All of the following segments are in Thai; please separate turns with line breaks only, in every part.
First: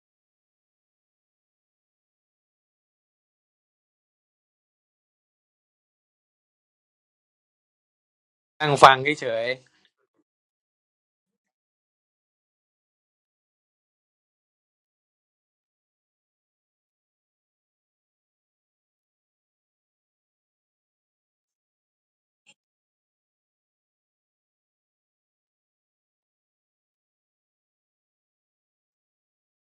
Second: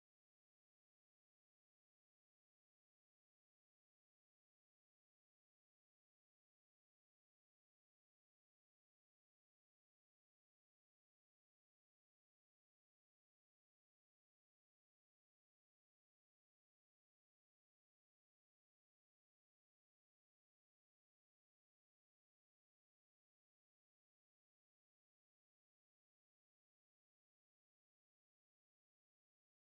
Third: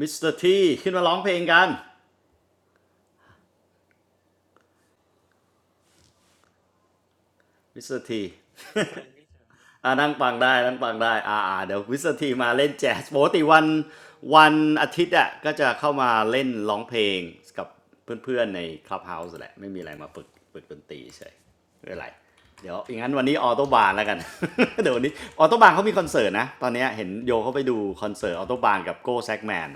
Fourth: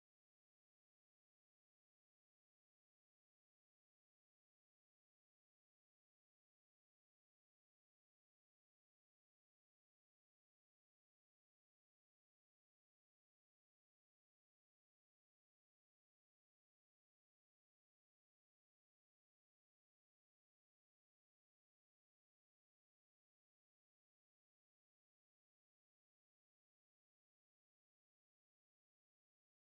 มิสเตอร์ทีขึ้นมาร้องเพลงกันมิสเตอร์ทีอ่านั่งฟังได้ นั่งฟังได้อ่าเดี๋ยวมิสเตอร์ทีมาเล่นแจ๊สปกติวันวันอาทิตย์อ่ะก็จะเข้ามาเล่นร้องเพลงกับเพื่อนๆในคลับเฮาส์แหละ ไม่มีอะไรมาฝึกฝึกดนตรีเฉยไม่เป็นไรเดี๋ยวอย่างนั้นวันนี้ออโตบานแล้วกัน เดี๋ยววันนี้ออโตบานเขามีคอนเสิร์ตนะ ตอนนี้เห็นโยเขาไปดูคอนเสิร์ตออโตบานกับโก้แซกแมน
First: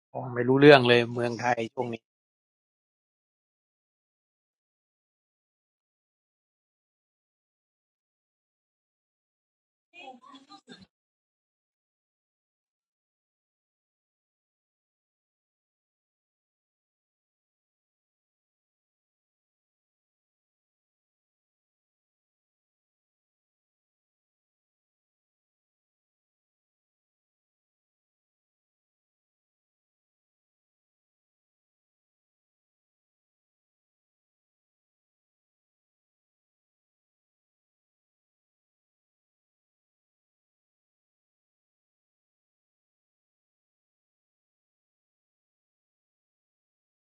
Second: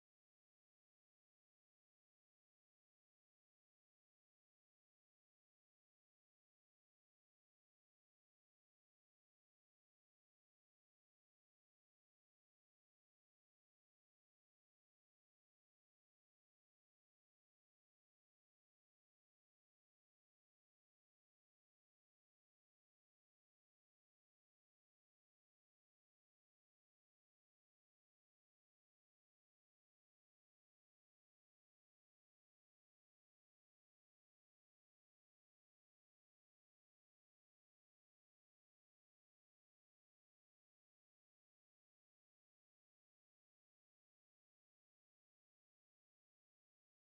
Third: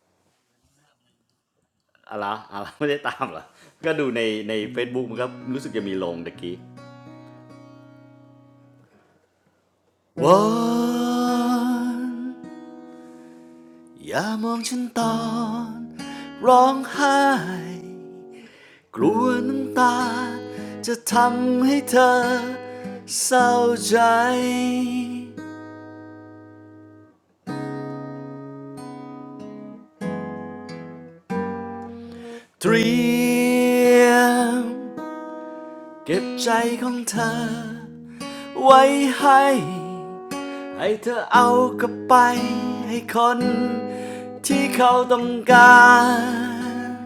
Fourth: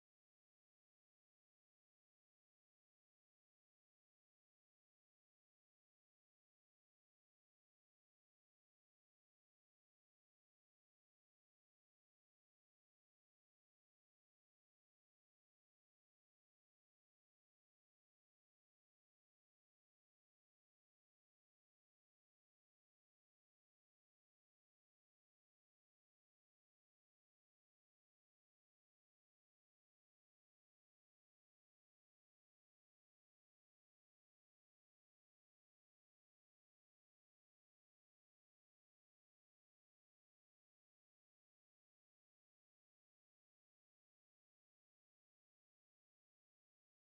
นั่งฟังเฉยๆฟังไม่รู้เรื่องเลยเมืองไทยช่วงนี้
อะไรออะไรอไม่ได้ตามเหรอก็ดูในใน Facebook มันก็รู้สึกจะมีลงตะกี้ วอนอย่ามองฉันตอนร้องไห้กลัวน้ำตาจะทำให้เธอเศร้าใจเตรียมเก็บใจของเธอไว้ให้ให้เธอเอากลับไปให้คนที่เขาต้องการ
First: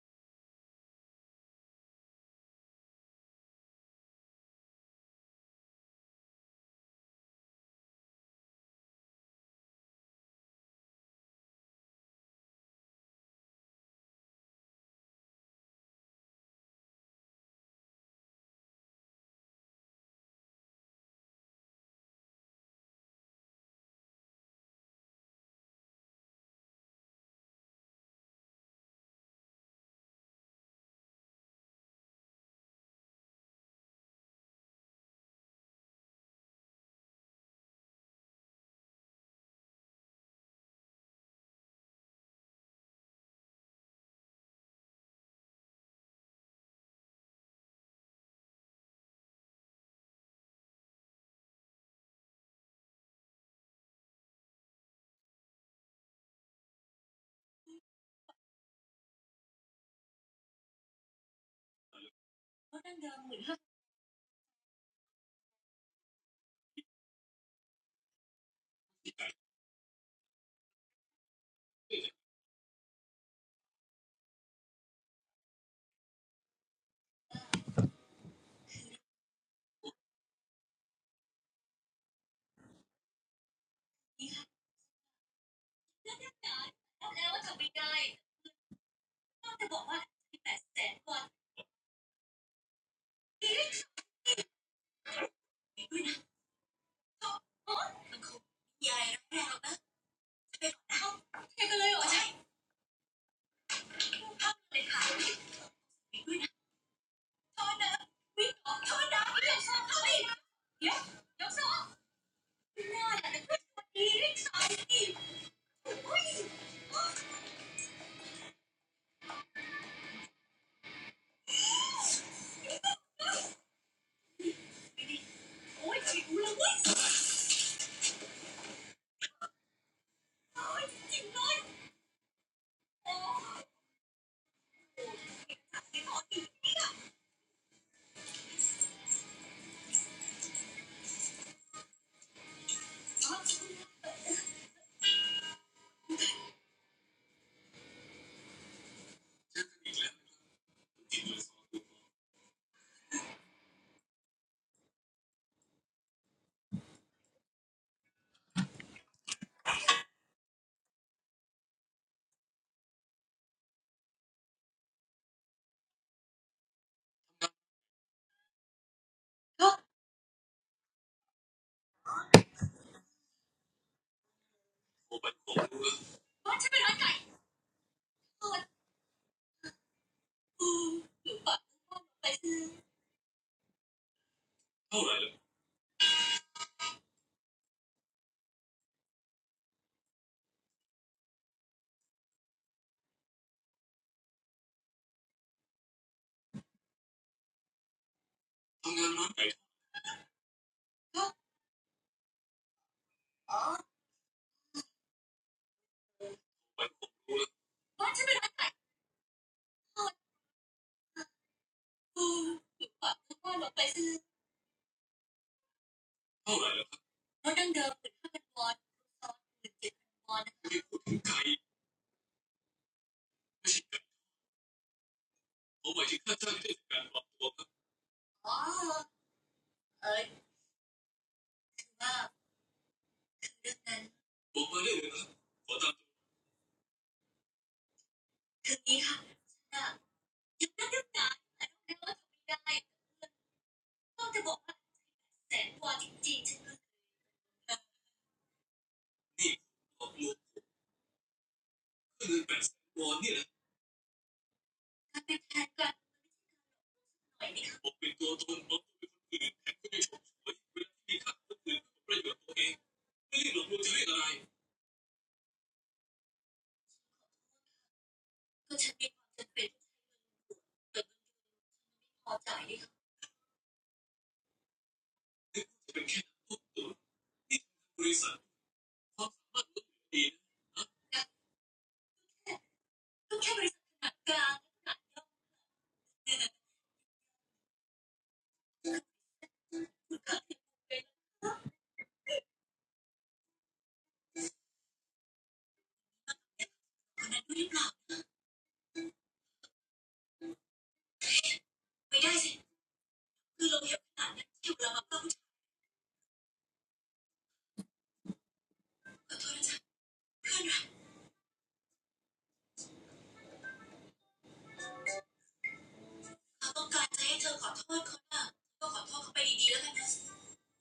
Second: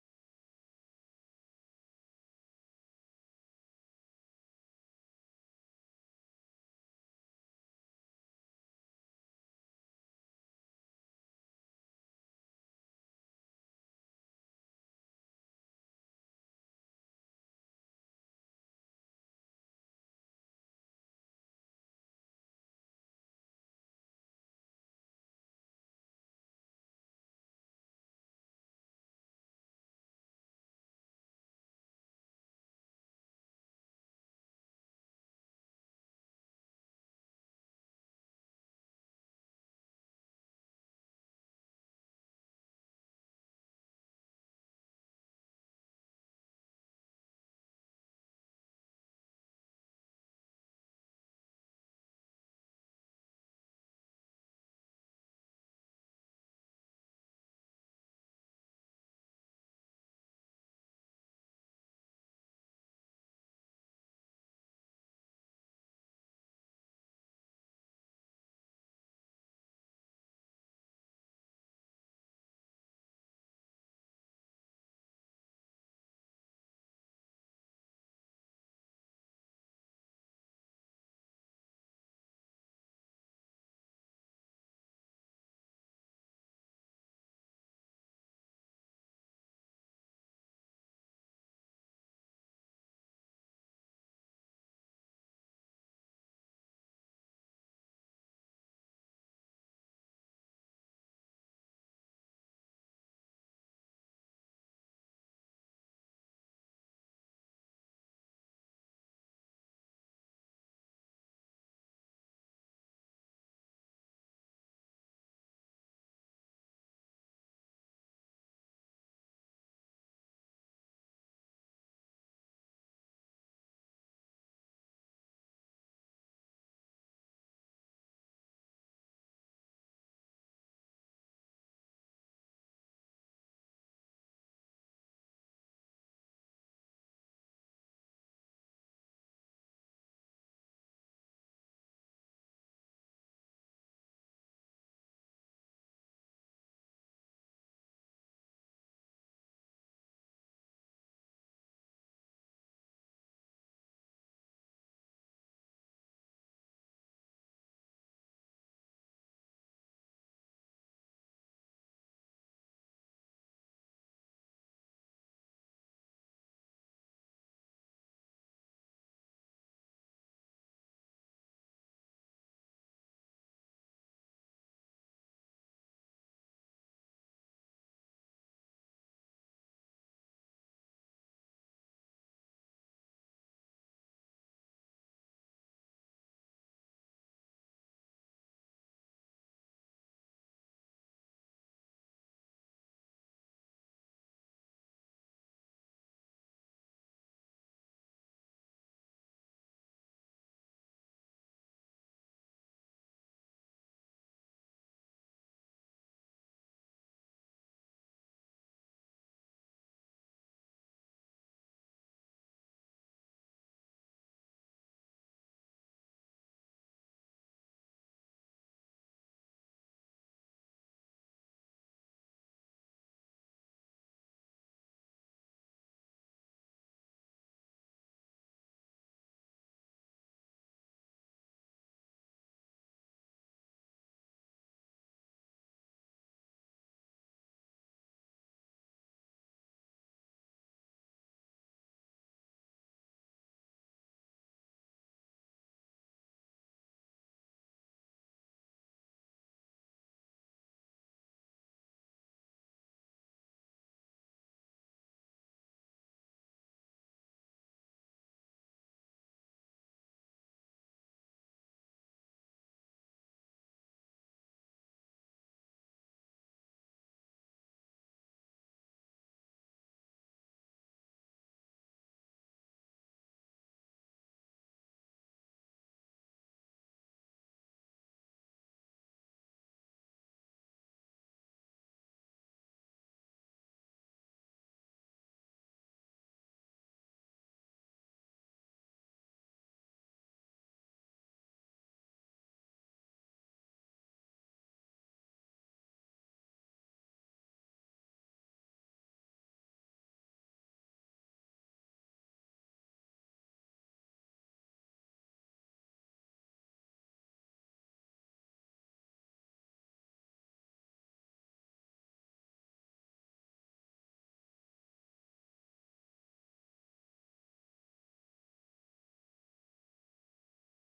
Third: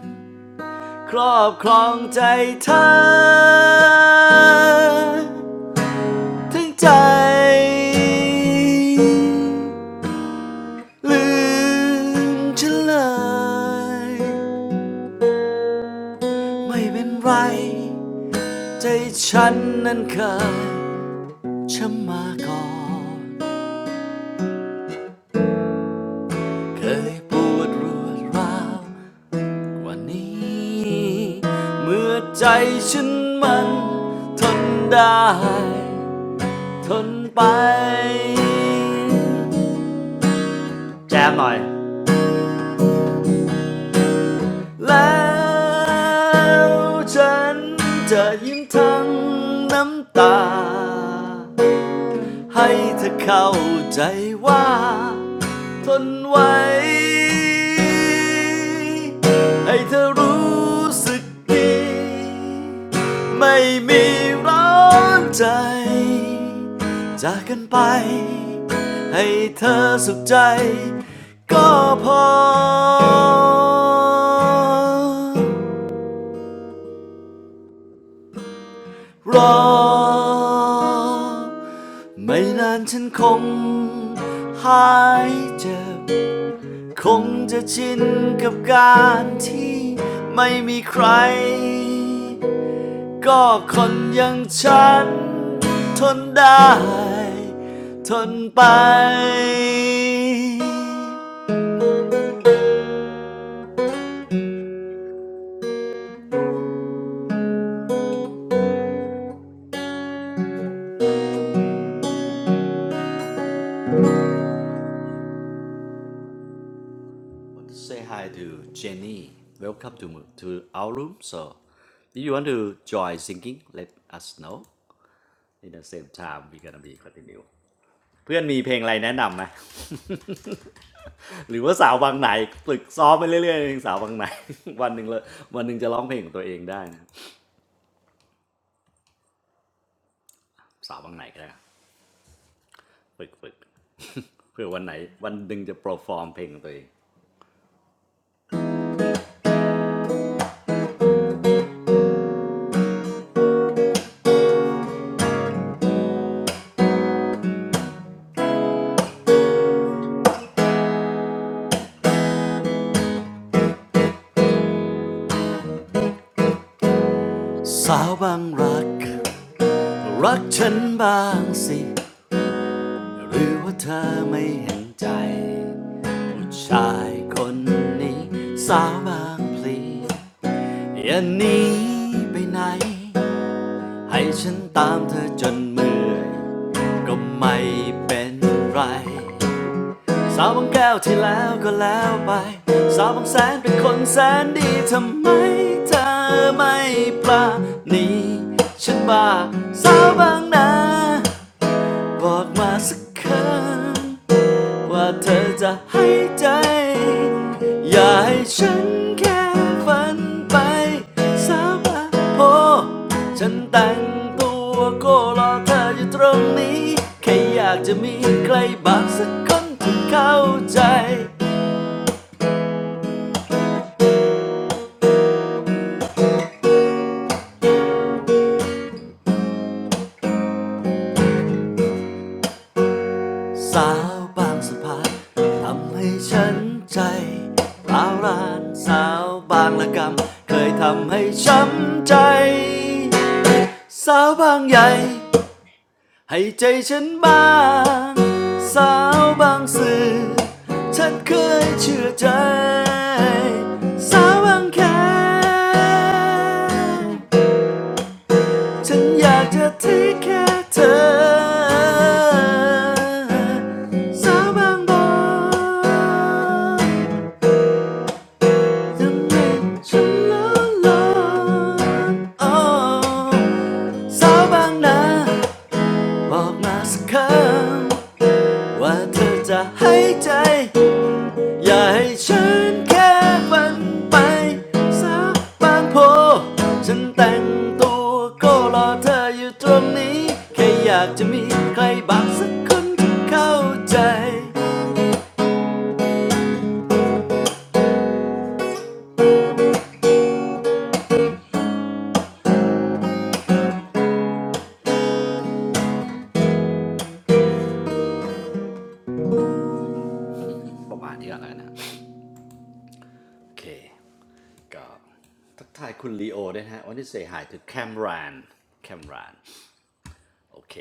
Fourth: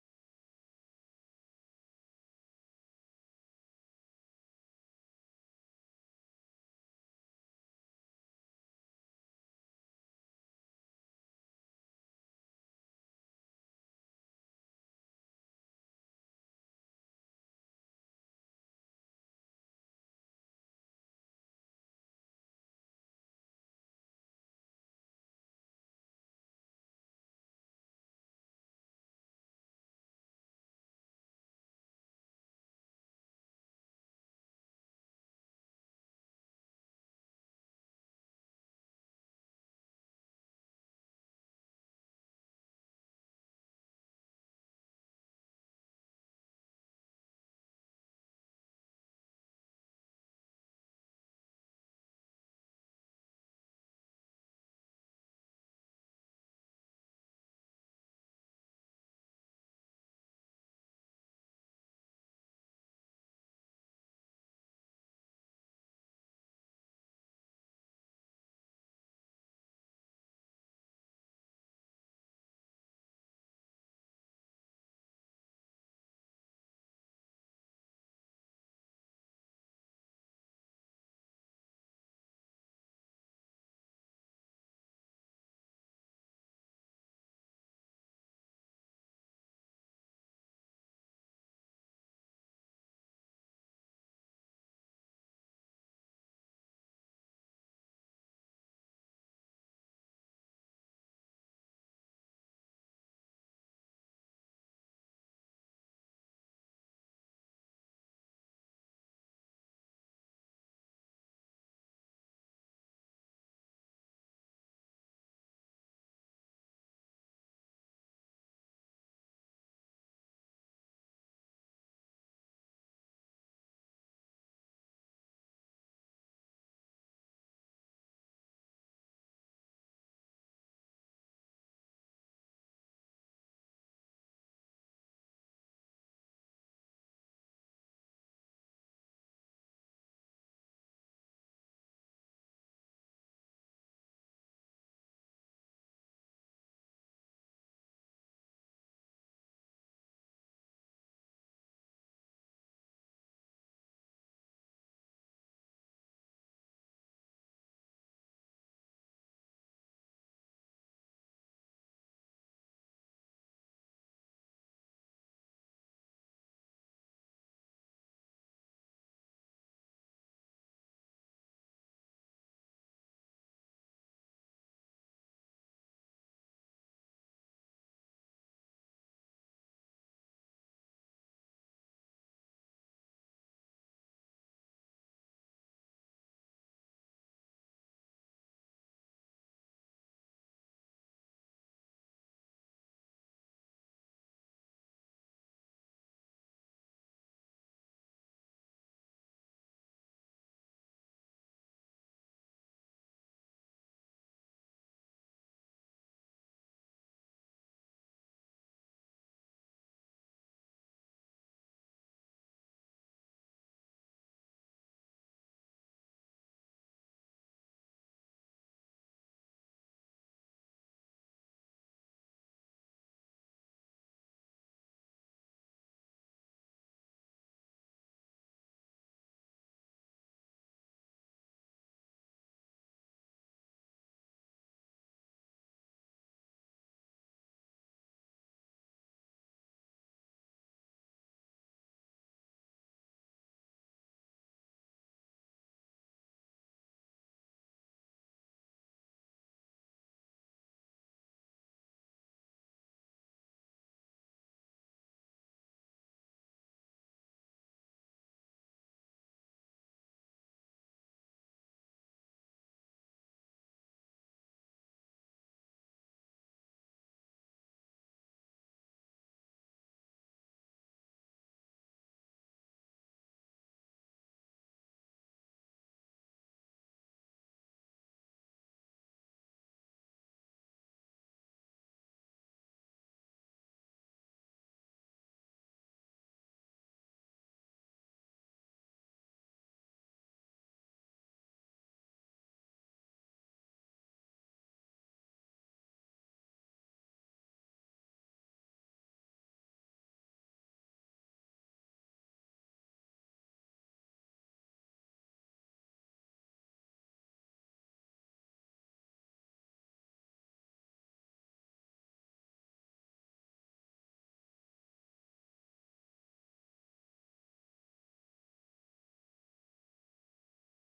ครอบครองใจเธอทั้งใจลืมฉันเลยไม่เป็นไรใจฉันนั้นเคยช้ำมาก่อนเคยปวดรวดร้าวกว่านี้เมื่อใจฉันมันทนได้ ทนไปแจมหน่อย แล้วฉันจะยิ้มทั้งน้ำตา ให้เธอเข้าใจว่าทนไว้ให้เธอรู้สึกดีไม่มีร้อนใจจากกันไปให้เธอสุขใจก็พอ รอไม่นานฉันคงหายเจ็บคงจะชินกับการที่ไม่มีใครก็คนอย่างฉันทนได้ทนไป Want to say hi to Jenny Welcome to to our room so if you want to join singing let us know in the same time we gonna be continue เพื่อนมีเพลงอะไรแนะนำไหมหรือว่าสาวบางไหนฝึกซ้อมไปเรื่อยๆเพลงสาวบางไหน วันหนึ่งเลยวันหนึ่งจะร้องเพลงของตัวเองได้นะสาวบางไหนก็ได้ฝึกฝึก เพื่อวันไหนวันหนึ่งจะโปรฟอร์มเพลงของตัวเองสาวบางรักรักฉันบางสิหรือว่าเธอไม่เห็นใจผู้ชายคนนี้สาวบางพลีอย่าหนีไปไหน ให้ฉันตามเธอจนเมื่อยก็ไม่เป็นไรสาวบางแก้วที่แล้วก็แล้วไปสาวบางแสนเป็นคนแสนดีทำไมเธอไม่ปลานีฉันบ้าสาวบางนาบอกมาสักคำ ว่าเธอจะให้ใจ อย่าให้ฉันแค่ฝันไปสาบานโพฉันแต่งตัวโก็รอเธออยู่ตรงนี้ แค่อยากจะมีใครบางสักคนที่เข้าใจ
เท่าไหร่แล้ว
สาวบางสะพานทำให้ฉันใจร้าวรานสาวบางละกำเคยทำให้ช้ำใจสาวบางใหญ่ ให้ใจฉันบ้างสาวบางสื่อฉันเคยเชื่อใจสาวบางแคฉันอยากจะที่แค่เธอ
คือเราเห็นขนาดนั้นที่เรามาต้อง
สาวบางบอนทำให้ฉันละลอนอ้อนสาวบางนาบอกมาสักคำ ว่าเธอจะให้ใจอย่าให้ฉันแค่ฝันไปสักบางโพฉันแต่งตัวก็รอเธออยู่ตรงนี้แค่อยากจะมีใครบางสักคนที่เข้าใจ
ขอโทษนะจ๊ะเพื่อนรักเขาต้องการจะให้เธอขอโทษเขานะเธอก็ขอโทษเขาไปดีๆแล้วกันนะฉันไม่ได้ทำอะไรผิดนะไม่ปกปิดเรื่องเป็นพนักงาน
ประมาณนี้่อะไรนะโอเคก็ทักทายคุณลีโอด้วยฮะวันที่เสียหายถึงแคมรานแคมราน
ขอเผาภัยปิด
โอเค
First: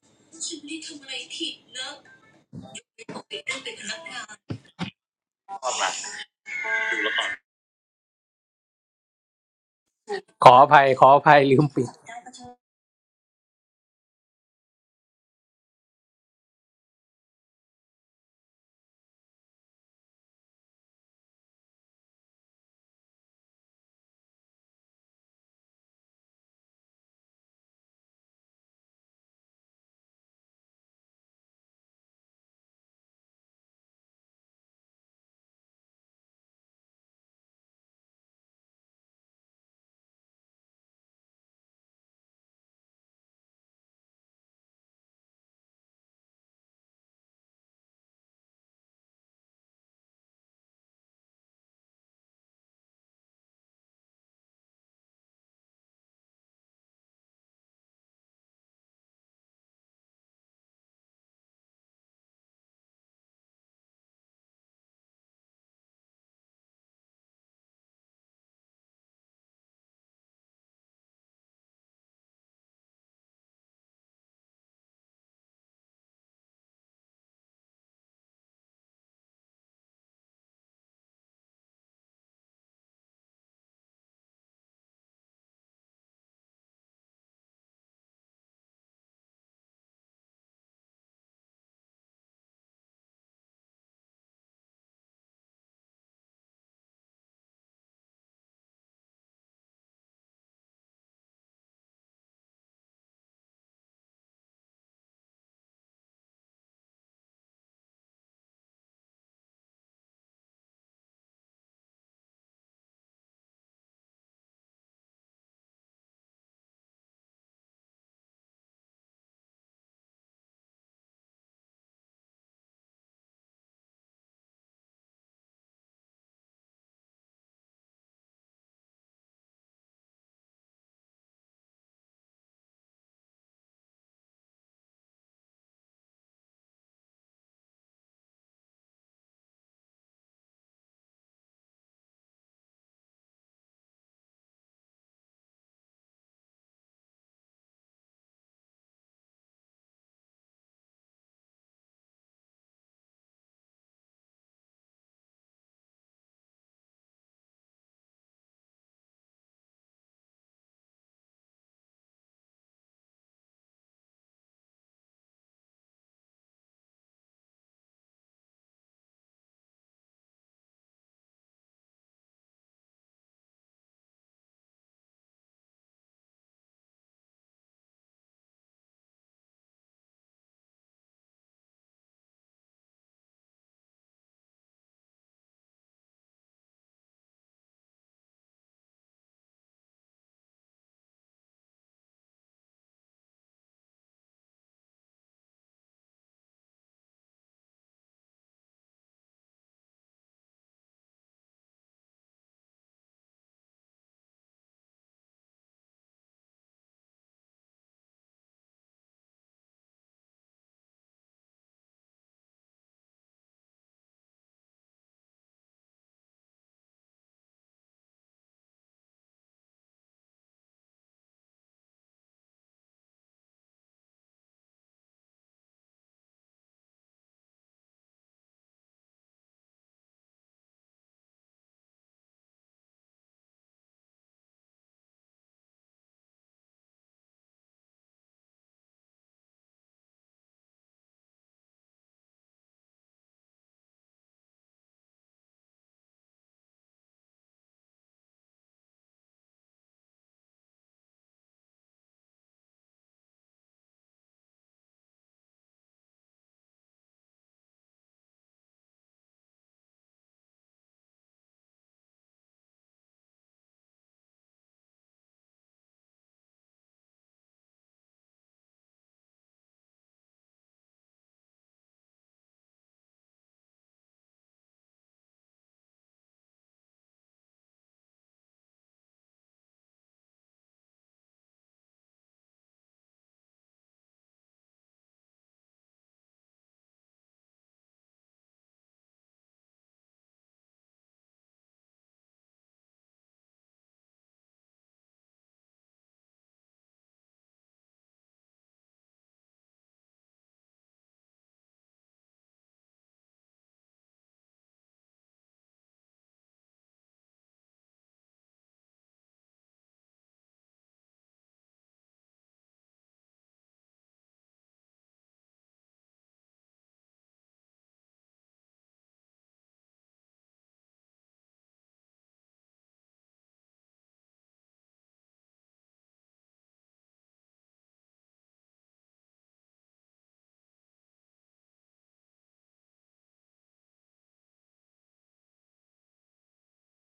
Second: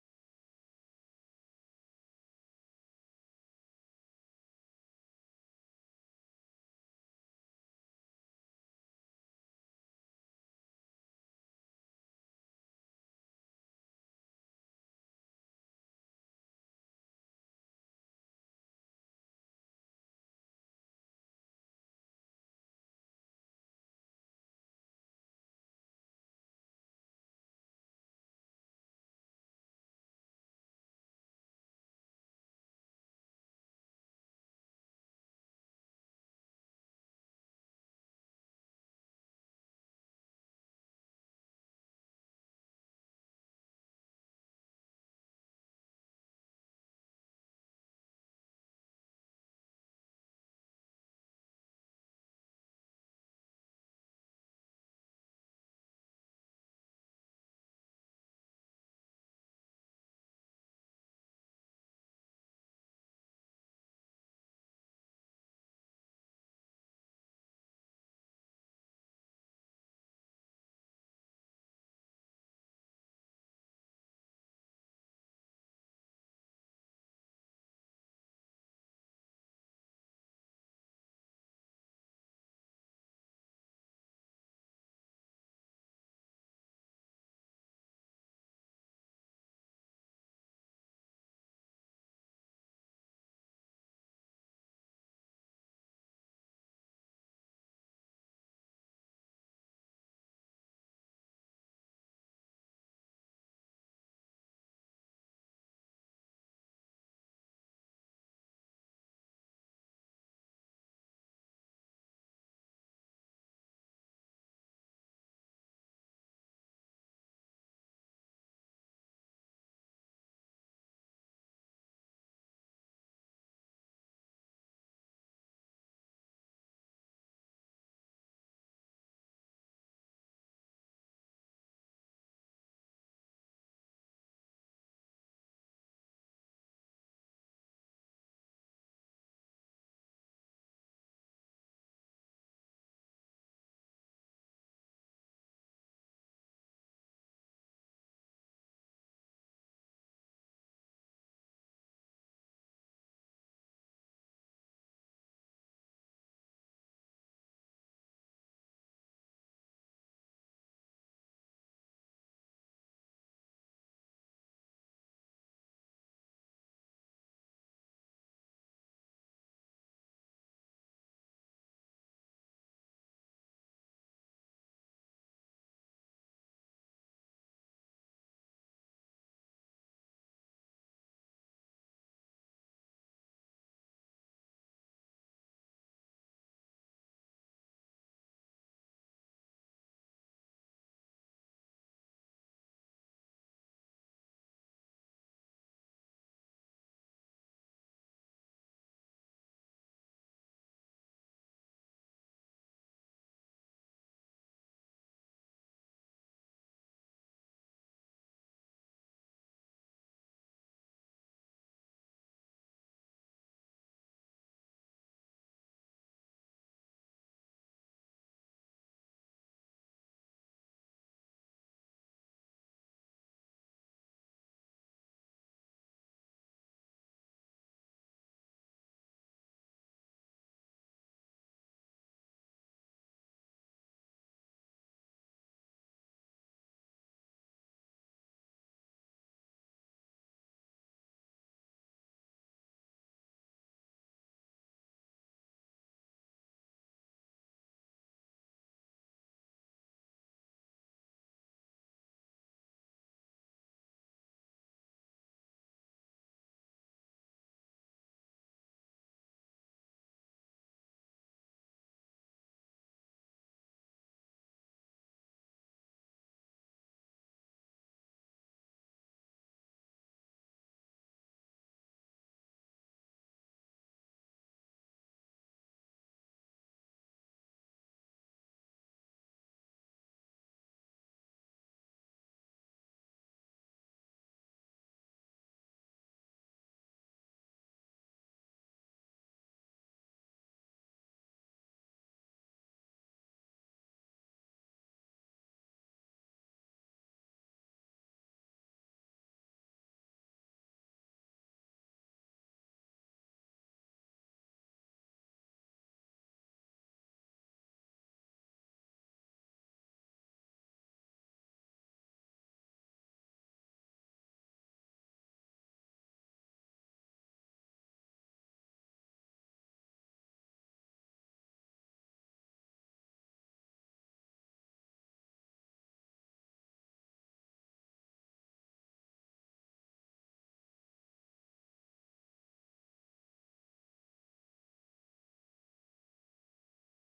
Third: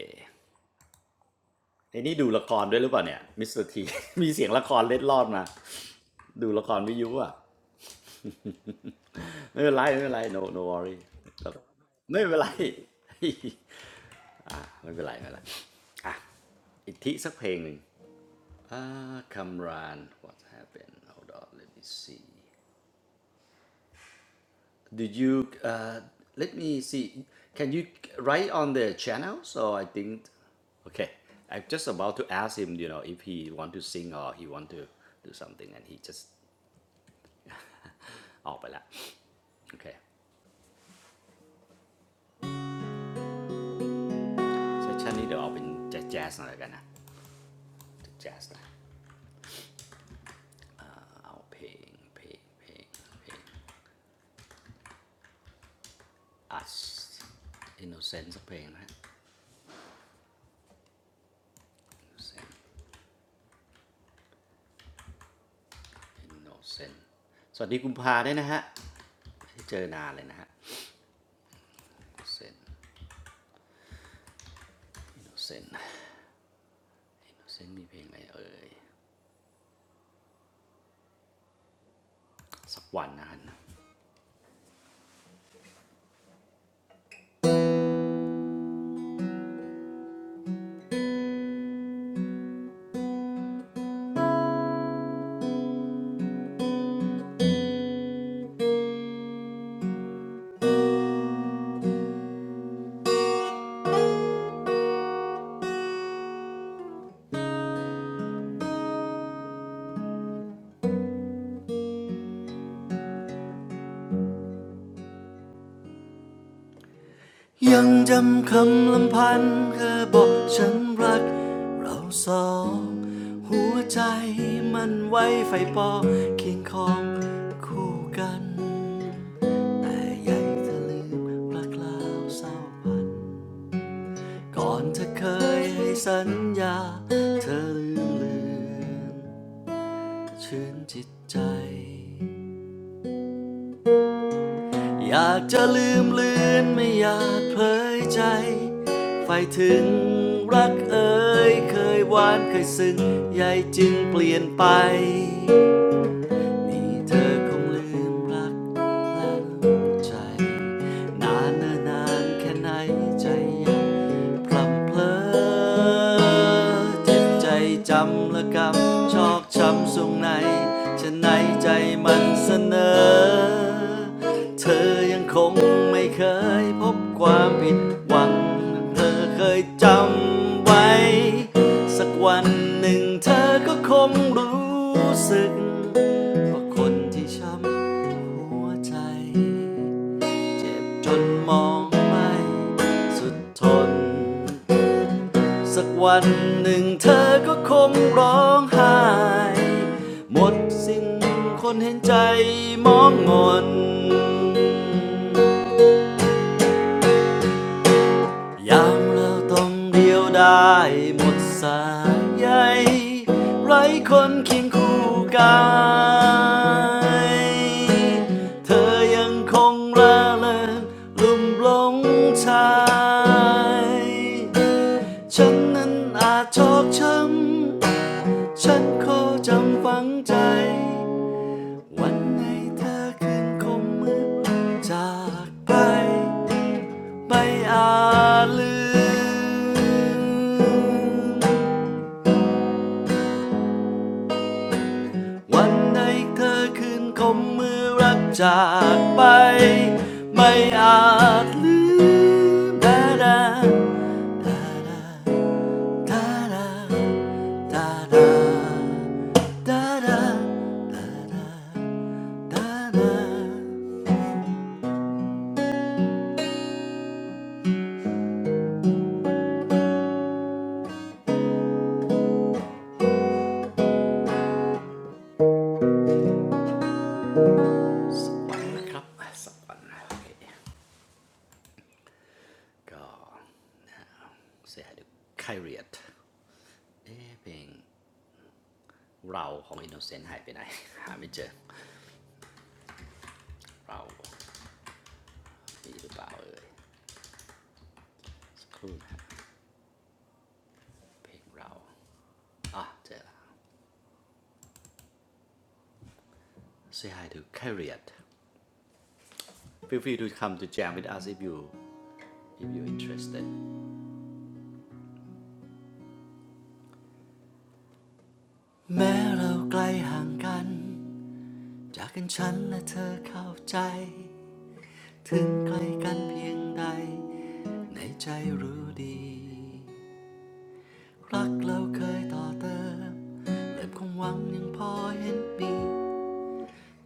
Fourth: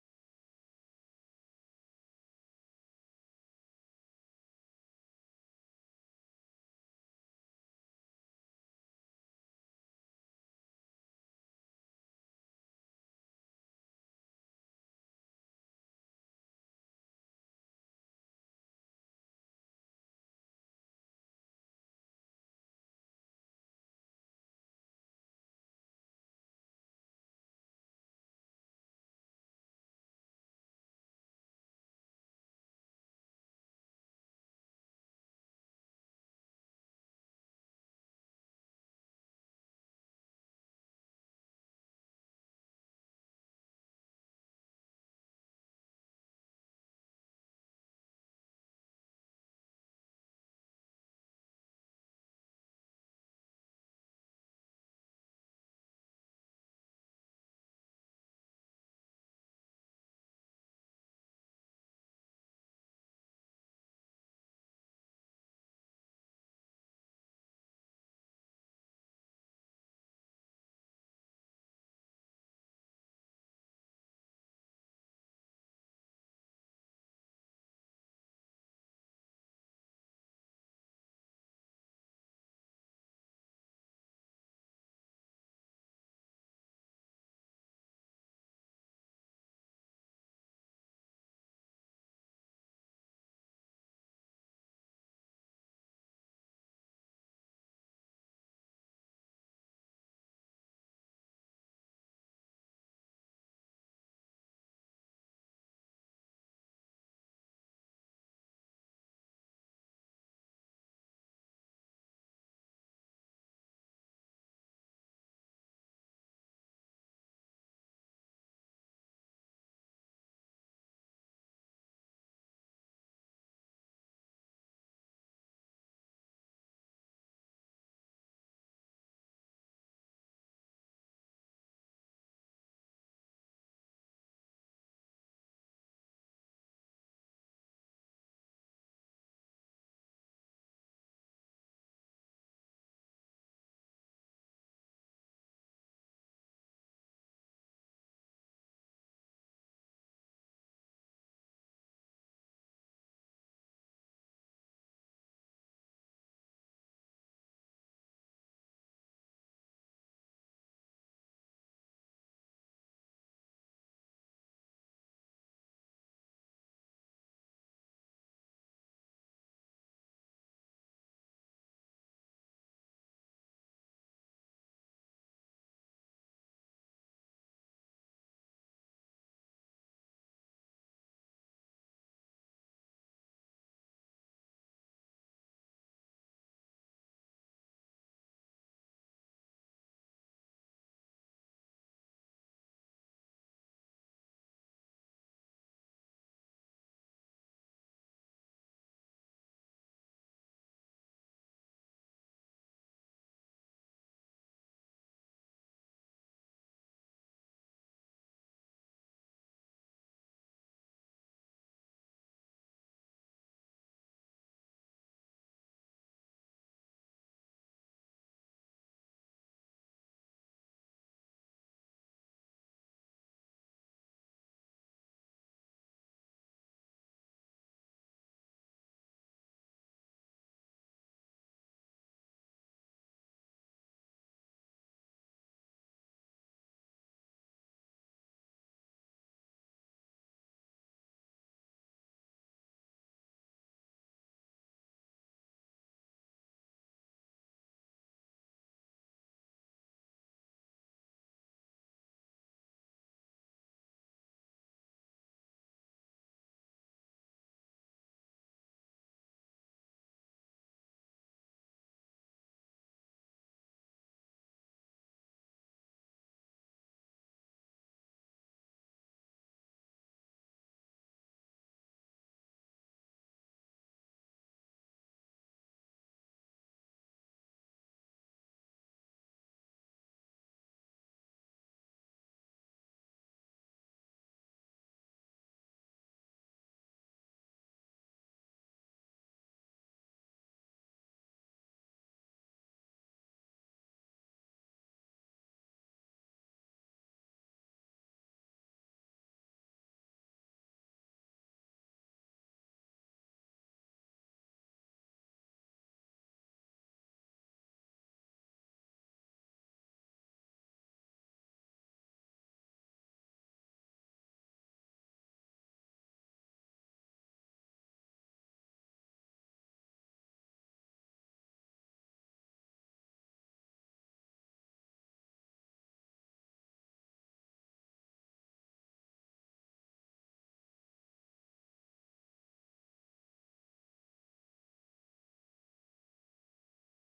ไอ้นี่ดูละครด้วยหรือเปล่าเนี่ยมิสเตอร์ทีมีเสียงละครเล็ดลอดมาดูละครวิทยุอ่ะ ไม่เป็นไรไม่เป็นไร no no worry
ได้ปะเธอ
ครับไม่เป็นไรไม่เป็นไรไม่เป็นไรอีกทีสักเพลงหนึ่งอ่าคำราน what happened hold on let me see did you uh let me see can you write on the channel so I think okay I'm just about to ask him you know if he want to sing or he want to do something and he just ออกไปแล้วโอเคเซสชันนี้เดี๋ยวเอาเป็นแจ๊สๆหน่อยแล้วกันนะแจ๊สนะเอาเพลงเพลงเพลงเพลง อั Innocent สักเพลงนะฮะ Innocent Innocent สวัสดีกุมภาด้วยนะฮะไม่ได้เจอนานเลยนะฮะ Innocent Innocent Innocent มีเพลงอะไรเอ่ยสักวันนะฮะยังจำคำลำพันธ์เคยบอกฉันรักเราสองหัวใจมันไว้ไฟปอเคียงคองคู่กันแต่ใหญ่จะลืมรักลาวเศร้าพัน ก่อนเธอเคยให้สัญญาเธอลืมเลือนชื่นจิตใจอยากจะลืมเลือนไม่อยากเผยใจไฟถึงรักเอ่ยเคยหวานเคยซึ้งใหญ่จึงเปลี่ยนไป นี่เธอคงลืมรักและใจนานเนิ่นนานแค่ไหนใจยังพลับเพลอเจ็บใจจำและกำชอกช้ำสรงในฉะไหนใจมันเสนอเธอยังคงไม่เคยพบความผิดหวังเธอเคยจำไว้สักวันหนึ่งเธอก็คงรู้สึก เพราะคนที่ช้ำหัวใจเจ็บจนมองไม่สุดทนสักวันหนึ่งเธอก็คงร้องไห้หมดสิ้นคนเห็นใจมองงอน ยามเราต้องเดียวได้หมดสายใยไร้คนเคียงคู่กายเธอยังคงระเริงลุ่มหลงชายฉันนั้นอาจชอกช้ำฉันขอจำฝังใจวันไหนเธอคืนคงมืดจากไป ไม่อาจลืมวันไหนเธอคืนคมมือรักจากไปไม่อาจลืมดาดาดาดาดาดาดาดาดาสวรรค์นะครับสวรรค์โอเค ก็เสียดูไคเรียตเอ๊ะเพลงเราของอินโนเซนต์หายไปไหนหาไม่เจอเรามีหรือเปล่าเอ่ยสักครู่ เพลงเราอ่ะเจอและ Say hi to Carriot Feel free to come to jam with us if you if you interested แม้เราไกลห่างกัน จากกันฉันและเธอเข้าใจ ถึงไกลกันเพียงใด ในใจรู้ดี รักเราเคยต่อเติมเติ่มความหวังยังพอเห็นมี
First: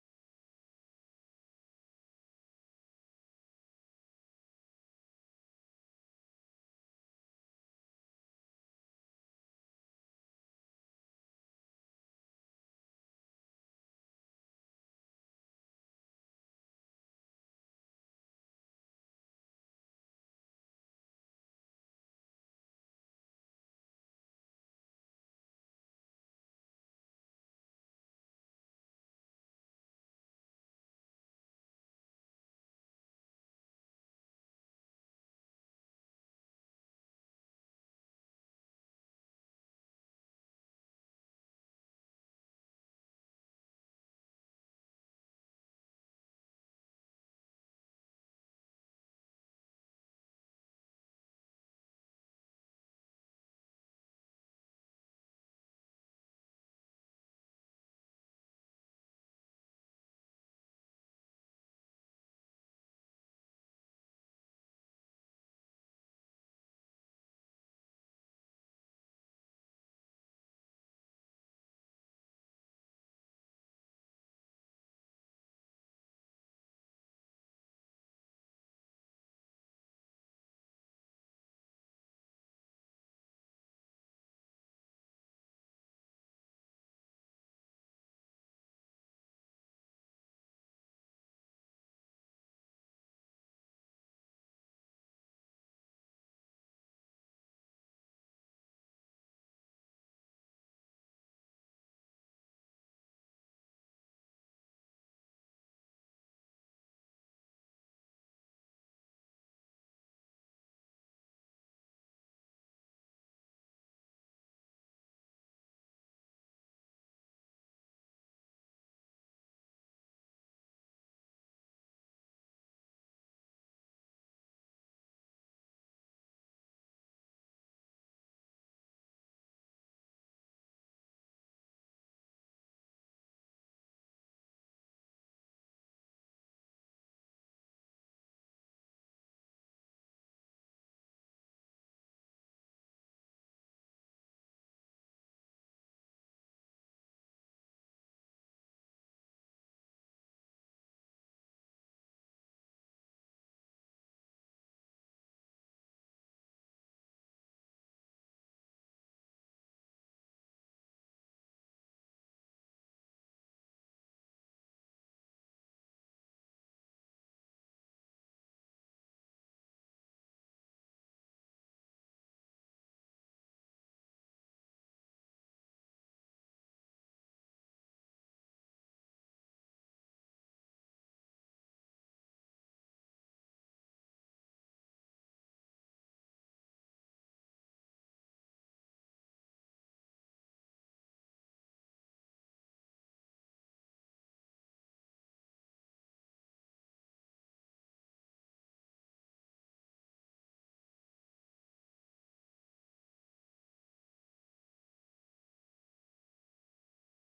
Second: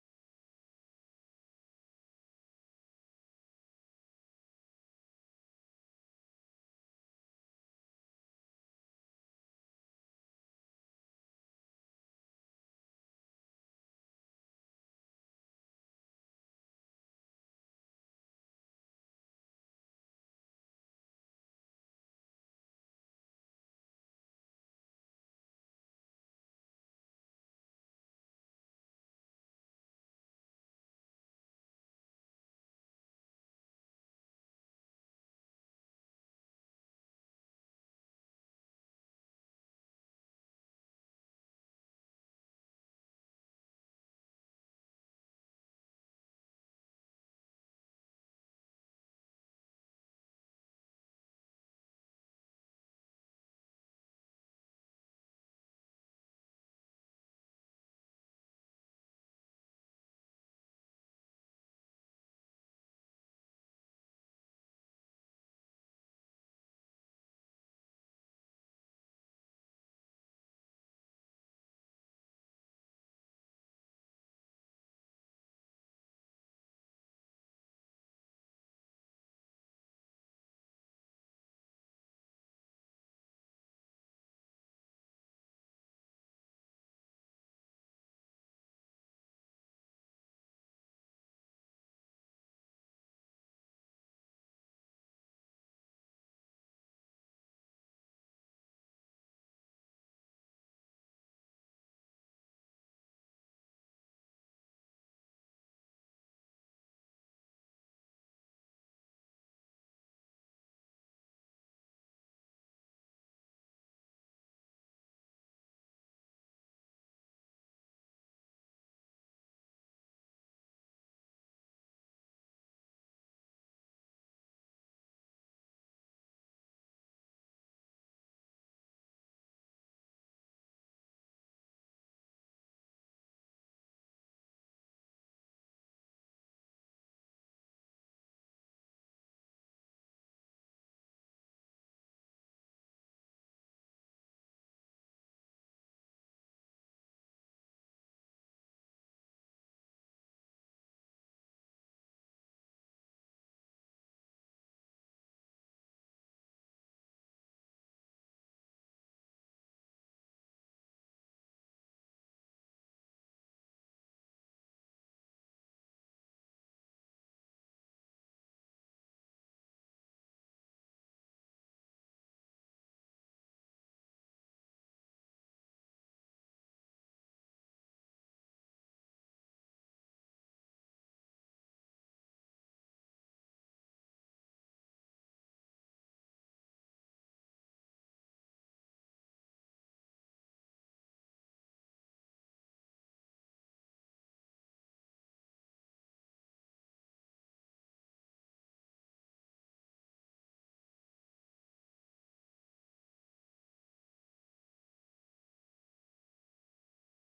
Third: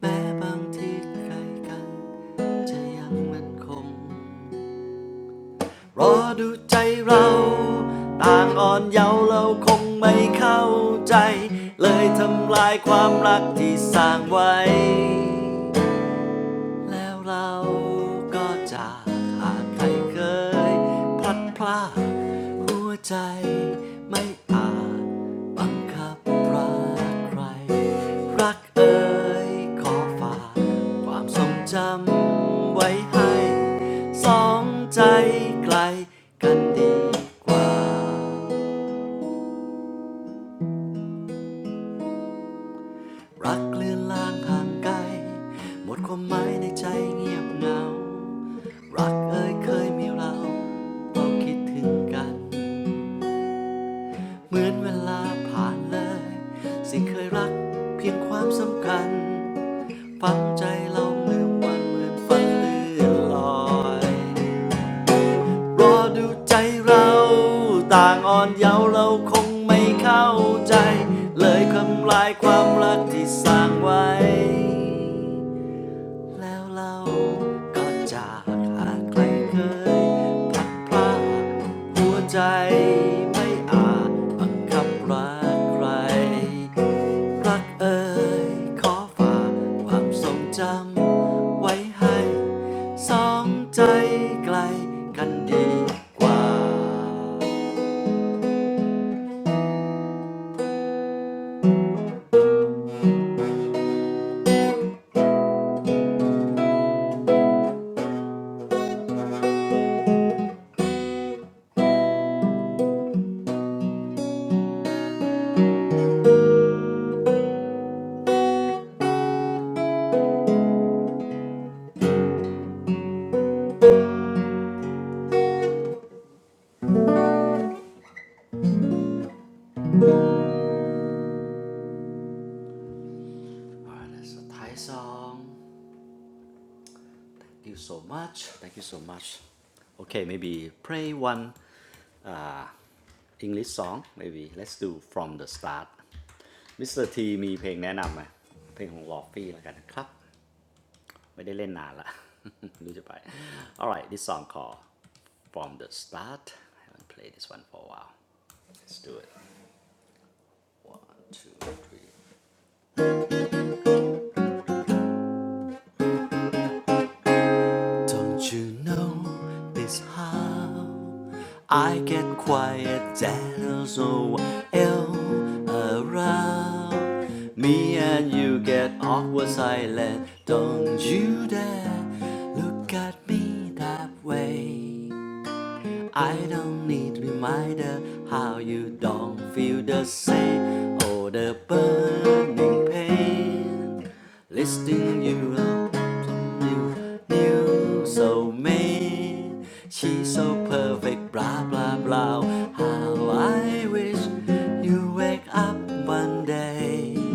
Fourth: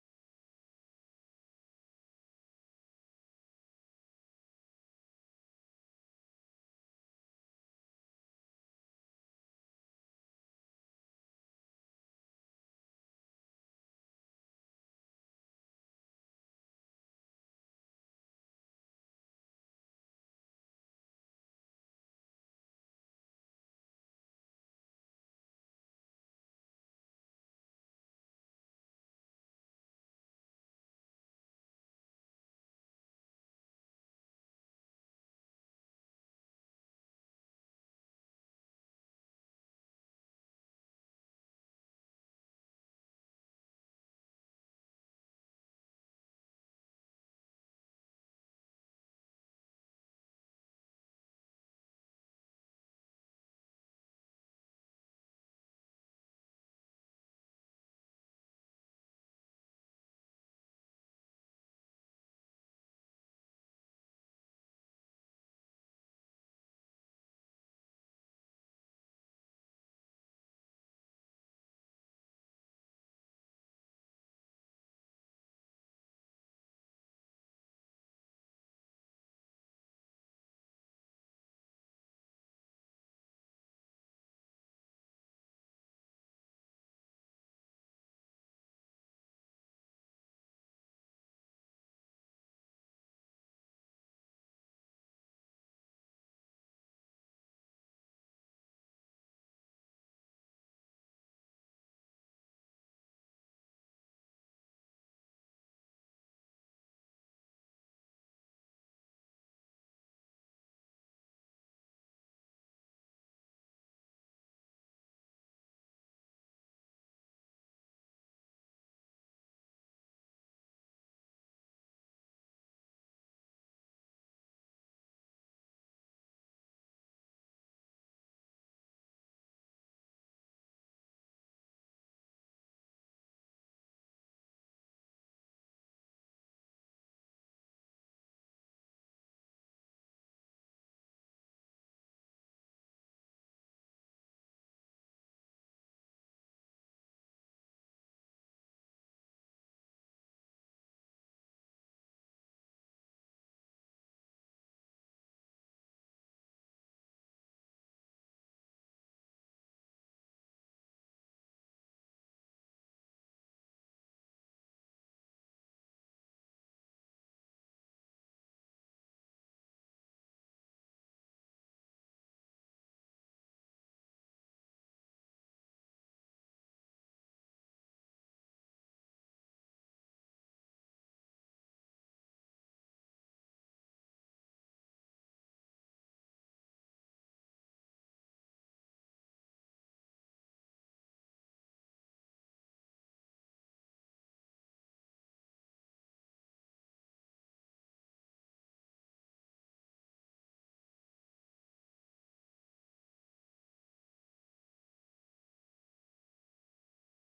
แม้บางทีไกลกัน จะยังมันคง รอดูใจเราต่างอ่อนเยาว์เราคงไม่เข้าใจเลยทำลายความรักที่สร้างไว้ แล้วเราก็จะหากใครเคยพลัดพรากหัวใจไม่อาจบังคับรักใครรักเอ่ยขอฝากความทรงจำไว้ให้สองใจไกลกันดีกว่ารักเลือนลางห่างไกลหมดความหมายในใจเงียบเหงา รักเอ่ยเคยมีเราเราคิดถึงกันเหมือนเวลาผ่านเลยสิ่งเคยรักเพียงความสำคัญฝังใจเราเหมือนวันเหมือนฝันเลื่อนลอยรอดูใจเราต่างอ่อนเยาว์เราคงไม่เข้าใจเลยคำลายความรักที่สร้างไว้ แล้วเราก็จากหากใครเคยพลัดพรากหัวใจไม่อาจบังคับรักใครรักเอ่ยขอฝากความทรงจำไว้ให้สองใจไกลกันดีกว่า Alright, so Thai song. Thank you so much. Thank you so much. Okay, maybe pray one English song maybe let's do from the start Mr. T มีเพลงแนะนำไหม เพลงของลอฟฟี่แล้วกันนะครับ ไม่ได้เล่นนานละ รู้จะไป alright this song called from the start I haven't played this one for a while let's do it one two three Don't you know this how I get quiet that so ill around me and you get awkward silent. Don't you dare look at me that way. I don't need reminder how you don't feel the same or the burning pain. Listing you up to new, new soulmate. She's so perfect, blah blah blah. How I wish you wake up one day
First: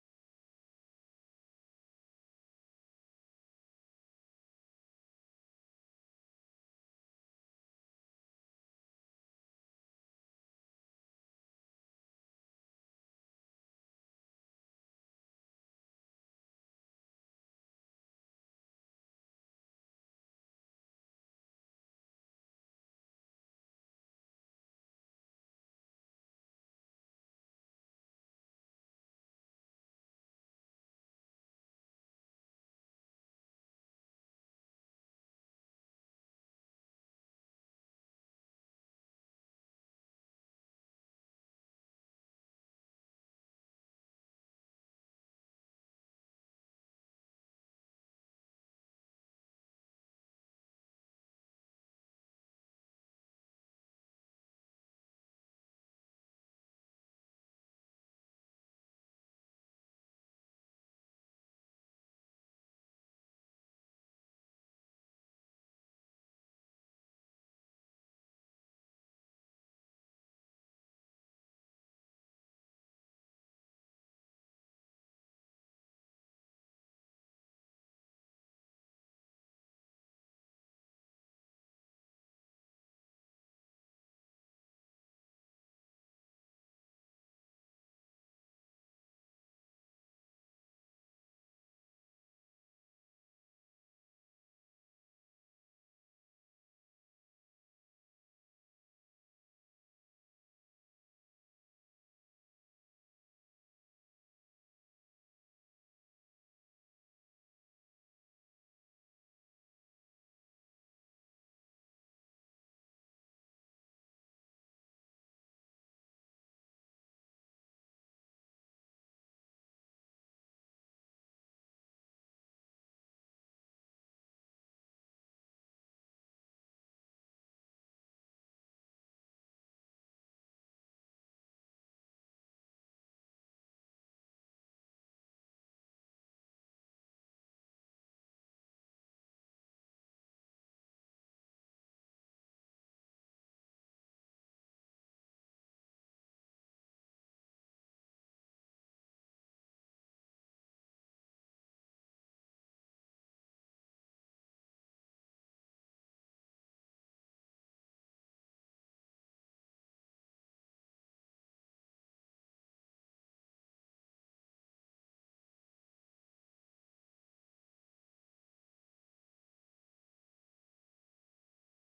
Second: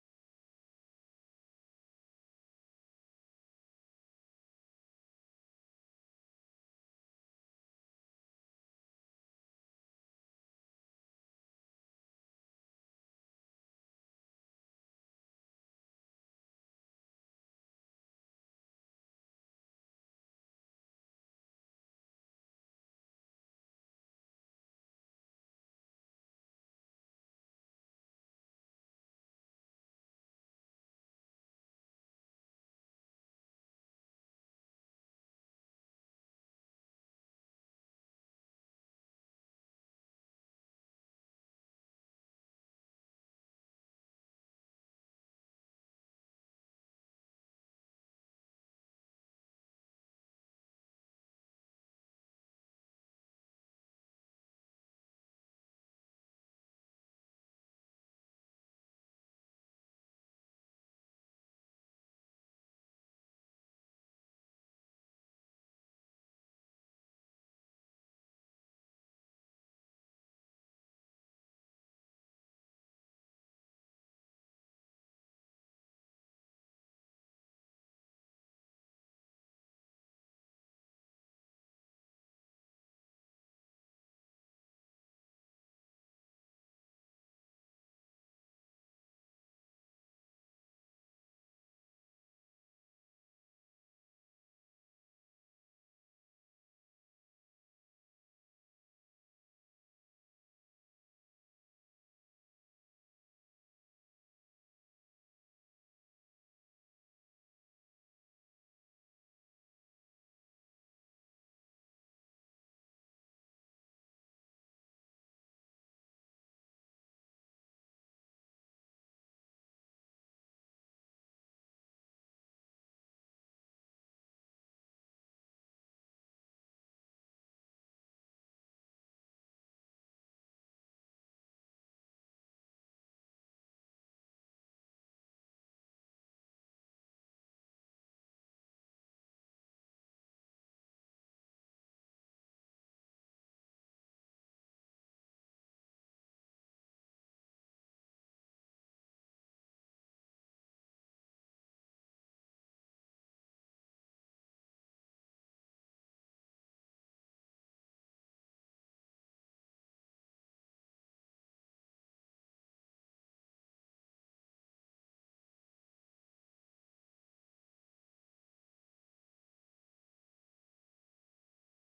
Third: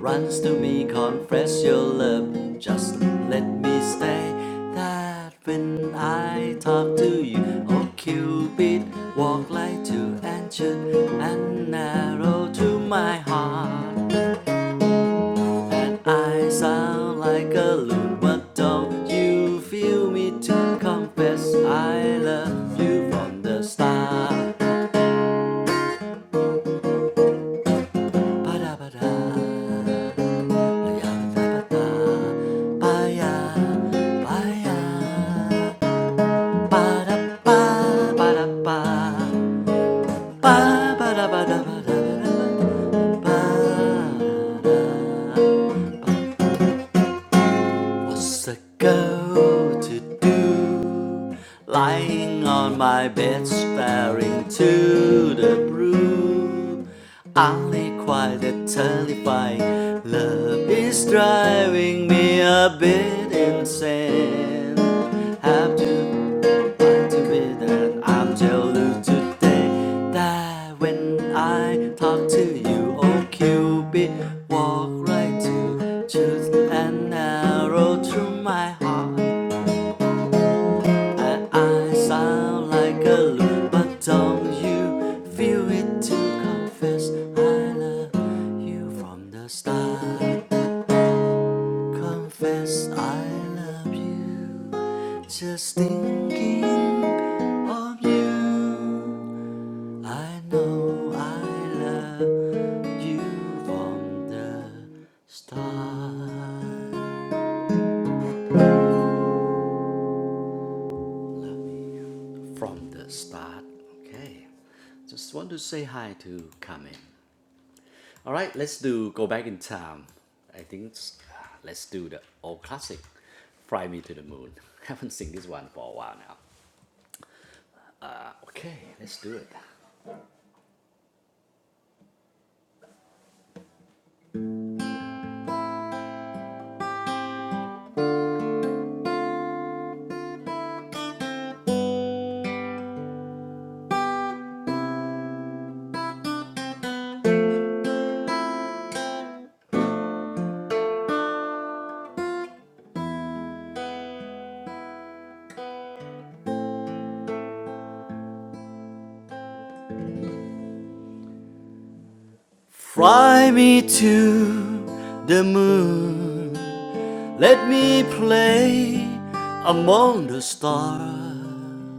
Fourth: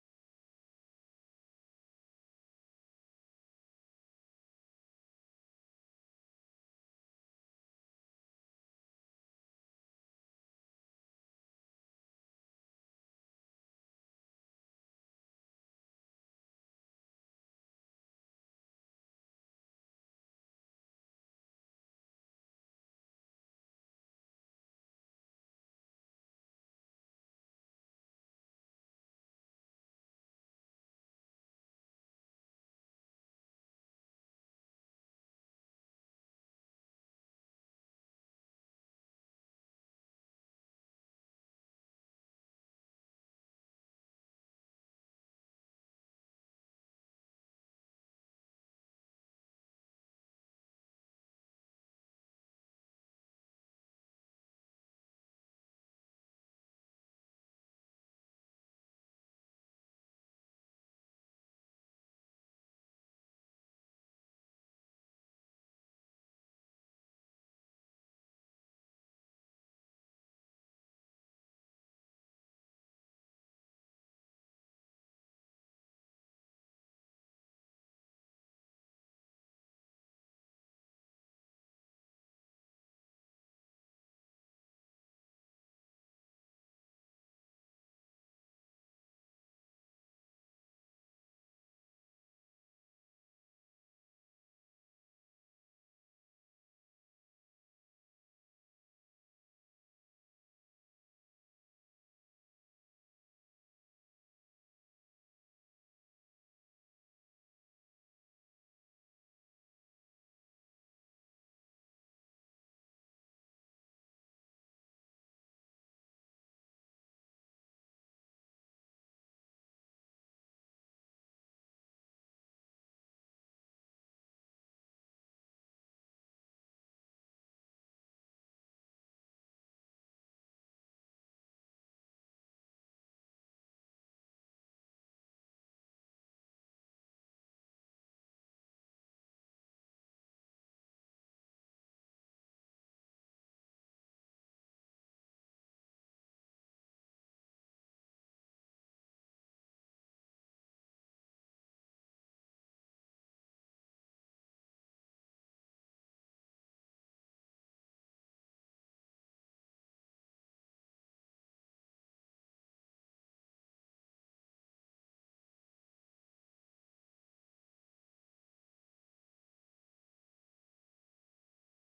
runs to me, confess your love. Just let me stay. That when I talk to you, oh Cupid, walk like to ancient and narrow to my heart. That I sound like a loon, but don't you feel me to confess I love you from the start? Ba-da-ba-da. What's a girl to do? Lying on my bed, staring to the blue. Only quite a terrifying love is driving me a bit in Saying have to fight to be that I'm jealous today that when I talk to you oh Cupid walk right to choose an arrow through my heart and I sound like a loon but don't you feel it to confess I love you from the start Confess I love you. Just thinking of you. I know I love you from the start. Love you from the start. Okay. Just want to say hi to Carmen. All right, let's do go back in time. I think it's- let's do the old classic, Fly Me to the Moon. Haven't seen this one for a while now. Uh, Okay, let's do it. Fly me to the moon. Let me play among the stars.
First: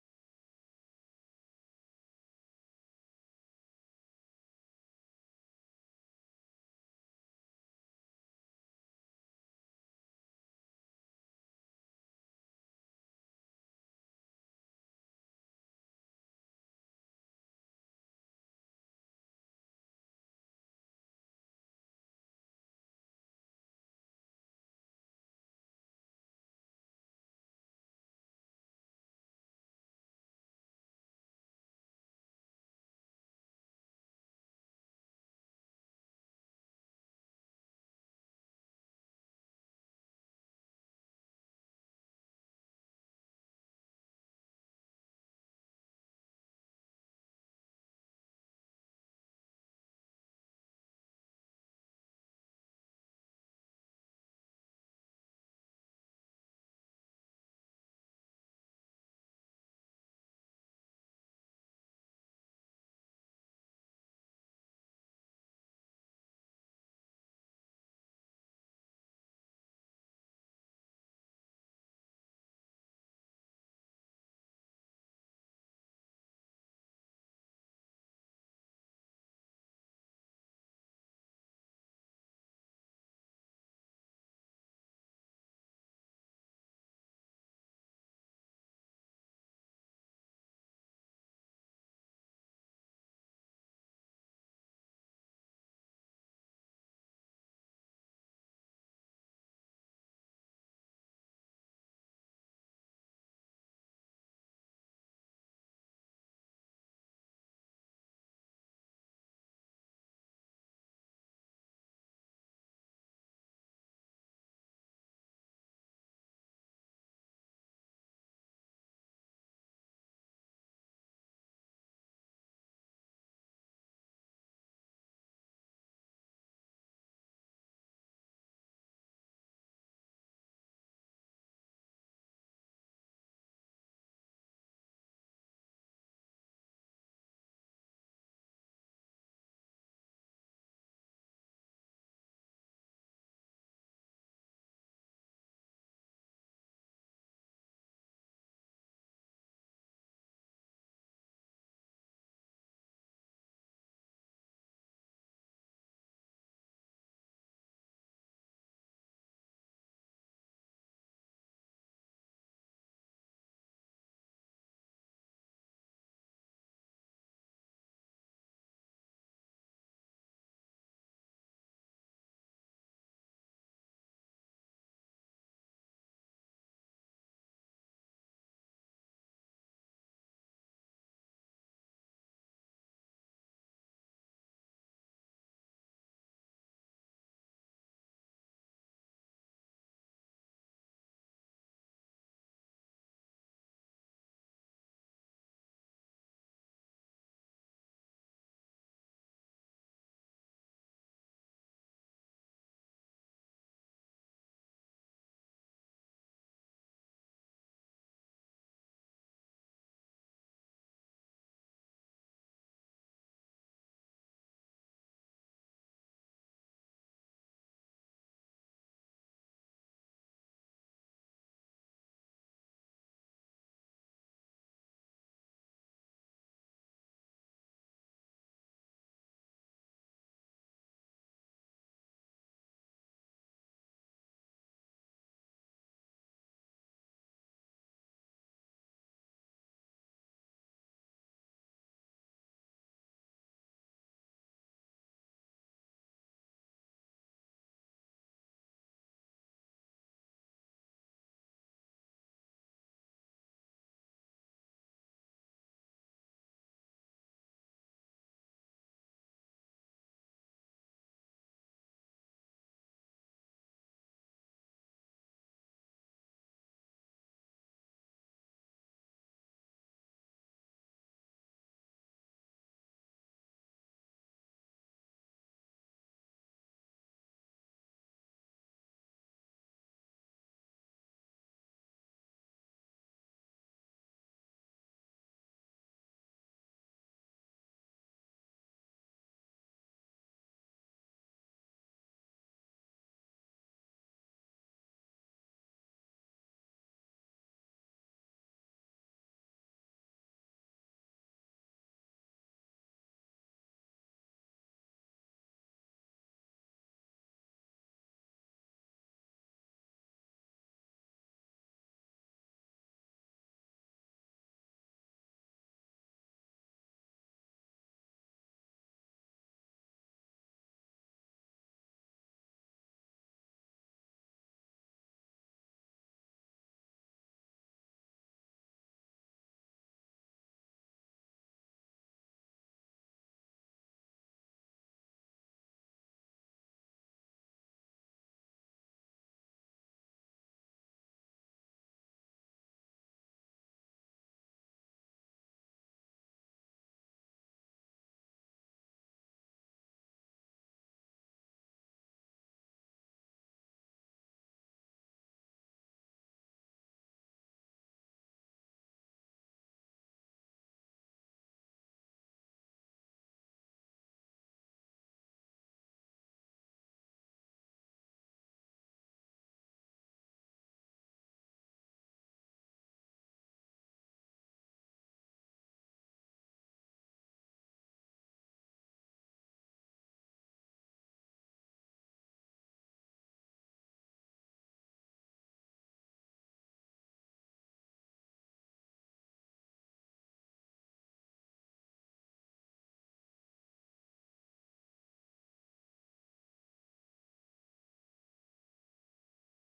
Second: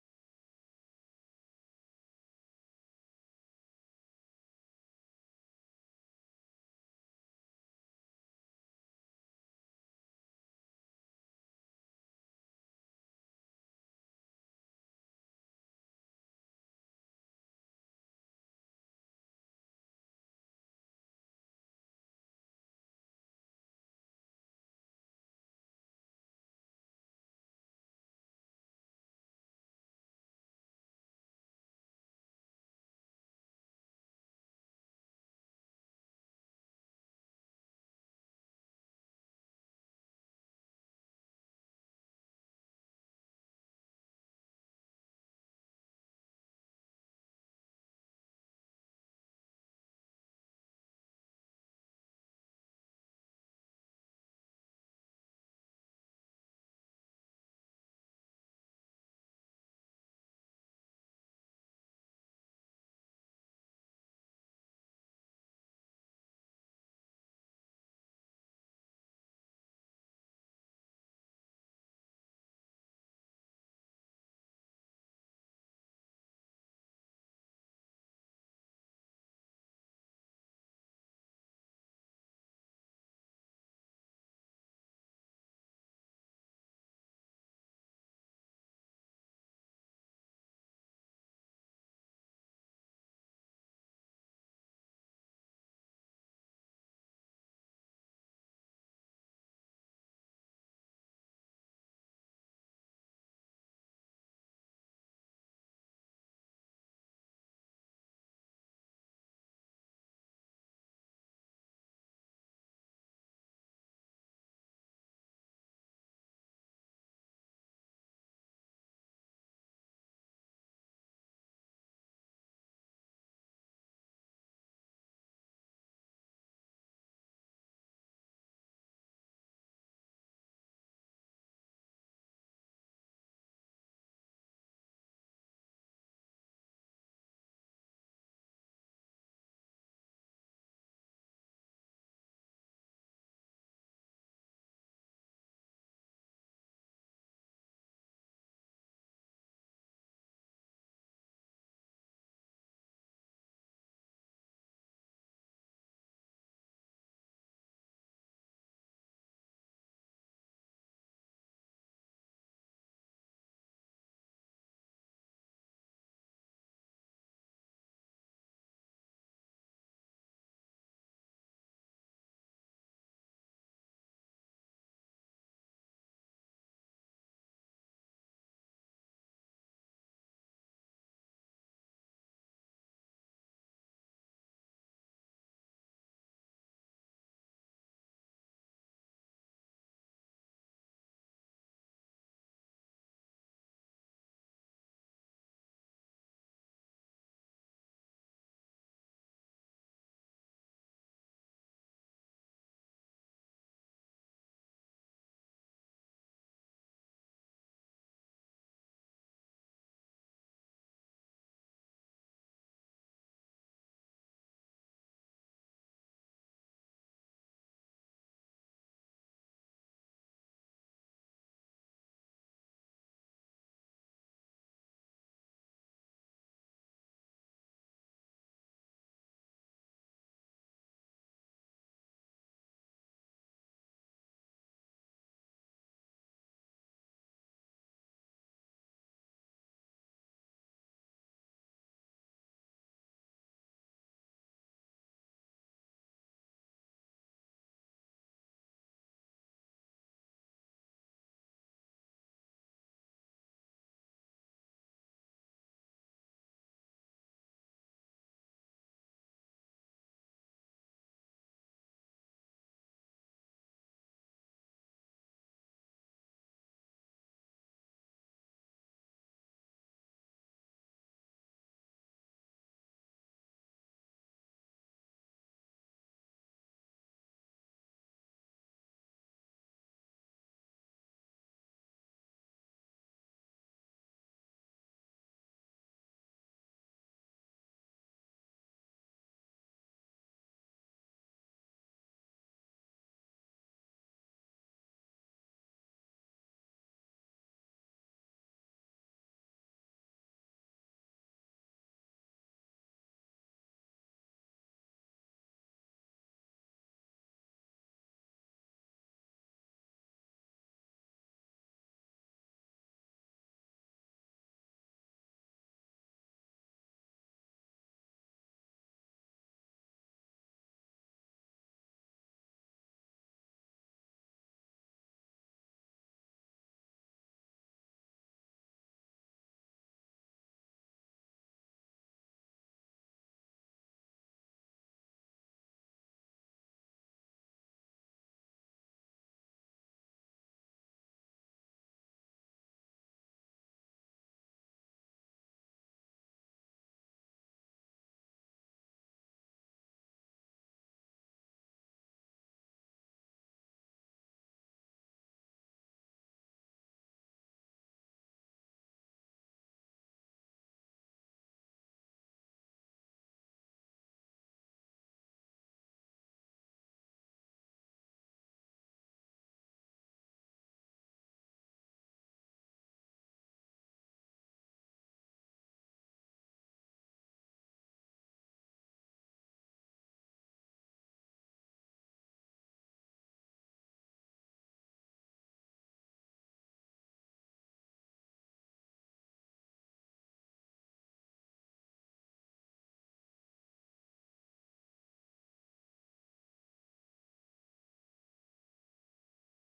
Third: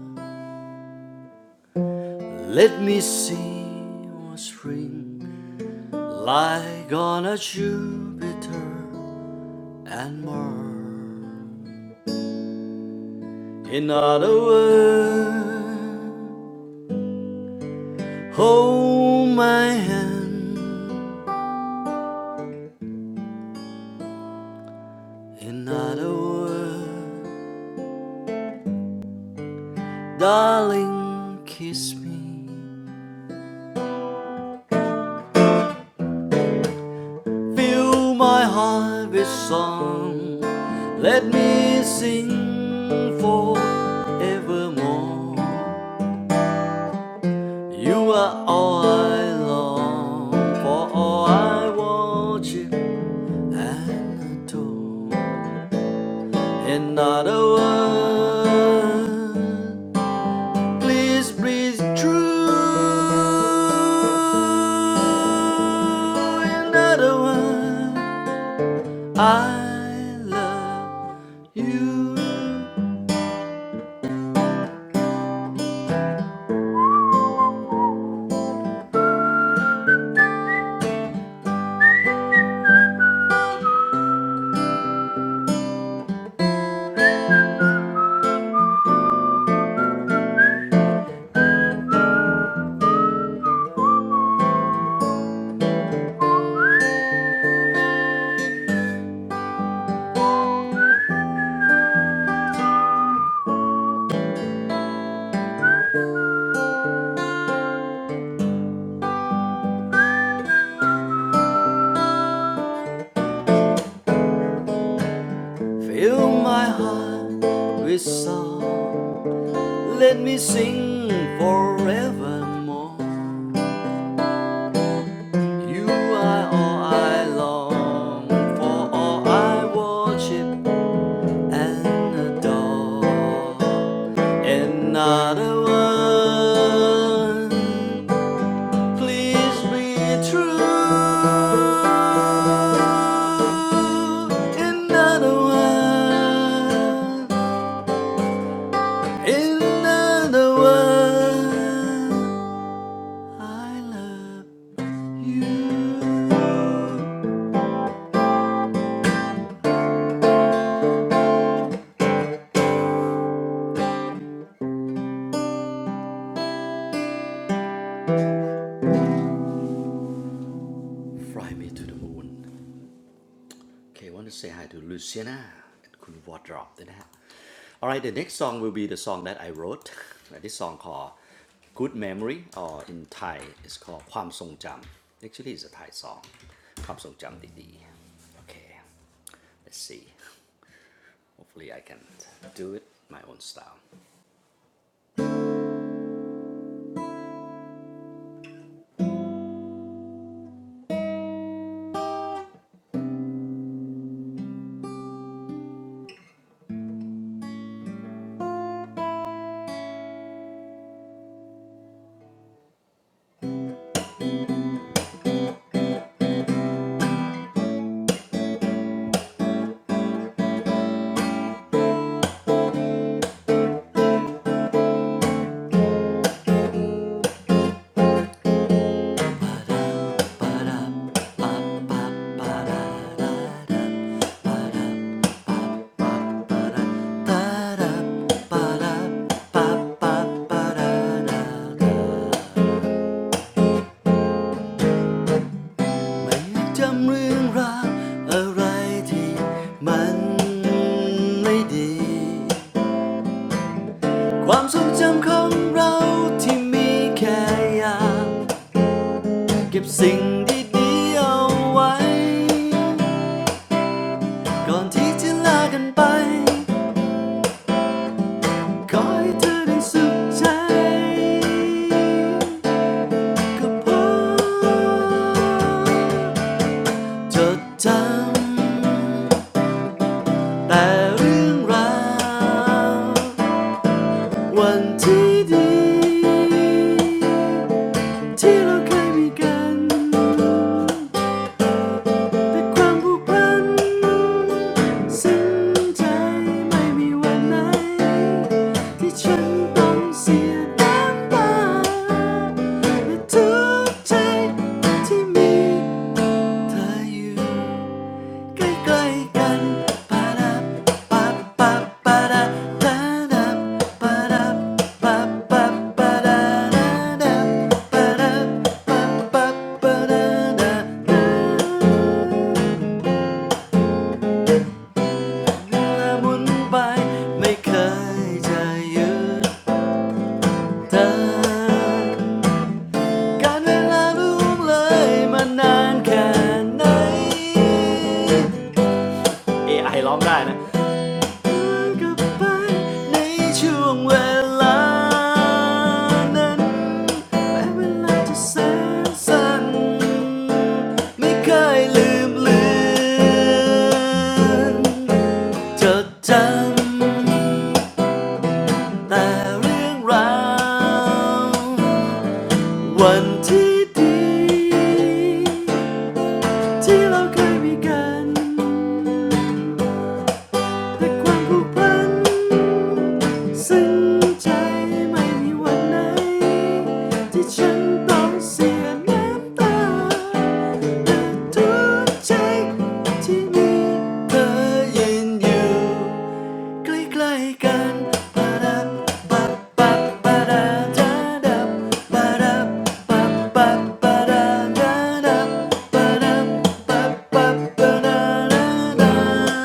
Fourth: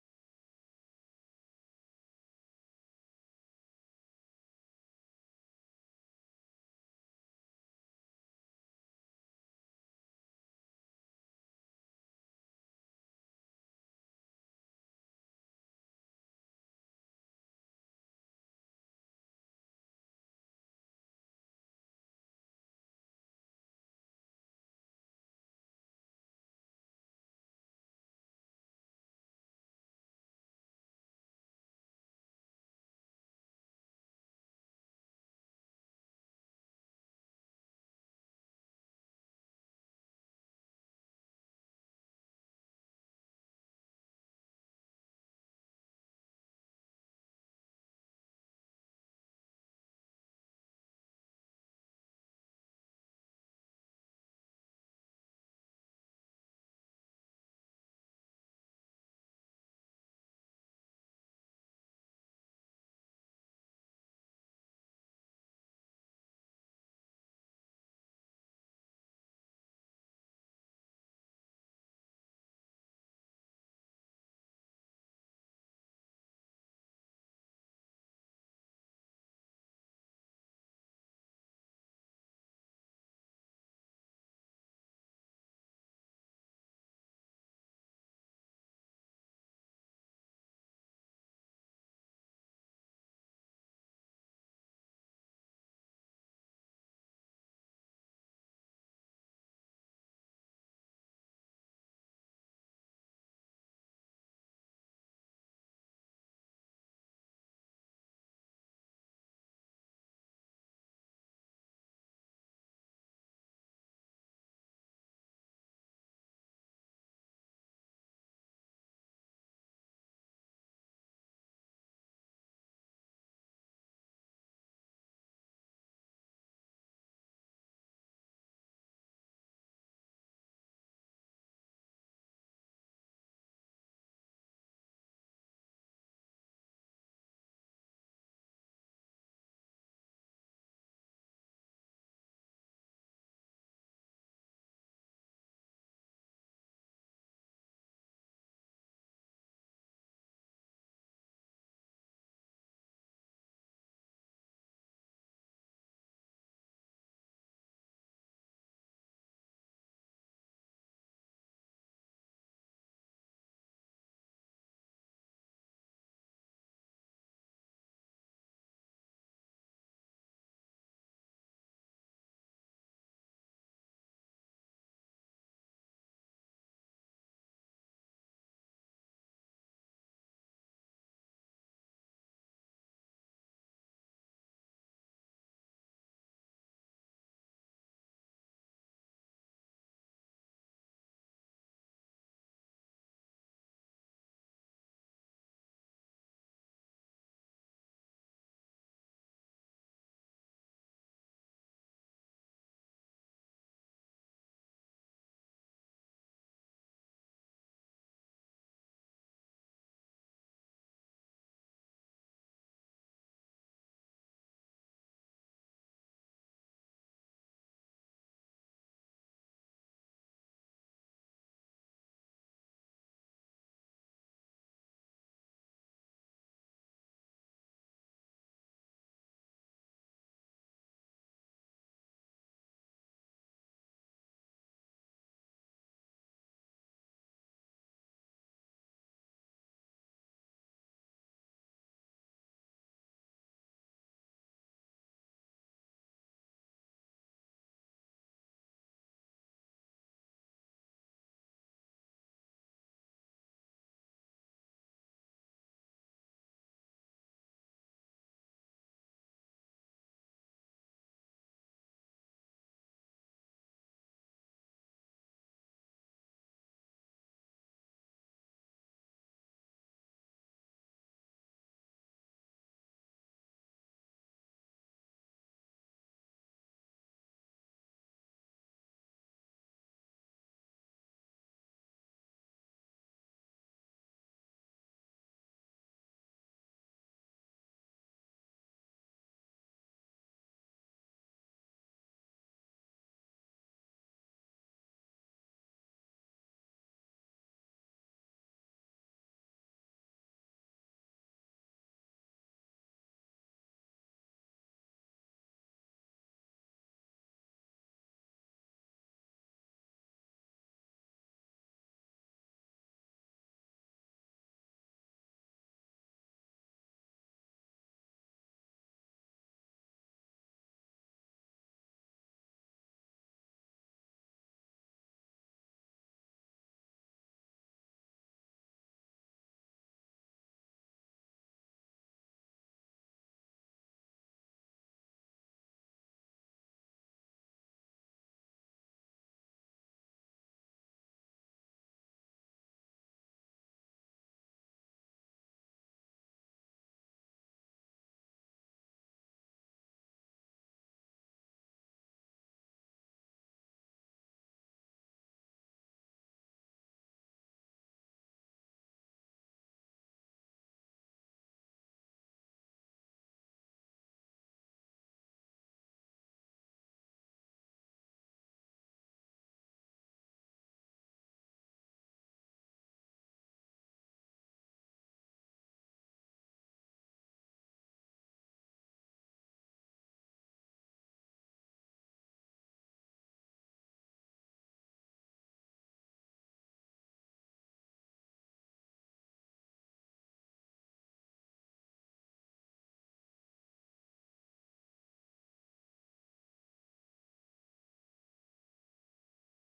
Let me see what spring like on a Jupiter and Mars. In other words, hold my hand. In other words, Darling, kiss me. Fill my heart with song. Let me sing forevermore. You are all I long for, all I worship and adore. Another word, please breathe true. Another word. I love you. Fill my heart with song. Let me sing forevermore. You are all I long for, all I worship and adore. Another one. Please be true. Another one. Another one. I love you. Fly me to the moon. Okay, I want to say hi to Luciana and Kun Wardrop Alright, the next song will be the song that I wrote. This song called Good Memory or in Thai it's called Kwam Song Jam. Actually it's a Thai song. Kwam Song Jam, Didi. Okay, let's see. Hopefully I can do it my own style. Ba-da, ba-da, ba-ba-ba-da-da. ไม่จำเรื่องราวอะไรที่มันไม่ดี ความทรงจำของเราที่มีแค่อยากเก็บสิ่งดีๆเอาไว้ ก่อนที่จะลากันไปขอให้เธอได้สุขใจก็พอจดจำแต่เรื่องราว วันที่ดีที่เราเคยมีกัน แต่ความผูกพันซึ้งใจไม่มีวันไหนที่ฉันต้องเสียน้ำตาและทุกใจที่มีเธออยู่ ใกล้ๆกันปะดับปะปะปะดะดาดับปะดับปะปะปะดาดดับปะดับปะปะปะดาดะละมุนไป ไม่เคยจะหยุดเธอการเวลาล่วงเลยมานานแค่ไหน เอ AI ร้องได้นะ กลับไปในช่วงเวลานั้นแม้เวลาจะแสนสั้นไม่เคยลืมเลือนจดจำแต่เรื่องราววันที่ดีที่เราเคยมีกันแต่ความผูกพัน ซึ้งใจไม่มีวันไหนที่ฉันต้องเสียน้ำตาแต่ทุกใจที่มีเธอยืนอยู่ใกล้ๆกันปะดับปัปัปะดาดาดับปะดับปัปะดาดาดับปะดับปัปัปะดดาดา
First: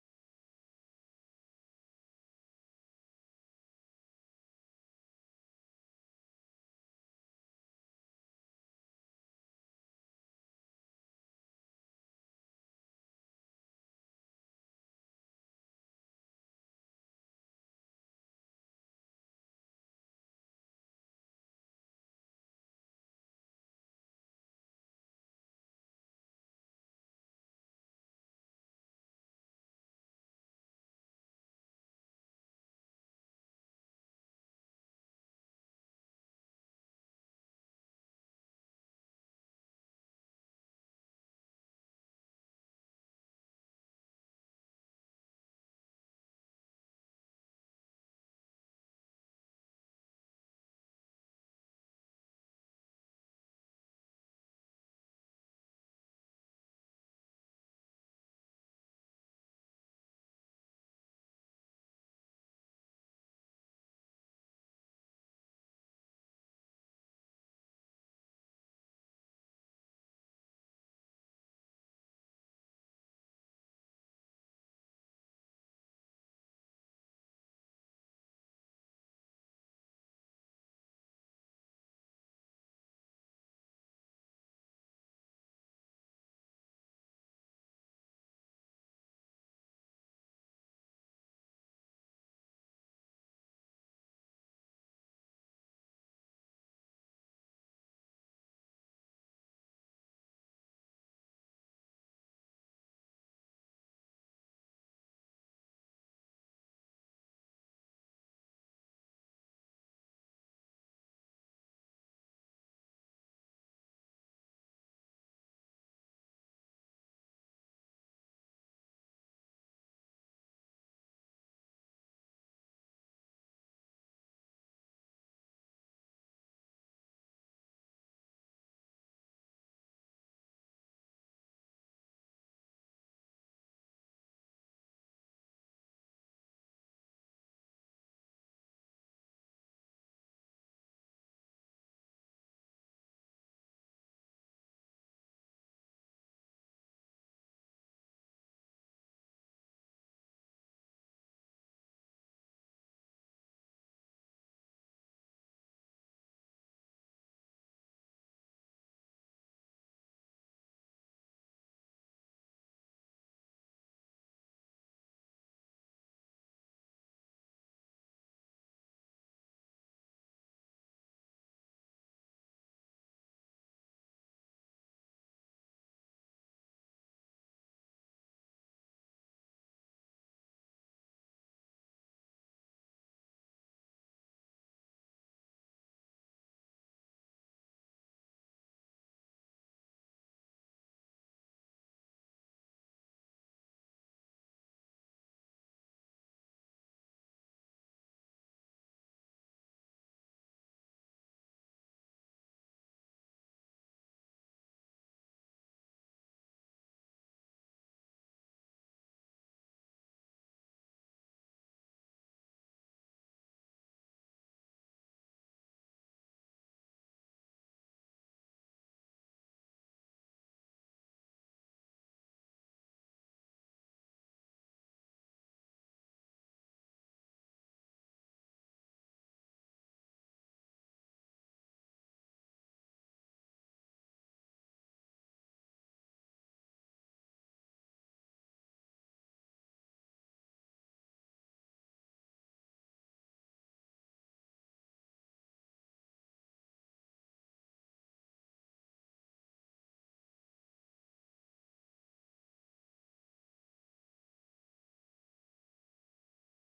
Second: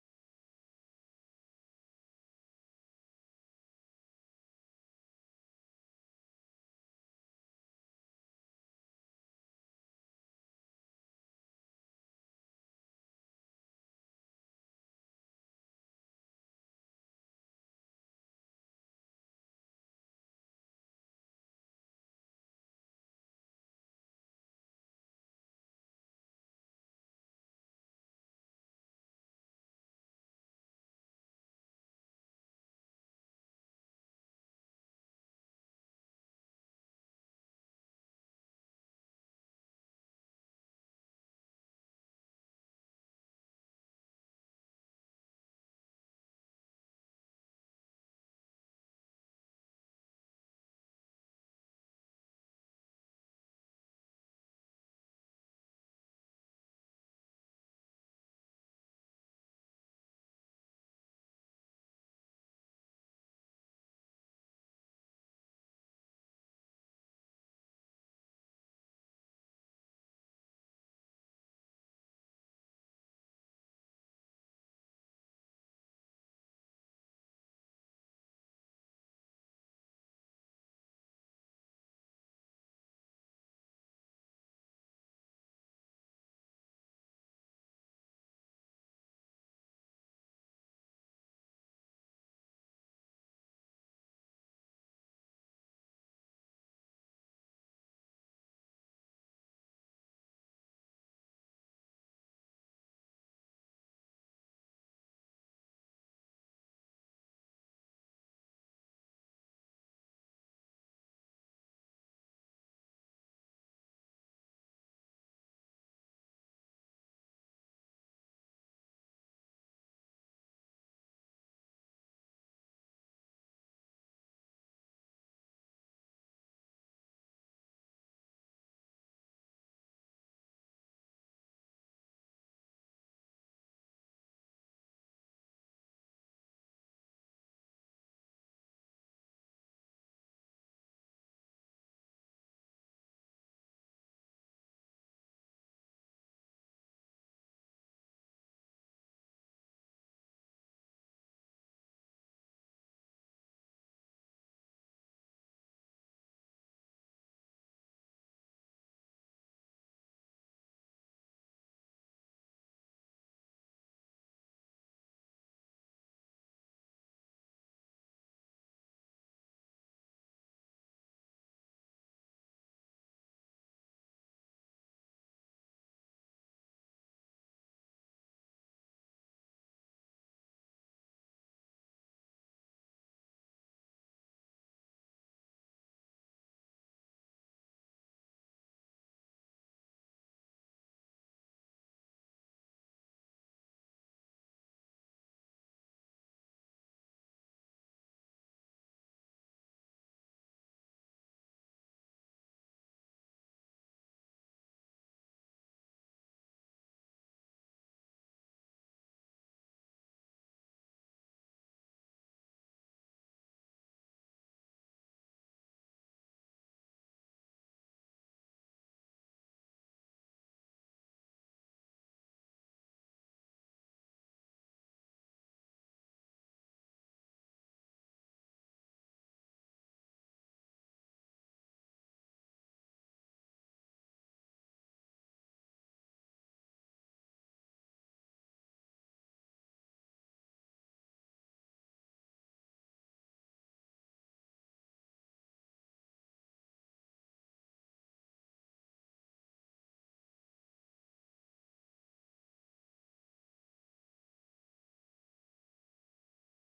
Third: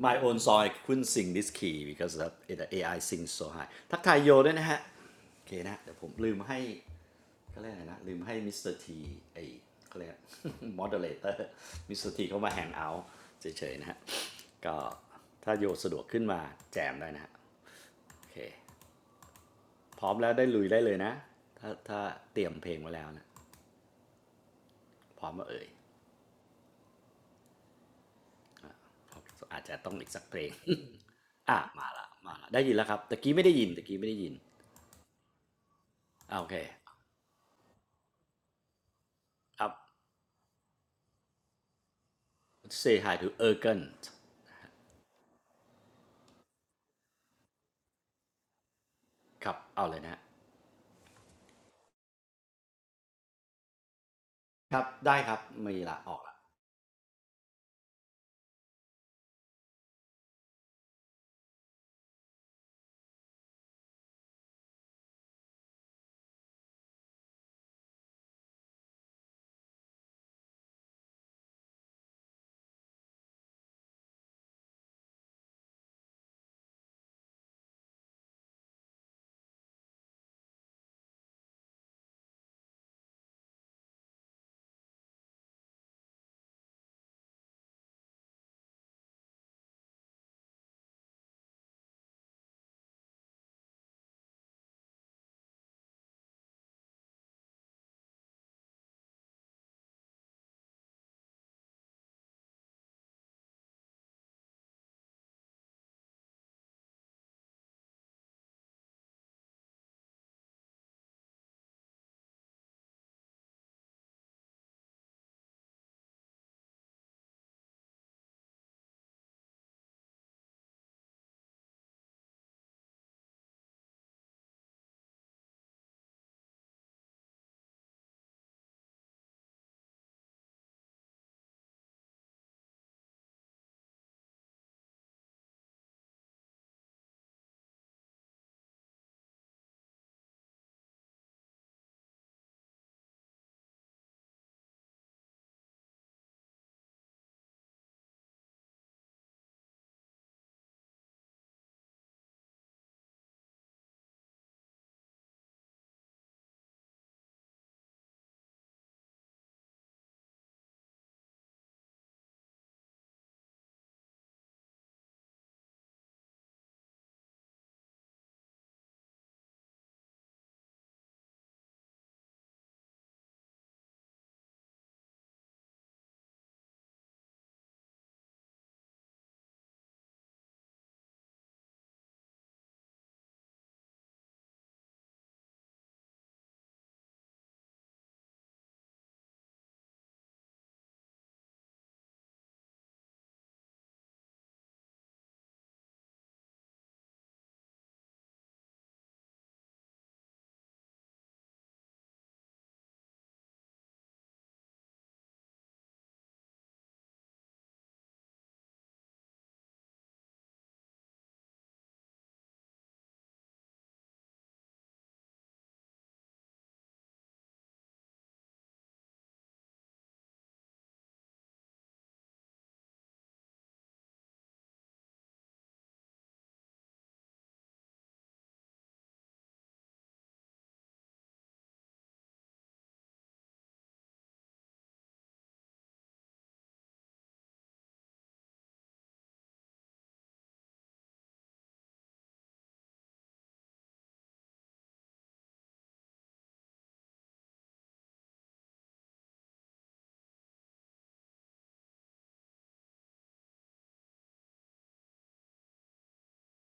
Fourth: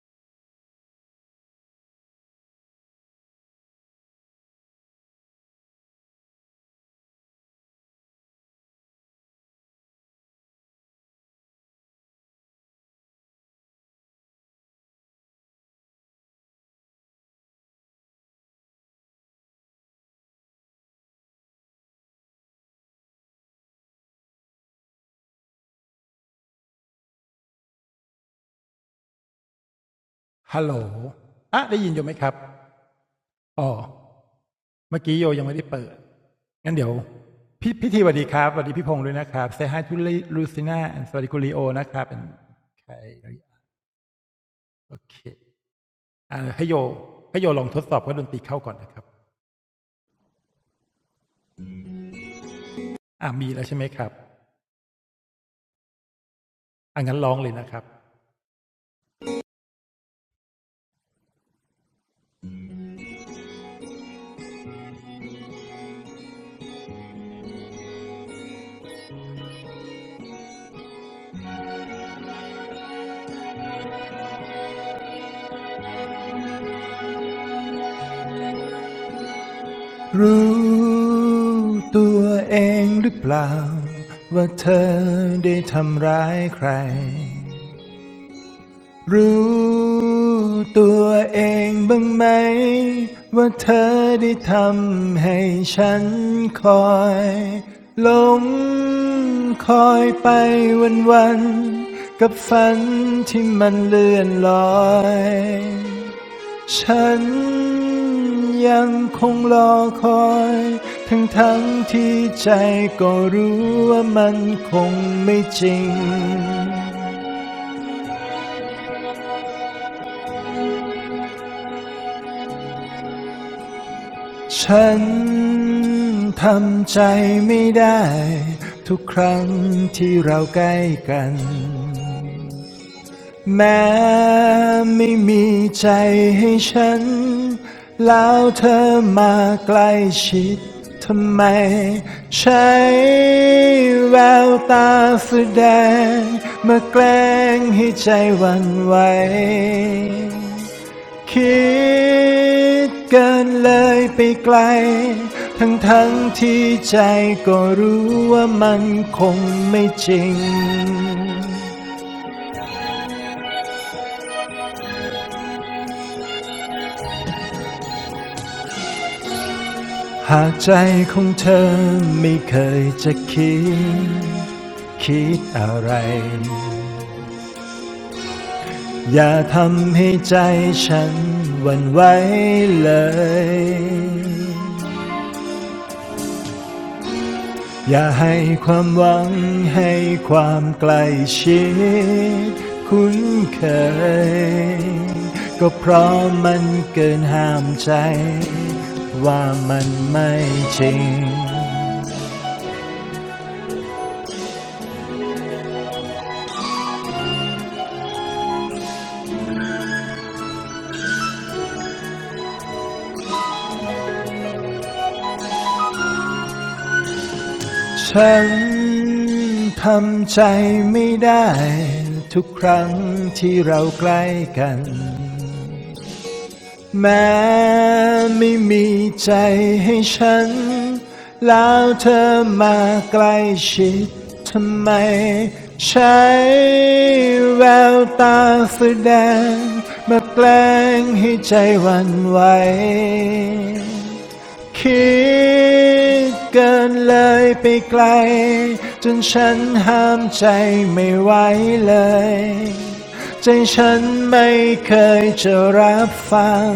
my own song I couldn't sing this key because of it AI sings so high ทักทายโยด้วยนะฮะโอเคนะเดี๋ยวผมลืมให้เขาเรียกอะไรนะลืมให้มิสเตอร์ทีไอเขาเรียก moderator มิสเตอร์ทีเขามาแฮงเอาทเฉยๆนะฮะก็ถ้าโยสะดวกขึ้นมาแจมได้นะฮะโอเคพร้อมแล้วได้ลุยได้เลยนะถ้าถ้าเตรียมเพลงไว้แล้วนะพร้อมมาเอ่ยอาจจะต้องอีกสักเพลง อ่ะมาละมาละได้ยินแล้วครับตะกี้ไม่ได้ยินตะกี้ไม่ได้ยินโอเคครับ say hi to Ergen ครับเอาเลยนะครับได้ครับไม่ละออกละ
ตัวเองบ้างไหมว่าเธอได้ทำให้ฉันคอยหลงคอยไปวันวันๆกับฝันที่มันเลื่อนลอยฉันยังคงรอคอยทั้งทั้งที่ใจก็รู้ว่ามันคงไม่จริง ฉันทำใจไม่ได้ทุกครั้งที่เราใกล้กัน แม้ไม่มีใจให้ฉันแล้วเธอมาใกล้ชิดทำไมใช้แววตาแสดงมาแกล้งให้ใจหวันไหวคิดเกินเลยไปไกลทั้งทั้งที่ใจก็รู้ว่ามันคงไม่จริง หากใจของเธอไม่เคยจะคิดคิดอะไรอย่าทำให้ใจฉันหวันไหวเลยอย่าให้ความหวังให้ความใกล้ชิดคุ้นเคยก็เพราะมันเกินห้ามใจว่ามันไม่จริง ฉันทำใจไม่ได้ทุกครั้งที่เราใกล้กันแม้ไม่มีใจให้ฉันแล้วเธอมาใกล้ชิดทำไมใช้แววตาฝืแดงมาแกล้งให้ใจหวันไหว คิดเกินเลยไปไกลจนฉันห้ามใจไม่ไหวเลยใจฉันไม่เคยจะรับฟัง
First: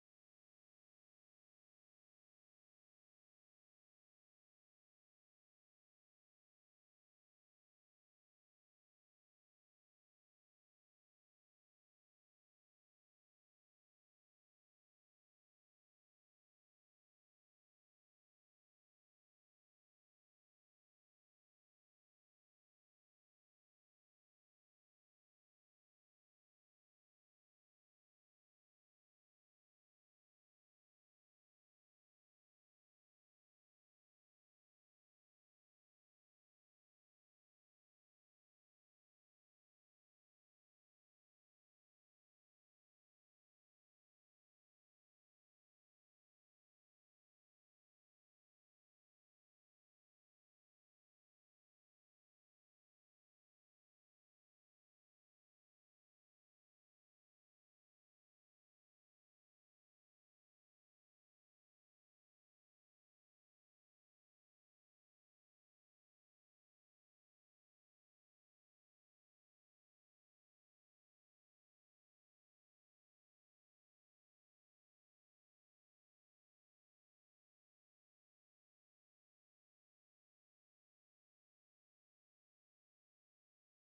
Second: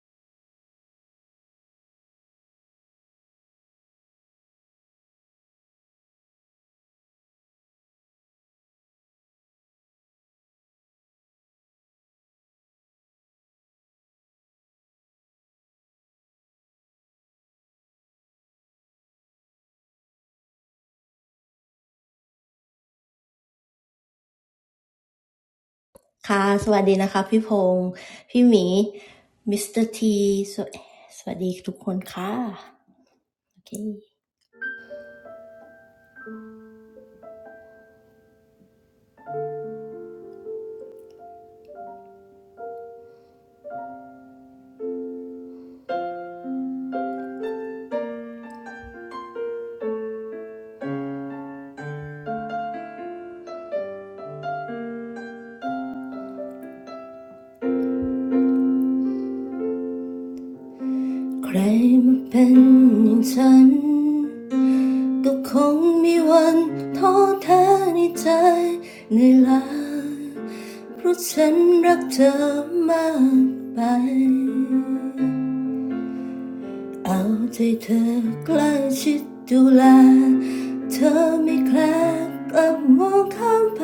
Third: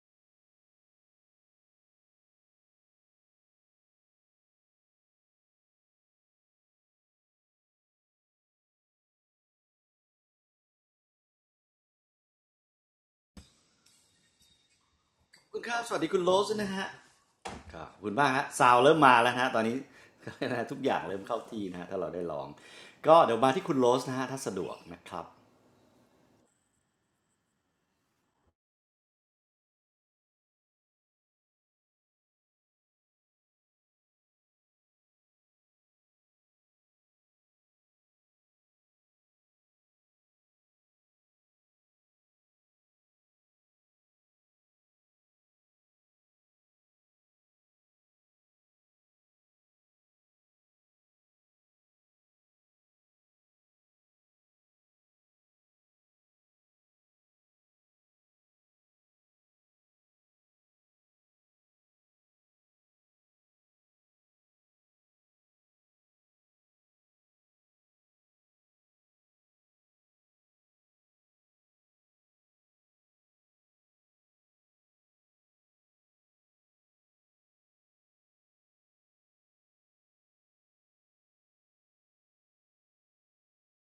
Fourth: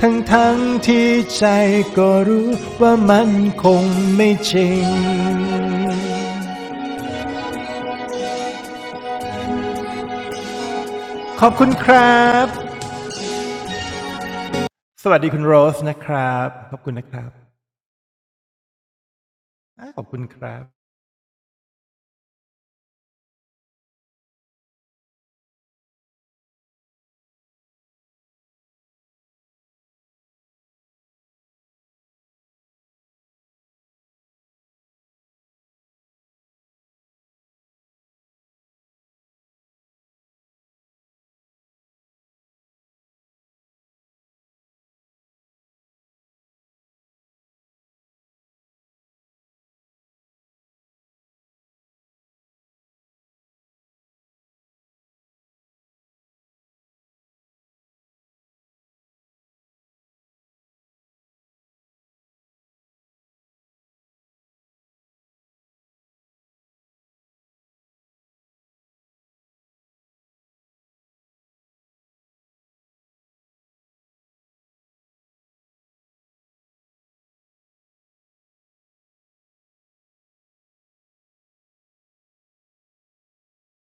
ทั้งทั้งๆที่ใจก็รู้ว่ามันคงไม่จริงขอบคุณครับสวัสดีคุณโร
คุณค
ส
รับส
นะ
วัส
ค
ดีคุณโร
รั
ส
บ
นะ
ขอบ
ฮะ
คุณนะครับ
ครับคุณมากฮะซาวเริ่มมาแล้วนะฮะตอนนี้
ขอบคุณครับ
ทุกอย่างเริ่มเข้าที่นะฮะถ้าเราได้ลองก็เดี๋ยวมาที่คุณโรสนะฮะถ้าสะดวกนะครับ
ค่ะ เอาใจเธอใกล้ชิดดูแลเธอไม่แคลกลับมองข้ามไป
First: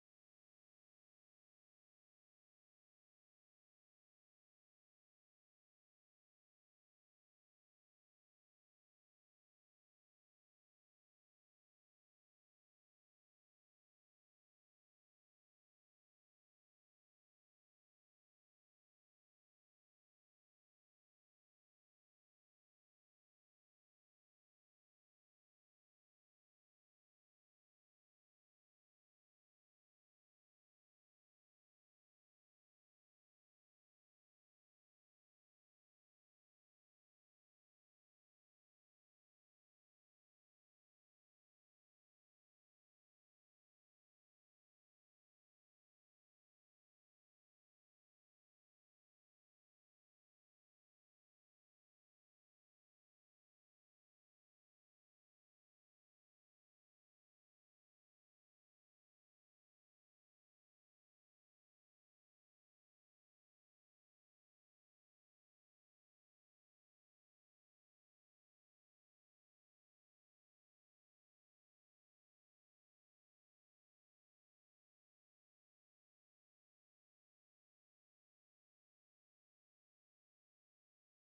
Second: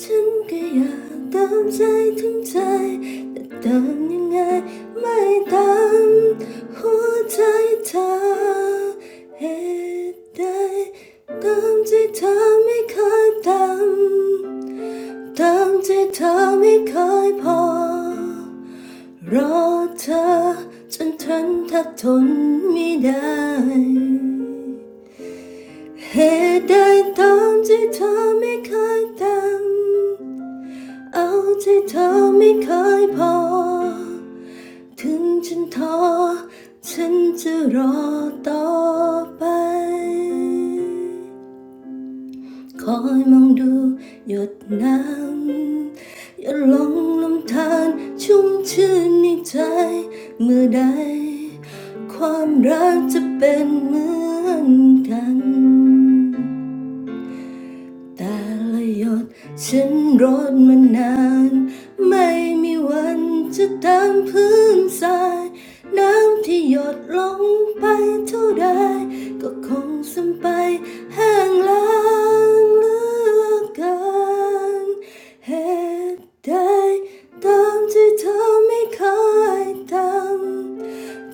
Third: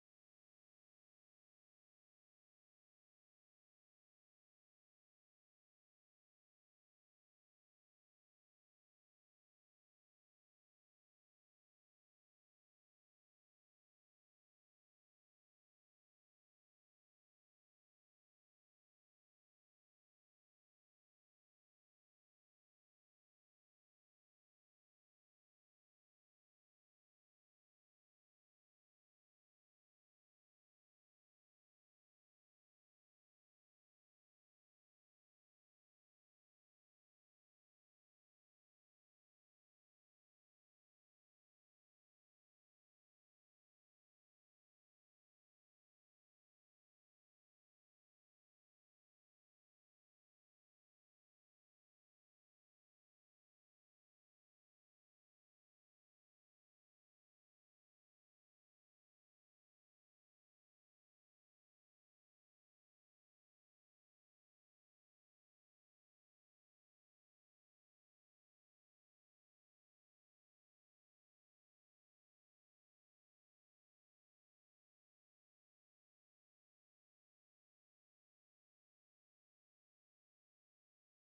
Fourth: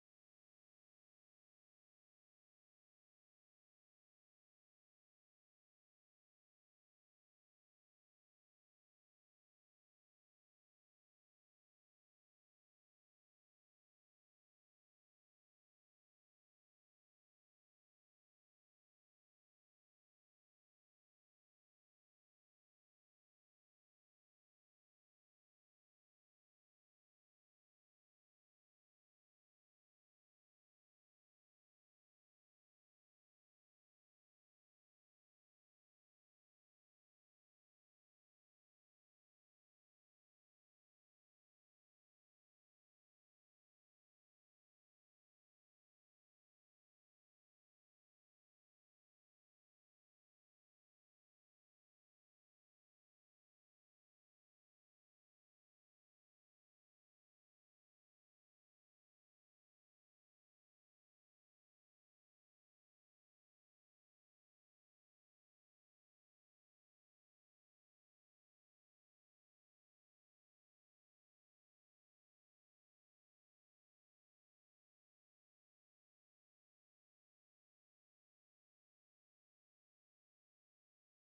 ฉันก็อยากเติมใจถึงใจแต่เติมยังไงไม่ตามหัวใจเธอเหตุใดเติมใจเธอไม่เคยเติมเติมใจเธอไม่เคยพอ รอเธอ choen tran tha ton mi dai he die tam de tha mi khai tam ao de tha mi khai pao thung chan tho chan je ro to bay. คอยมองดูหยดน้ำหยดลงลำธารชุ่มชื่นในใจเมื่อใด แต่ละหยดฉันรดมานาน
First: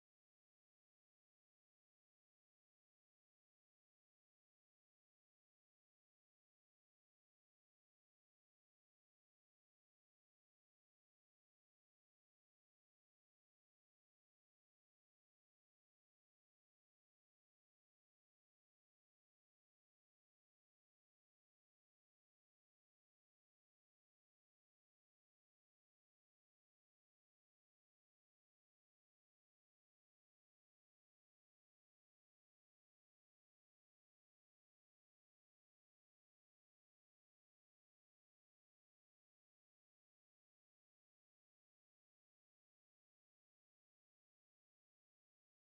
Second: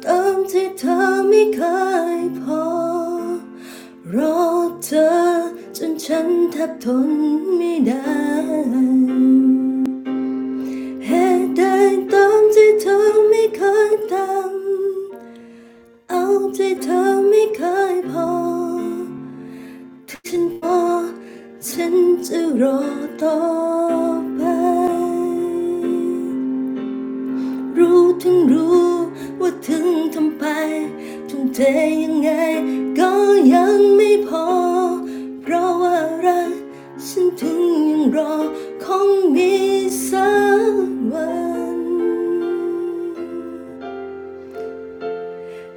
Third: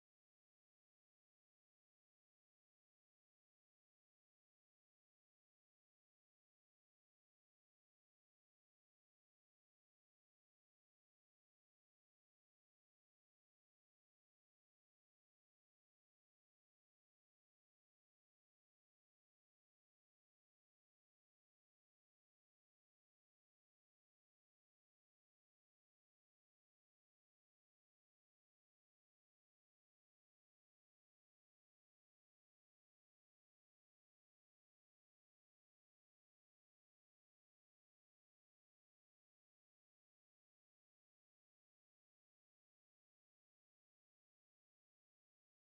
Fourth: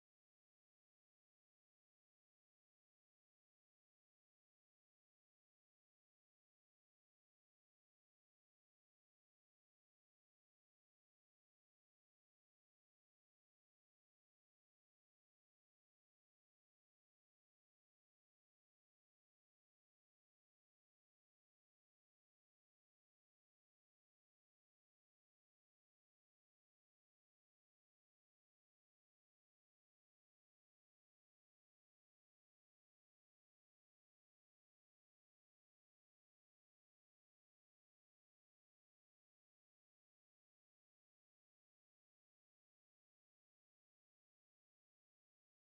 ตามที่เธอไม่เคยพอรอเธอจนฉันแทบทนไม่ได้เหตุใดตามที่เธอไม่เคยทำเอาที่เธอไม่เคยพอถ้าฉันพอฉันจะรอต่อไป รู้ถึงรู้ว่าถึงทำไปทุ่มเทยังไง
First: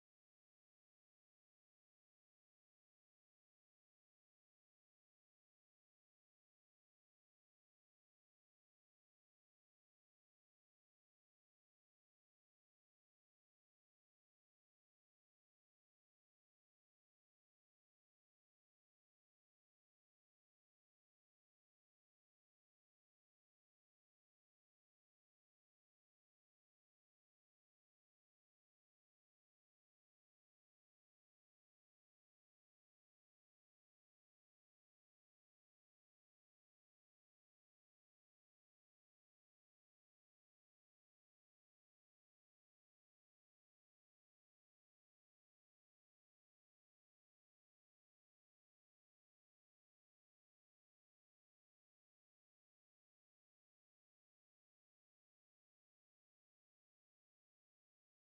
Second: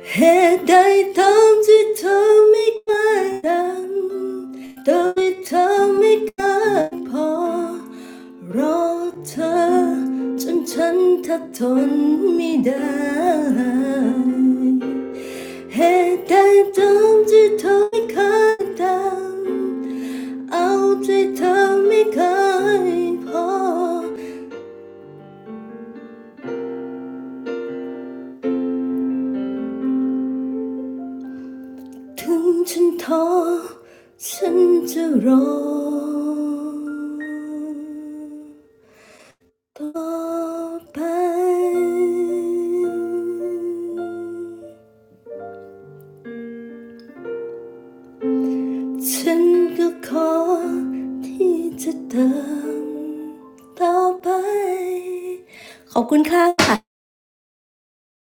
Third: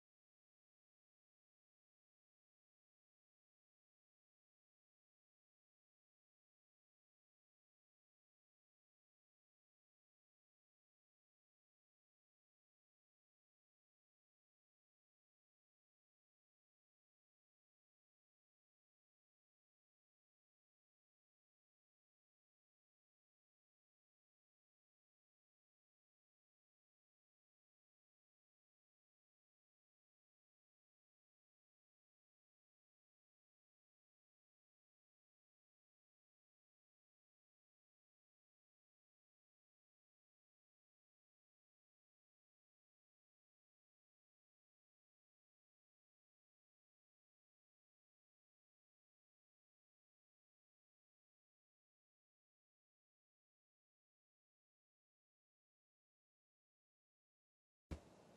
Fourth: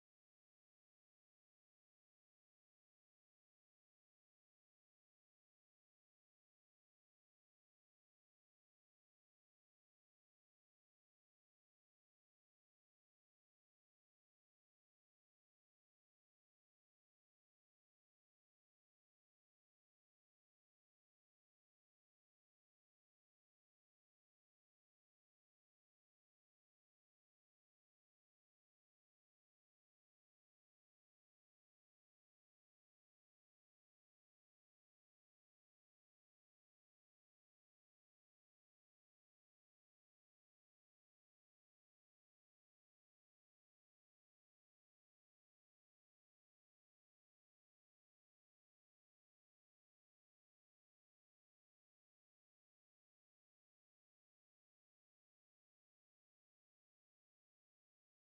had I thumbs it to make my gun, thumbs it to make a paw, รอเธอจนฉันทนทนไม่ได้เหตุใดเธอจึงทำให้เคยทำเอาใจเธอไม่เคยพอ ถึงฉันท้อฉันจะรอต่อไป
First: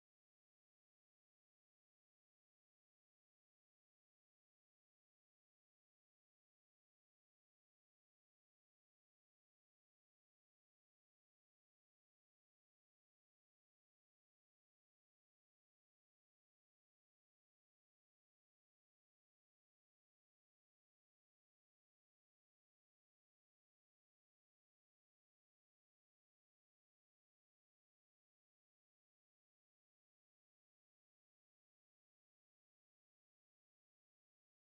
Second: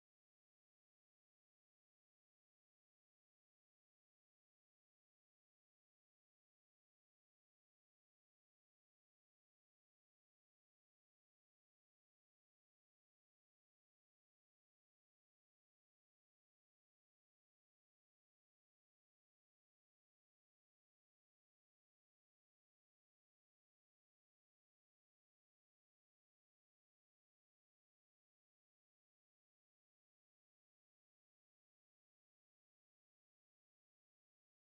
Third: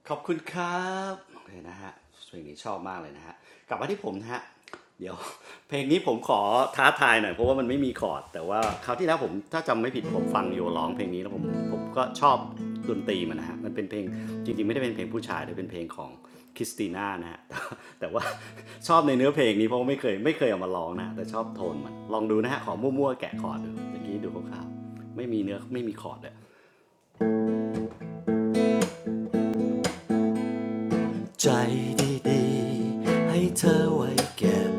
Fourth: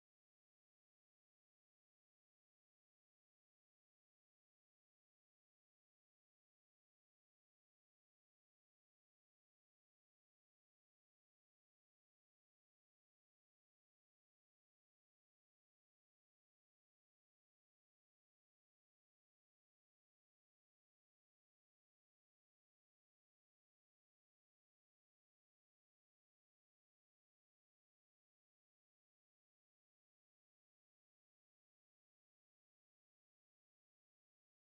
ขอบคุณครับเอเนะฮะเพลงนี้ชอบมากเลยนะฮะกลับมาที่ผมนะฮะเดี๋ยวเพลงนี้ผมขอท้าทายหน่อยเพราะว่ามันไม่มีคอร์ดแต่ว่าคราวที่แล้วผมถ้าจำไม่ผิดผมฟังโยร้องเพลงนี้แล้วผมผมก็ชอบดนตรีมันนะฮะมันเป็นเพลงจริงๆไม่ได้เป็นเพลงผู้ชายแต่เป็นเพลงของคริสติน่านะฮะ แต่ว่าชอบในเนื้อเพลงนี้เพราะไม่เคยไม่เคยเอามาร้องนะแต่ชอบโทนมันลองดูนะฮะขอมั่วๆแกะคอร์ดดูเมื่อกี้ดูคร่าวๆไม่มีเนื้อไม่มีคอร์ดเลย ใจดีๆให้เธอไว้เก็บ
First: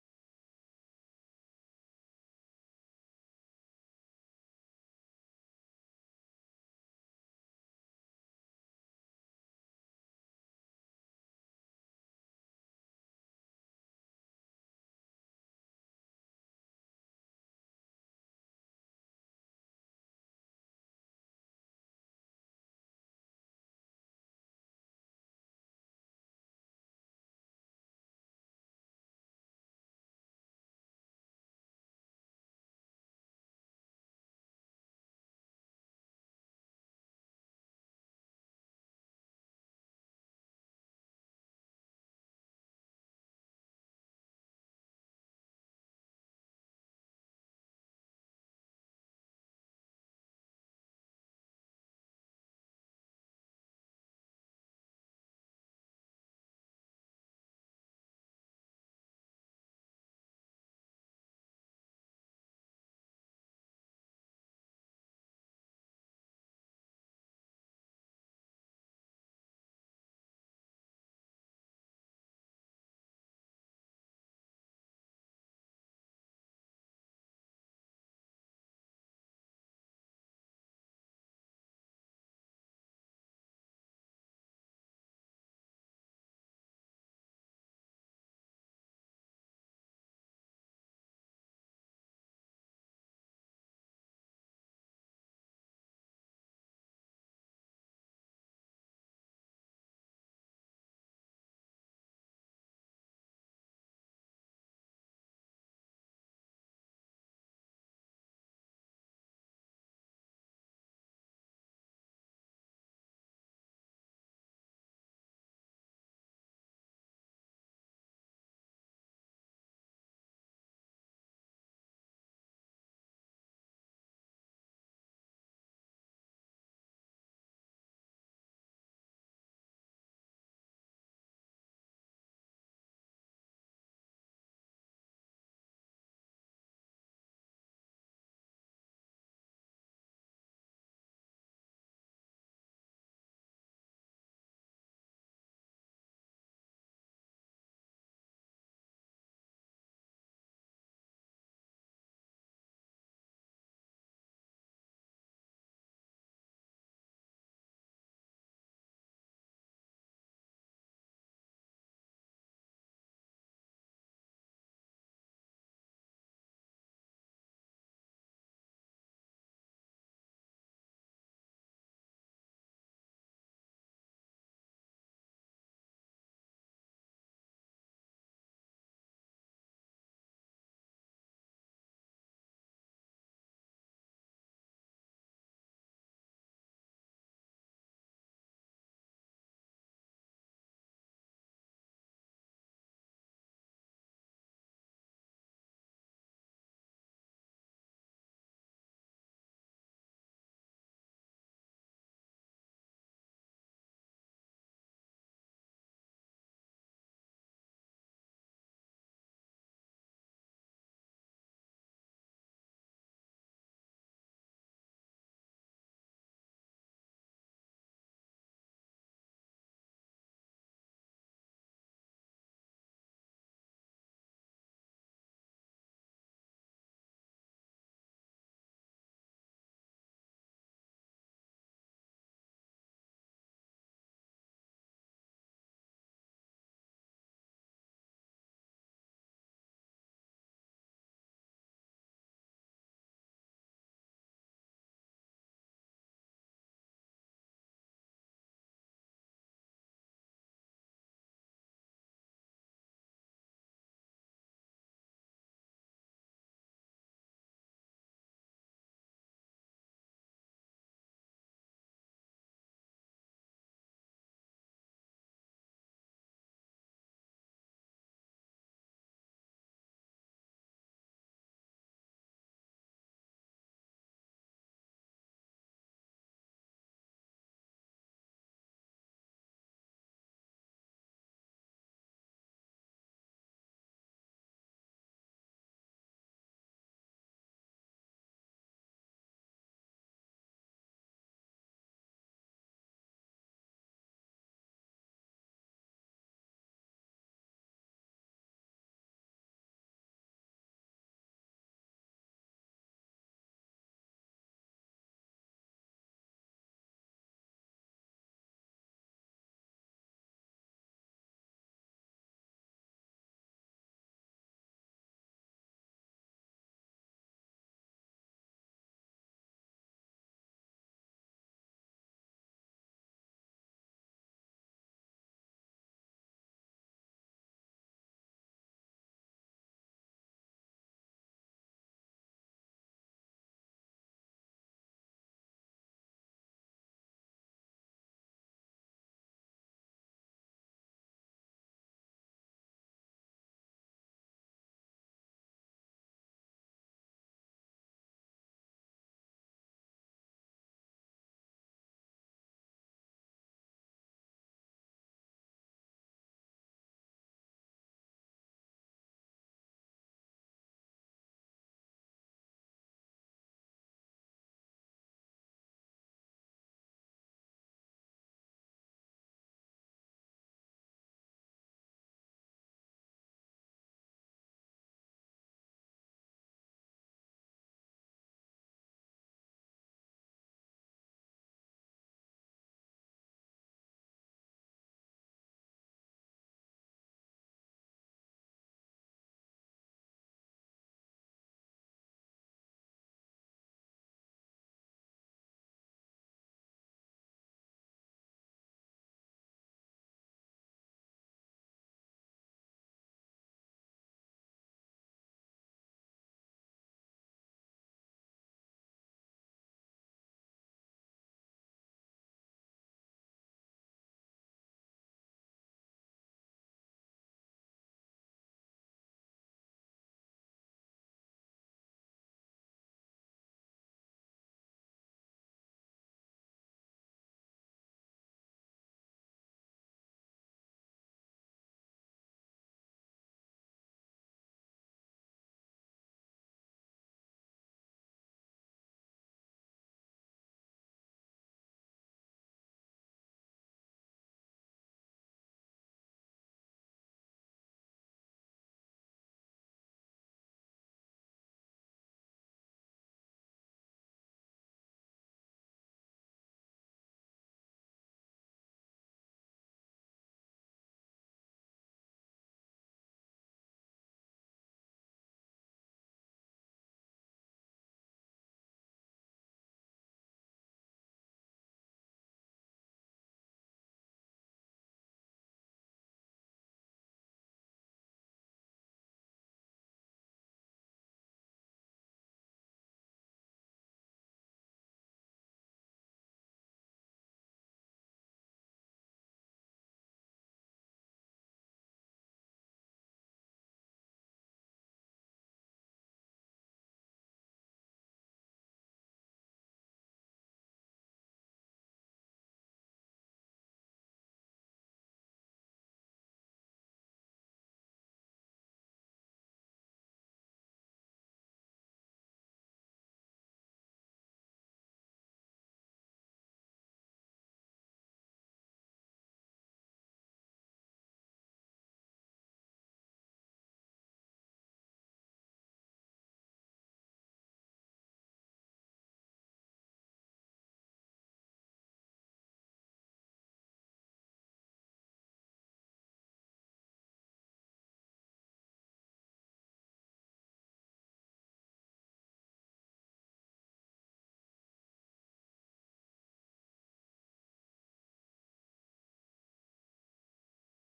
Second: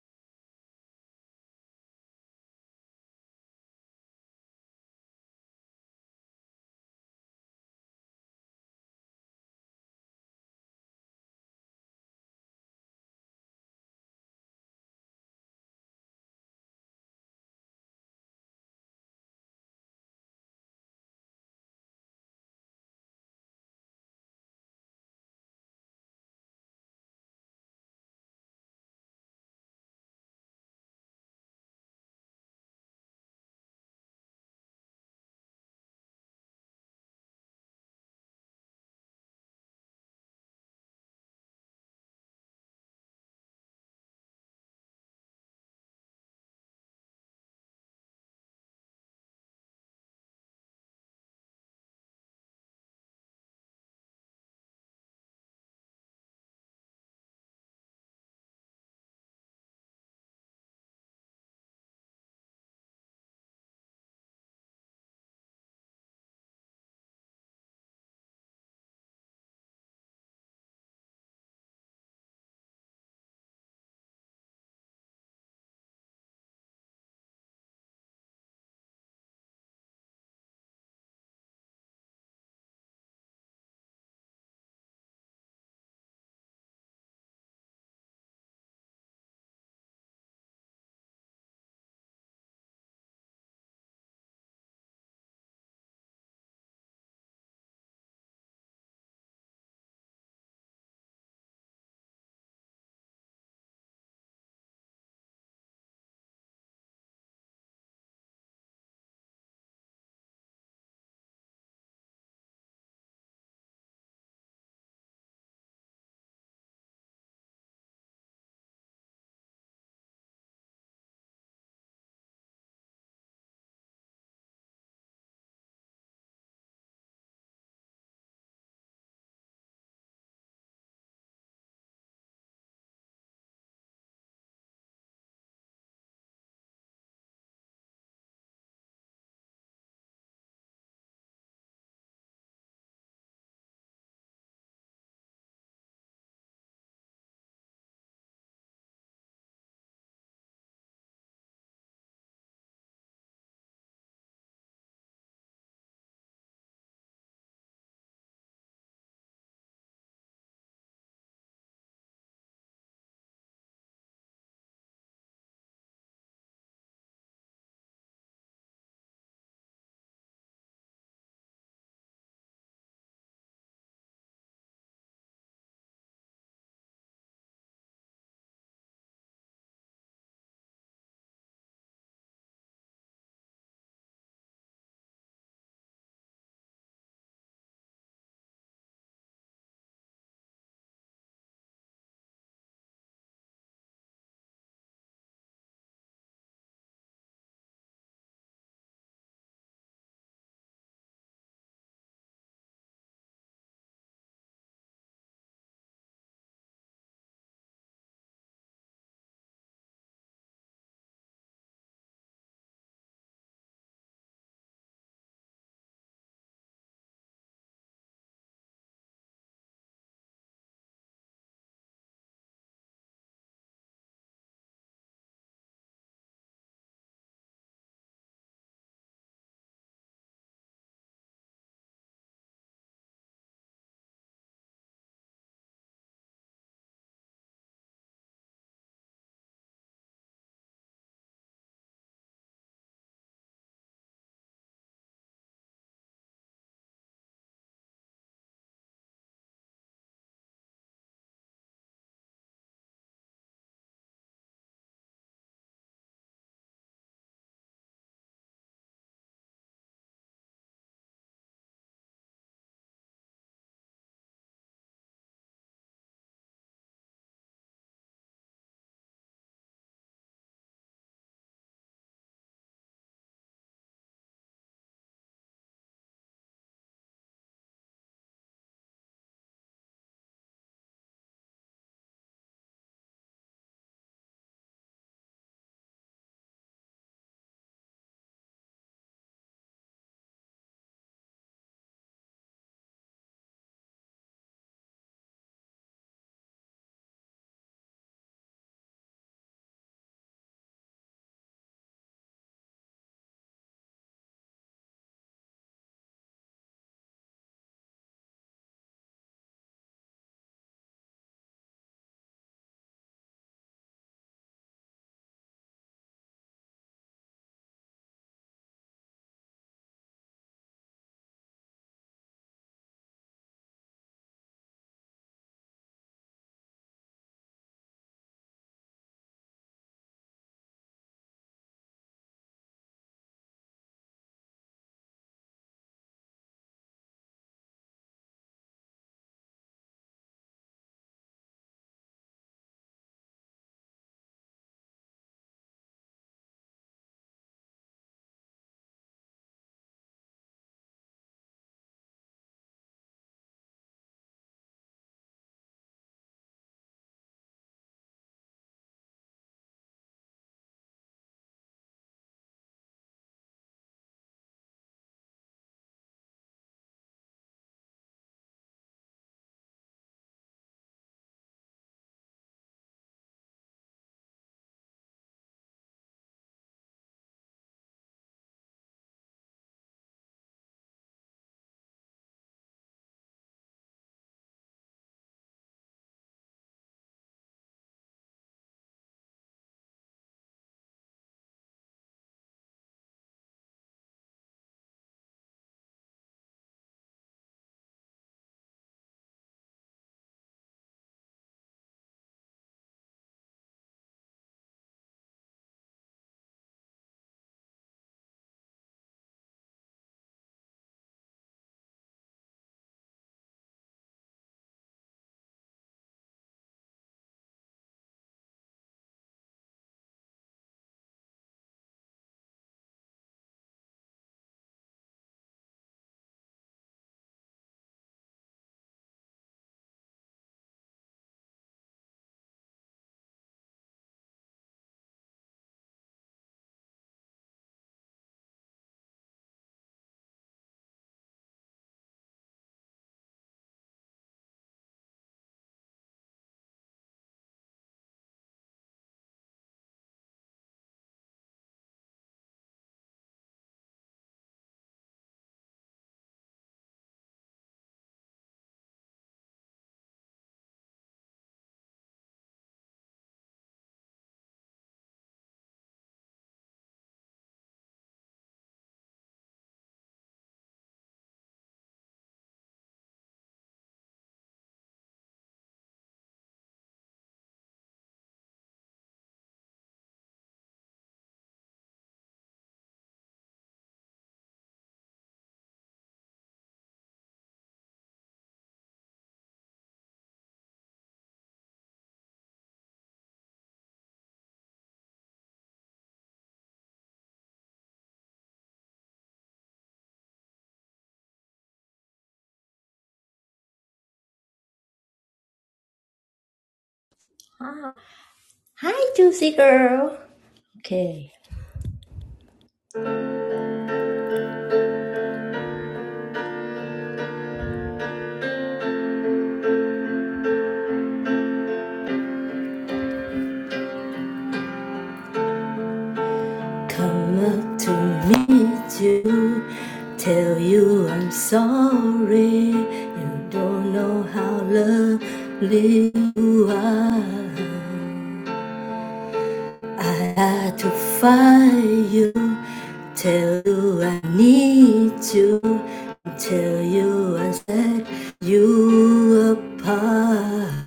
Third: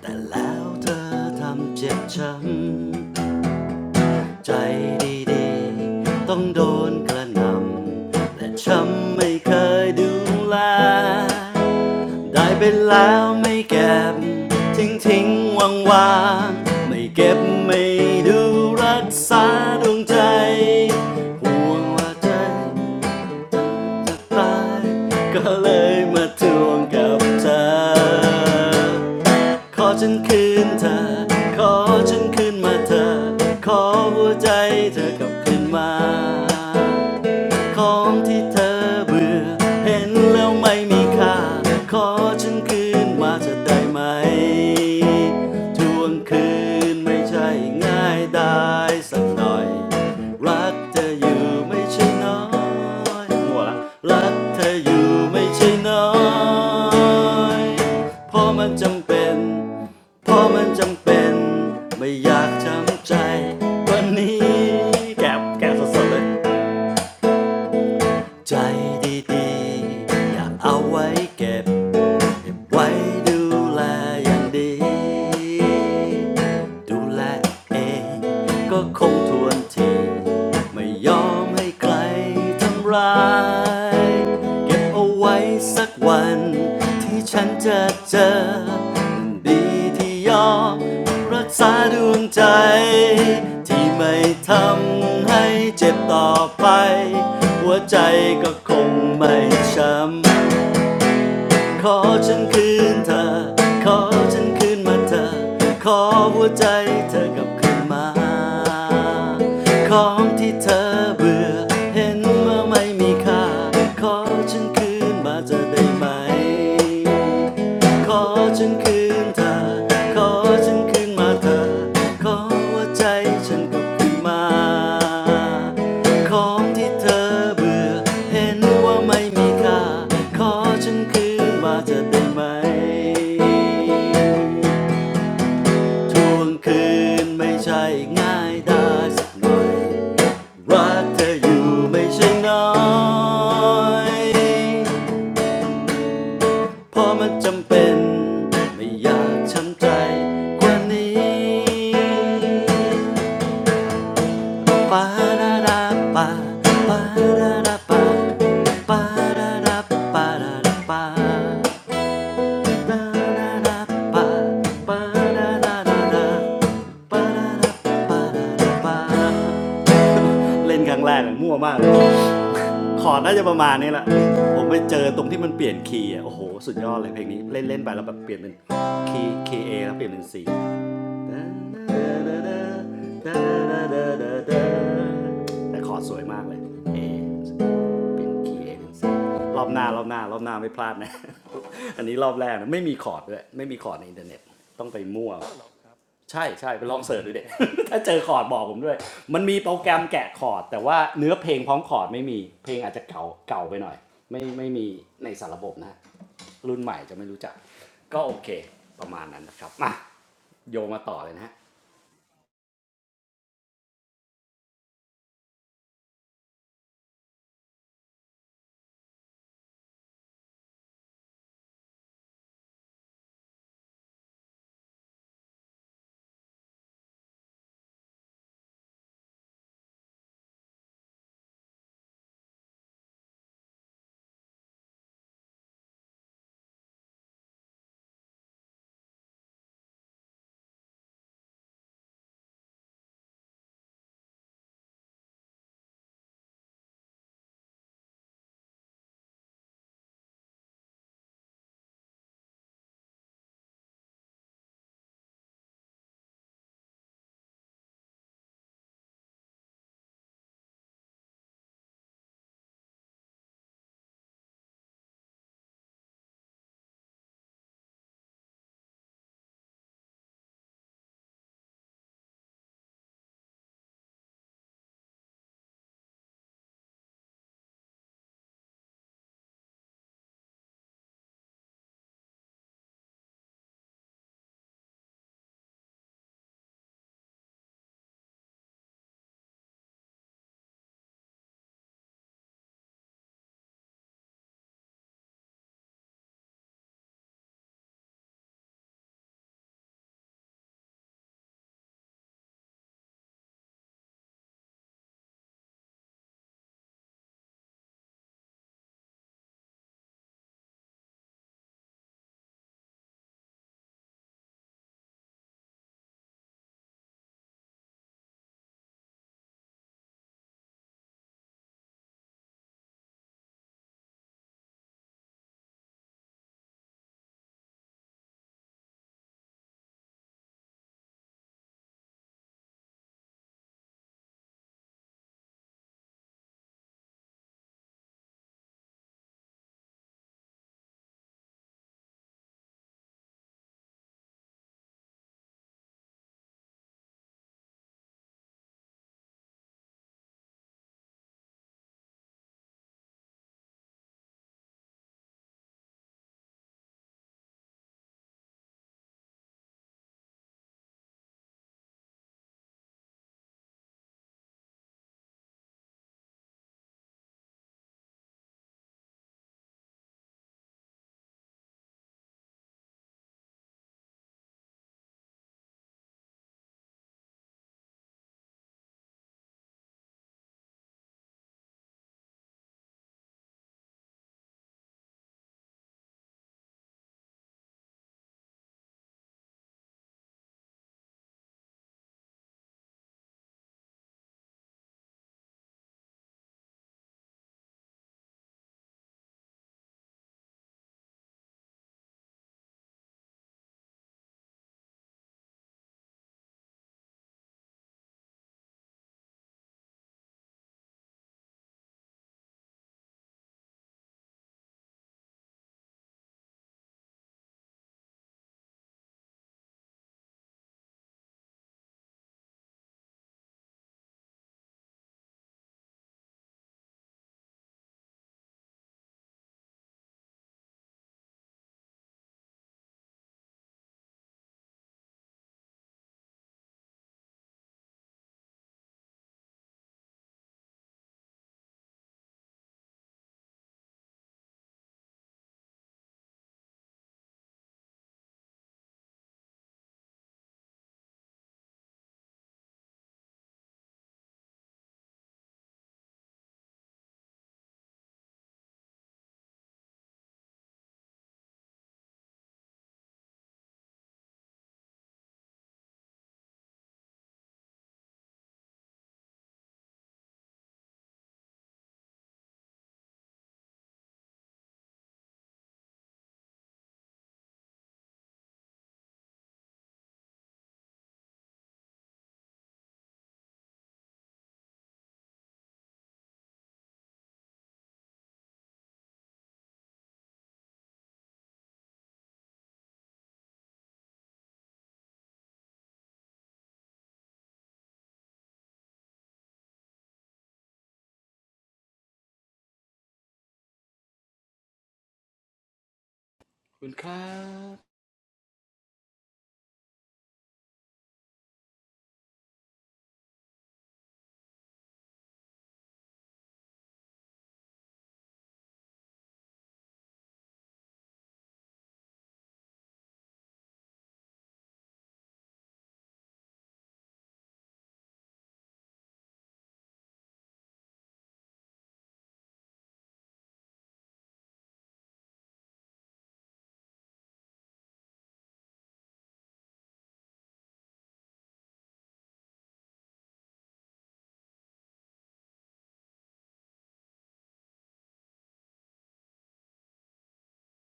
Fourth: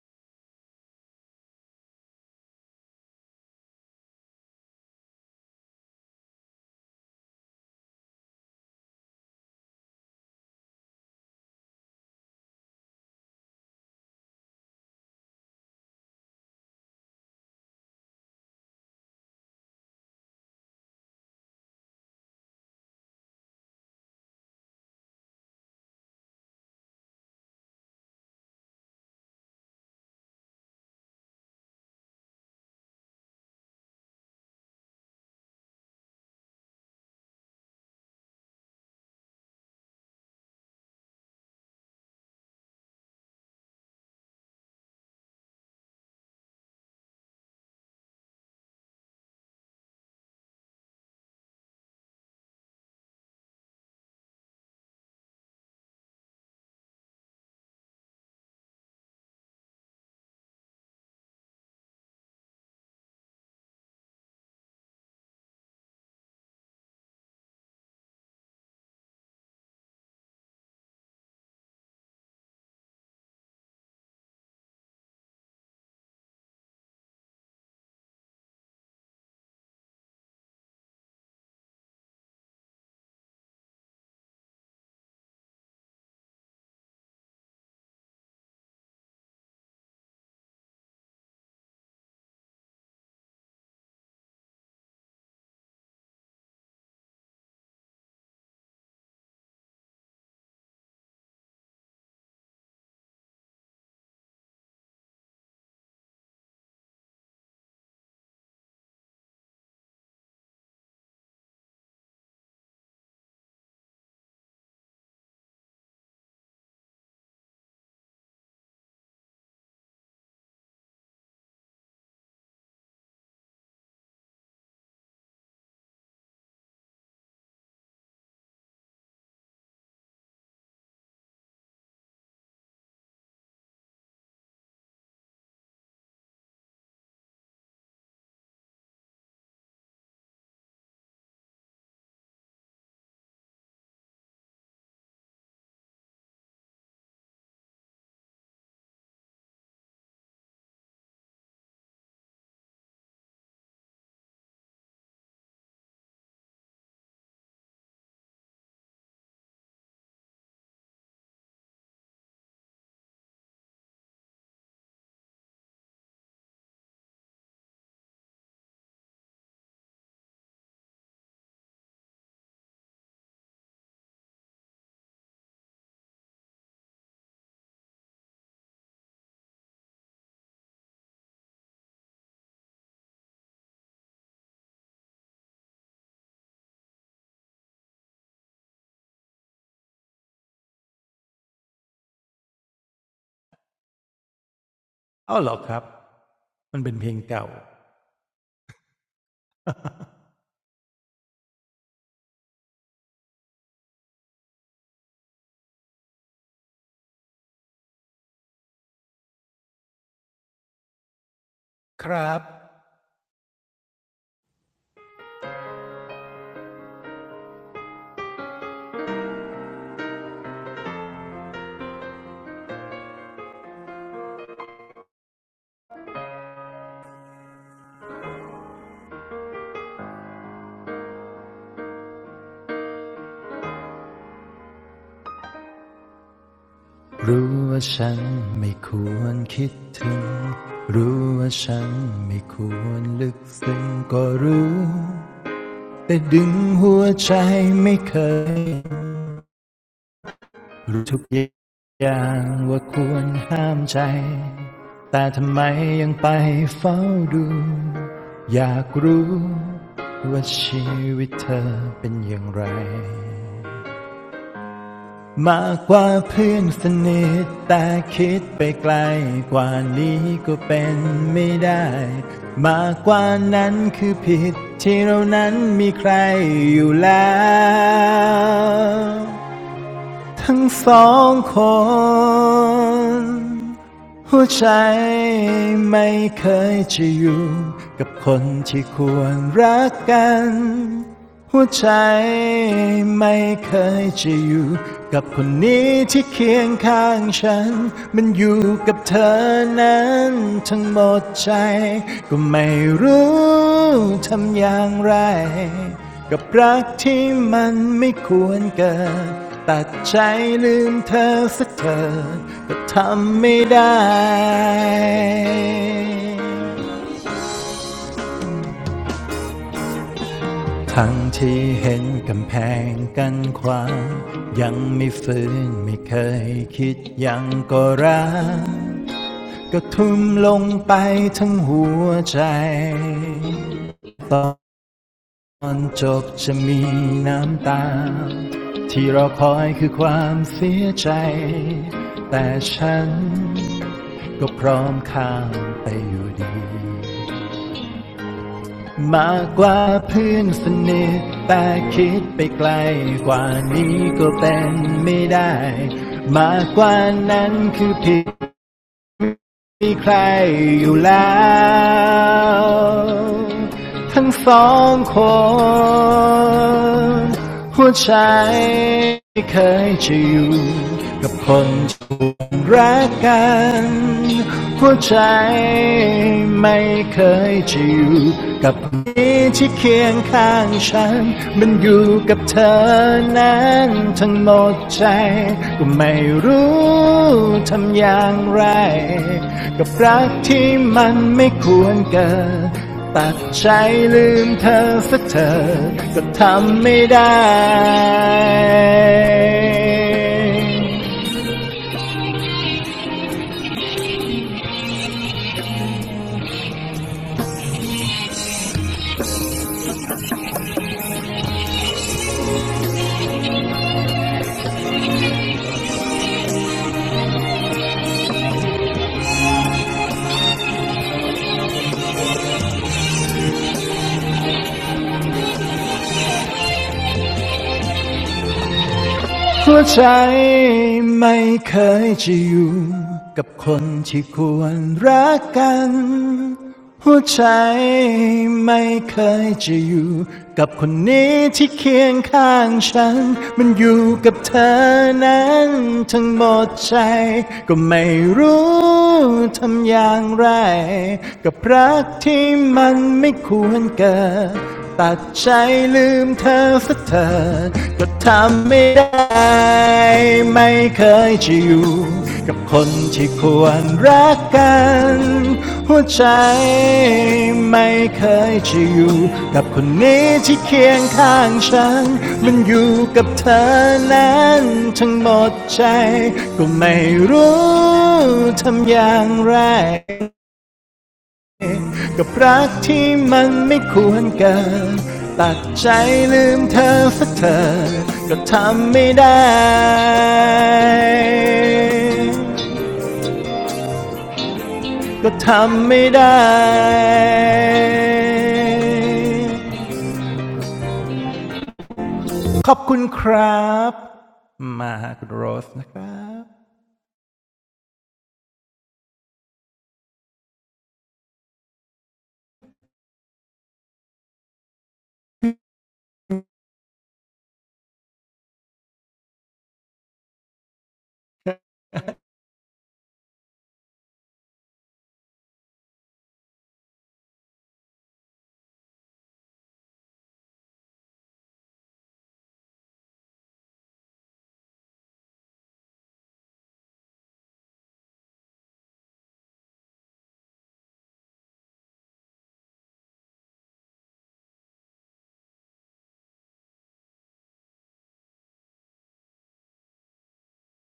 แต่แล้วเธอทำเจ็บช้ำใจดีๆต้องโดนกระหน่ำแต่ช้ำไม่เคยดูแลได้ไปแล้วไม่เก็บทิ้งทิ้งวางวางๆไม่เก็บไม่ดูรักษาดวงใจห่วงว่าใจ ตายก็เลยมาทวงกับเธอ ขอฉันคืนเธอ ขอฉันคืนมาเธอ ขอหัวใจเธอกลับคืนมา ของที่เธอเบื่อเห็นแล้วไม่มีค่าขอฉันคืนมาจะได้ไหมทวงคืนไม่ใช่ง่ายได้สักหน่อยรักเธออยู่ไม่ใช่น้อยหัวละรักเธออยู่ไม่ใช่น้อยเพราะมันจำเป็นเพราะมันจำเป็นไม่อยากจำใจวันนี้แกบแกบสดๆเลย ใจดีๆอย่ากเอาไว้เก็บ ไว้ดูแลอย่างดี ดูแลเองก็คงทวนที ไม่ยอมให้ใครทำร้าย เก็บเอาไว้สักวันที่ฉันจะเจอมันดีที่ยอมรักษาดวงใจที่ไม่ทำให้เจ็บต่อไปหัวใจก็คงไม่ช้ำ ขอฉันคืนเธอ ขอฉันคืนมาเธอ ขอหัวใจเธอกลับคืนมาของที่เธอเบื่อเห็นว่าไม่มีค่า ขอฉันคืนมาจะได้ไหม ขอฉันคืนเธอ ขอฉันคืนมาเธอ ขอว่าใจฉันกลับคืนมา ของที่เธอเบื่อเห็นว่าไม่มีค่า ขอฉันคืนมาเธอได้ไหมทวงคืนไม่ใช่ง่ายได้ักยรักเธออยู่ไม่ใช่น้อย เพราะมันจำเป็นไม่อยากช้ำใจกว่านี้ปาราดาปาปาราดาปาปาราดาปาราดาปาาราดาปาปาราดาดาปาราดาปาราดาปาเล่นครั้งแรกมั่วมาก ขอร์ดน่าจะประมาณนี้แหละผมไปเจอตรงที่มันเปลี่ยนคีย์อ่ะโอ้โหสุดยอดเลยเพลงนี้เล่นเล่นไปแล้วแบบเปลี่ยนเป็นคีย์คีย์เอแล้วเปลี่ยนเป็นซีแต่ขอร์ดสวยมากเลย A เป็นคีย์เอเป็นซีรอบหน้ารอบหน้ารอบหน้าไม่พลาดนะ อันนี้รอบแรกนะไม่มีคอร์ดเลยไม่มีคอร์ดในอินเทอร์เน็ตต้องไปมั่ว ใช่ใช่ไปลองเสิร์ชดูเด็ก ถ้าเจอคอร์ดบอกผมด้วยมันมีโปรแกรมแกะคอร์ดแต่ว่าเนื้อเพลงพร้อมคอร์ดไม่มีเพลงอาจจะเก่าเก่าไปหน่อยไม่ไม่มีในสารระบบนะรุ่นใหม่จะไม่รู้จักก็โอเคประมาณนั้นนะครับมาโยมาต่อเลยนะฮะขอบ
รู้ว่าฉันไม่ควรคิดถึง รู้ว่าฉันไม่ควรลึกซึ้งก็รู้ แต่ดึงหัวใจไม่เคย รู้ทุกอย่างว่าควรห้ามใจ แต่ทำไมยังไปเฝ้าดู อยากรู้ว่าชีวิตเธอเป็นอย่างไร มากกว่าเพื่อนสนิทแต่คิดไปไกลกว่านี้ก็เป็นไม่ได้มากกว่านั้นคือผิดที่เรานั้นมีใครอยู่แล้ว ทั้งสองคนหัวใจไม่เคยจะอยู่กับคนที่ควรรักกันหัวใจไม่เคยจะอยู่กับคนนี้ที่เคียงข้างฉันมันอยู่กับเธอนั้นทั้งหมดใจก็ไม่รู้ทำอย่างไร กับรักที่มันไม่ควรเกิดตัดใจลืมเธอสักเธอก็ทำไม่ได้ทั้งที่เห็นกำแพงกันความยังไม่ฟื้นไม่เคยคิดยังก็รักก็ทุ่มลงไปทั้งหัวใจต ตอนจบจะมีน้ำตาที่เราคอยคือความเสียใจแต่ฉันก็พร้อมข้ามไปอยู่ดีมากกว่าเพื่อนสนิทแต่คิดไปไกลกว่านี้ก็เป็นไม่ได้มากกว่านั้นคือผิด มีใครอยู่แล้วทั้งสองคนหัวใจไม่เคยจะอยู่กับคน รักกันหัวใจไม่เคยจะอยู่กับคนี้ที่เคียงข้างฉัน มันอยู่กับเธอนั้นทั้งหมดใจ ก็ไม่รู้ทำอย่างไร กับรักที่มันไม่ควรเกิดตัดใจลืมเธอสักเธอก็ทำไม่ได้ หัวใจไม่เคยจะอยู่กับคนที่ควรรักกันหัวใจไม่เคยจะอยู่กับคนนี้ที่เคียงข้างฉัน มันอยู่กับเธอนั้นทั้งหมดใจก็ไม่รู้ทำอย่างไรกับรักที่มันไม่ควรเกิด ตัดใจลืมเธอสักเธอก็ทำไม่ได้ไม่เคยจะอยู่กับคนที่ควรรักกันหัวใจไม่เคยจะอยู่กับคนนี้ที่เคียงข้างฉันมันอยู่กับเธอนั้นทั้งหมดใจก็ไม่รู้ทำอย่างไร กับรักที่มันไม่ควรเกิดตัดใจลืมเธอสักเธอก็ทำไม่ได้ก็ทำไม่ได้ขอบคุณครับมาหาคุณโรสนะครับ
คุณครับ
Ah, Hi juicy girl Okay Come up to meet you, tell you I'm sorry. You don't know how lovely you are. I had to find you, tell you I need you, tell you I set you apart.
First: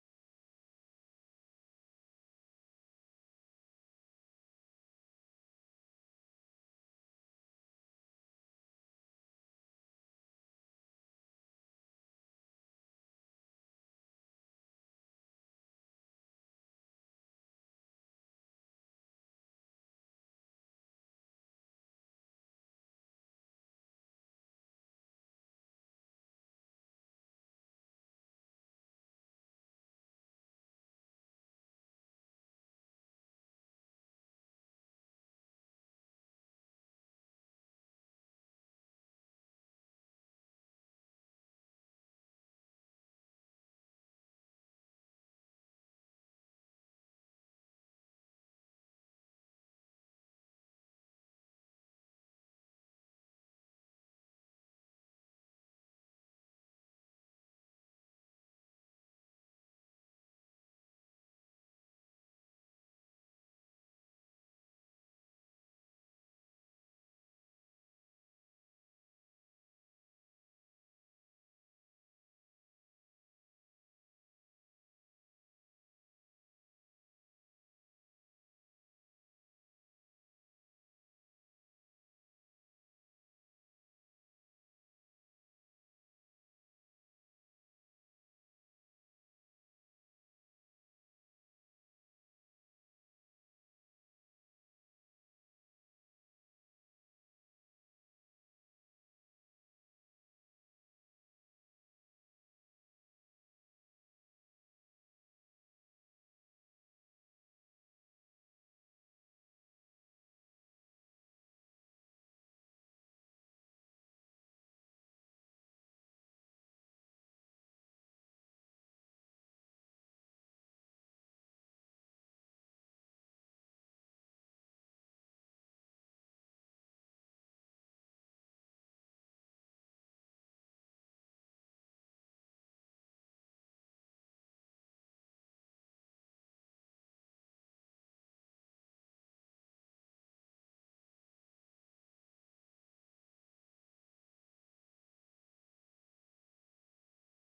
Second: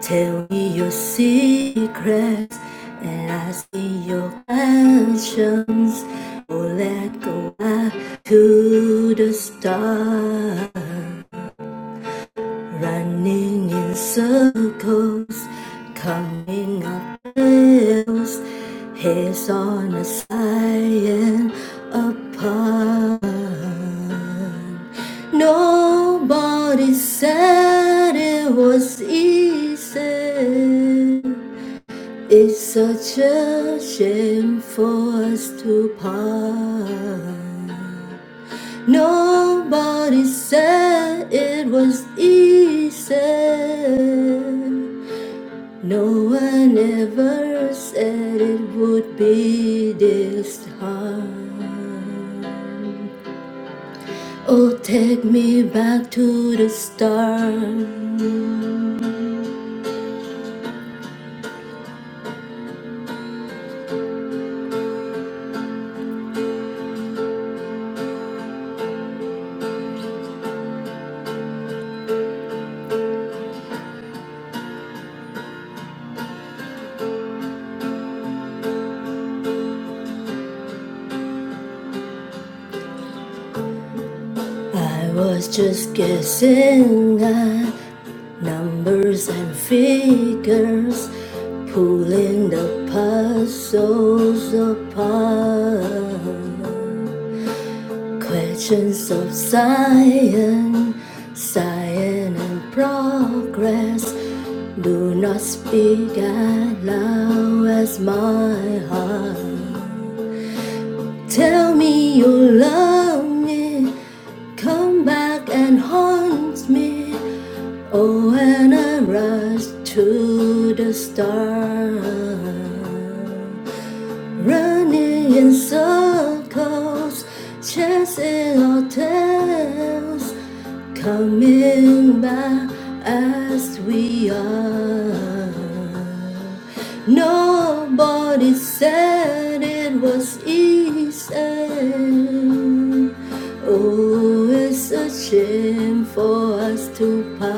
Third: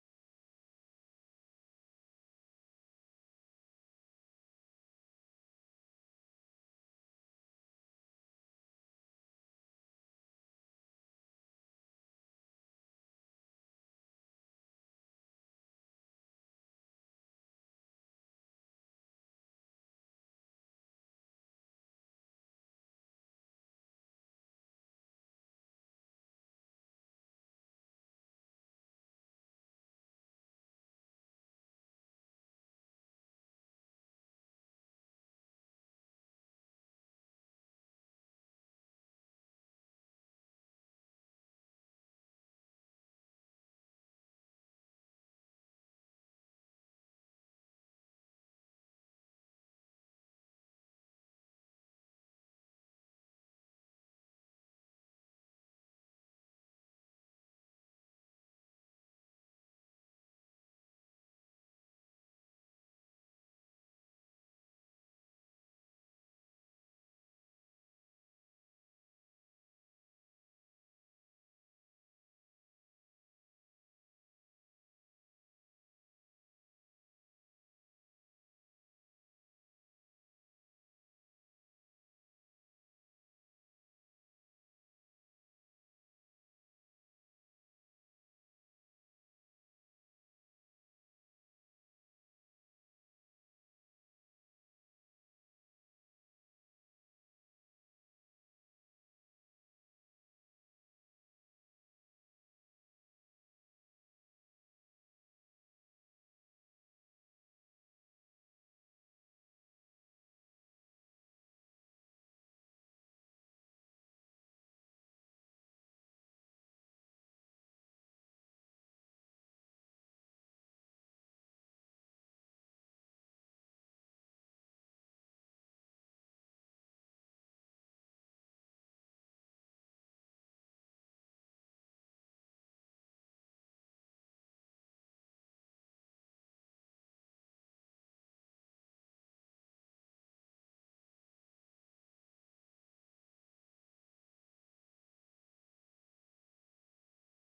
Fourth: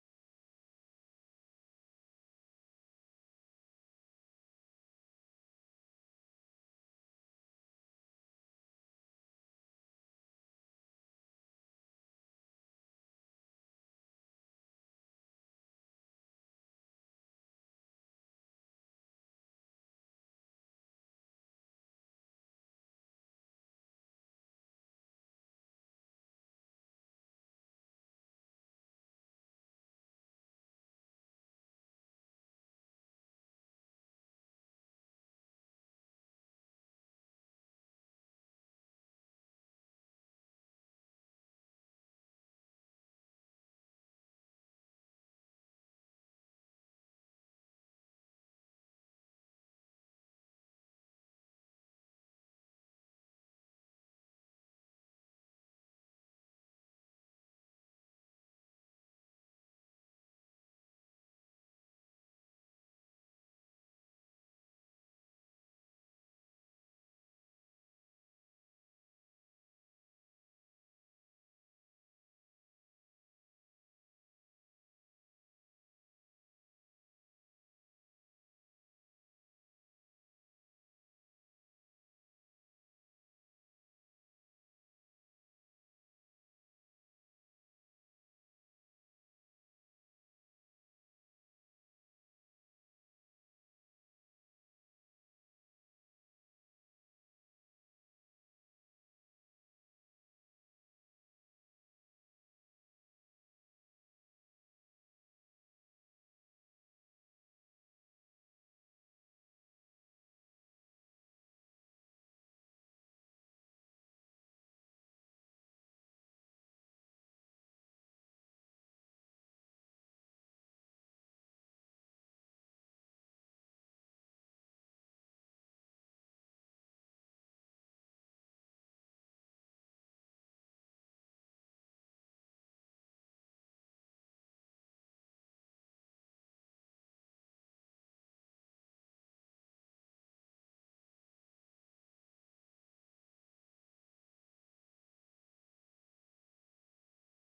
Tell me your secrets, and I see your passions. Oh, let go back to the stars. Running in circles, coming up hills, heads on a scion apart. Nobody said it was easy. It's such a shame for us to part. Nobody said it was easy. No one ever said it would be this hard. Oh, take me back to the start. I was just guessing at numbers and figures, pulling the puzzles apart. Questions of science, science and progress do not speak as loud as my heart. Tell me you love me. Come back and haunt me. Oh, when I rush to the stars. Running in circles, chasing our tails, coming back as we are. Nobody said it was easy. Oh, it's a shame for us to part.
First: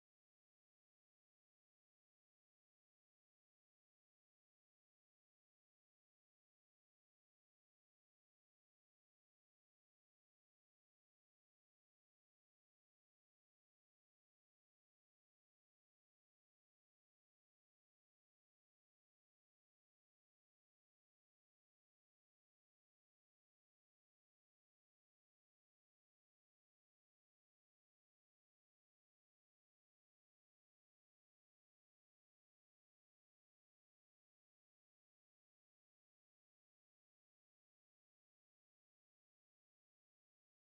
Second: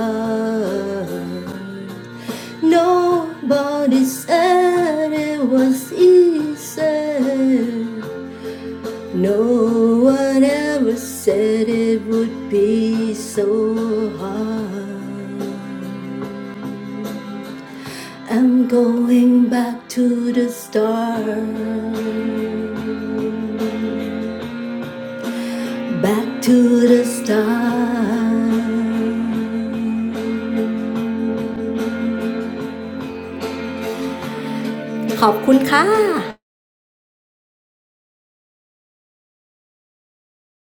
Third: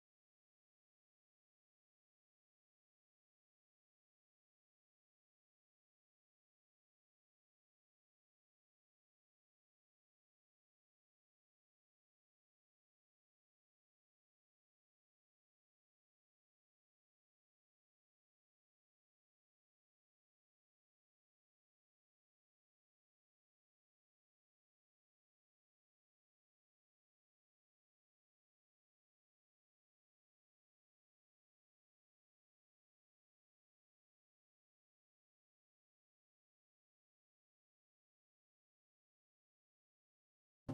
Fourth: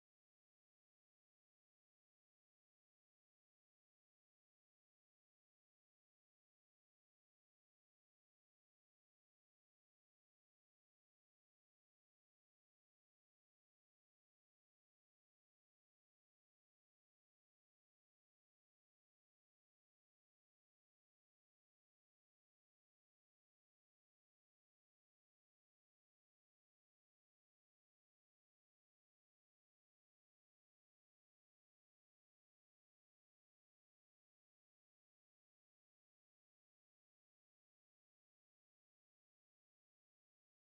Nobody said it was was easy. No one ever said it would be so hard. I'm going back to the start. Back to the start ขอบคุณค่ะ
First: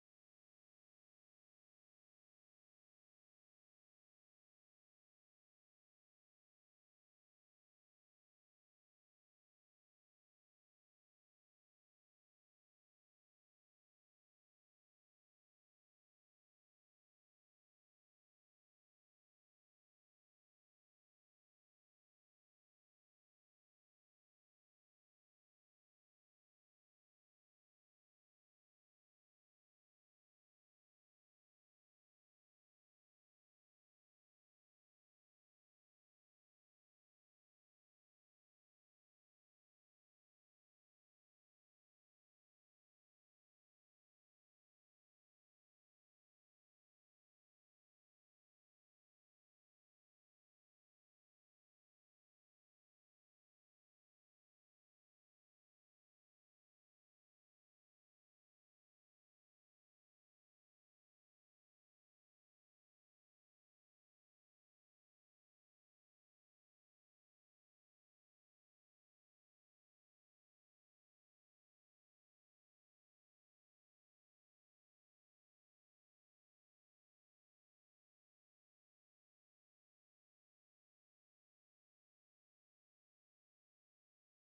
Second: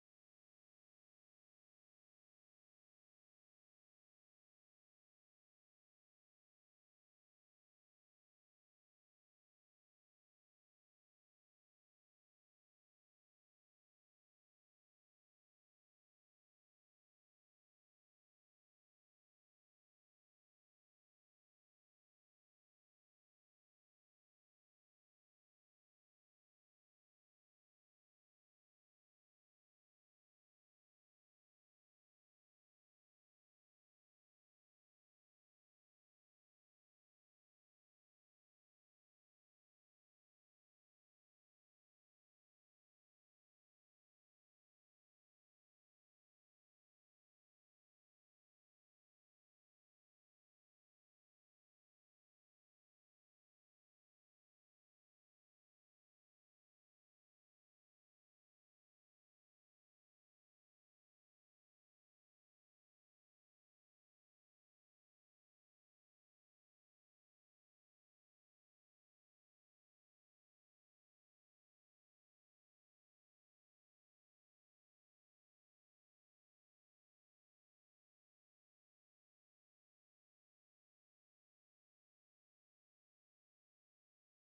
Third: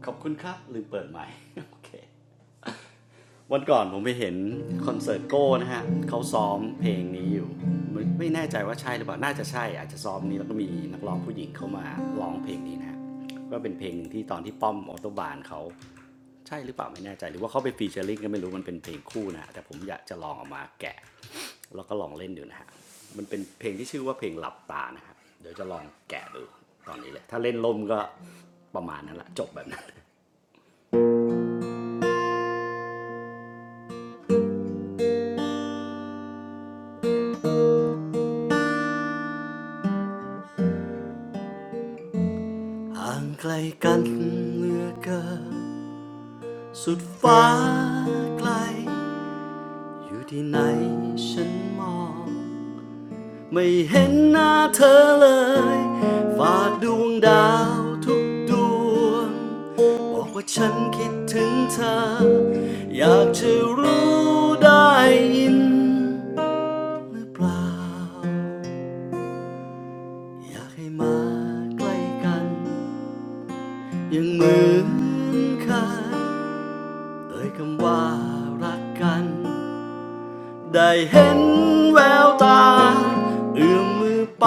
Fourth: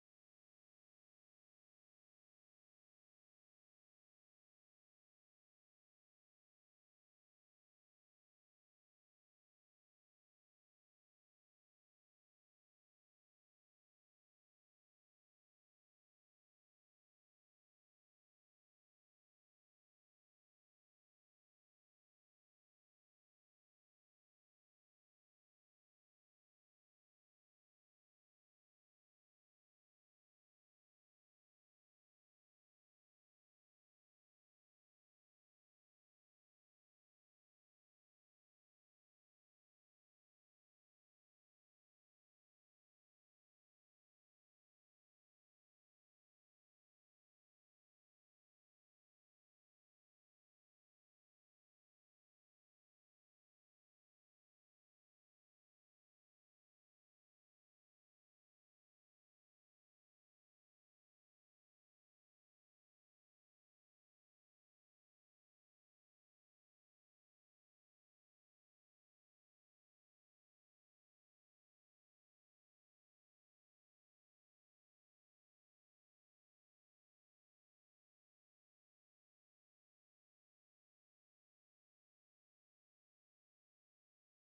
ขอบคุณครับลืมเปิดใหม่ โอเค วันก่อนผมไปเห็นคอนเสิร์ตโก้นะฮะเขาซ้อมเพลงนี้อยู่ไม่แน่ใจว่าใช่หรือเปล่าน่าจะใช่อาจจะซ้อมนี้แล้วก็มีนักร้องผู้หญิงเข้ามาร้องเพลงนี้นะฮะก็เป็นเพลงหนึ่งที่ตอนที่ป้อมออโตบานเขาใช่หรือเปล่าไม่แน่ใจหรือว่าเขาไปฟีเจอริ่งก็ไม่รู้มันเป็นเพลงคู่นะฮะแต่ผมอยากจะลองเอามาแกะแล้วก็ลองเล่นดูนะฮะมันเป็นเพลงที่ชื่อว่าเพลงหลับตานะฮะเดี๋ยวจะลองแกะดูตอนนี้เลยถ้าเล่นลมก็ประมาณนั้นแหละจบแบบนั้นห่างไกลกันเหลือเกิน สุดฟ้าไกลอยู่ที่ไหนฉันมองไม่เห็นหน้าเธอเลยฝากดวงดาวทุกดวงบอกว่าฉันคิดถึงเธออยากจะรู้ได้ยินหรือเปล่าอยากให้มาใกล้กันยังเหมือนเคยเอ่ยคำว่ารักกัน ได้เห็นแววตาเอื้อมมือไป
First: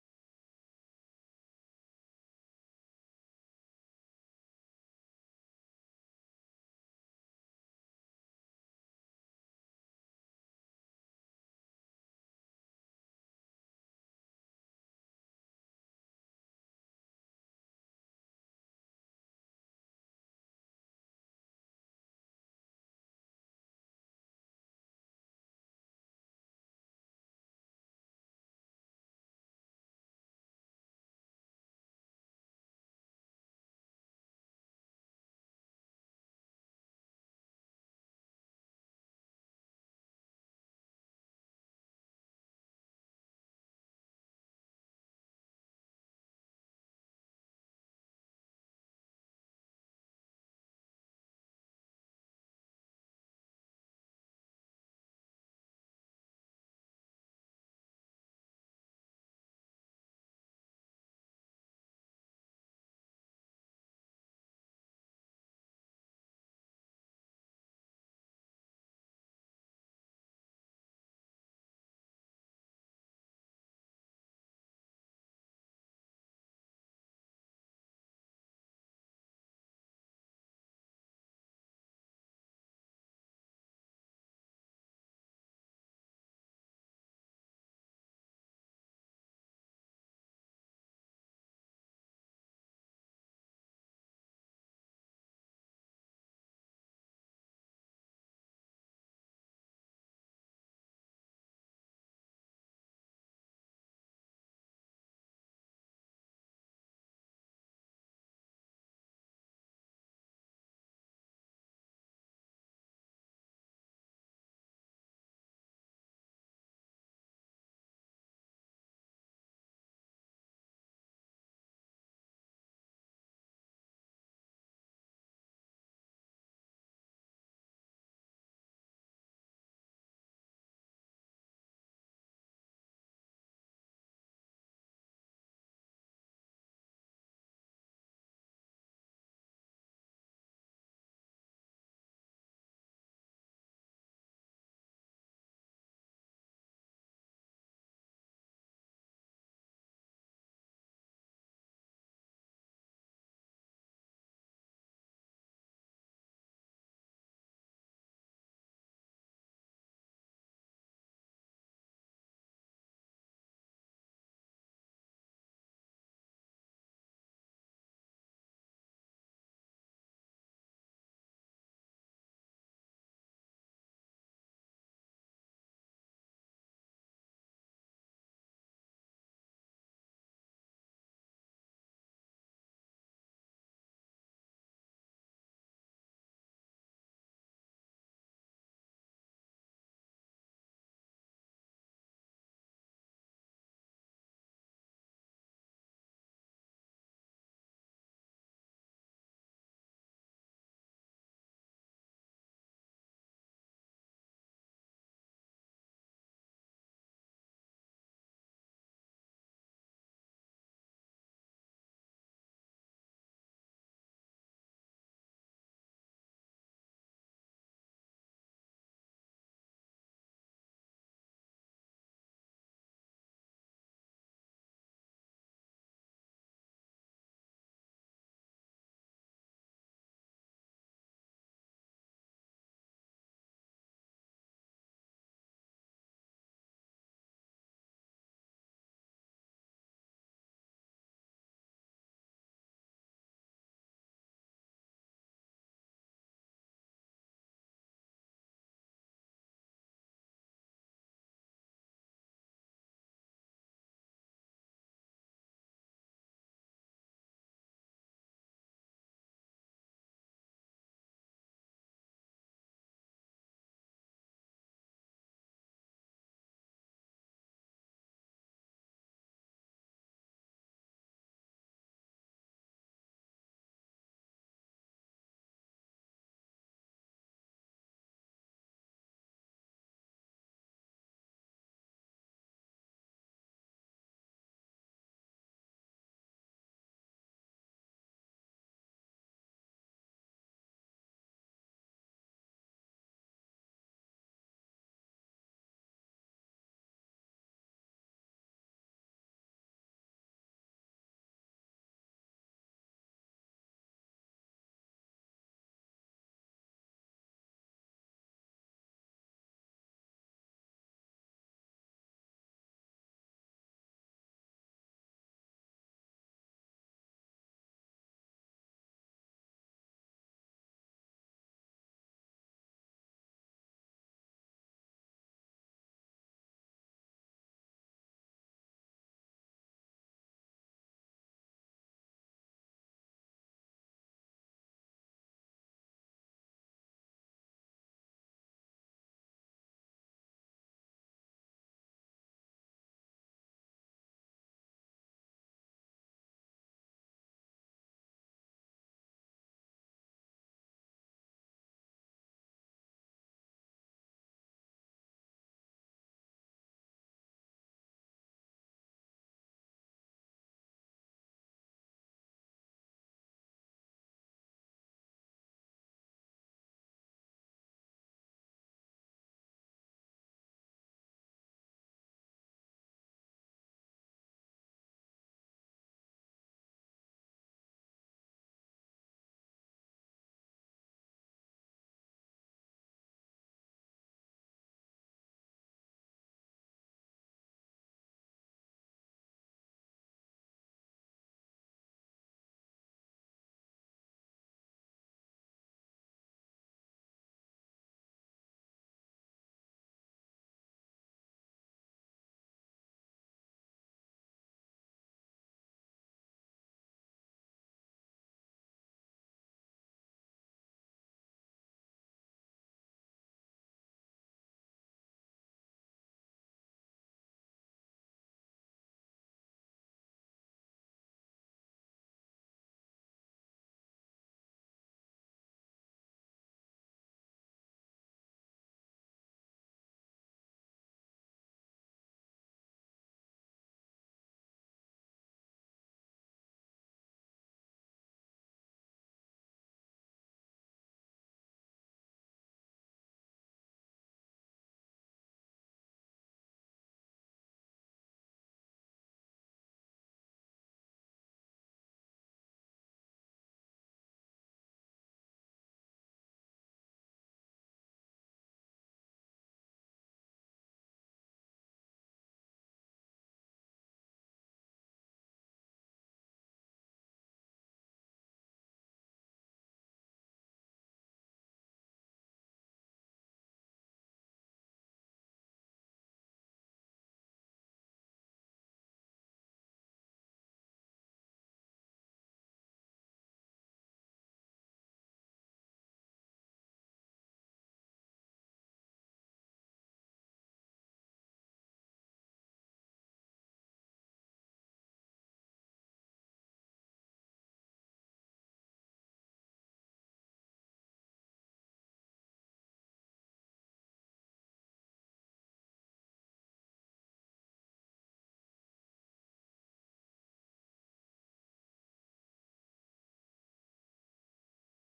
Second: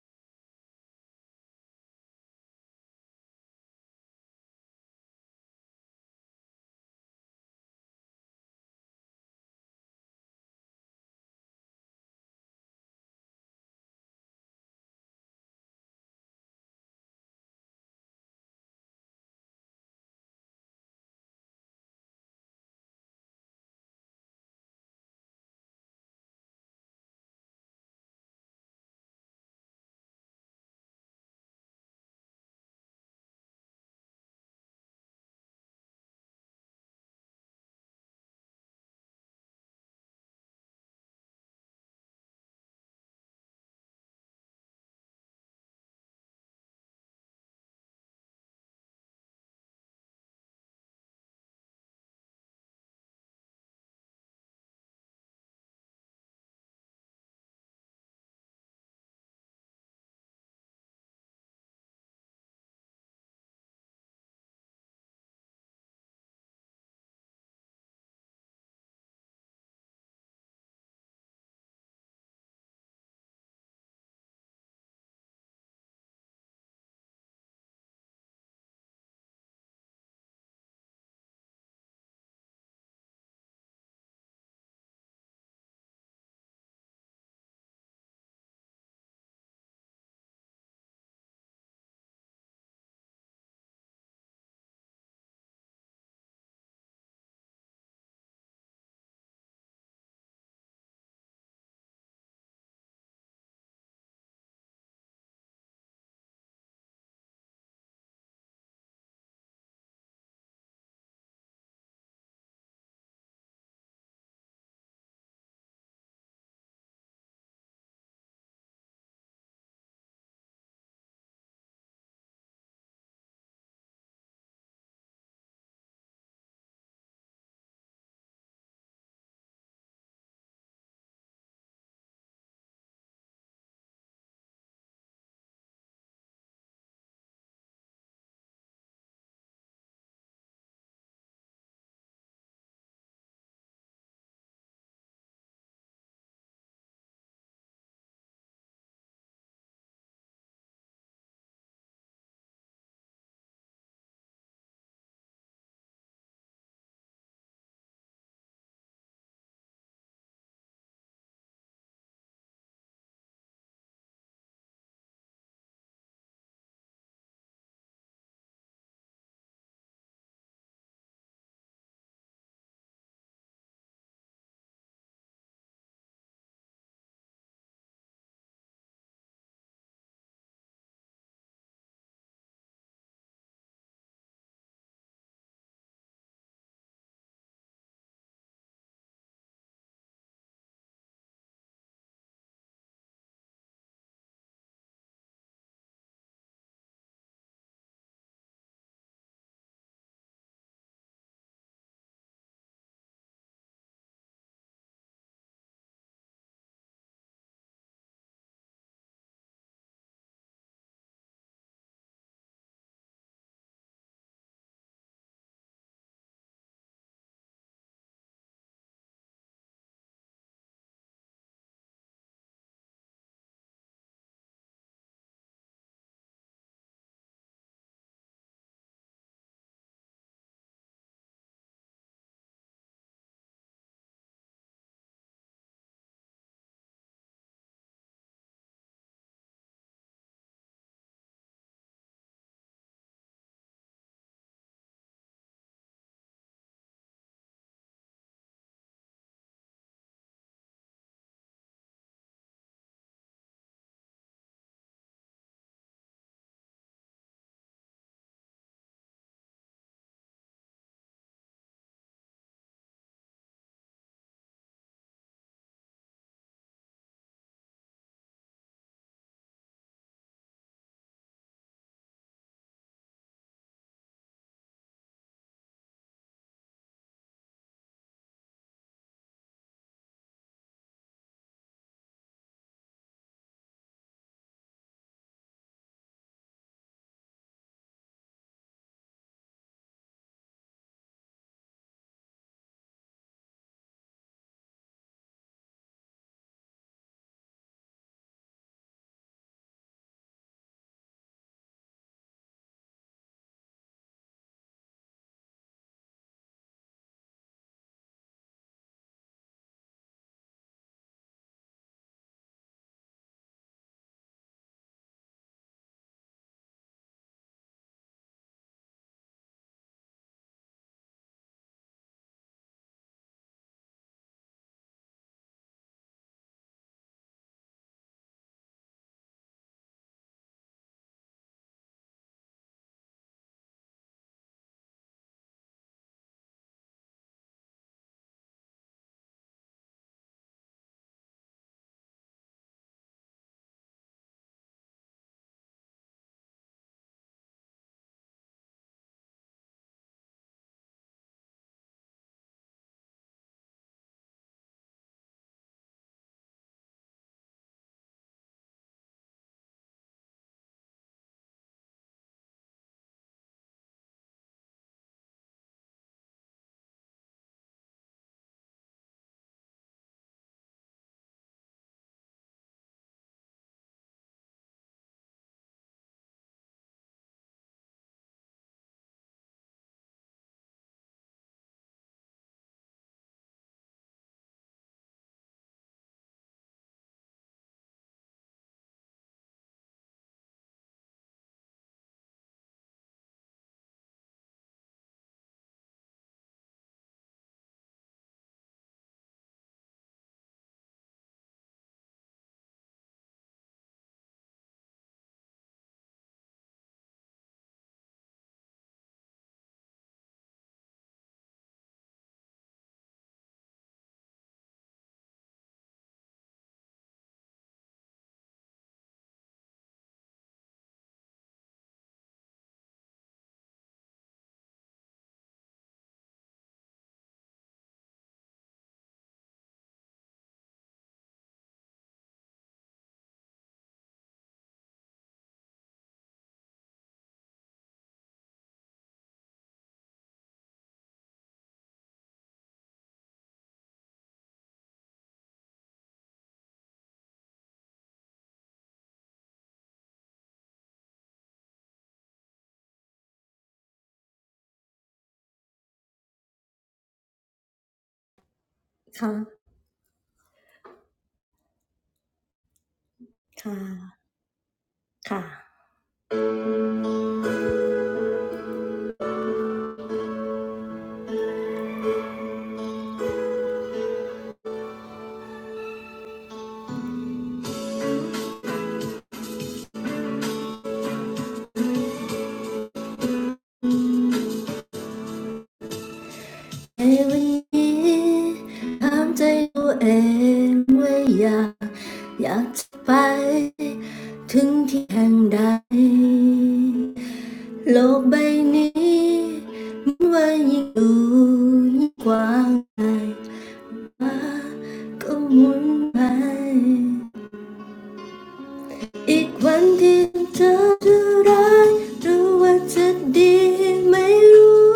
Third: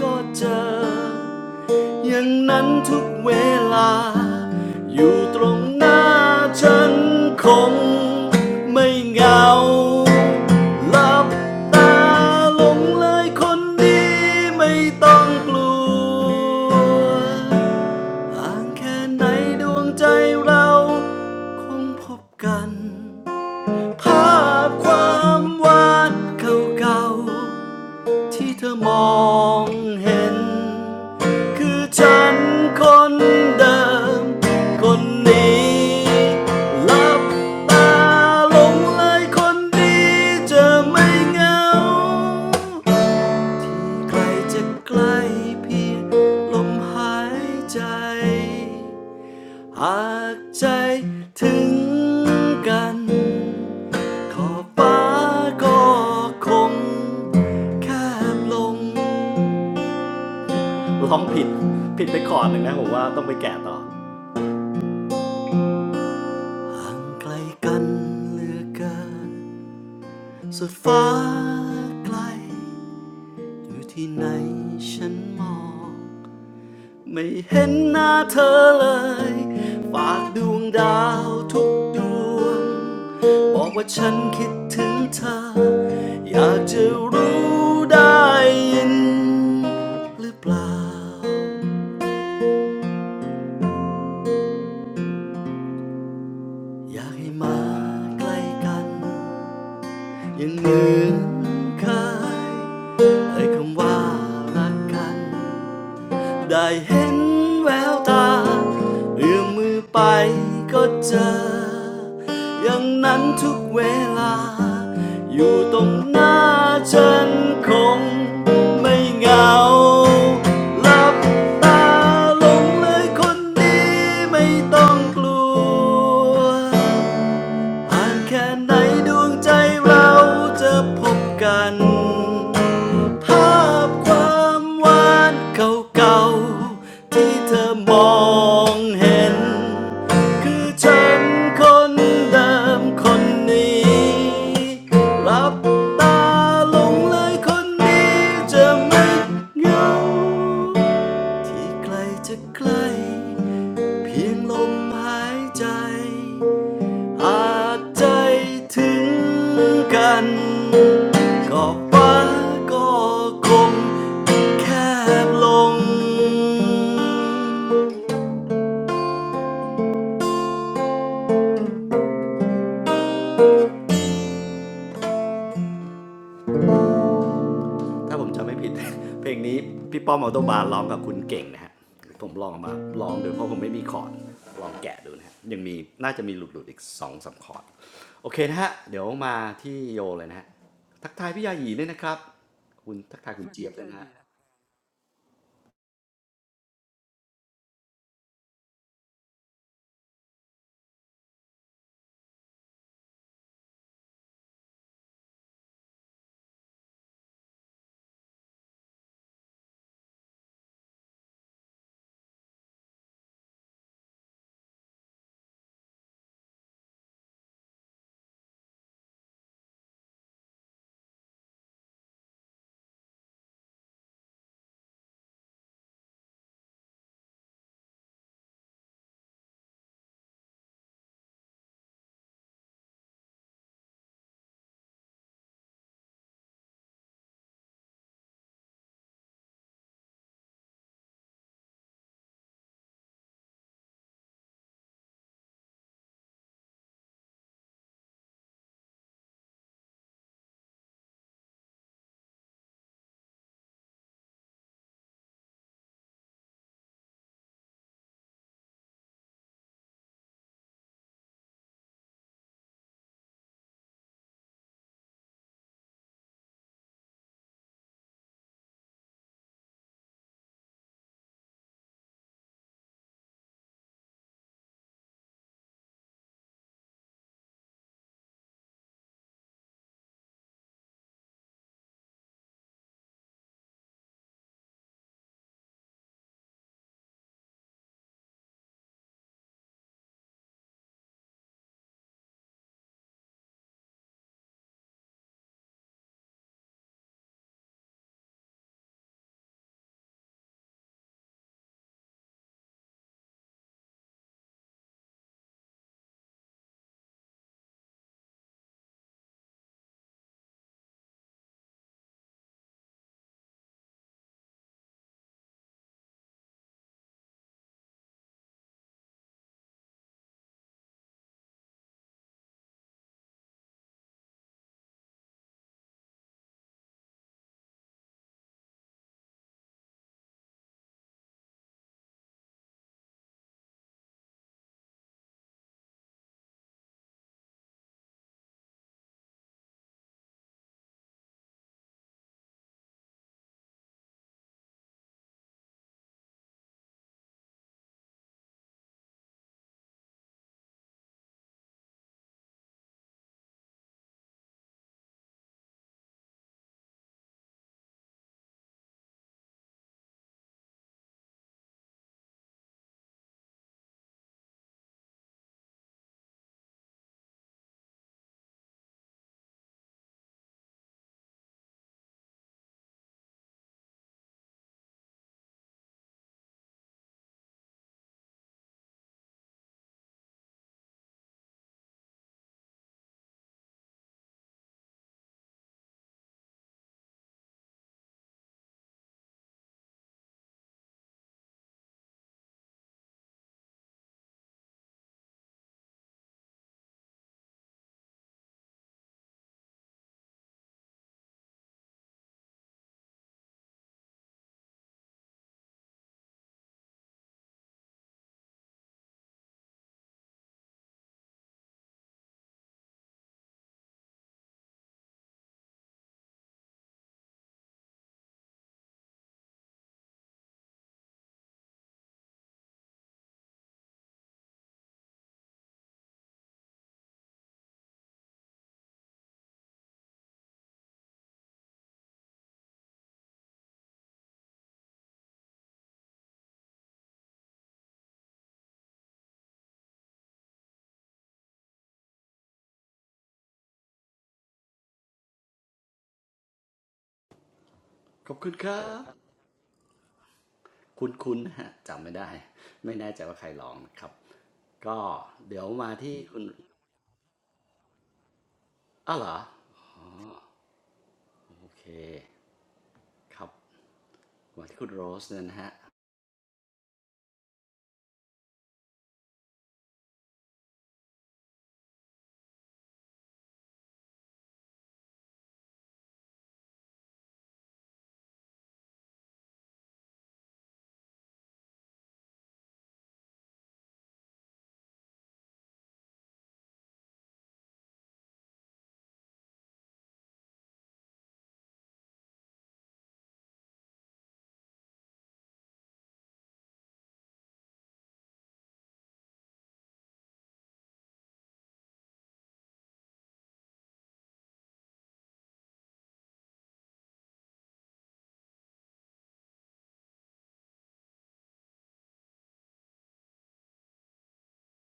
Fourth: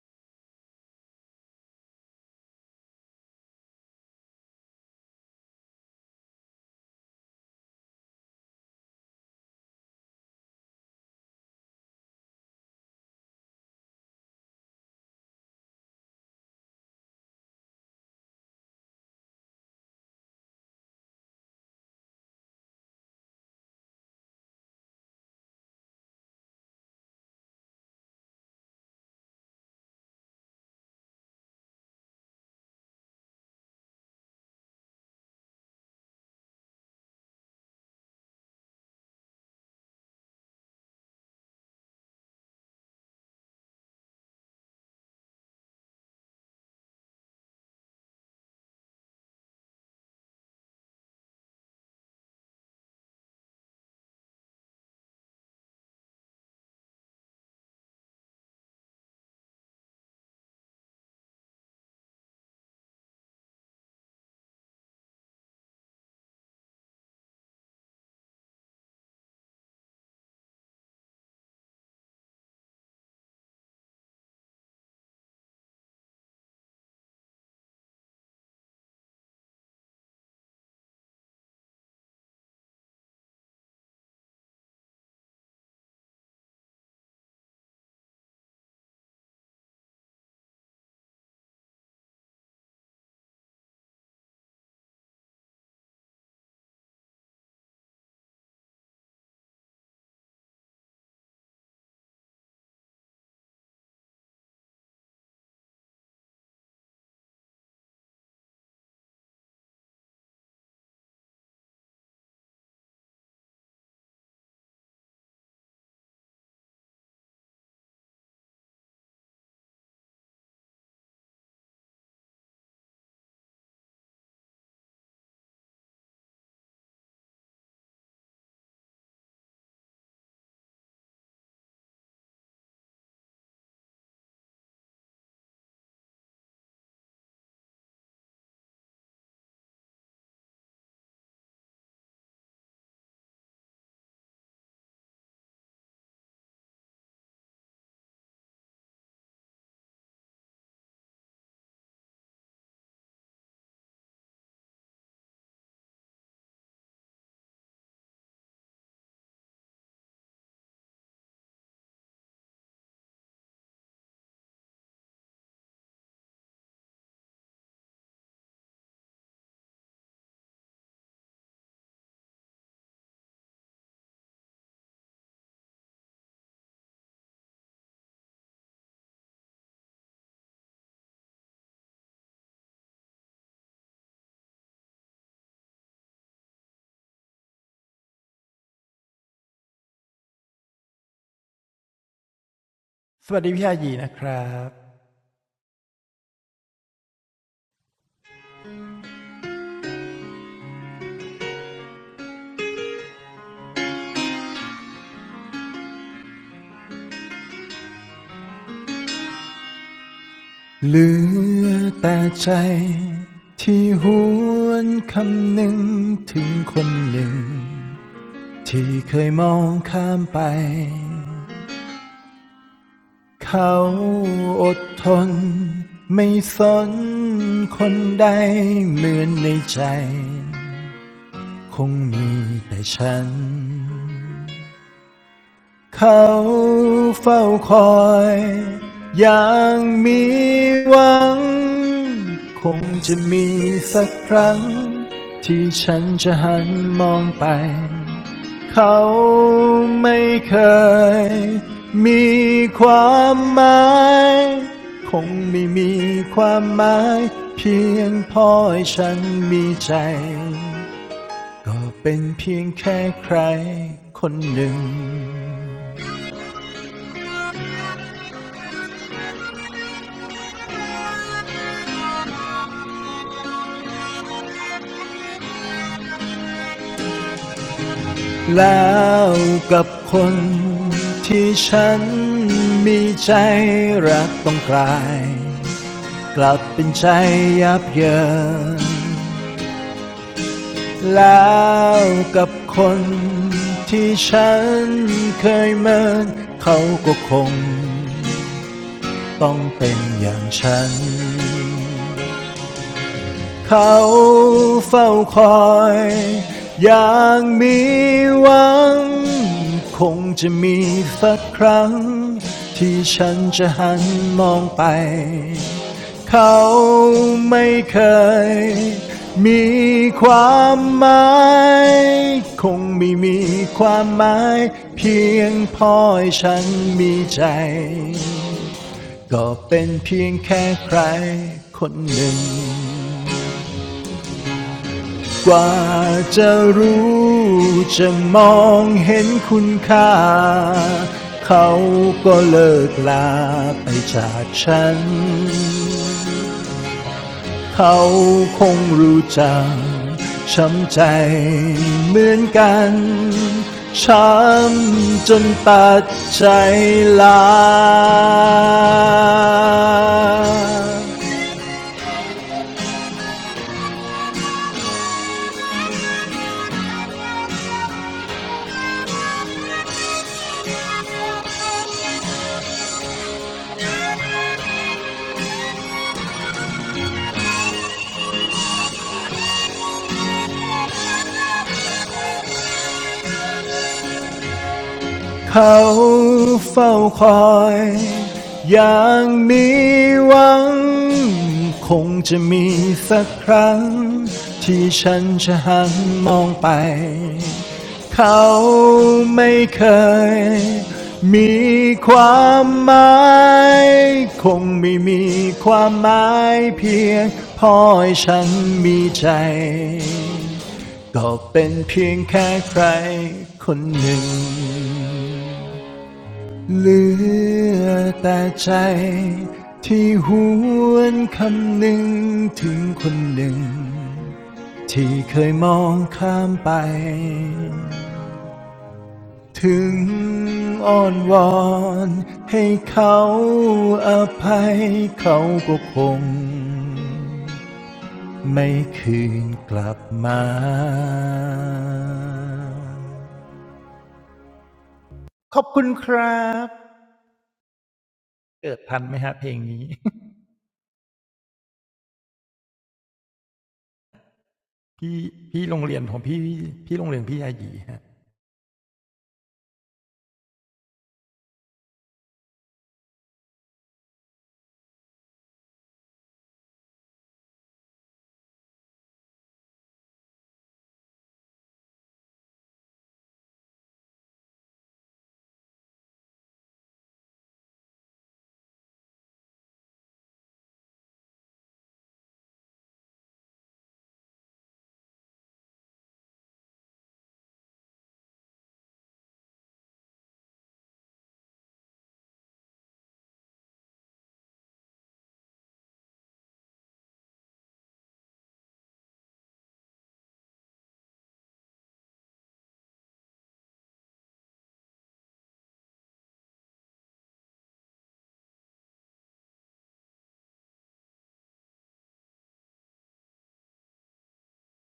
ก็เจออย่างนั้นทุกเวลาอยู่ตรงหน้าฉันคงไม่เหงาหลับตาหลงเลยคนดีไม่ต้องกลัวห่างแค่ไหนดวงใจเราคงพบกัน ภาพความหวานเก่าๆที่เธอมองเห็นคือฉันคนเดิมคนนี้หลับตาลงเลยคนดีจะไม่เหงาใครจะใกล้เพียงลมหายใจหากใจถึงกัน อฟ้าก็คงแคมลงร้องผิดผิดไปคอร์ดหนึ่งนะผมว่าต้องไปแกะต่อไกลกันเหลือเกินสุดฟ้าไกลอยู่ที่ไหนฉันมอง ไม่เห็นหน้าเธอเลยฝากดวงดาวทุกดวงบอกว่าฉันคิดถึงเธออยากจะรู้ได้ยินหรือเปล่าอยากให้มาใกล้กันอยังเหมือนเคยเอยคำว่ารักกัน ได้เห็นแววตาเอื้อมมือไปก็เจออย่างนั้นทุกเวลาอยู่ตรงหน้าฉันคงไม่เหงาหลับตาลงเลยคนดีไม่ต้องกลัวห่างแค่ไหนดวงใจเราจะพบกัน ภาพความหวานเก่าๆที่เธอมองเห็นคือฉันคนเดิมคนนี้รับตาลงเลยคนนี้จะไม่เหงาที่ใกล้จะใกล้เพียงลมหายใจ อาจใจถึงกันก็ฟ้าก็คงแคบลงถ้าผมจำไม่ผิด เพลงนี้พี่ป้อมเอาโตบาร์ร้องกับคุณเก่งนะฮะผมลองเอามาลองดูเพราะผมไม่มีคอร์ดลองแกะดูนะฮะยังมีน่าจะมีหลุดๆอีก2องสามคอร์ดโอเคนะฮะเดี๋ยวมาที่โยเลยนะฮะทักทายพี่ยาหยีด้วยนะครับคุณทักทายคุณเจี๊ยบด้วยนะฮะ
เหลือแต่ใจที่หวนคำหนึ่งถึงคนหนึ่ง ที่เคยมองข้ามไป เขาอดทนไม่สนคนใดเหมือนในใจคงมีแต่ฉัน เขาเฝ้าคอยอย่างมีหวังคงจะมีสักครั้งที่ฉันจะหันมองไปเขาไม่เคยมีความหมายคงไม่มีความหมายเพียงพอให้ฉันมีใจก็เป็นเพียงแค่ใครคนหนึ่ง แล้วกับคนที่ฉันมีใจรักต้องกลายกลับเป็นใจยับเยินแล้วกับคนที่ฉันเคยเมินเขาก็คงต้องเป็นอย่างฉัน เขาเฝ้าคอยอย่างมีหวังคงจะมีสักครั้งที่ฉันจะหันมองไปเขาไม่เคยมีความหมายคงไม่มีความหมายเพียงพอให้ฉันมีใจก็เป็นเพียงแค่ใครคนหนึ่ง กว่าจะรู้จะมองเห็นคุณค่าเขาก็เลิกลาไปจากฉันเขาคงรู้จักช้ำใจเหมือนกันช้ำจนตัดใจลา เขาเฝ้าคอยอย่างนี้หวังคงจะมีสักครั้งที่ฉันจะหันมองไปเขาไม่เคยมีความหมายคงไม่มีความหมายเพียงพอให้ฉันมีใจก็เป็นเพียงแค่ใครคนหนึ่ง เหลือแต่ใจที่หวนคำหนึ่งถึงคนหนึ่งที่เคยมองข้ามไปถึงอ้อนวอนให้เขาอภัยเขาก็คงไม่คืนกลับมาขอบคุณครับ
ขอบคุณค
เกิด
รั
ทันไห
บ
มฮะเพลงนี้
คุ้นๆนะฮะจำไม่ได้ไม่แน่ใจว่าใครร้องนะครับก็
พี่
เดี๋
พี่
ยว
โรง
มา
เรียนข
ที่
องพี่
คุณ
พี่โรงเรียนพี่อายีฮะ
อ้าวเหรอ
ค่ะ
โอเคครับ
ค่ะ
มาที่คุณโรส
ค่ะ
นะฮะ
really ทำใจตัวเองไว้อยากอยากจะไปถึงที่แห่งใดโลกใบนี้มันว่ายิ่งดูยิ่งกว้างไกลฟ้าก็หมุนไป อีกวันที่เธอจะรักหรือว่าจะดีไม่รู้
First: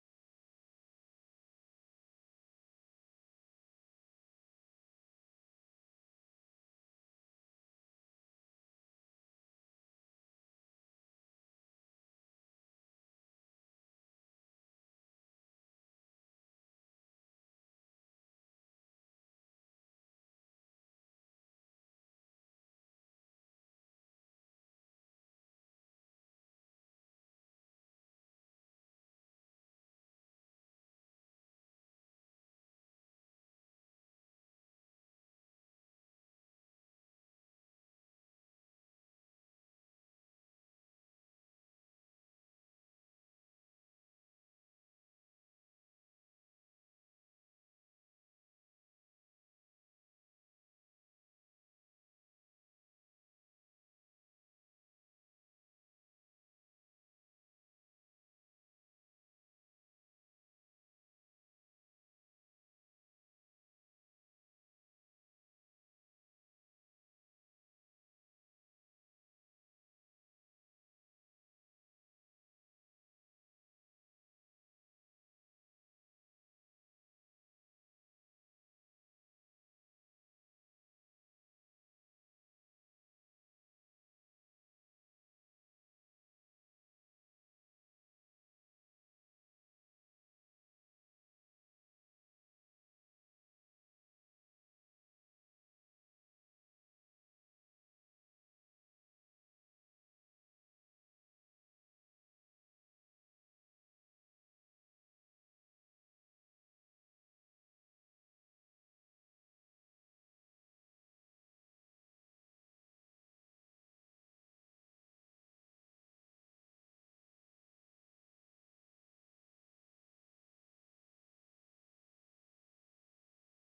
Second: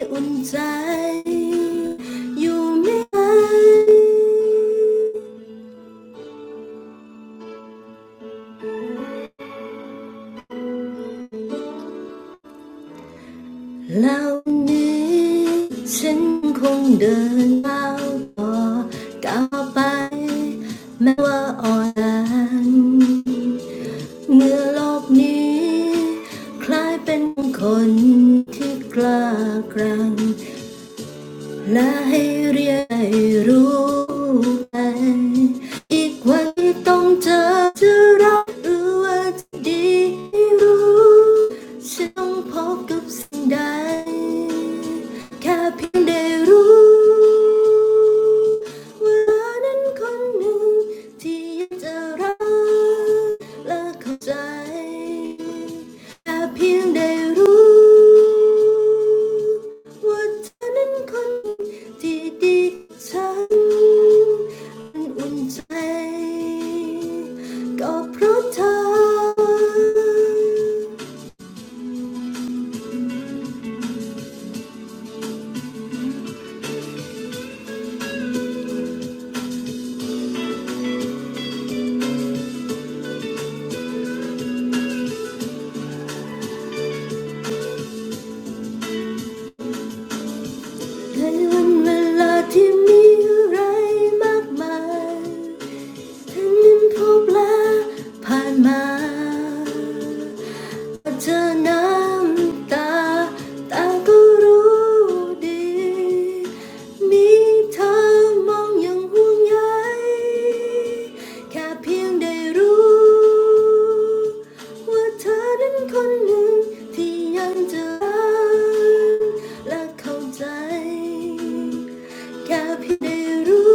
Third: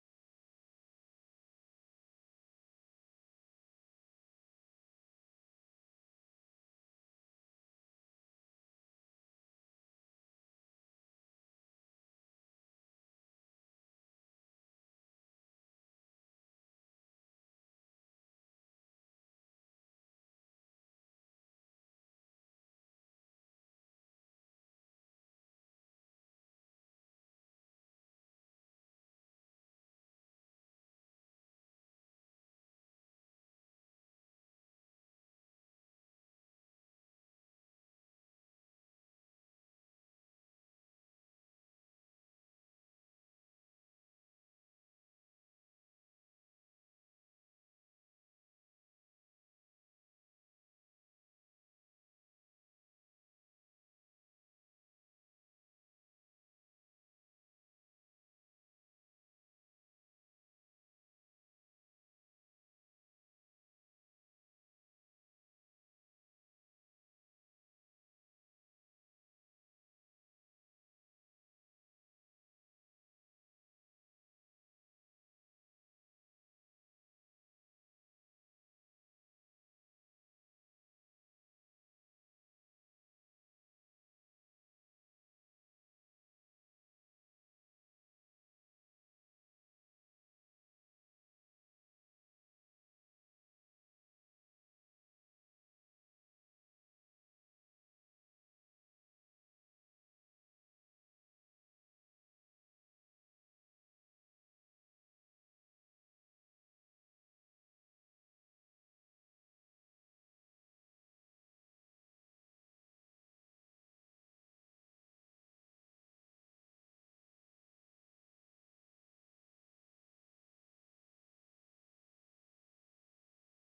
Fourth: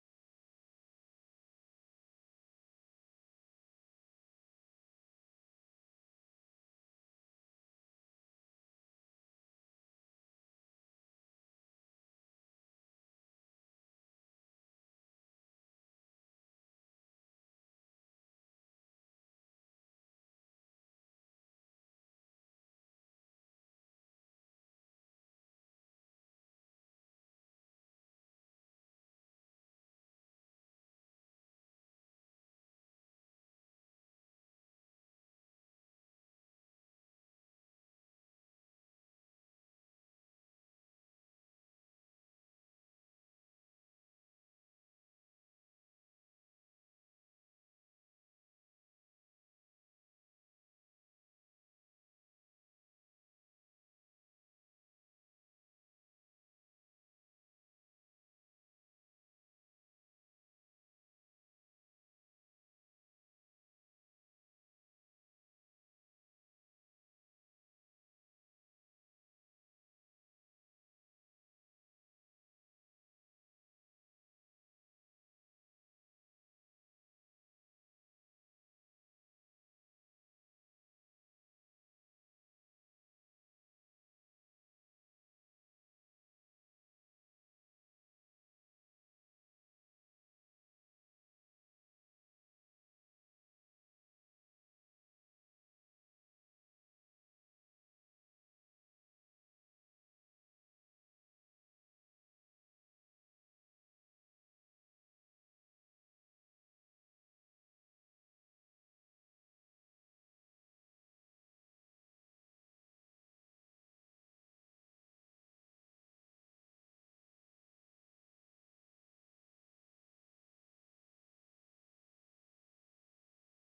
Unjoyed, you may. Now this, I will walk on by. Maybe allan, in this world, I am the one who dares. และให้เรียนให้รู้ไปอีกวันต้องเจอจะรักหรือว่าจะดีให้รู้ฉันต้องพบกับสิ่งใดแค่เพียงได้รู้เวลานั้นคนหนึ่งที่อยากจะรักและเข้าใจ เพียงได้รู้ว่าเธอนั้นคนที่ดีกับฉันมันอุ่นใจ เธอน้ำตาตาก็รู้ดี แค่เพียงได้รู้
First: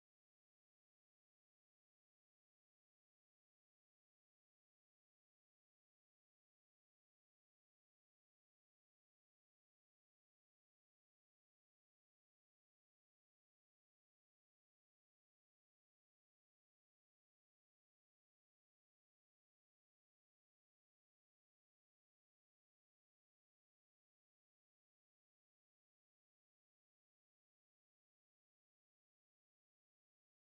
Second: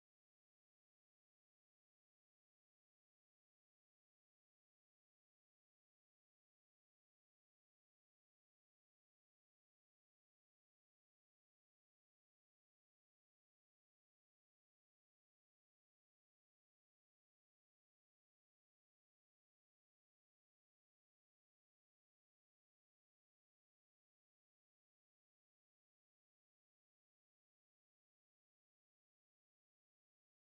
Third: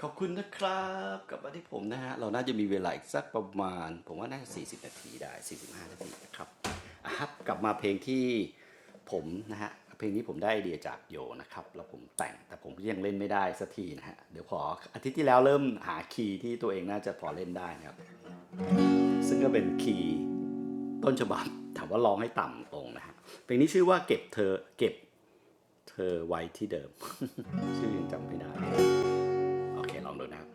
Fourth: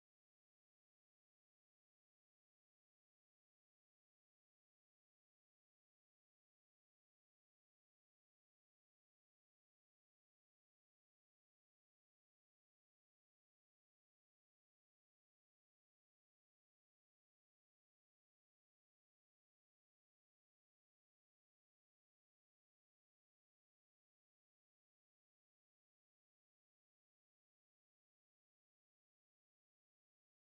ขอบคุณนะครับกลับมาที่ผมนะฮะเราน่าจะมีเวลาอีกสักประมาณผมว่าน่าจะสี่สิบนาทีได้สี่สิบห้านาทีนะครับครับกลับมาเพลงที่ผมนะฮะเพลงนี้ผมได้ไอเดียจากโยนะครับแล้วผมแต่งแต่ผมยังเล่นไม่ได้สักทีนะฮะเดี๋ยวขออาทิตย์ที่แล้วเริ่มหาคีย์ที่ตัวเองน่าจะพอเล่นได้นะครับซึ่งก็เป็นคีย์ ต้นฉบับ ถามว่าร้องให้ต่ำลงนะฮะเพลงนี้ชื่อว่าเก็บเธอเก็บเธอไว้ที่เดิม ชื่อยังจำไม่ได้โอเคลองดูนะครับ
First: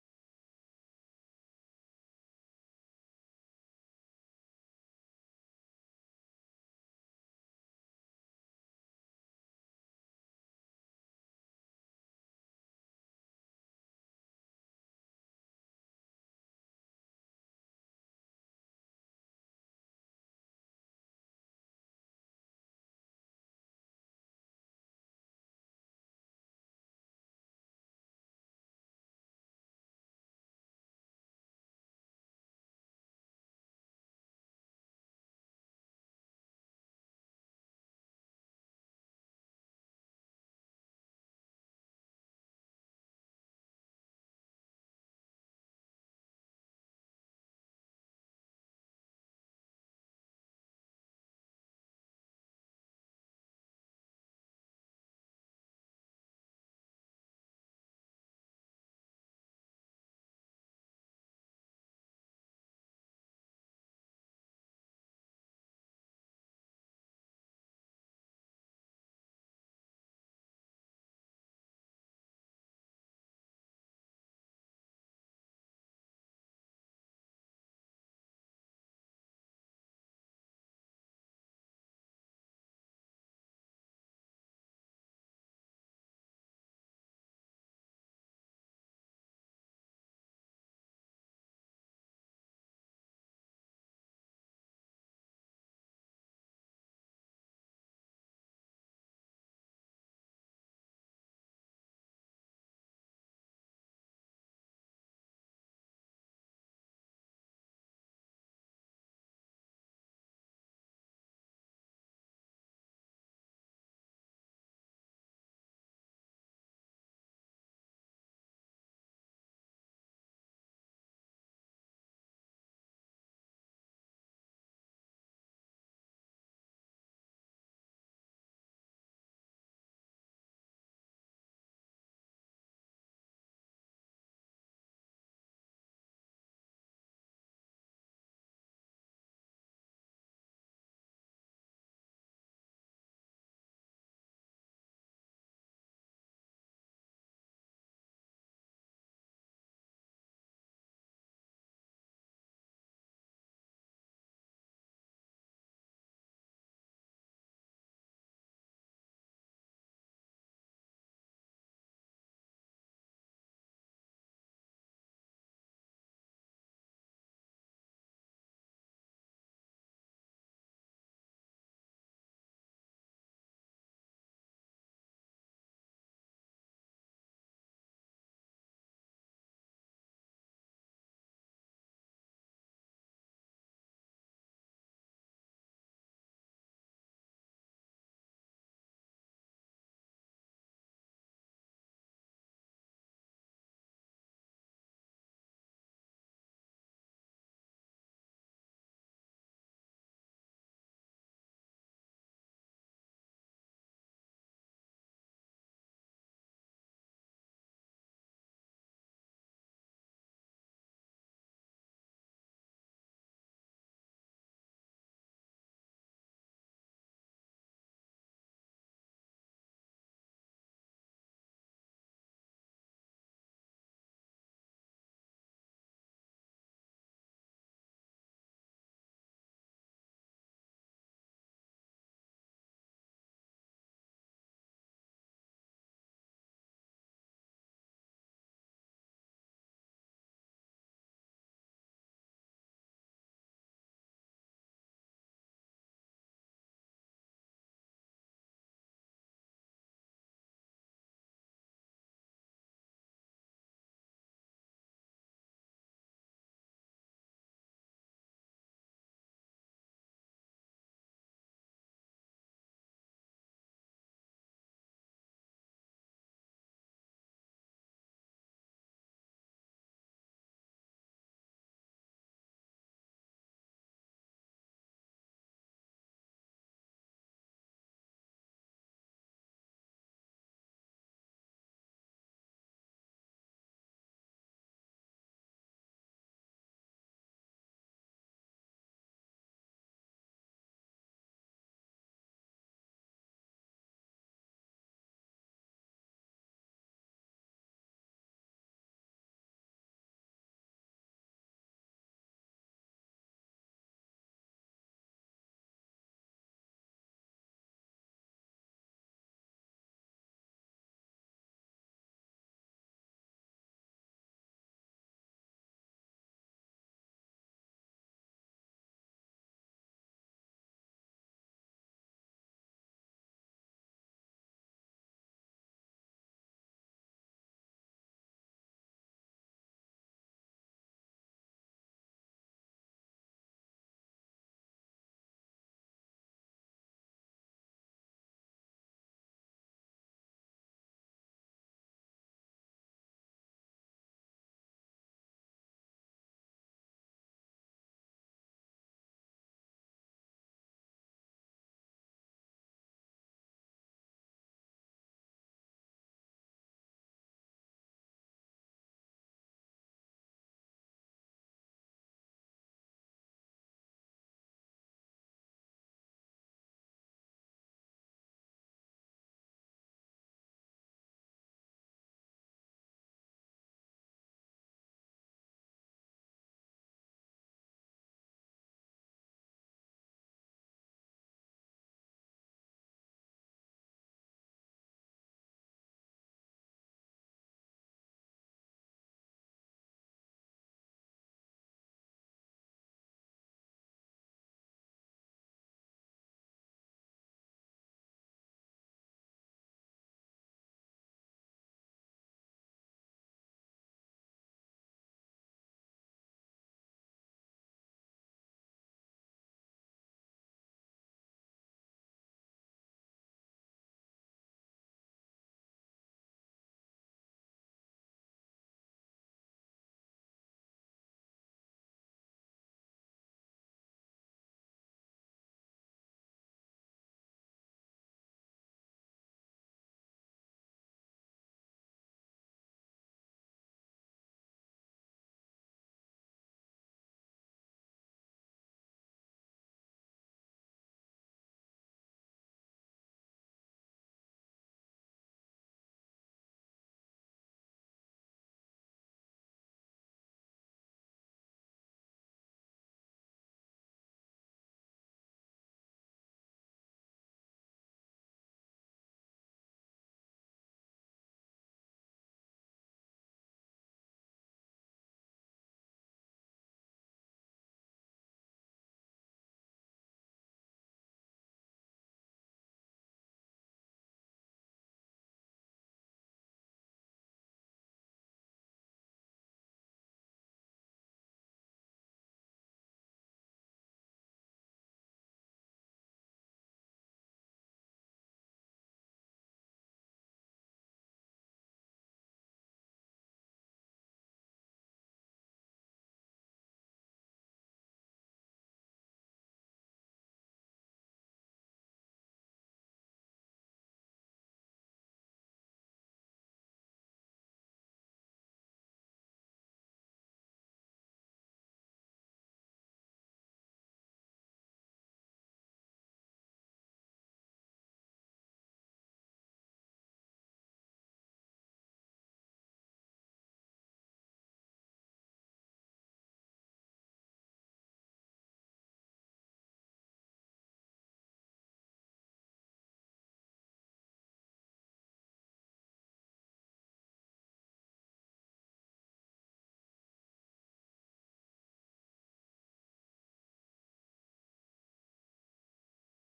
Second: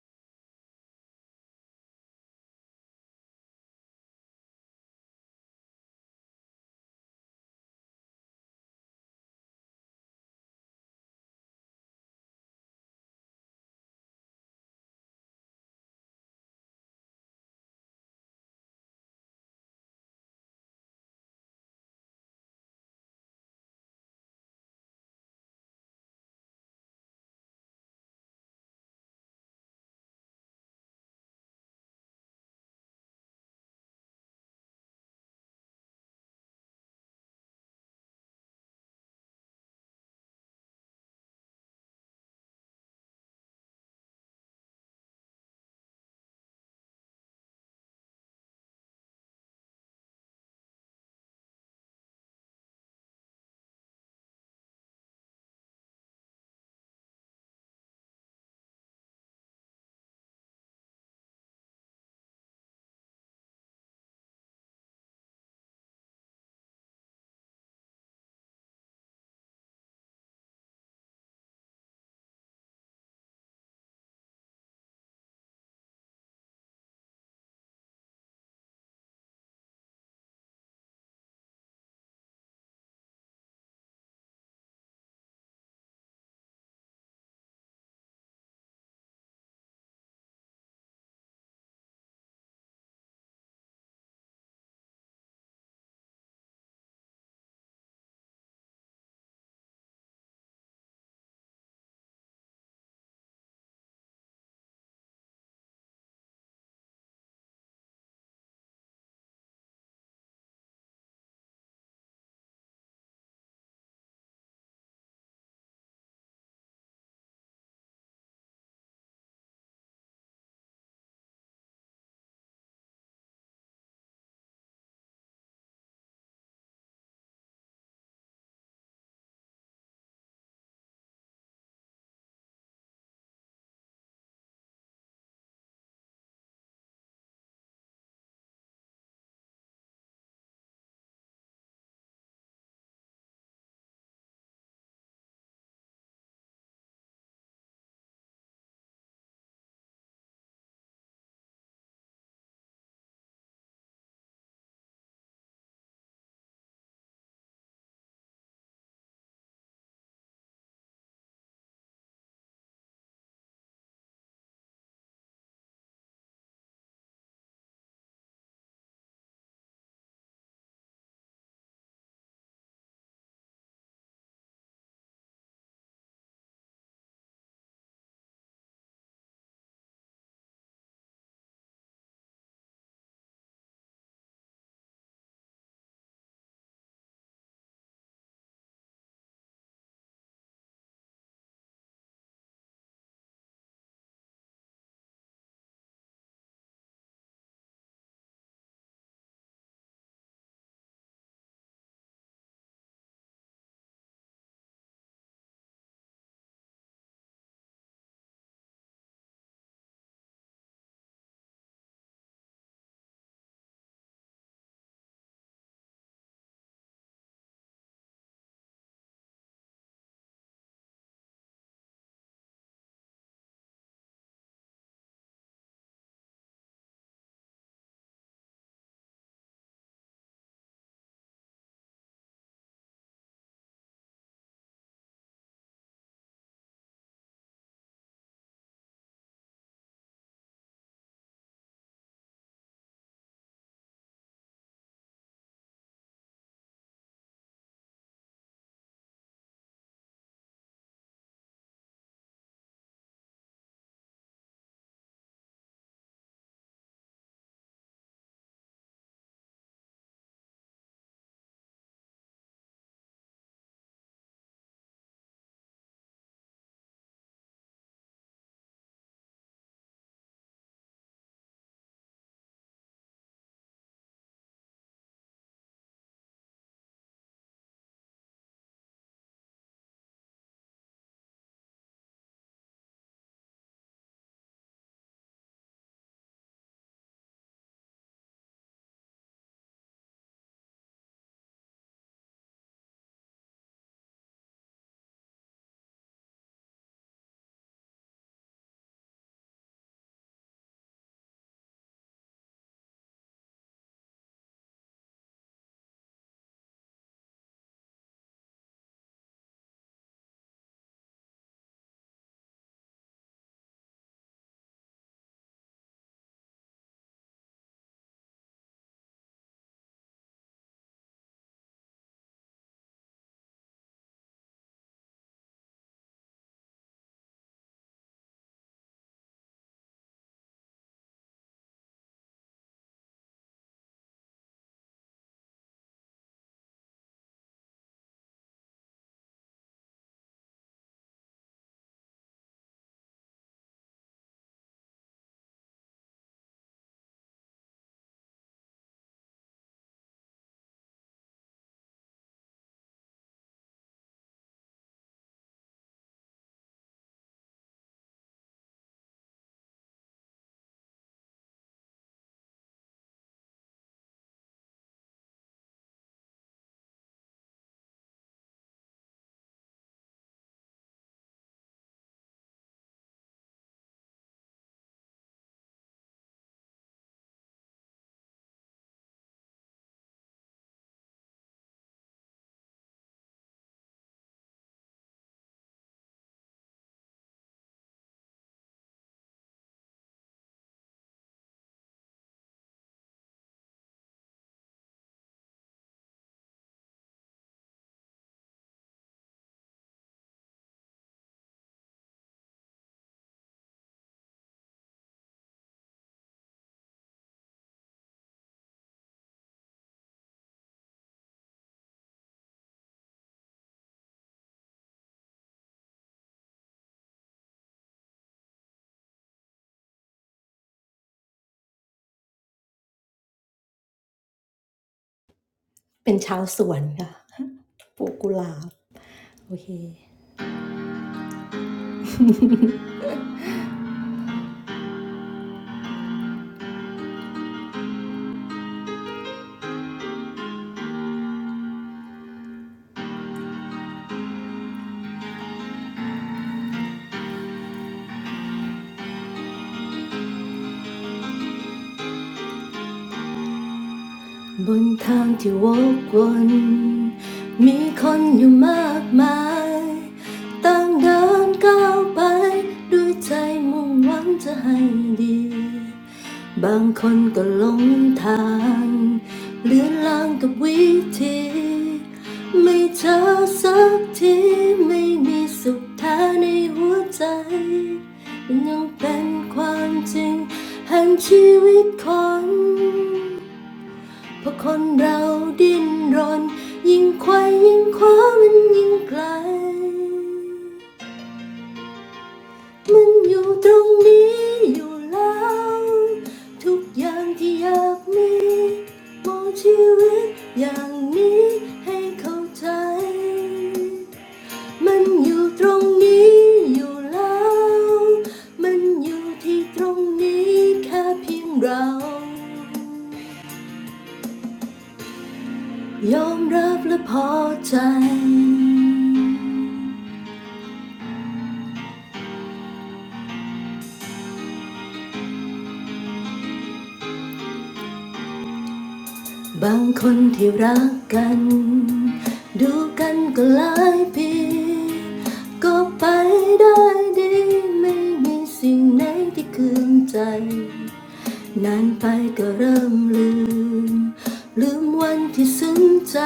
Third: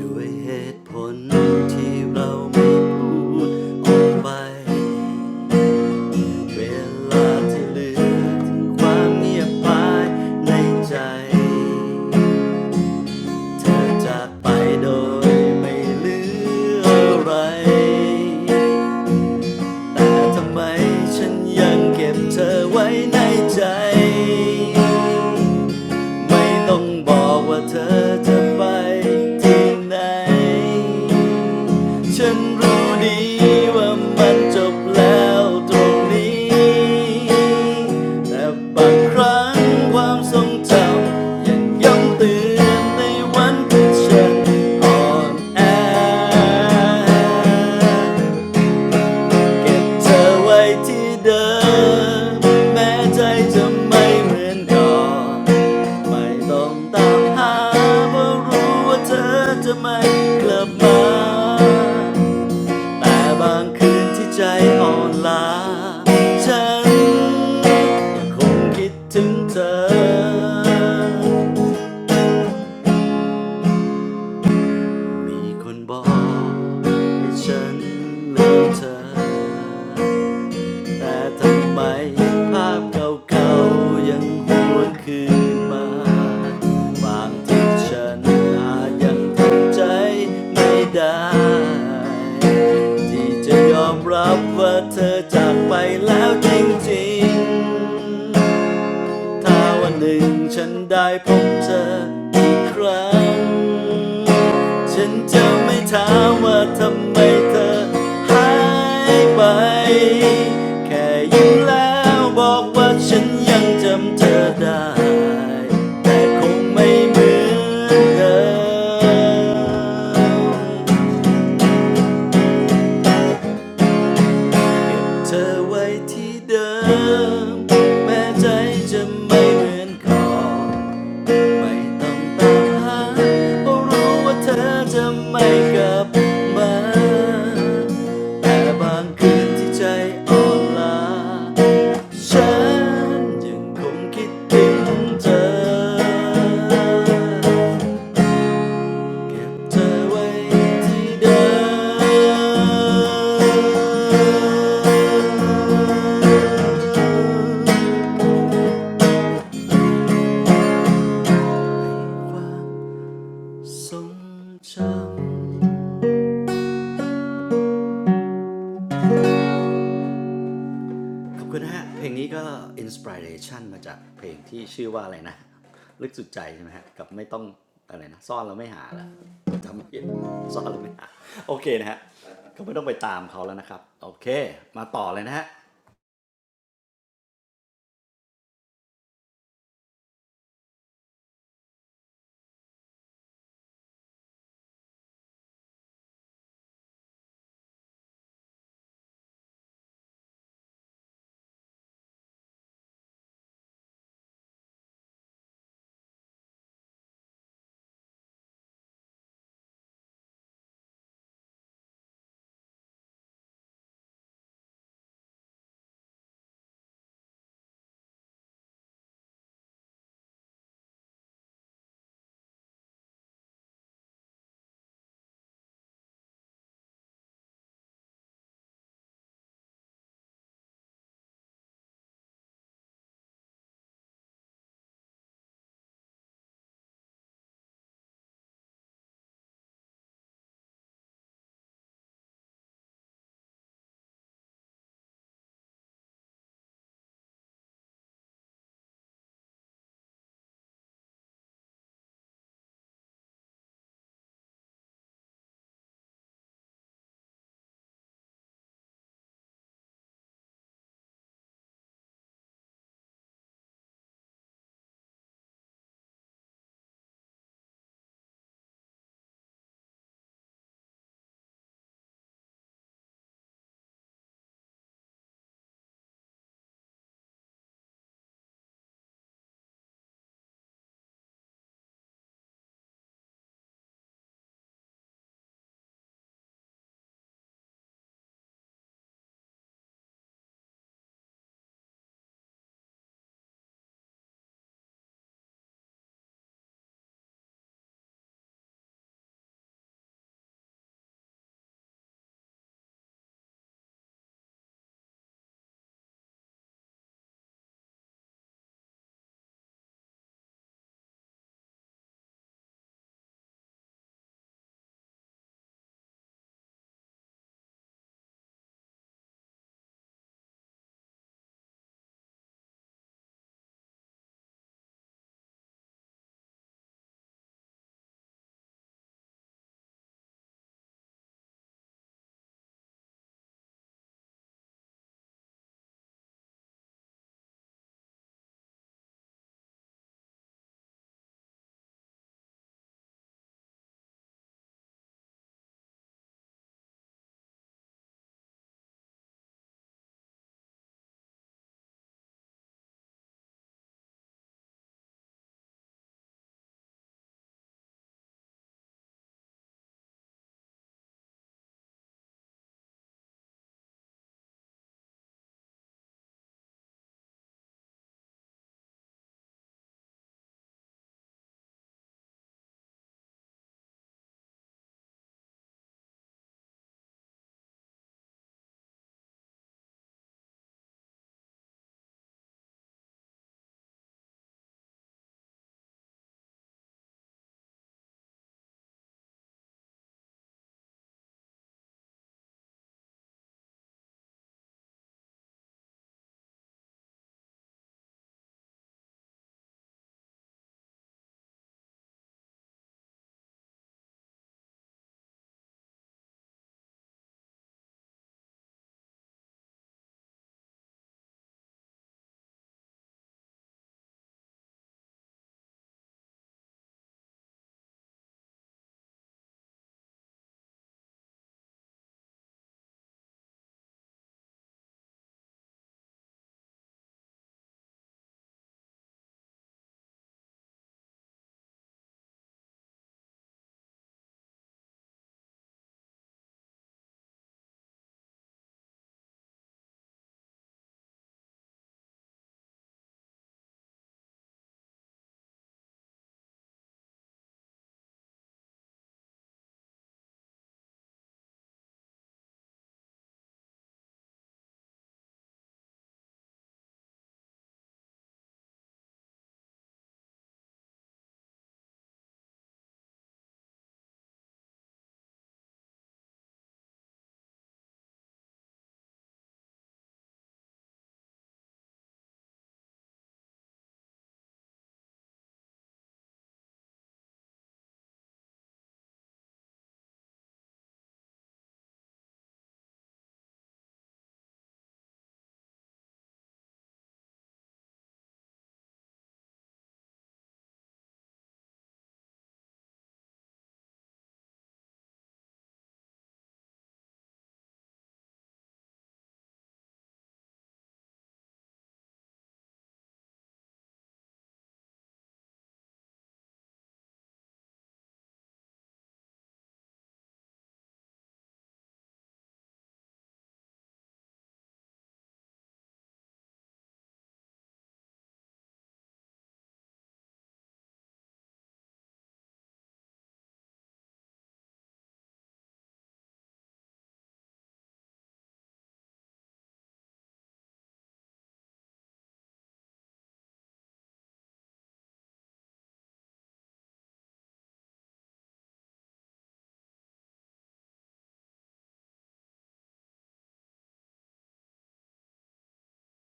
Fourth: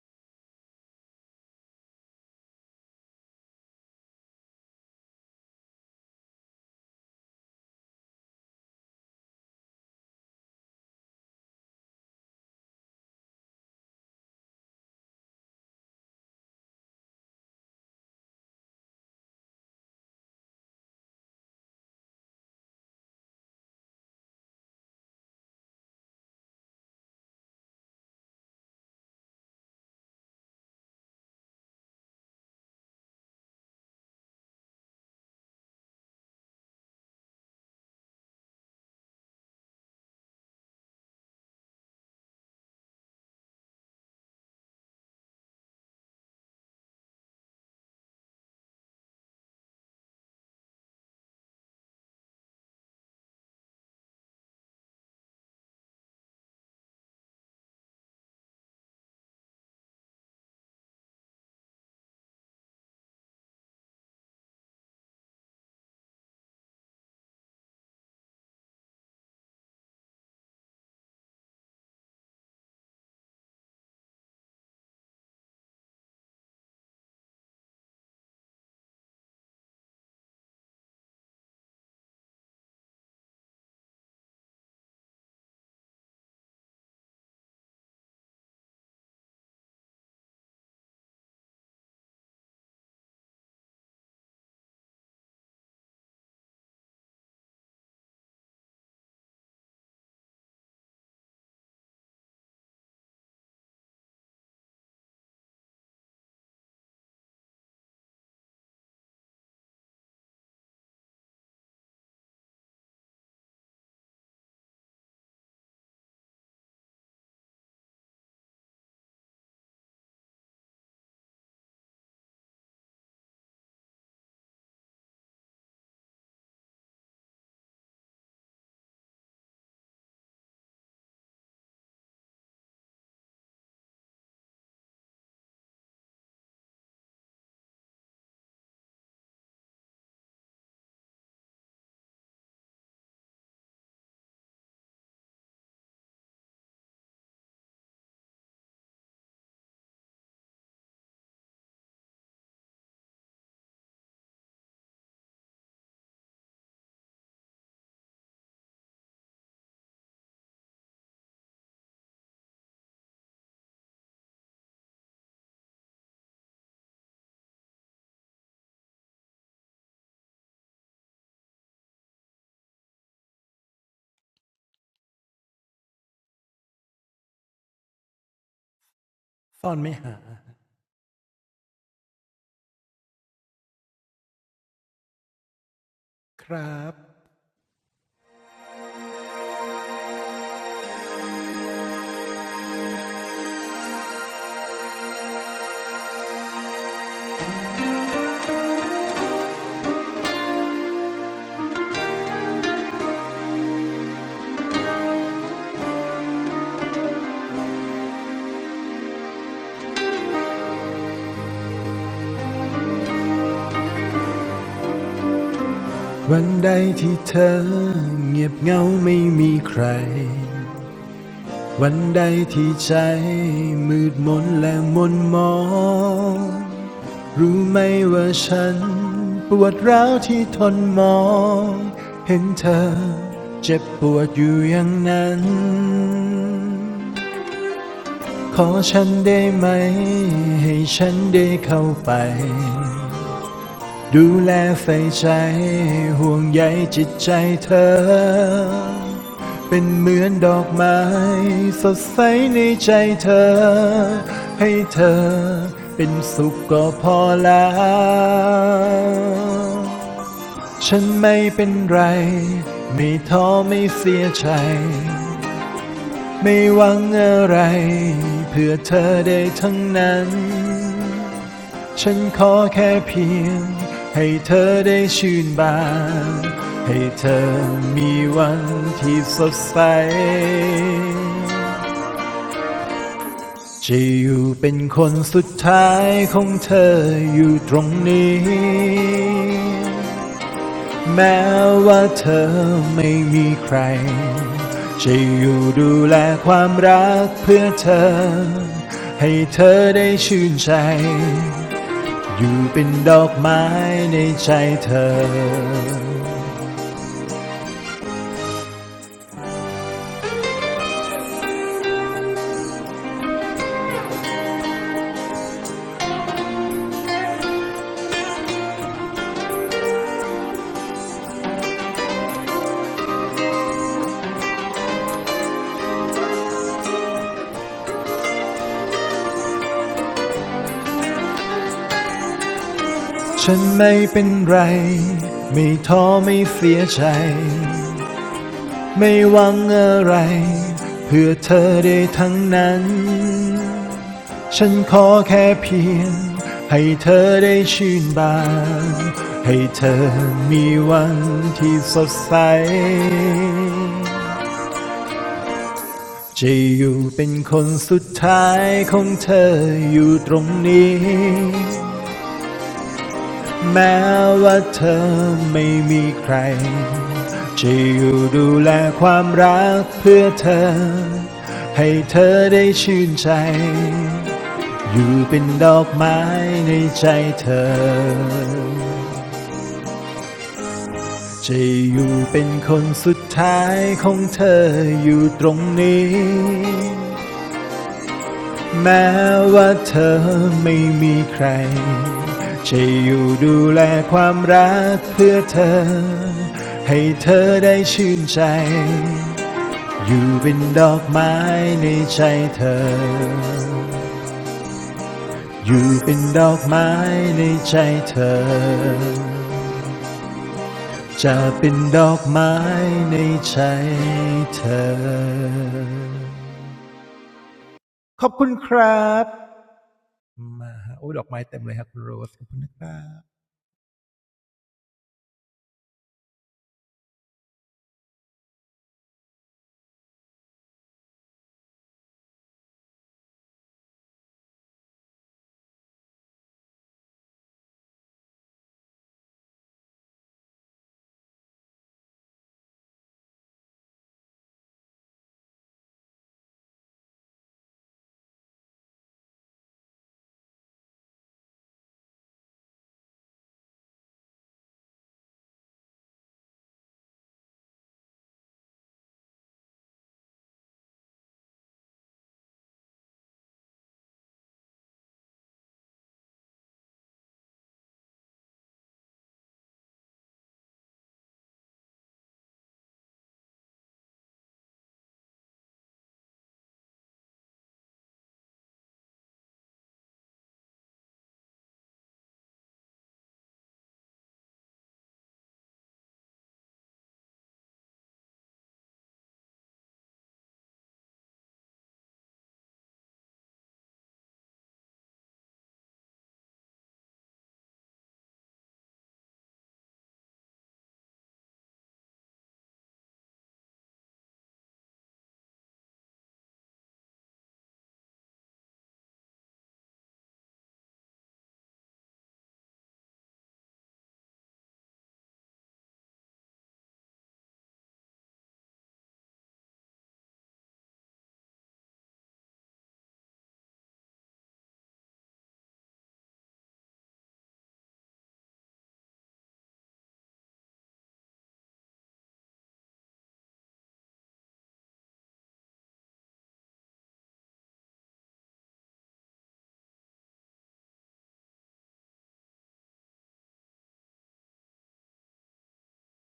ด้วยเหตุผลที่เราไม่ออกไปเวลาที่เหลือถึงความเงียบไปในใจเธอจากไปโดยไม่เหลืออะไร แต่ทำไมฉันยังเก็บเธอไว้ในใจไม่ต้องบอกว่าเธอจะไปที่ไหนฉันรู้ดีว่ามันจบแล้วตรงนี้แต่บางครั้งความทรงจำยังย้ำเตือนในวันที่ฉันอ่อนแอ เก็บเธอไว้ที่เดิมแม้ใจจะไม่เหมือนก่อนไม่ต้องตามหาเพราะรู้ว่าเธอจะไม่กลับมาแต่บางคืนที่ใจอ่อนล้าฉันยังคงคิดถึงเธอมีคนบอกให้ฉันลืมเธอ แต่ทำไมภาพเก่าๆยังหวนคืนมาบางทีฉันอาจยังทำใจไม่ได้ที่จะยอมรับว่าเธอจากไปแล้วจริงๆถ้าวันหนึ่งฉันได้พบเธออีกครั้ง ฉันจะไม่ถามว่าทำไมเธอหายไป แค่ยิ้มแล้วบอกว่าฉันยังจำเธอได้ แต่คงไม่เหมือนเดิมเธอไว้ที่เดิมแม้ใจจะไม่เหมือนก่อน ไม่ต้องไปหาเพราะรู้ว่าเธอจะไม่กลับมาแต่บางคืนที่ใจอ่อนล้าฉันยังคงคิดถึงเธอเก็บเธอไว้ที่เดิมให้ความทรงจำ ขอบคุณนะฮะ เพลงนี้ก็อินสปิเรชันมาจากเพลงที่ชื่อว่าอะไรนะลึกสุดใจใช่ไหมฮะกับไม่ต้องอะไรนะซ่อนแล้วไม่หาละ
ซ่อ
จำ
น
ไม่
ไม่
ผิด
หา
ซ่อนแล้วไม่หาโอเคนะฮะก็ไม่ต้องไปตามเขาแล้วนะครับโอเคมาต่อเลยนะฮะ
ครับวันใดที่เธอเงียบเงาไม่มีใครวันใดที่ใจมืดมนและมนมองรู้ไหมว่าฉันปวดร้าวที่ทนมองเห็นเธอเจ็บปวดอยู่อย่างนั้น ขอฉันได้ไหมให้ฉันได้เข้าไปดูแลใส่ใจห่วงใยจิตใจเธอเป็นเหมือนดอกไม้สดใสในใจเธอให้เธอเป็นสุขก็พอแล้วฉันไม่เป็นไรไม่ท้อไม่เสียใจ ไม่หวังอะไรเพื่อเธอได้ทั้งนั้นฉันขอแค่เพียงให้เธอได้ชื่นบานให้เธอมีวันที่สดใสจะอยู่เป็นคนสุดท้ายของเธออยู่ตรงนี้ แม้ว่าเธอไม่มีใคร จะอยู่ดูแลความรักเพื่อเธอ ให้เธอได้ชื่นใจ อยู่เป็นดอกไม้ในใจเธอ ฉันไม่เป็นไร ไม่ท้อไม่เสียใจ ไม่หวังอะไร เพื่อเธอได้ทั้งนั้น ฉันขอแค่เพียงให้เธอได้ชื่นบานให้เธอมีวันที่สดใสจะอยู่เป็นคนสุดท้ายของเธออยู่ตรงนี้แม้ว่าเธอไม่มีใครจะอยู่ดูแลความรักเพื่อเธอให้เธอได้ชื่นใจ อยู่เป็นดอกไม้ในใจเธอจะอยู่เป็นคนสุดท้ายของเธออยู่ตรงนี้แม้ว่าเธอไม่มีใครจะอยู่ดูแลความรักเพื่อเธอให้เธอได้ชื่นใจอยู่เป็นดอกไม้ในใจเธออยู่เป็นดอกไม้ในใจเธอ จะเป็นดอกไม้ในใจเธอขอบคุณครับโอ้ดอกไม้เต็มเลยครับคุณโรส
บนทางที่วกวน เพราะคนเราดิ้นรน ยอม ra và poi. Bang con theo rak gan du gan co lai pin co bay day de, mei minh si nay thi kien giai. นานไปก็เริ่มลืมลืมวันที่ซึ้งใจ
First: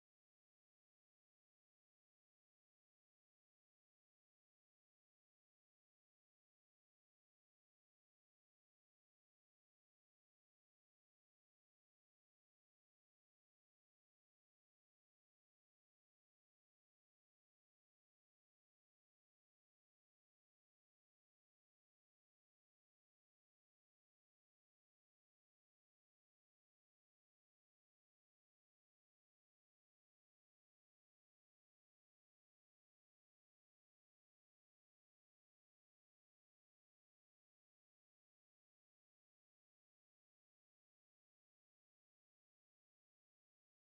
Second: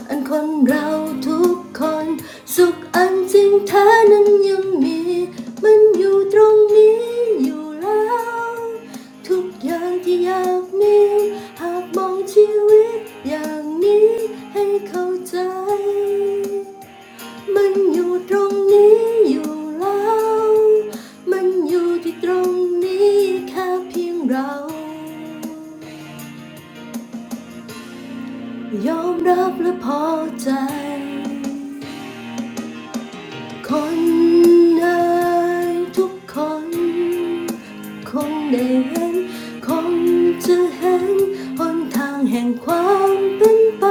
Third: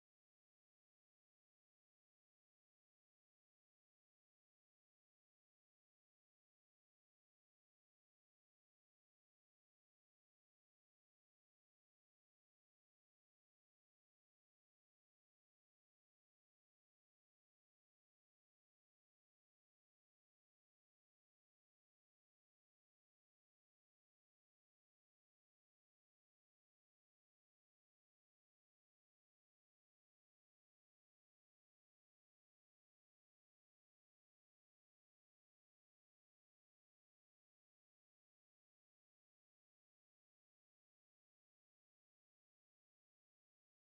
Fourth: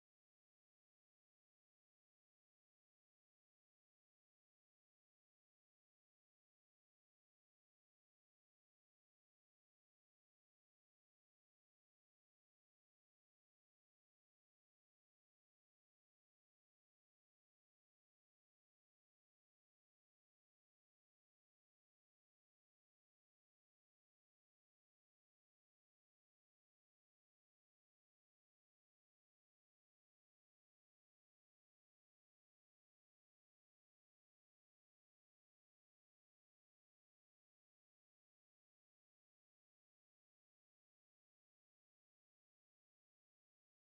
อันคนเราทุกคนสุขอันจริงแท้นั้นยังมีมันอยู่ตรงนี้อยู่แล้วทุกอย่างที่อยากมีหากมองชีวิตอย่างนี้ให้เข้าใจมันอยู่ตรงนี้อยู่แล้วมันอยู่ที่ตรงนี้แค่เพียงเรายอมรับและพอใจ คนเอ่ยทุกคนคงได้เห็นคงจะเห็นหนทางแห่งความเป็นไป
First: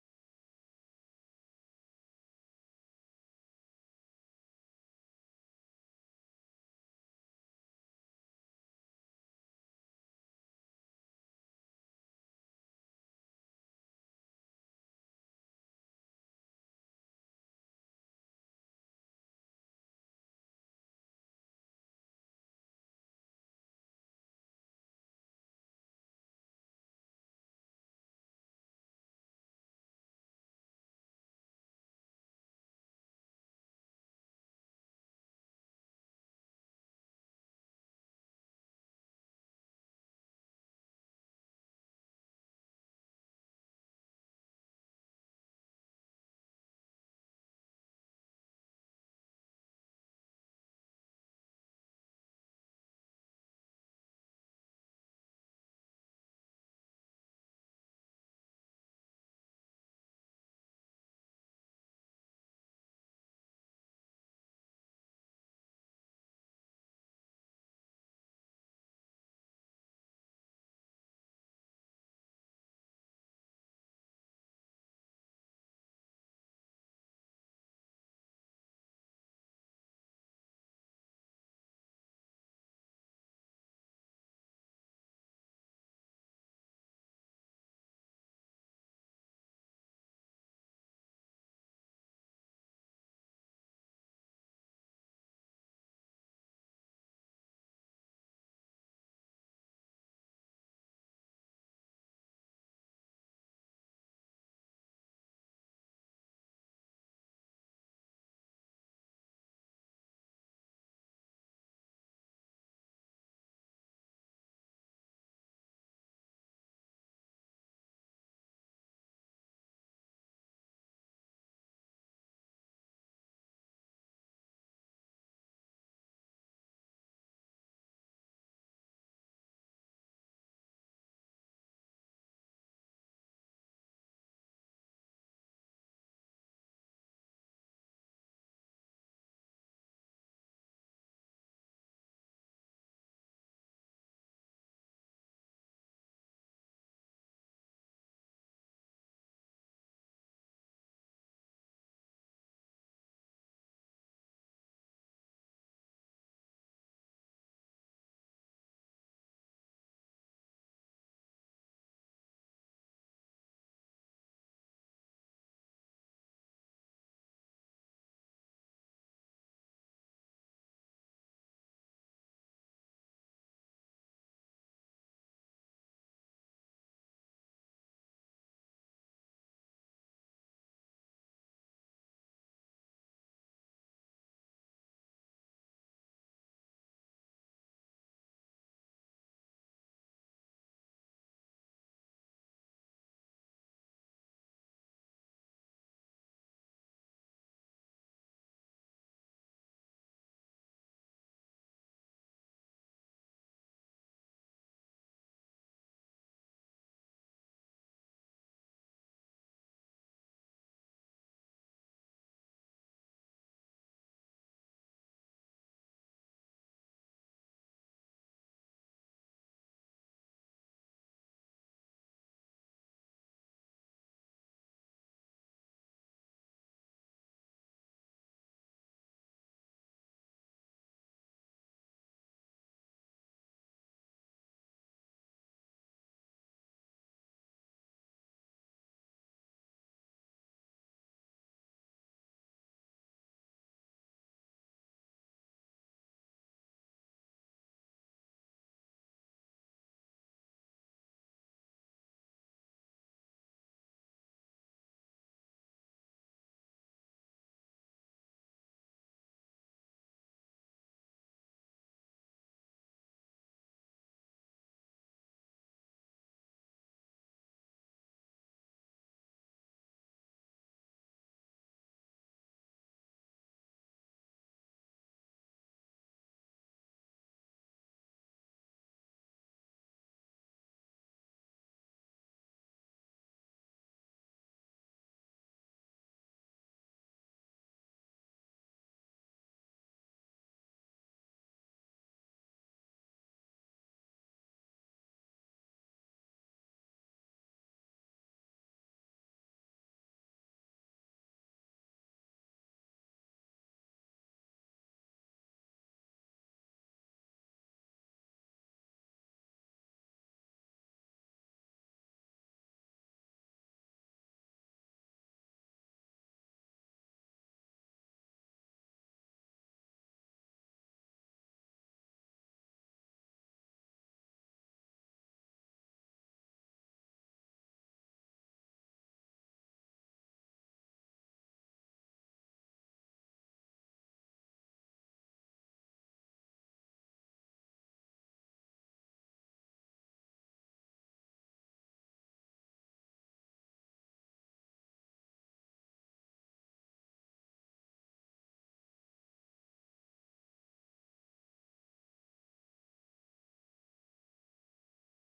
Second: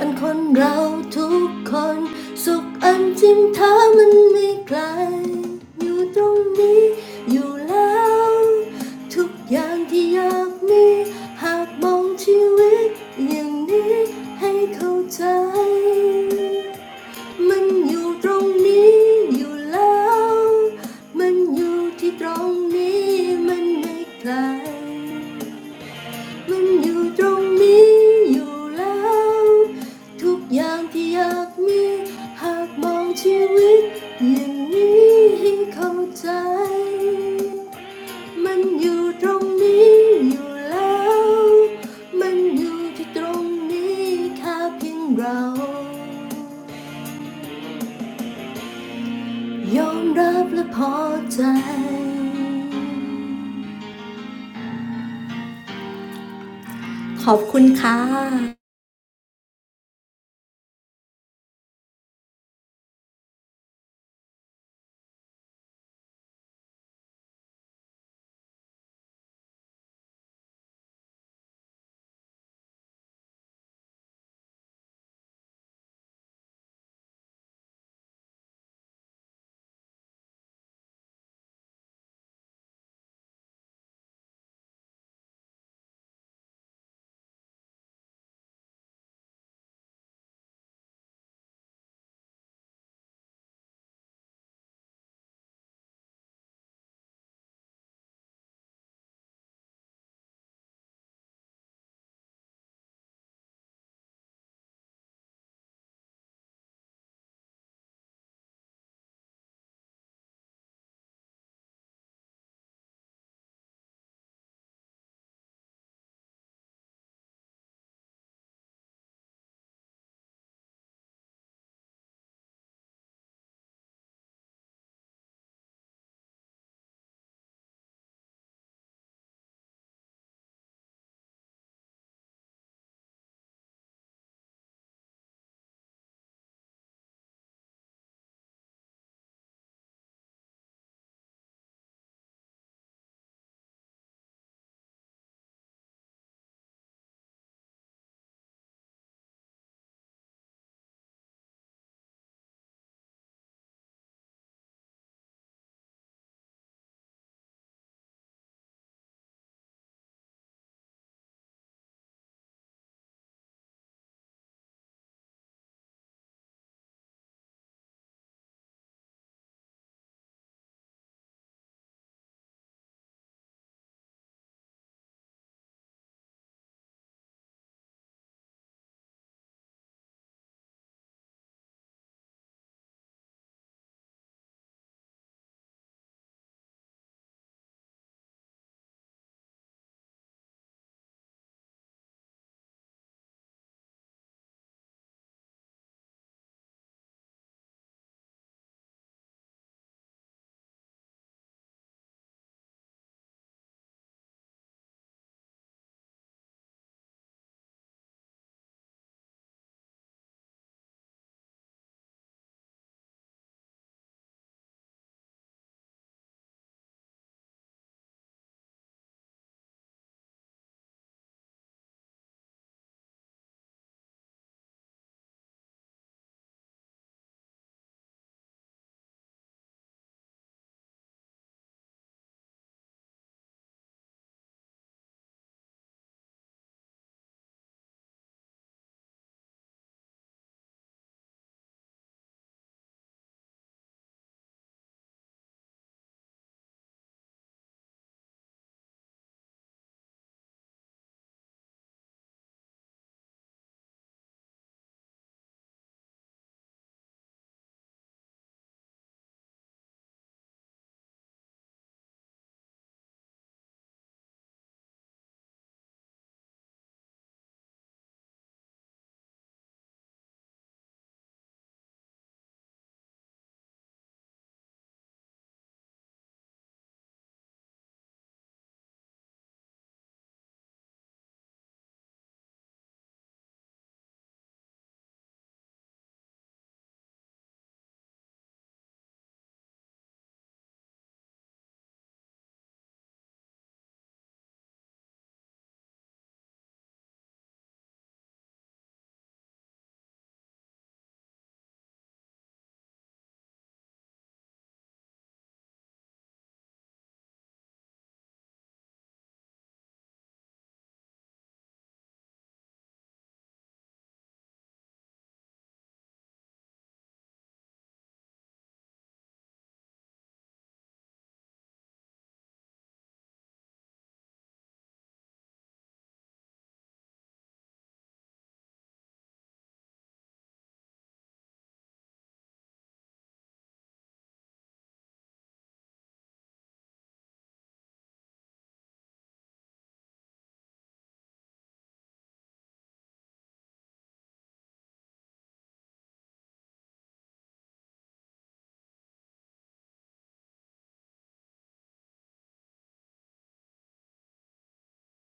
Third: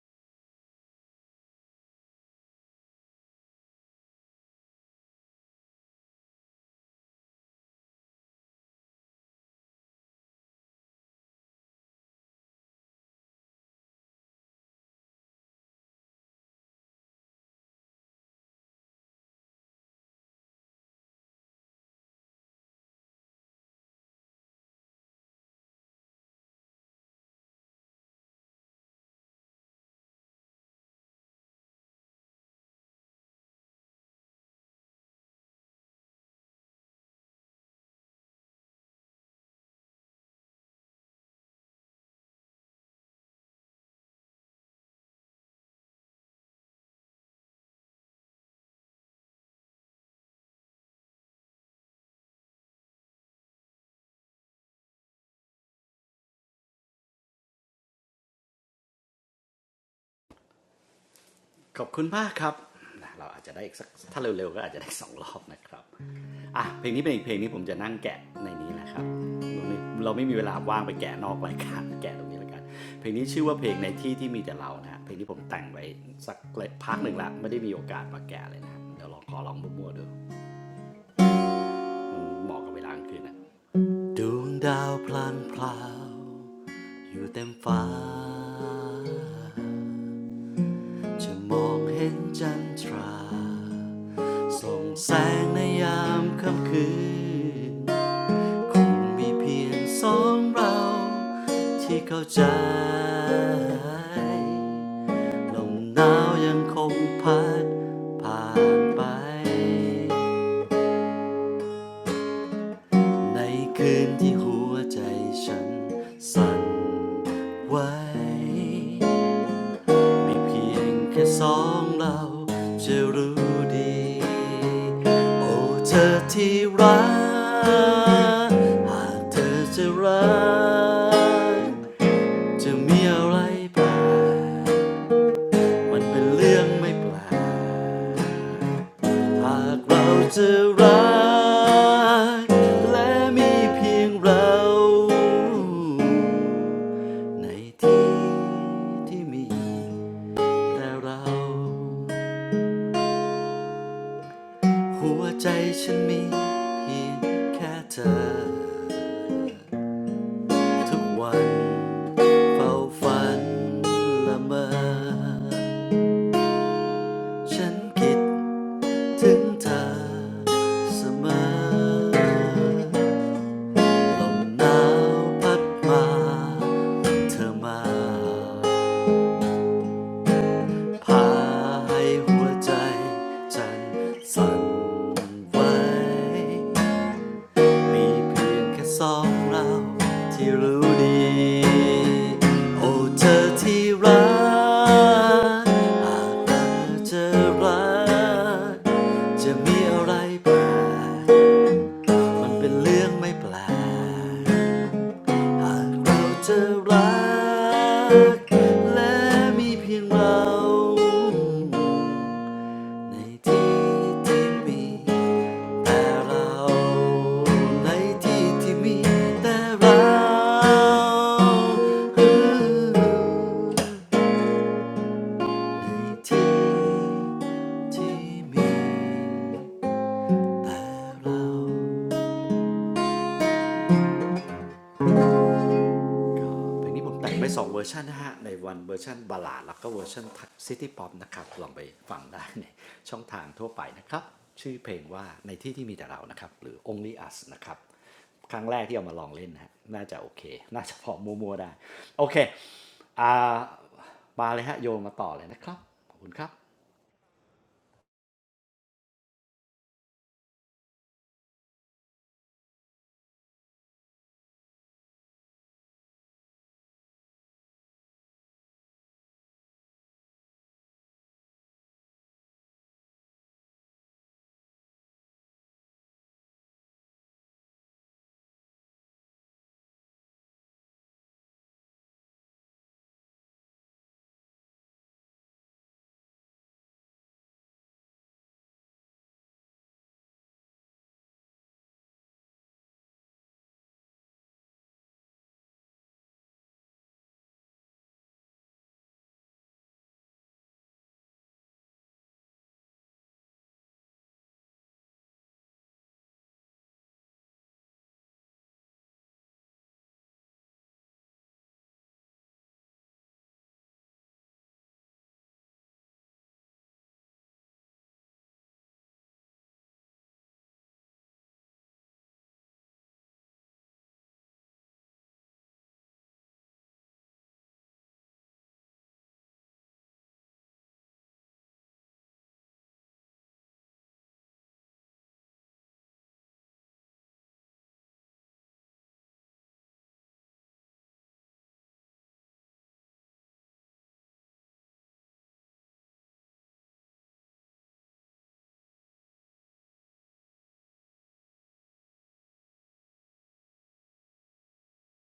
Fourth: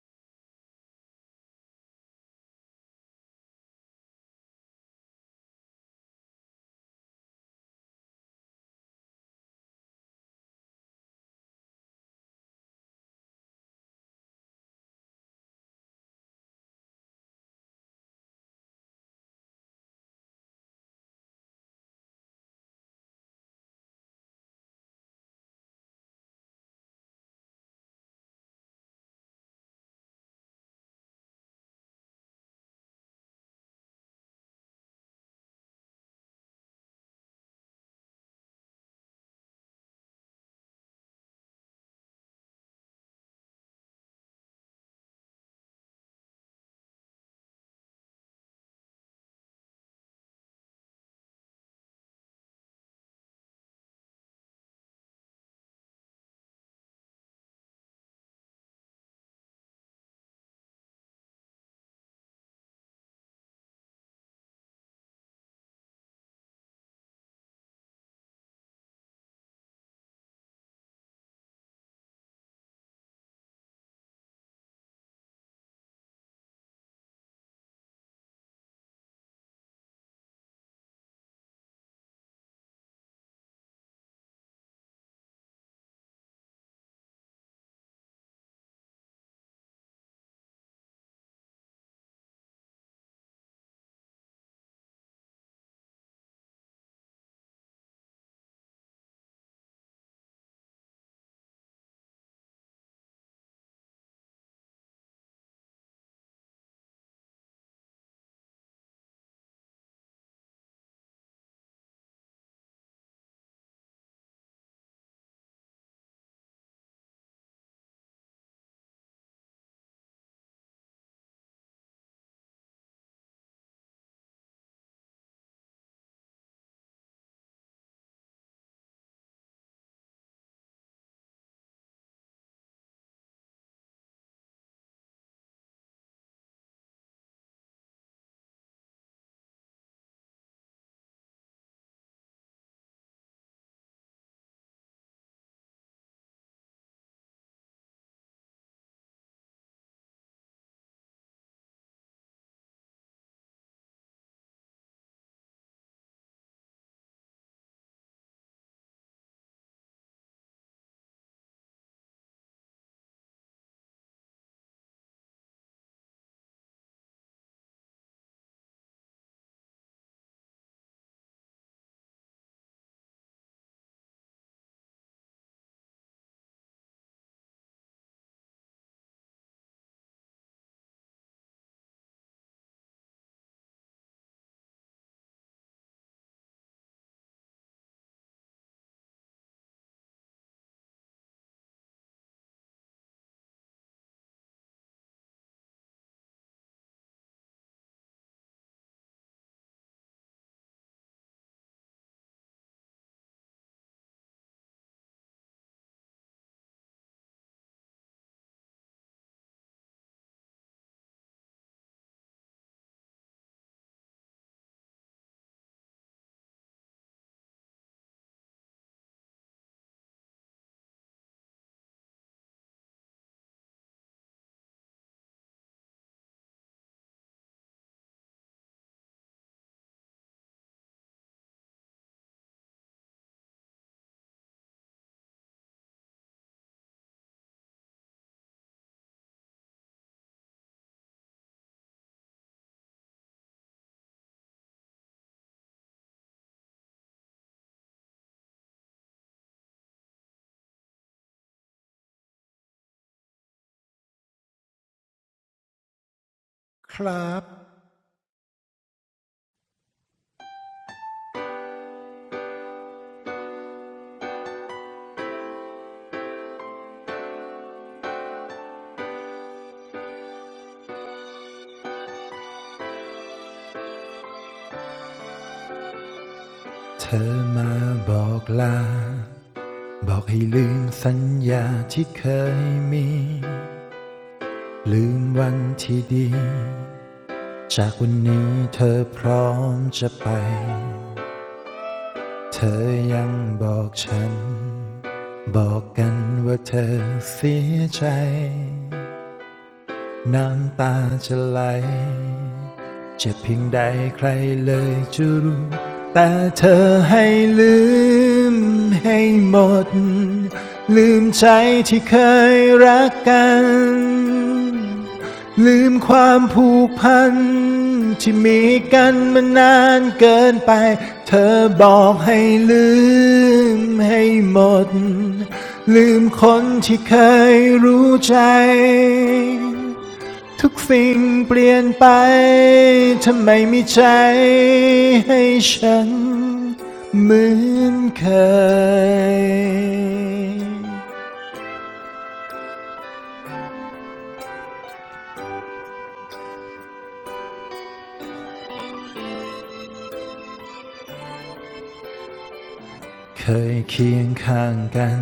อันคนเราทุกคน มันอยู่ตรงนี้อยู่แล้ว
ขอบคุณมากครับ เราอาจจะได้อีกสักถ้าเร็วๆก็อาจจะได้สองรอบนะครับอ่ะเพลงนี้เป็นอีกเพลงนี้ผมจะนั่งแกะในนี้นะครับเราไม่เราไม่มีเวลาว่างไปแกะนอกรายการ แกะตรงนี้แล้วกันเพลงนี้ชื่อว่าเพลงในที่ที่มีแต่เรานะฮะเพลงนี้ผมแต่งไว้สักพักหนึ่งละไม่ได้มีโอกาสมาแกะเลยนะเดี๋ยวลองขอลองมั่วๆดูมันเหมาะกับเวลากลางคืนนะดวงดาวพลางพลาวอยู่เต็มฟ้าจะมองเห็นจันทรา ส่องแสงในยามค่ำคืนคงมีเพียงสองเราที่เข้าใจลมหนาวยังคงพัดผ่านไปในคืนที่หัวใจฉันสั่นไหว มีเพียงแค่สองเราจะรู้ดี โอ้เธอที่รัก หากเธอจะรัก จะมีอะไรแปลกมันเป็นเรื่องไม่แปลกหากเราจะรัก และมีเพียงเราในที่ที่มีแต่เรา หัวใจฉันมีเพียงแค่เธอทุกวันเฝ้าฝันละเมอฉันคิดถึงเธอเสมอลมหนาวพัดมาเธอมาพาให้หัวใจฉันสั่นไหว มีเพียงแค่สองเราที่รู้ดี โอ้เธอที่รักอาจเราเจอรัก จะมีอะไรแปลกมันเป็นเรื่องไม่แปลกหากเราเจอรัก และมีเพียงเรา ในที่ที่มีแต่เราในที่ที่มีแต่เราในที่ที่มีแต่เรา ก็เพลงนี้ผมแต่งไปสองเวอร์ชันนะฮะในวันเวอร์ชันบาลลาดแล้วก็เวอร์ชันซิตี้ป๊อปนะครับลองไปฟังได้ในช่องทางทั่วไปนะครับชื่อเพลงว่าในที่ที่มีแต่เรานะครับหรือ Only Us นะครับครั้งแรกที่เอามาลองเล่นนะฮะน่าจะโอเคน่าจะพอมัวๆได้โอเคอ่ามาเลยฮะโยนมาต่อเลยนะครับขอบคุณครับ
เธอมาบอกลาบอกให้ลืมสัญญาที่เคยมีลืมวันที่ดีจากวันนี้เธอพร้อมจะไปเธอยังบอกฉันบอกกันว่าเธอเสียใจน้ำตาจะไหล จะเพียงใดใครเลยจะรู้แต่เธอให้ลืมให้หมดลืมใจที่เคยรักกันลืมความผูกพันที่มีกันมานานเกินไปเธอบอกให้ลืมให้หมดลืมคนที่เคยรู้ใจ ทุกสิ่งเปลี่ยนไปทำไมมีใจให้ฉันเหมือนเคย เคยเคียงข้างกัน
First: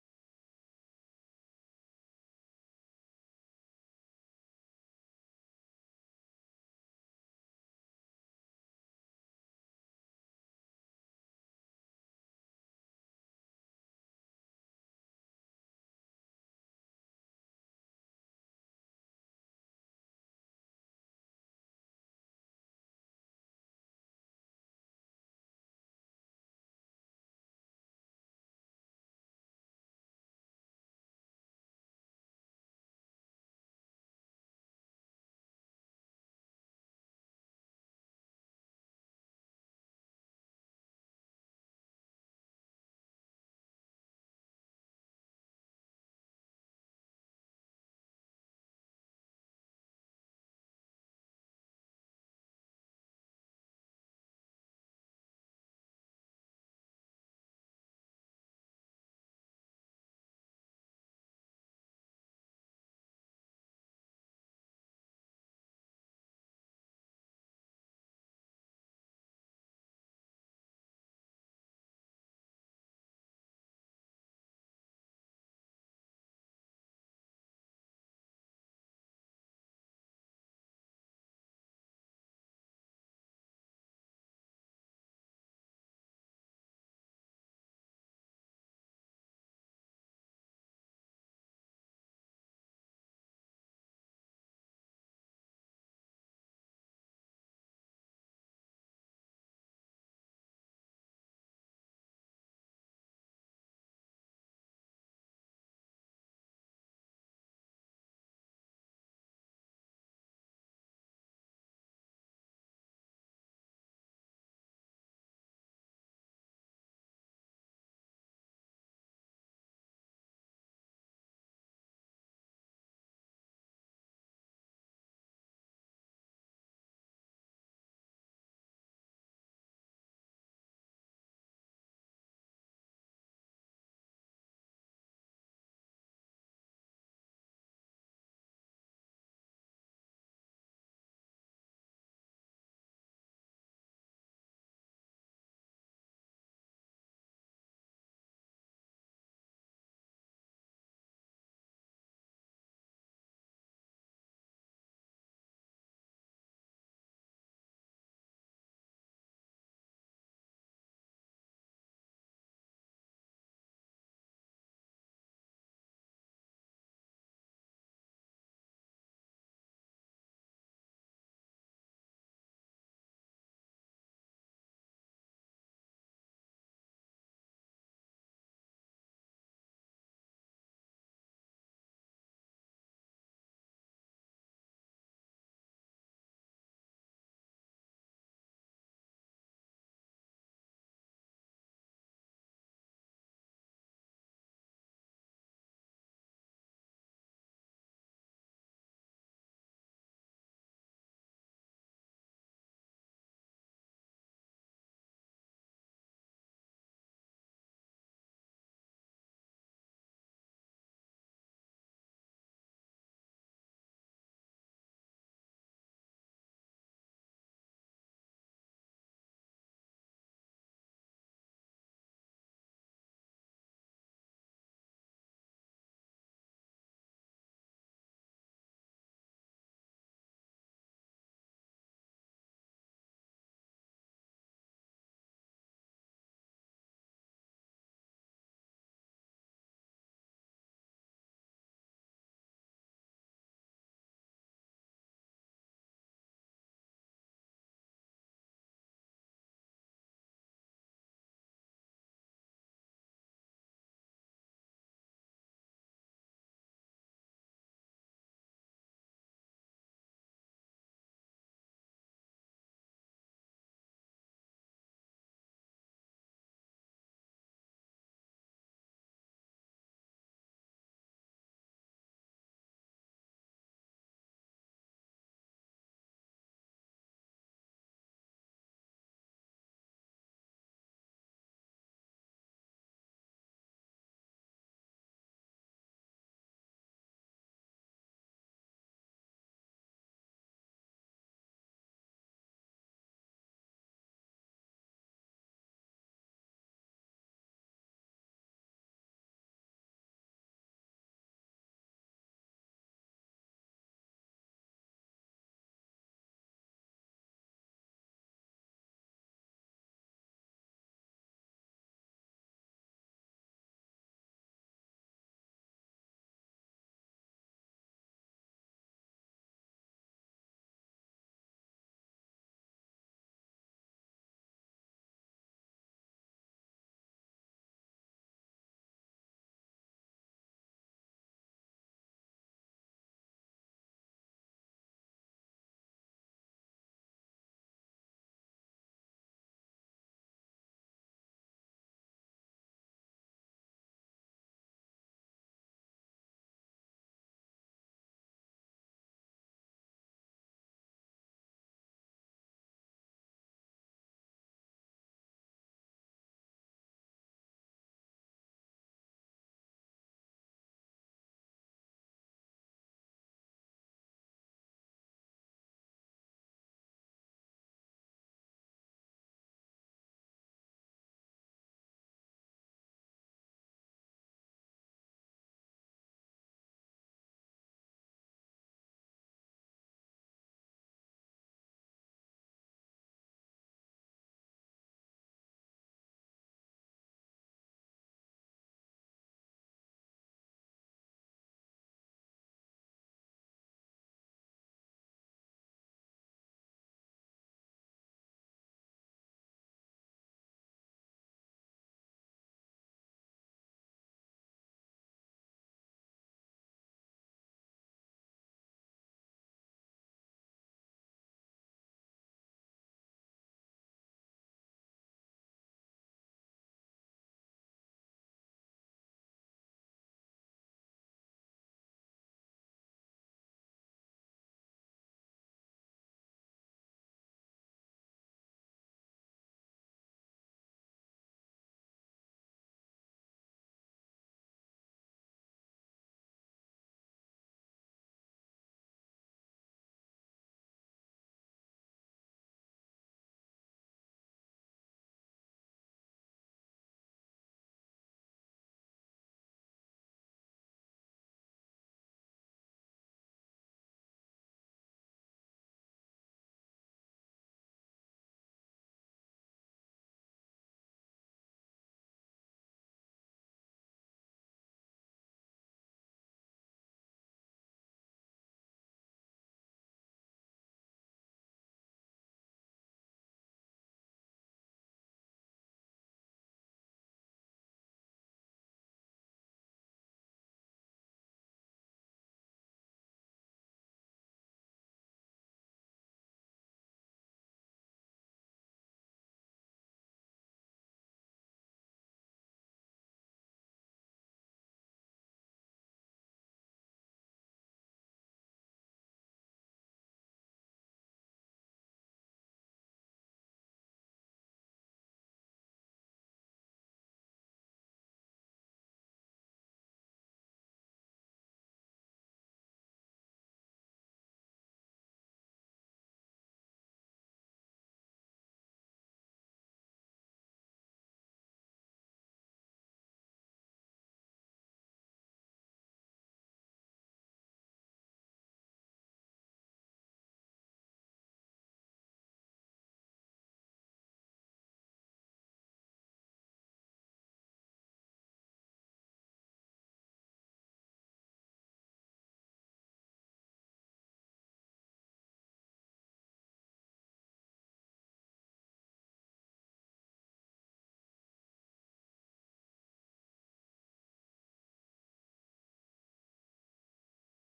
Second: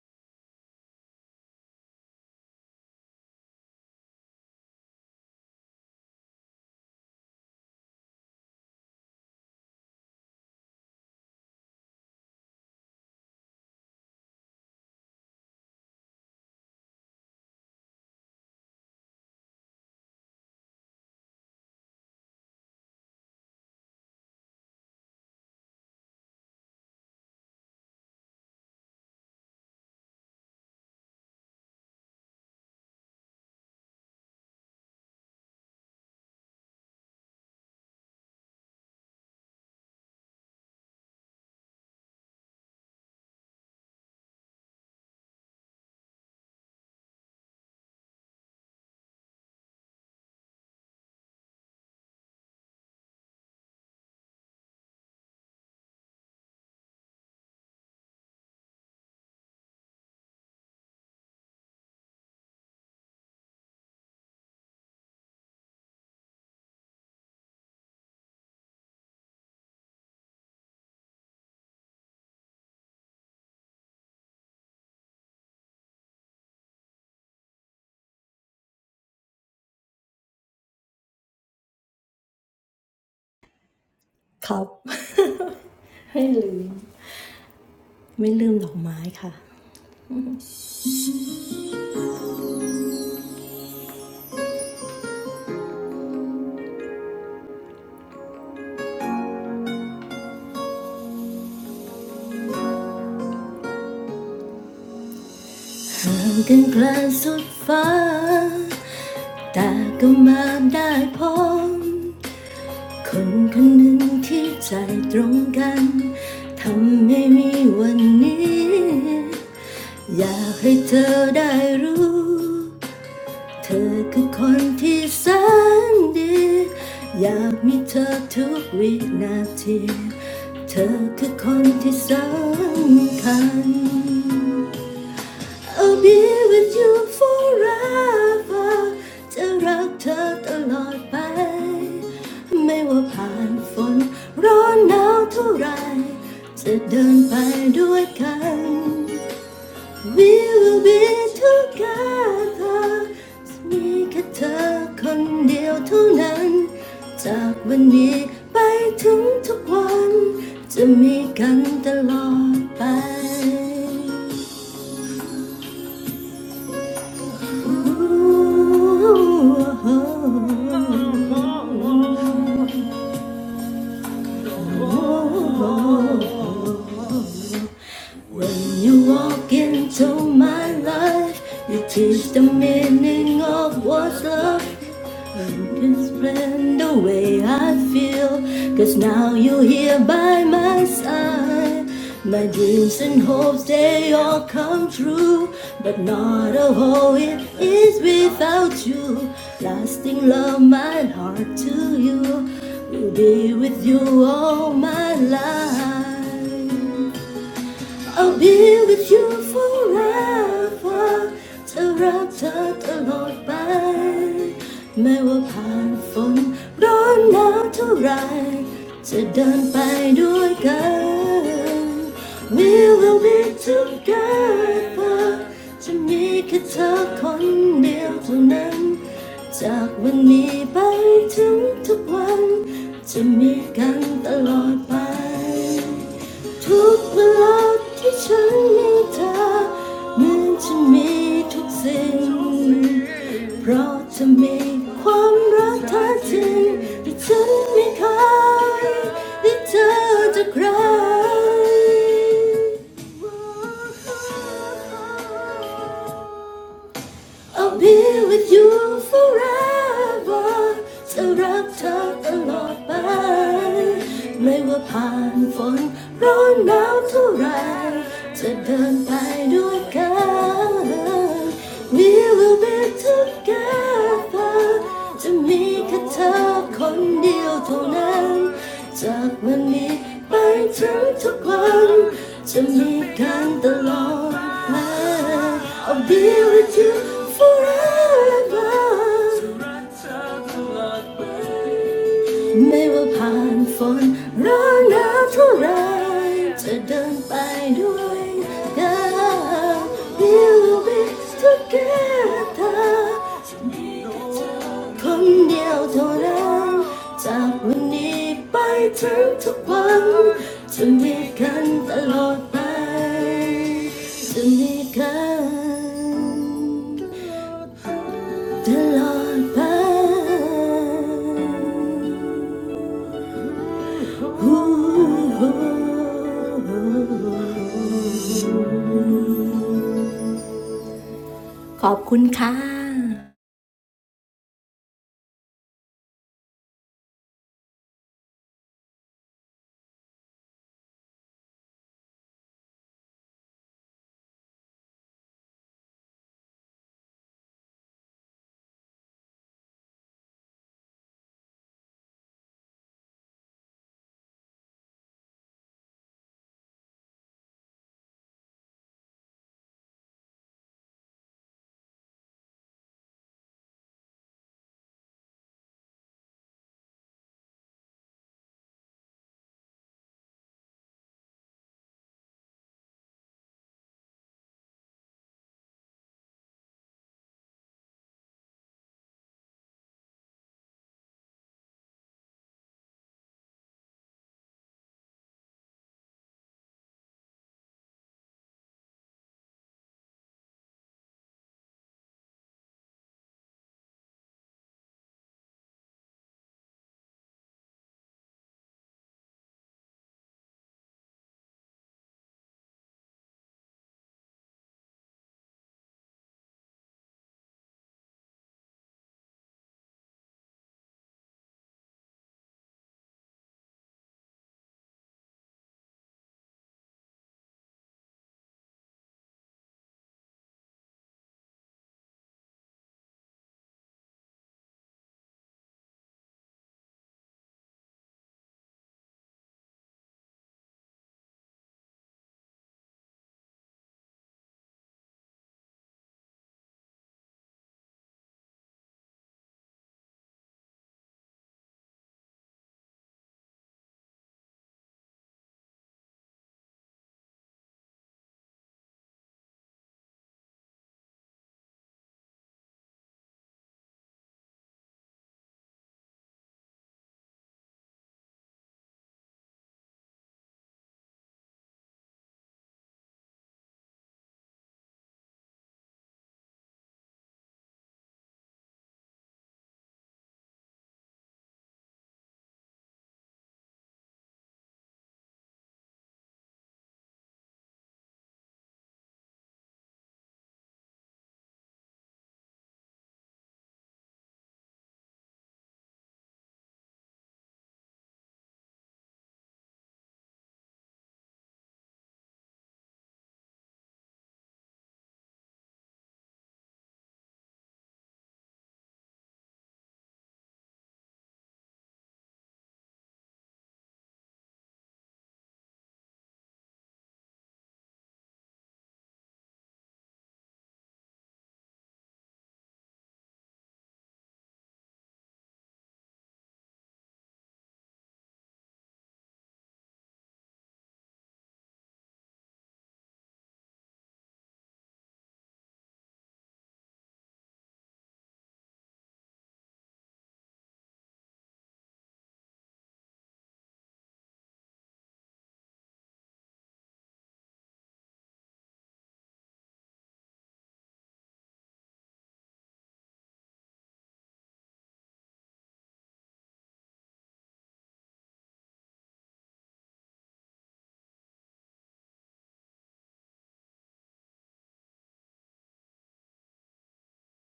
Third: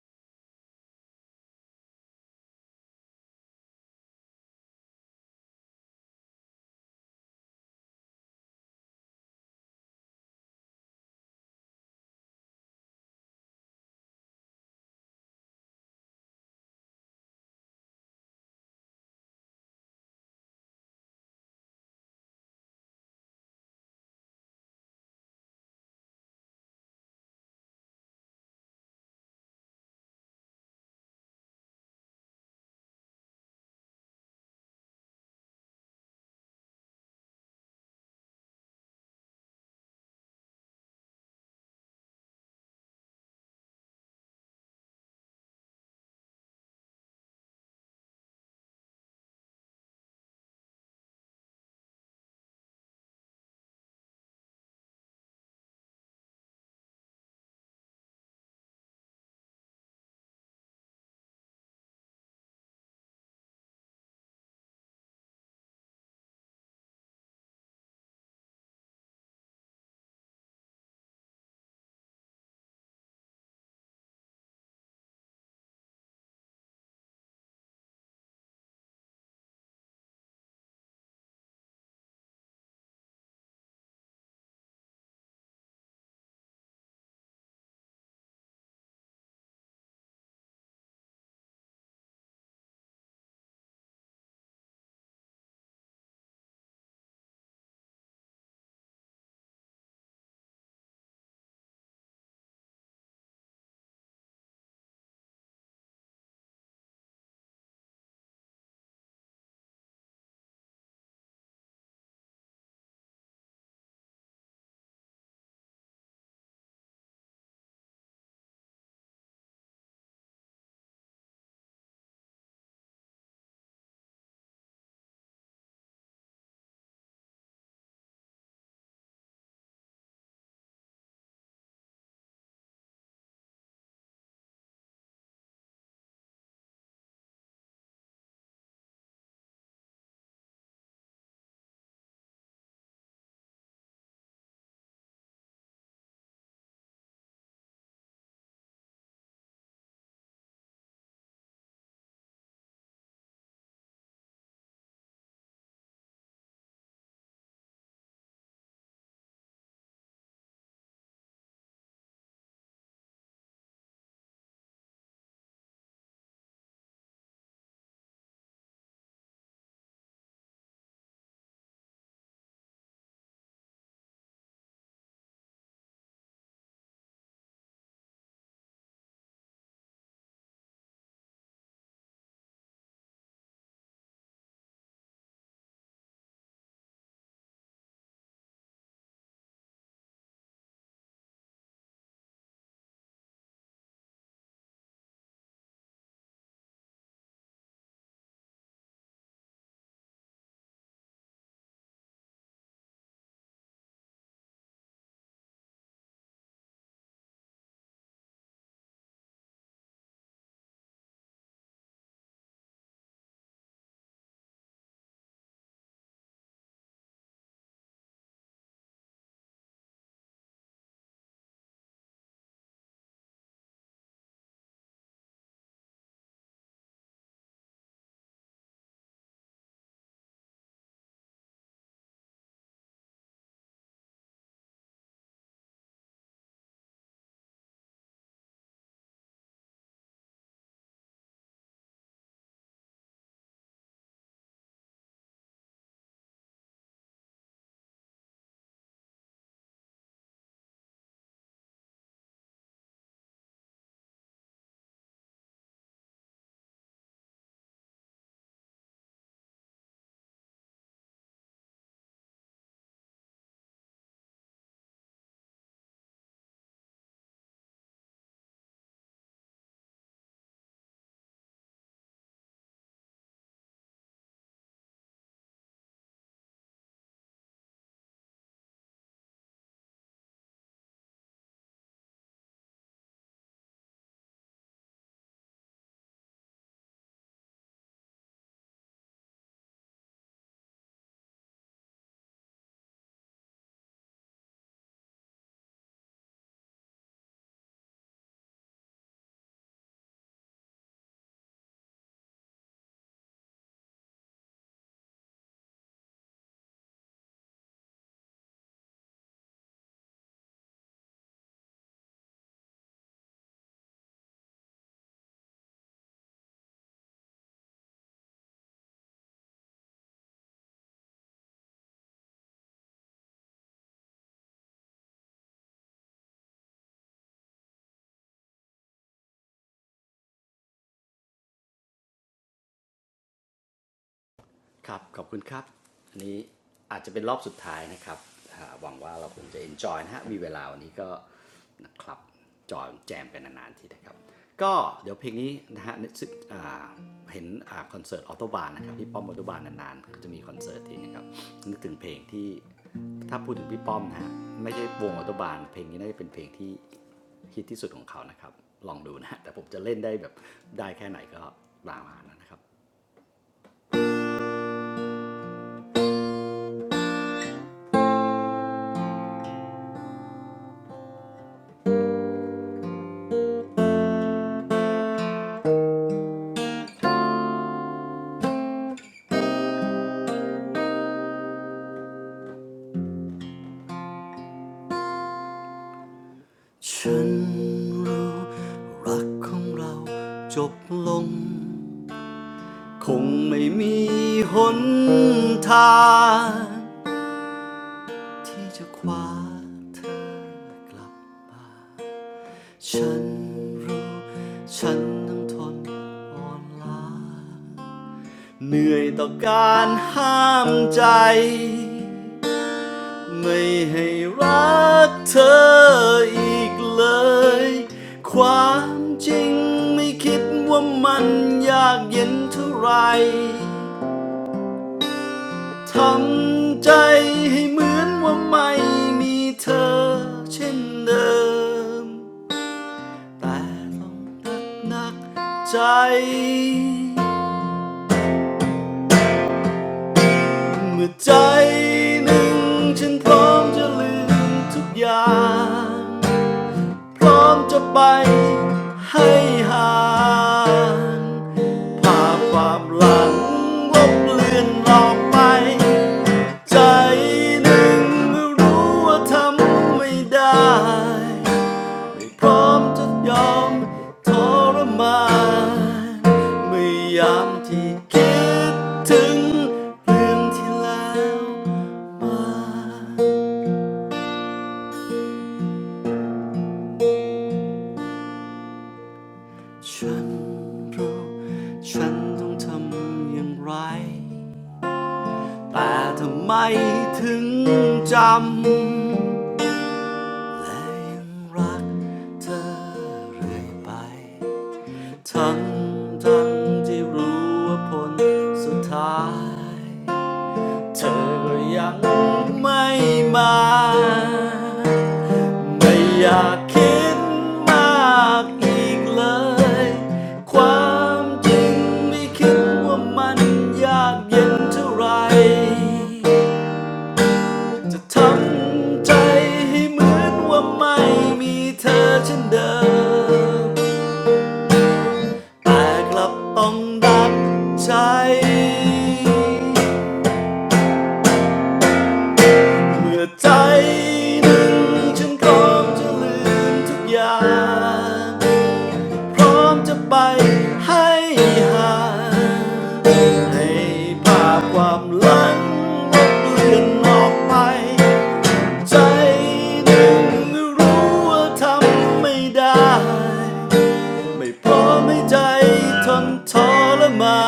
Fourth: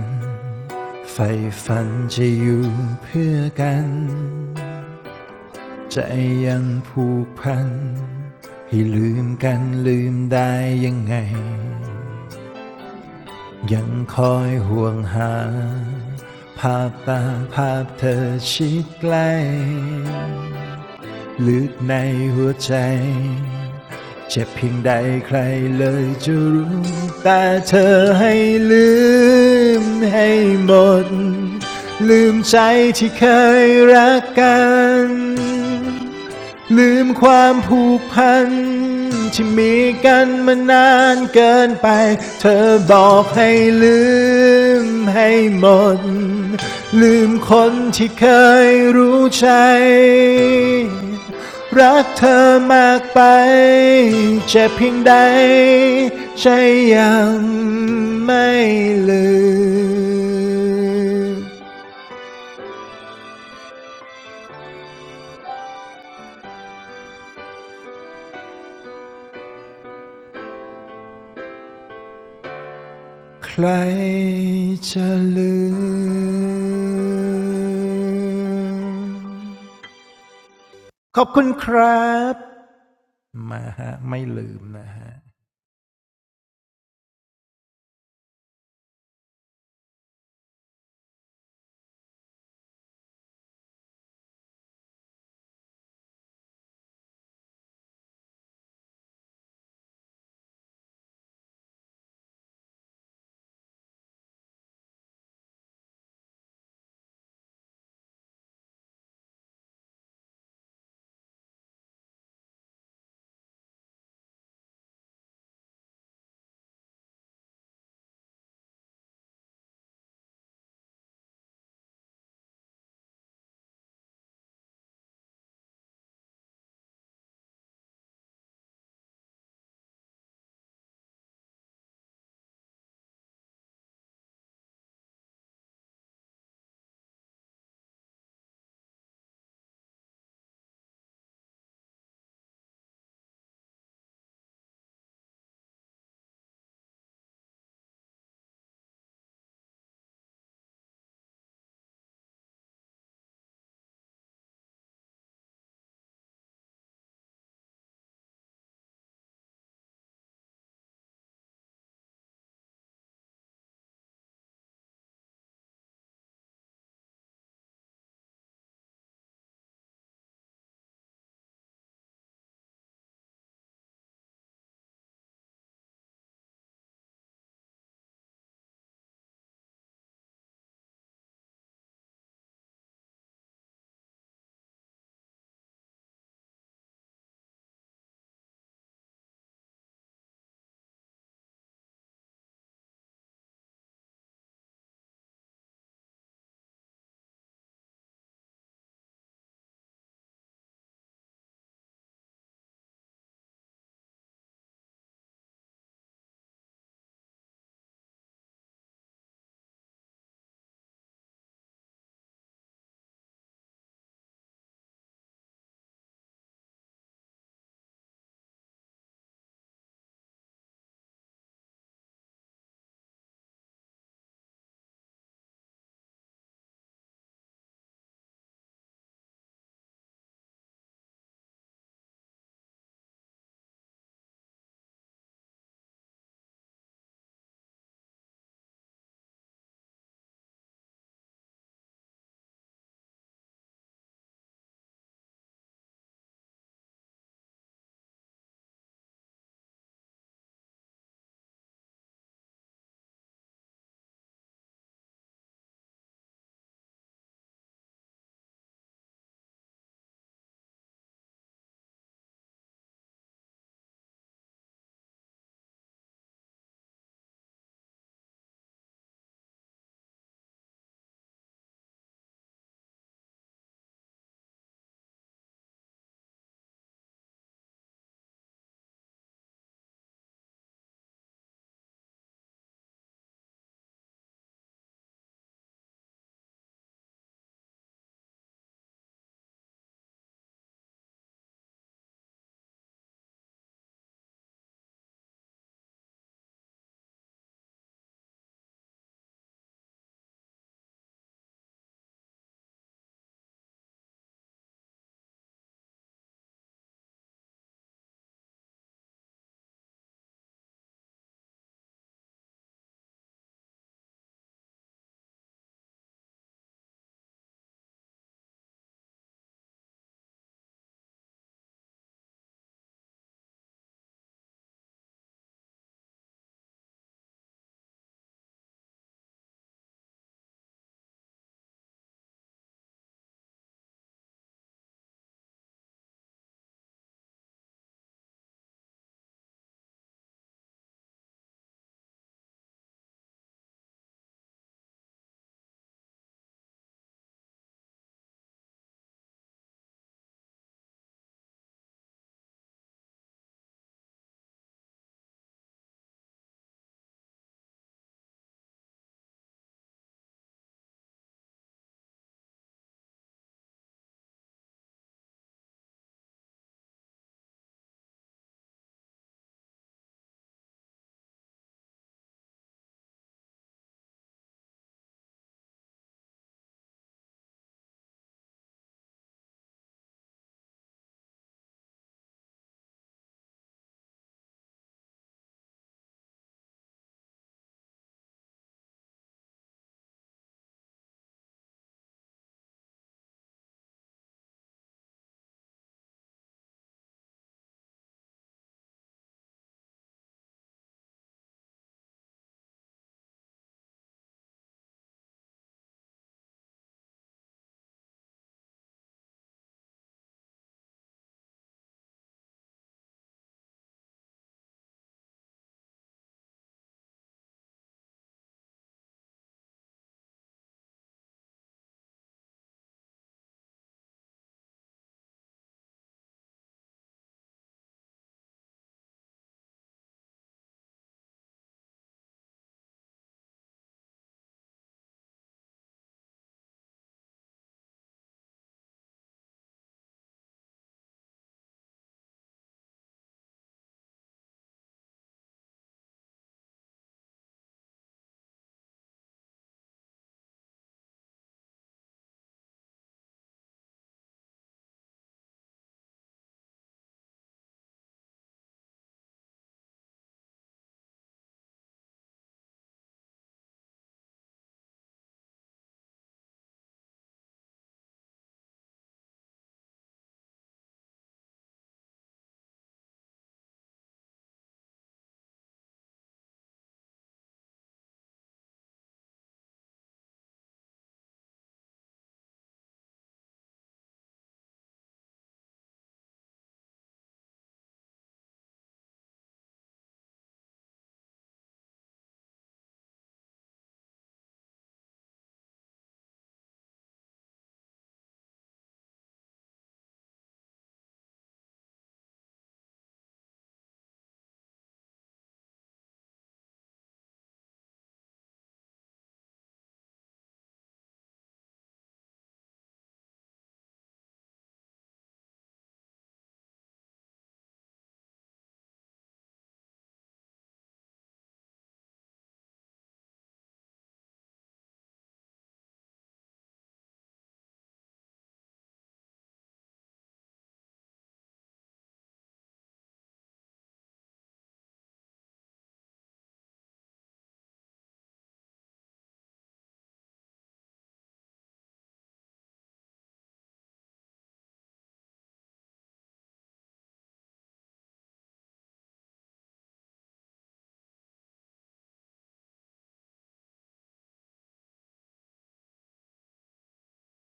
ไฟฝันจะอยู่เพื่อกัน ใจยังผูกพัน ให้ลืมกันลืมได้ยังไง ยังคอยห่วงหาภาพตาภาพเธอชิดใกล้ลึกในหัวใจเจ็บเพียงใดใครเลยจะรู้แต่เธอให้ลืมให้หมดลืมใจที่เคยรักกัน ลืมความผูกพันที่มีกันมานานเกินไปเธอบอกให้ลืมให้หมดลืมคนที่เคยรู้ใจรักเธอมากไปเจ็บเพียงใดใจยังไม่ลืม ใครจะลืมขอบคุณครับมาฮะไม่ลืมนะฮะ
เธอกันกลางสุดฟ้าแต่ก็มาได้พบคนคนหนึ่งที่ใจตรงกันทำให้มีวันนี้อยากให้เธอได้รู้เธอคือคนที่แสนดีอยากมีเธอทุกวินาทีเธอคือคนที่สำคัญ I'll be with you forever จะรักเธอตลอดไปไม่ว่าผ่านฝนร้อนหนาวเท่าไหรจะเดินไปด้วยกัน We will be together มีแค่เธอคนเดียวเท่านั้นจากวันนี้ไปถึงทุกวันจะมีกันตลอดไป When you walk into my life, you teach the meaning of what's love. You can spread the way I feel, 'cause now you're here by my side. My dreams and hopes, they all come true. But not a whole it is without you. Lasting love, my heart to you. Will be with you all my life. I'll be with you forever เธอรักเธอตลอดไปแม้ว่าผ่านฝนร้อนหนาวเท่าไหรจะเดินไปด้วยกัน We will be together จะมีแค่เธอคนเดียวเท่านั้น จากวันนี้ไปถึงทุกวัน จะมีกันตลอดไป ทุกเวลาที่ฉันมีเธอนั้นฉันมีทุกสิ่งเพราะจะมีความรักแท้จริงที่ฉันไม่เคยได้เจอจากใคร I'll be with you forever จะรักเธอตลอดไปไม่ว่าผ่านฝนร้อนหนาวเท่าไรจะเดินไปด้วยกัน We will be together จะมีแค่เธอคนเดียวเท่านั้นจากวันนี้ไปถึงทุกวันจะมีกันตลอดไป I'll be with you forever. No matter how hard it gets, we'll be together. คนเดียวเท่านั้นจากวันนี้ไปถึงทุกวันจะมีกันตลอดไปจะมีกันตลอดไปขอบคุณค่ะค่ะ
ครับขอบคุณครับอันนี้อาจจะเป็นรอบสุดท้ายนะครับอหวังว่าเราคงจะ enjoy นะฮะมีเวลาวันนี้ก็นะครับจอยแจมกันนานๆทีนะครับก็เดี๋ยวเพลงนี้นะฮะซึอ่าเห็นอ่าคอนเสิร์ตออโตบานนะครับพี่ป้อมออโตบานนานๆก็จะมีคอนเสิร์ตทีนะครับนึกถึงเพลงที่ถ้าพูดถึงพี่ป้อมนะฮะไม่ใช่วงออโตบานเพลงนี้น่าจะเป็นเพลงที่ฮิตที่สุดของเขานะครับลองดูนะฮะแต่ผมจะเล่นได้แบบได้แค่ไหนก็ตามมานะครับ ฉันรู้รักของเราจบลงคงไม่มีหนทางที่จะคว้าเธอกลับฉันรู้ฉันต้องทนอ่อนล้าเหนื่อยต่อการห้ามใจ ไม่ให้รักเธออีกเลย ความจริงไม่คิดว่ามันยากเย็นเท่าไร ทำใจให้เหมือนว่าไม่มีเธอเช่นเดิม แต่ต้องนักหนักใจ เมื่อใจหนึ่งฉันพร้อมจะลืมทุกอย่าง พร้อมจะไปให้ห่างภาพความหลังลบเลือนออกไป ใจหนึ่งเมื่อรู้ว่าทำไม่ได้ ไม่พร้อมจะยอมทรมานเมื่อยามที่คิดถึงเรื่องที่แล้วมาฉันรู้ ฉันต้องทำอย่างไร แต่ทำไมถึงจำและยังรักเธอเรื่อยไปทั้งทั้งที่รู้ว่าผลสุดท้ายเธอก็ยังไม่มาไม่อยากคิดมากอีกเลยความจริงไม่คิดว่ามันยากเย็นเท่าไหร จะทำใจให้เหมือนว่าไม่มีเธอเช่นเดิมแต่กลับต้องดักใจเมื่อใจหนึ่งฉันพร้อมจะลืมทุกอย่างพร้อมจะไปให้ห่างให้ภาพความหลังลบเลือนออกไป ใจหนึ่งรู้ว่าทำไม่ได้ไม่พร้อมให้ใจทนทรมา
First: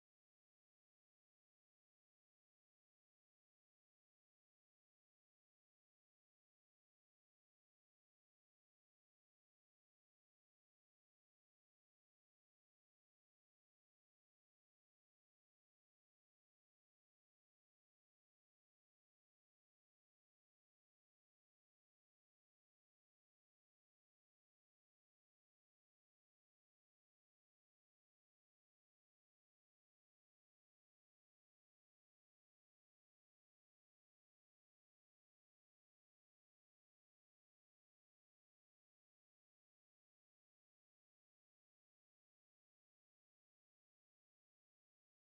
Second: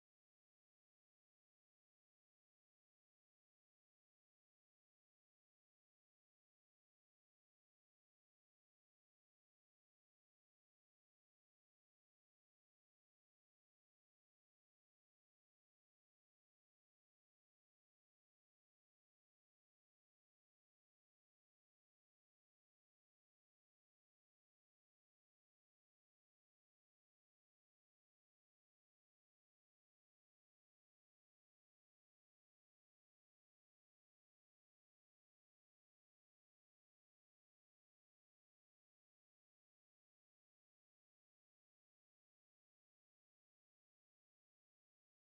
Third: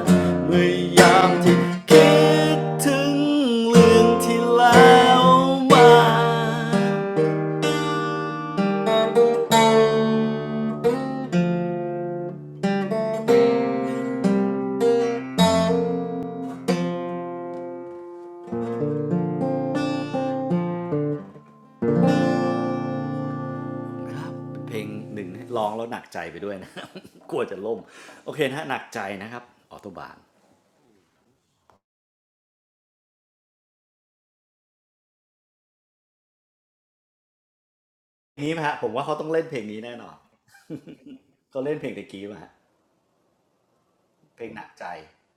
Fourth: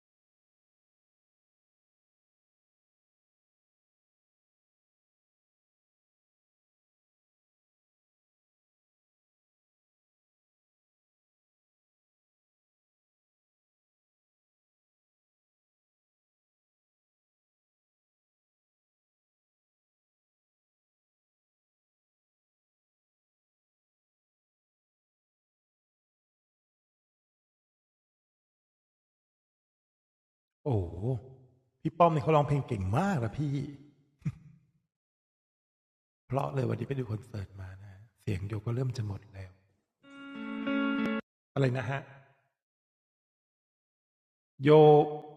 นเมื่อยามที่คิดถึงเรื่องที่แล้วมาเพลงหนึ่งร้องแล้วหนักใจไปด้วยนะ กลัวจะล่มโอเคนะหนักใจนะครับออโตบาน
โอ้พี่ป้อมนี่เขาร้องเพลงเก่งมากนะพี่เพราะเลยวันนี้ไปดูคอนเสิร์ตมานะเสีย
เพ
ง
ลง
โย
นี้ไหม
ก็
ฮะผ
เริ่ม
ม
จะ
ว่า
ห
เขา
มด
ต้องเล่
แล้
น
ว
เพลงนี้แน่นอน
อะ
เขา
ไร
เล่น
นะ
เพลง
ฮะ
ตะกี้มาฮะเพลงหนั
โย
กใจ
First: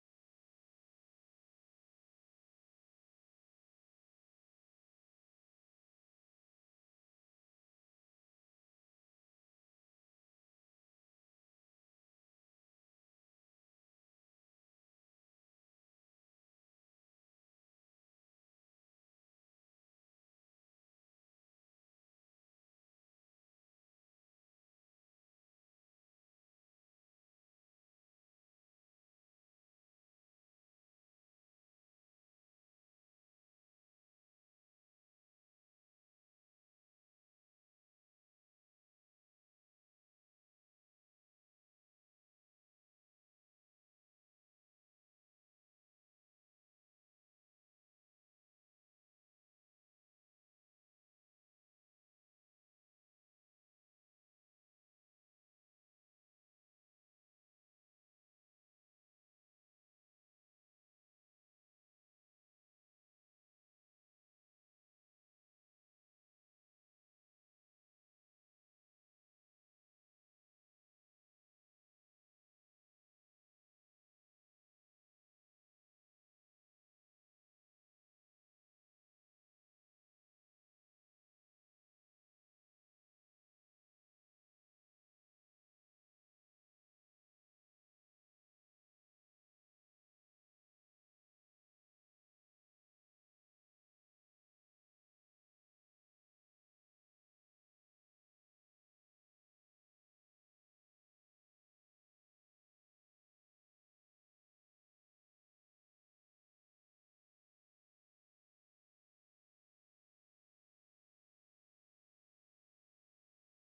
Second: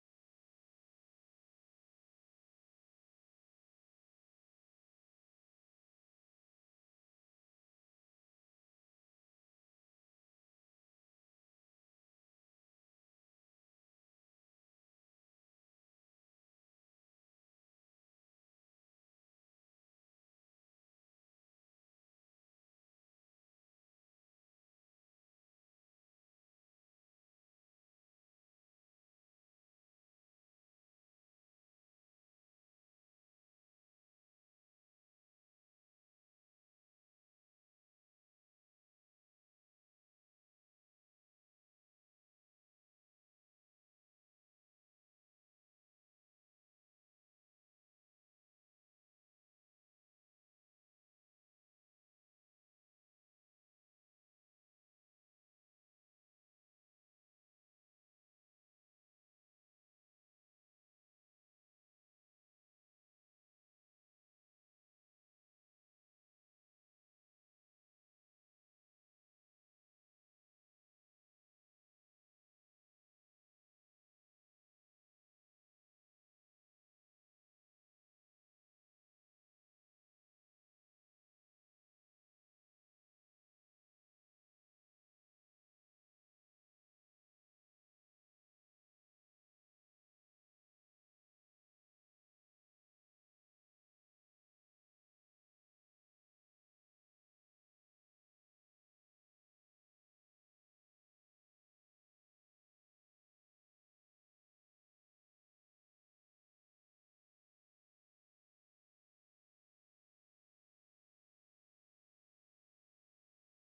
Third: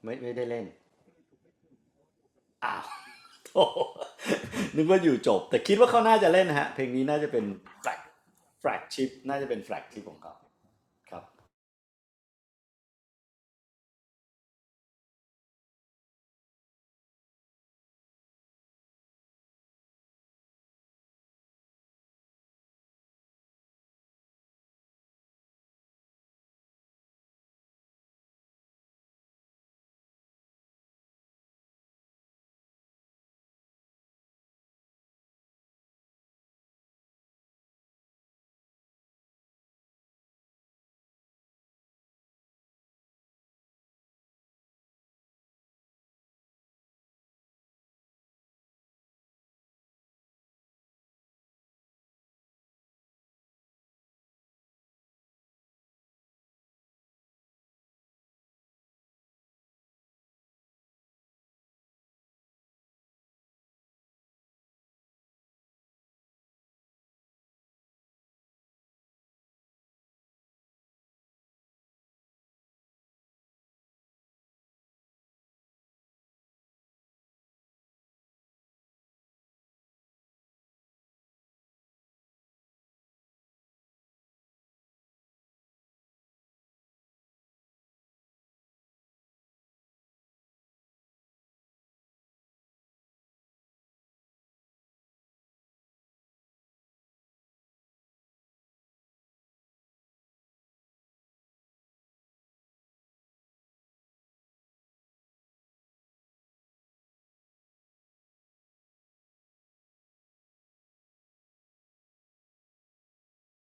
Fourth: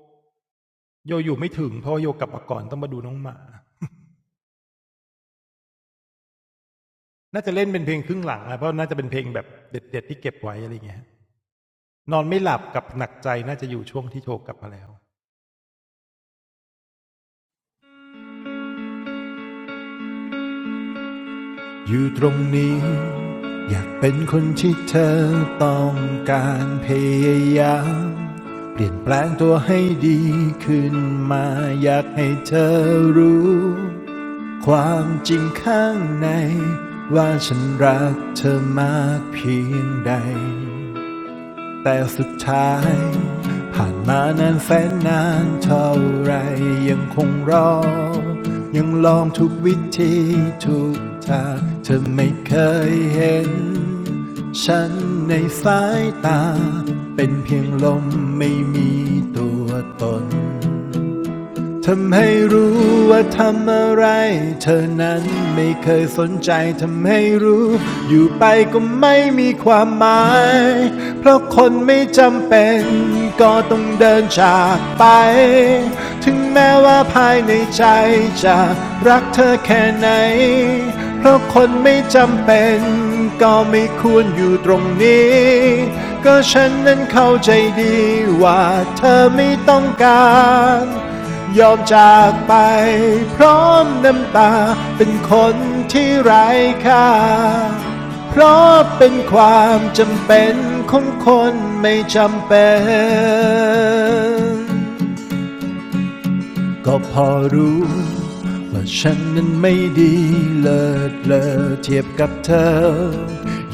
ไม่ไม่ได้เล่น
โยอยู่ไม่ถึงเพราะโยกลับมาก่อนต้
อ้า
อง
ว
มาดูน้องหมา
นึกว่าอยู่จบแต่คิดว่าเขาน่าจะเล่นนะฮะเพลงนี้น่าจะเป็
น่า
น
จะเล่นเป็น
แฟล
เพล
ก
งครึ่งหลังนะเพ
แฟล
ราะ
ก
น่าจะ
ชิ
เป็น
ป
เพลง
น่า
แบ
จะ
บ
เป็นแฟ
เ
ลกชิปของเขาครับ
อยู่ตรงนี้อยากเป็นคนที่เธอต้องการพยายามเปลี่ยนแปลงตัวให้ดีขึ้นมาอยากให้เธอรู้ความจริงข้างในว่าฉันรักเธอมากเพียงใด แต่สุดท้ายผ่านมานานแสนนานเท่าไรยังคงรอยังลองทุกวิธีทุกทางเธอไม่เคยเห็นฉันในสายตาเป็นเพียงลมไม่มีตัวตน ทำให้รู้ว่าทำอะไรเธอนั้นไม่เคยสนใจทำให้รู้อยู่ไปก็ไม่มีความหมายเพราะคนไม่จำเป็นก็ต้องเดินจากไปถึงแม้ว่าภายในใจจะรักเธอแค่ไหนเพราะคนไม่จำเป็นก็ไม่ควรอยู่ตรงนี้ก็ฉันนั้นเข้าใจดีว่าเธอไม่ต้องการ ยอมจากไปพร้อมน้ำตาเป็นคนที่ไร้ค่า เพราะเป็นความจำเป็นของคนไม่จำเป็น ก็พอรู้ว่าฉันนั้นไม่ดีเลิศเลอเทียบกับเธอ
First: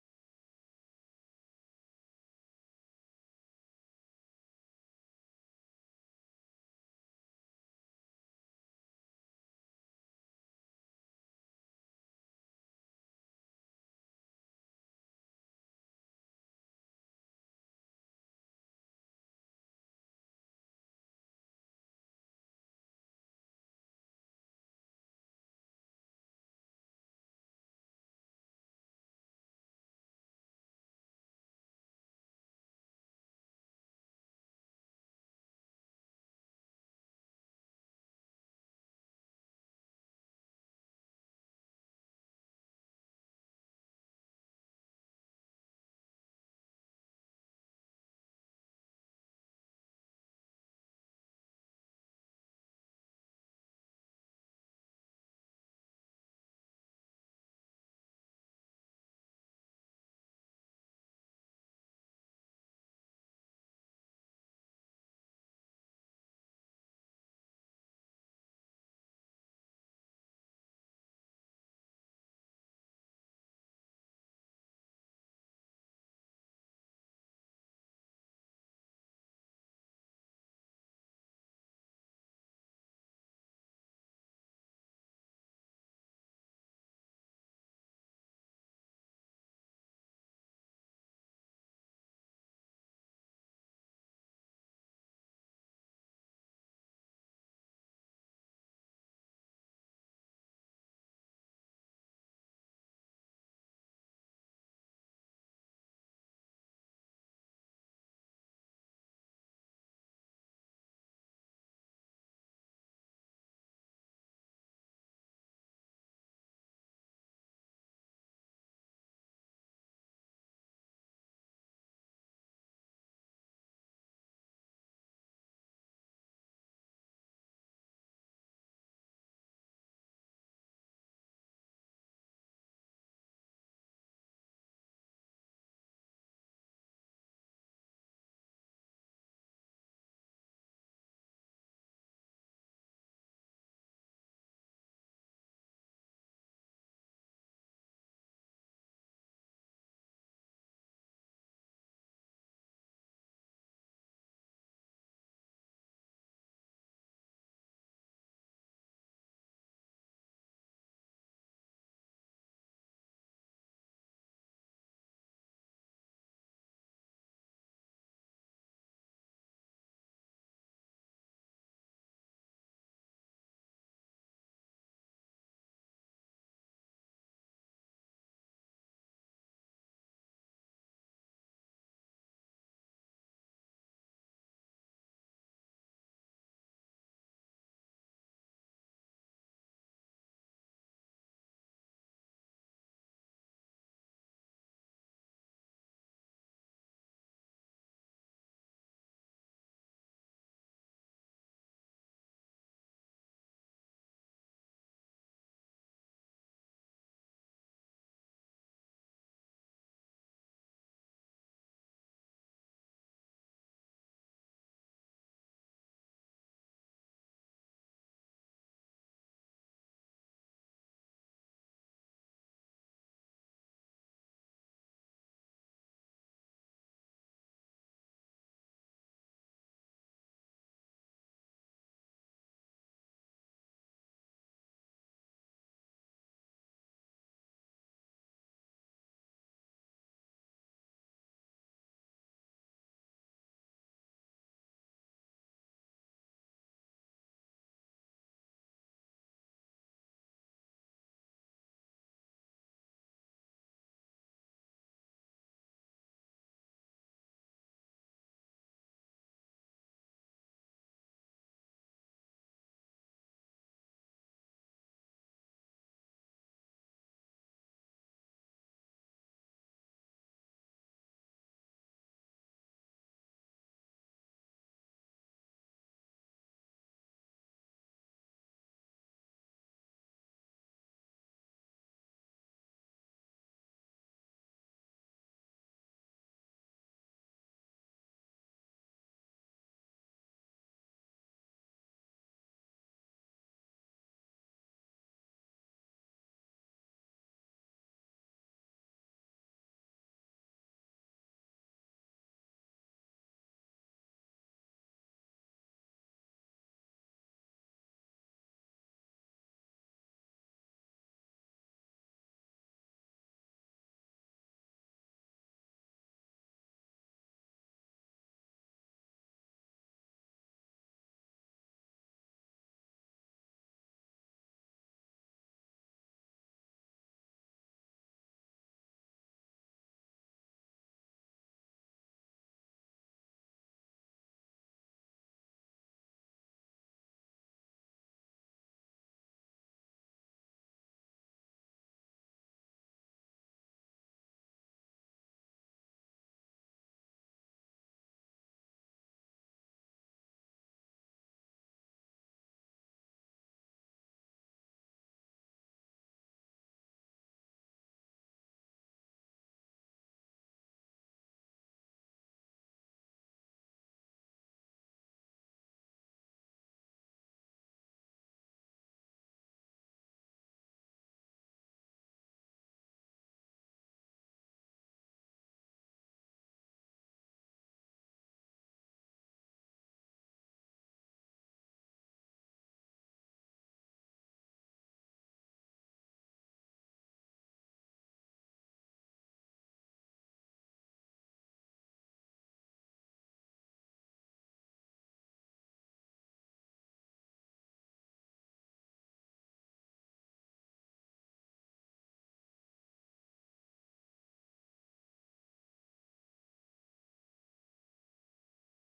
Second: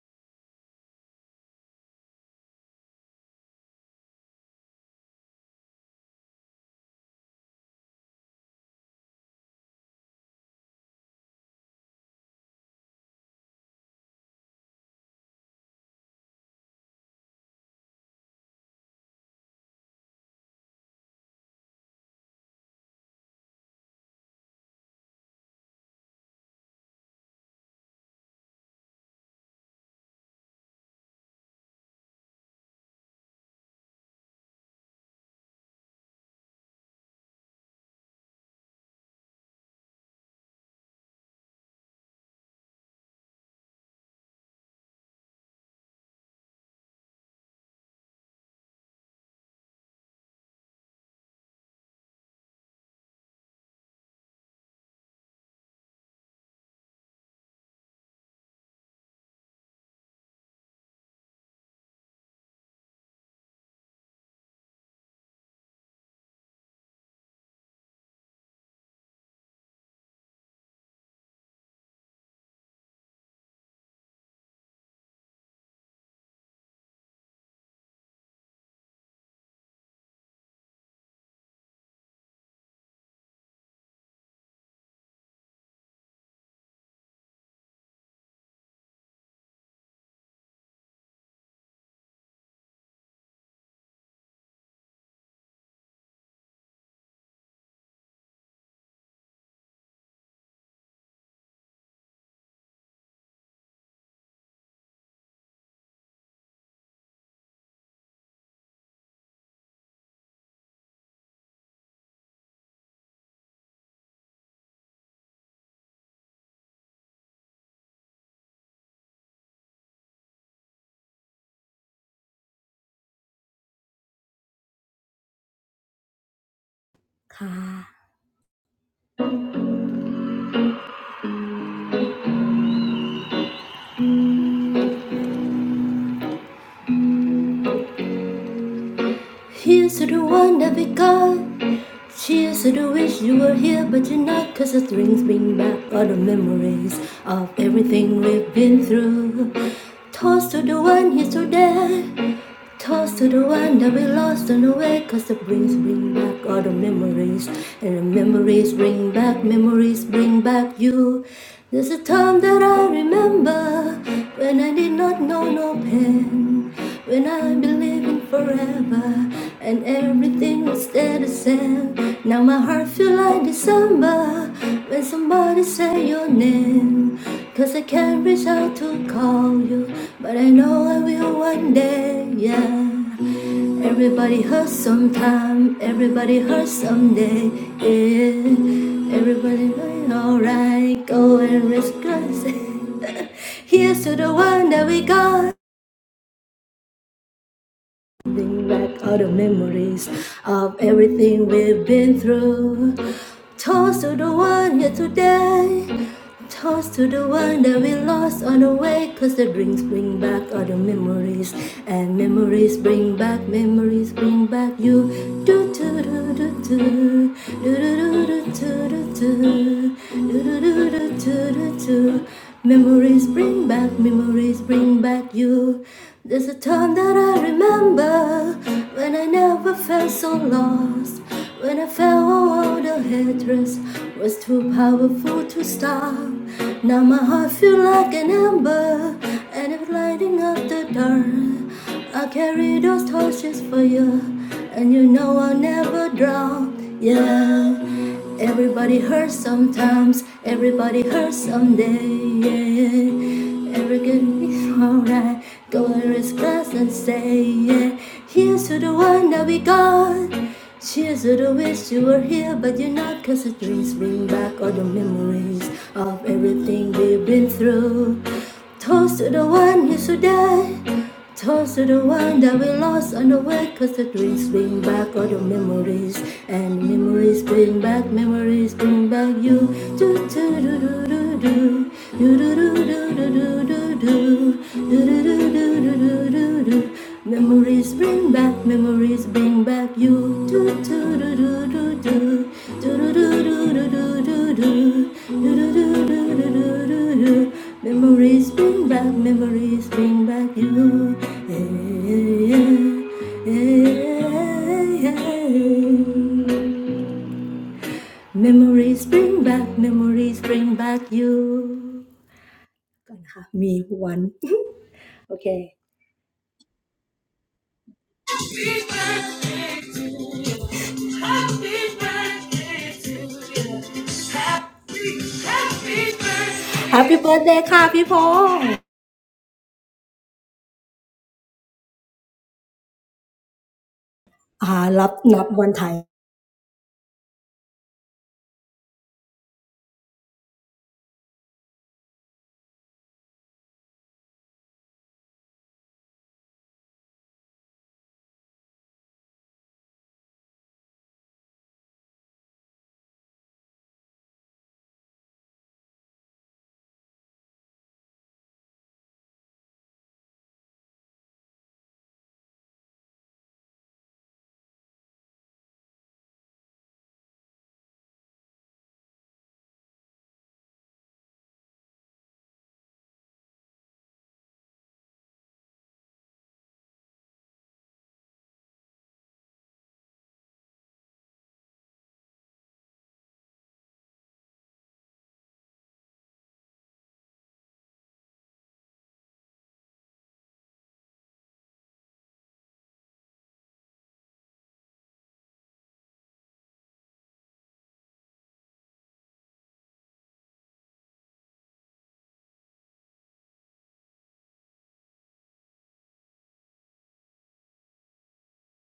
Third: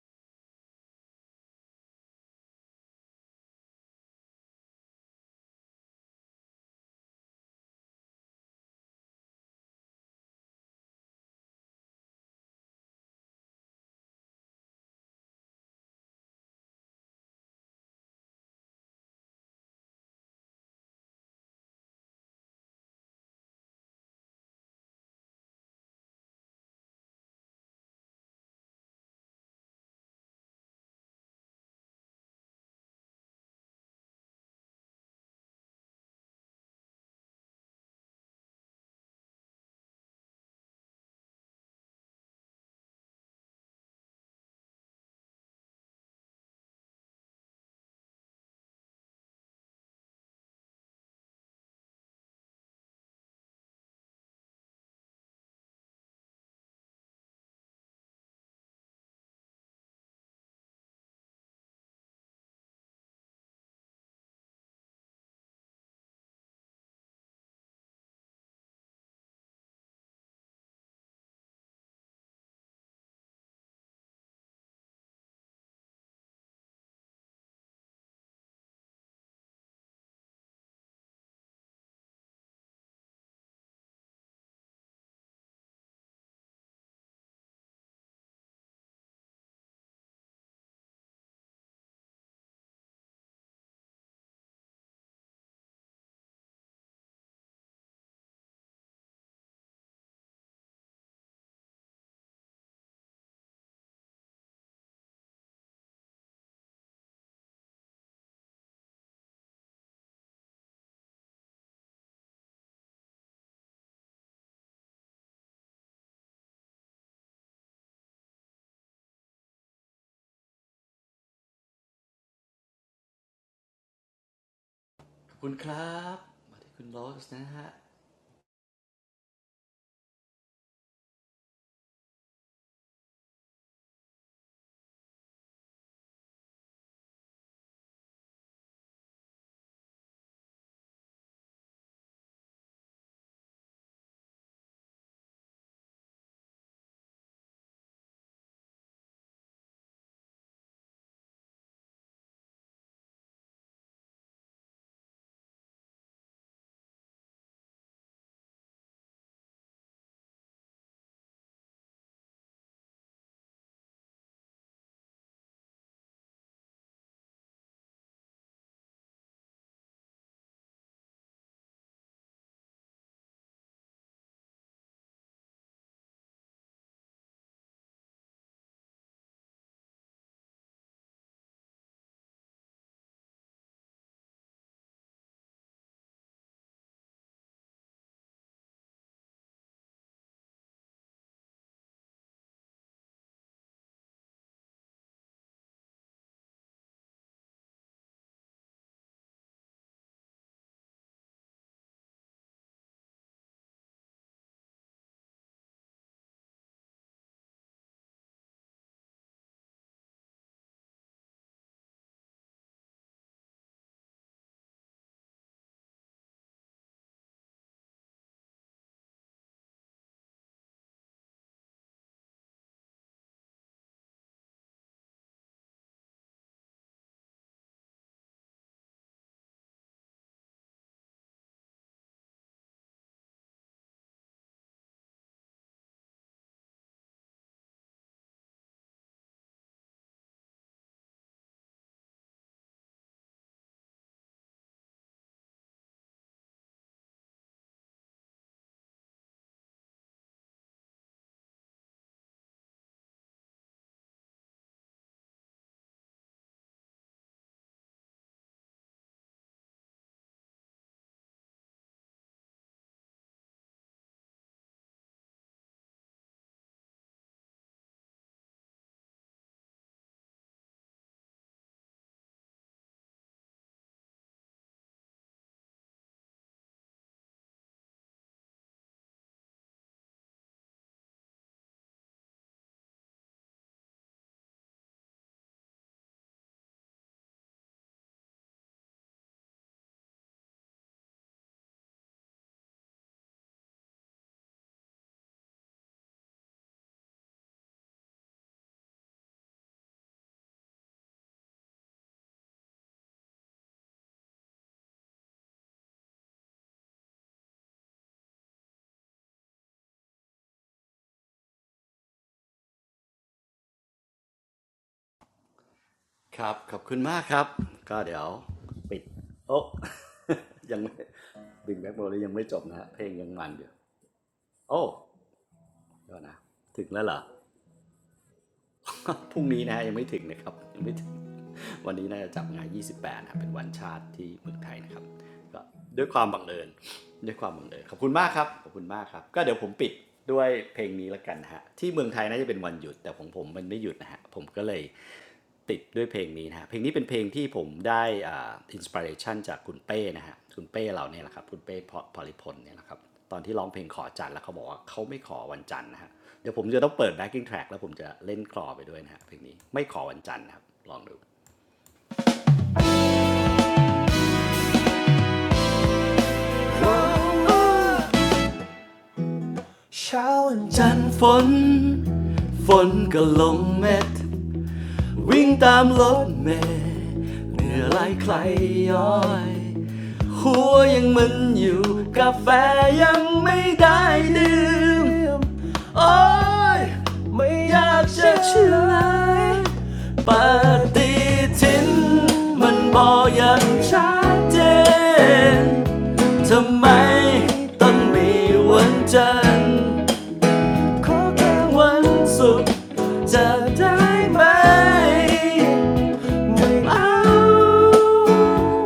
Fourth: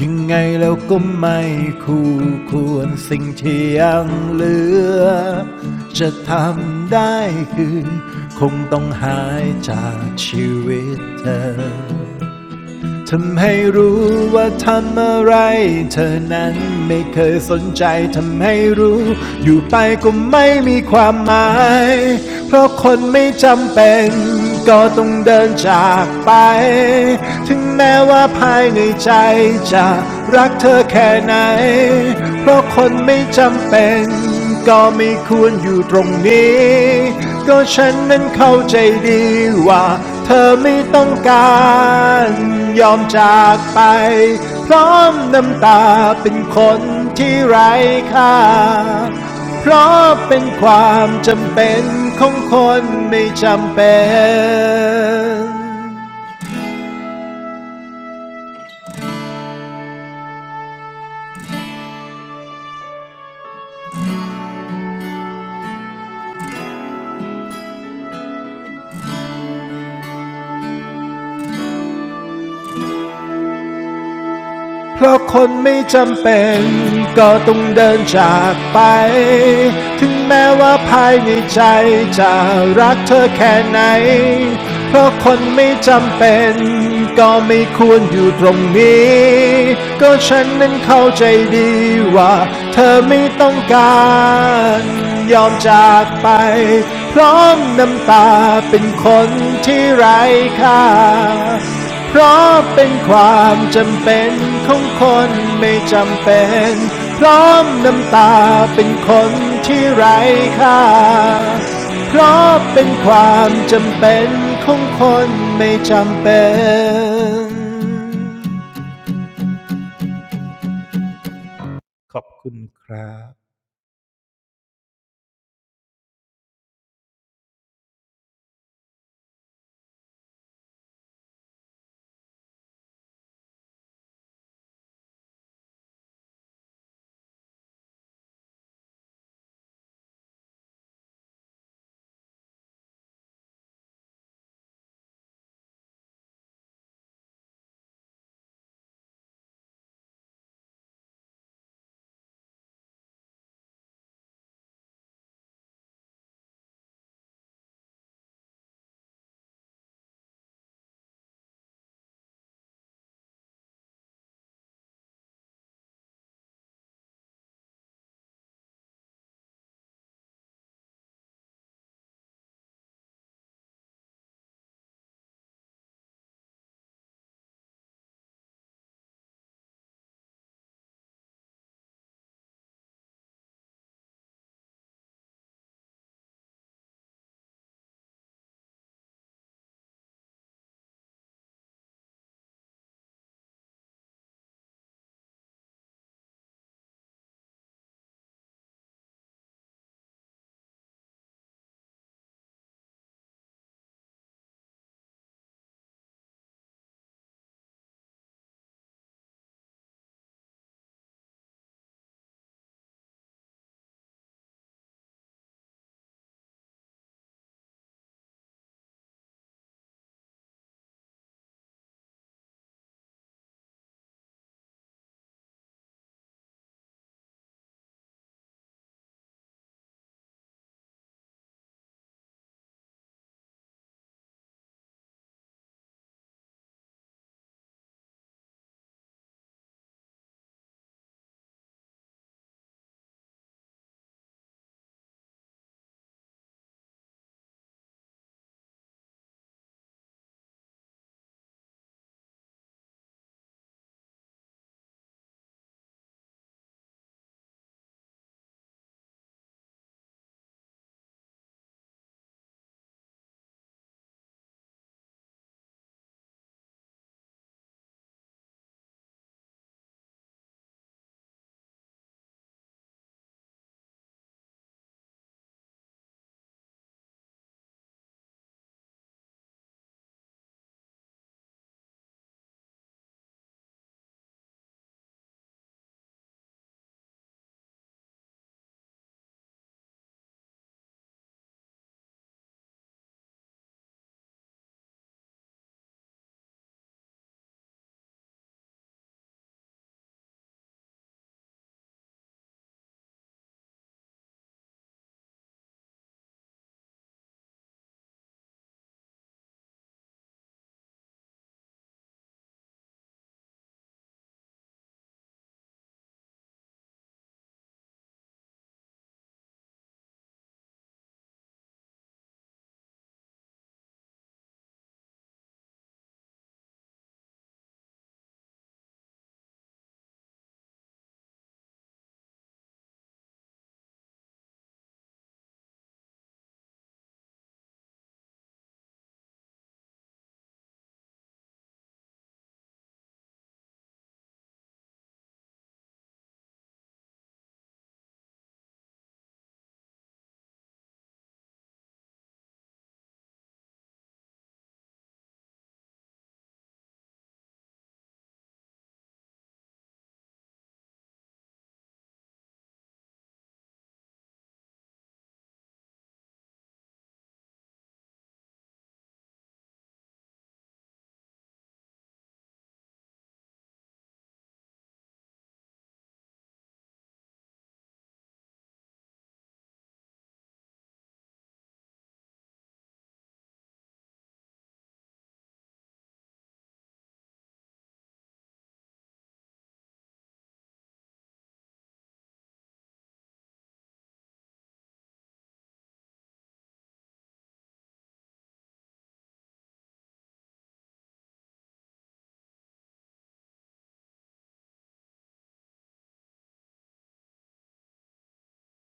ยังไงแล้วก็ไม่คู่ควรสิ่งที่ยังเหลือ จะทำได้คือคงต้องหายจากชีวิตเธอ ทำให้รู้ว่าทำอะไรเธอนั้นไม่เคยสนใจทำให้รู้อยู่ไปก็ไม่มีความหมายเพราะคนไม่จำเป็นก็ต้องเดินจากไปถึงแม้ว่าภายในใจจะรักเธอแค่ไหนเพราะคนไม่จำเป็น ก็ไม่ควรอยู่ตรงนี้ก็ฉันนั้นเข้าใจดีว่าเธอไม่ต้องการยอมจากไปพร้อมน้ำตาเป็นคนที่ไร้ค่าเพราะเป็นความจำเป็นของคนไม่จำเป็น เพราะคนไม่จำเป็นก็ต้องเดินจากไป ถึงแม้ว่าภายในใจจะรักเธอแค่ไหน เพราะคนไม่จำเป็นก็ไม่ควรอยู่ตรงนี้ ก็ฉันนั้นเข้าใจดีว่าเธอไม่ต้องการยอมจากไปพร้อมน้ำตาเป็นคนที่ไร้ค่า เพราะเป็นความจำเป็นของคนไม่จำเป็นพร้อมน้ำตาเป็นคนที่ไร้ค่าเพราะเป็นความจำเป็นของคนไม่จำเป็น
ขอบคุณครับมาที่คุณโรสนะฮะ
Here's to the one that we got. Cheers to the wish you were here, but you're not. Cause the strings bring back all the memories of everything we've been through. Toast to the one here today. Toast to the one that we lost on the way. Cause the brings bring back all the memories. And the memories bring back, memories bring back you. There's a time that I remember when I did not know no pain. When I believed in forever, and everything was still the same. Now my heart feel like December when somebody say your name. Cause I can't reach out to call you, but I know I will one day, yeah. Everybody hurts sometime, everybody hurts someday. Yeah. Everybody going alright, go and risk us. Here's to the one that we got. Bring back all the memories of everything we've been through. Toast to the one here today. Toast to the one that we lost on the way. Cause the drinks bring back all the memories. And memories bring back memories, bring back you. Do to Memories bring back, memories bring back you. There's a time that I remember when I never felt so lost. When I felt all the hatred was too powerful to stop. Now my heart feels like an ember and it's lighting up the dark. I'll carry those torches for you, and you know I'll never drown. Yeah, everybody hurts sometimes, everybody hurts someday. Yeah, every good is alright. Go and raise glass and say, yeah. Here's to the one that we got. Cheers to the wish you were here, but you're not. Cause the dreams bring back all the memories of everything we've been through. Toast to the one who's so dead. Toast to the one that we lost on the way, cause the drinks bring back all the memories. And memories bring back, memories bring back you. Do do do do do do. You do do do do do do do. Do do do do do do do do. Memories bring back, memories bring back you. Do do do do do do do do do do do do do do do do do do do do do. Memories bring back, memories bring back you. Yeah, yeah, yeah, yeah. Memories bring back, memories bring back you. Gonna have me one. Okay.
ครับขอบคุณมากครับก็เดี๋ยวปิดโอ้ ยังไม่บิงแบ็คโบว์เลยยังไม่จบนะฮะเพลงยังมันอยู่โอ้เดี๋ยวนะถึงแล้วเหร
Happy
อ
birthday
พรุ่งนี้นะฮะยังไม่ถึงนะครับยังไม่ถึงวันนี้น่าจะจับงาน28นะครับเป็นวันชาติที่เมืองไทยนะครับก็
ค่ะพี่พงษ์อ่ารับนับวันไทย
ด้วยความบังเอิญด้วยความบังเอิญขอบคุณมากครับขอบคุณมากครับก็เดี๋ยวผมปิดด้วยเพลงนี้ละกันนะฮะที่เมืองไทยน่าจะเป็นวันหยุดแต่ของผมมันไม่หยุดนะฮะผมก็เลย ติดด้วยเพลงนี้นะฮะเพลงนี้เป็นเพลงที่ผมได้อ่าอินสปิเรชันจากคุณเป้นะฮะคุณเป้เราเนี่ยแหละครับคุณเป้พลิพลเนี่ยแหละครับตอนที่ร้องเพลงขอจันทร์แล้วเขาบอกว่าเขาไม่ขอวันจันทร์นะฮะเดี๋ยวผมจะต้องเปิด backing track แล้วผมจะเล่นคลอไปด้วยนะฮะเพลงนี้ไม่ขอวันจันทร์นะครับลองดูเช้าวันจันทร์ฝนฝนก็ลงเม็ด วิ่งตามรถเมล์เหนื่อยไหลใครย้อย หัวยังมึนอยู่ กาแฟยังไม่ได้ดื่ม โอ๊ย ไม่อยากจะเชื่อเลยปฏิทินมันบอกอย่างชัดเจนทำไมต้องมีวันจันทร์ขอแค่วันศุกร์จะได้ไหม ไม่เอา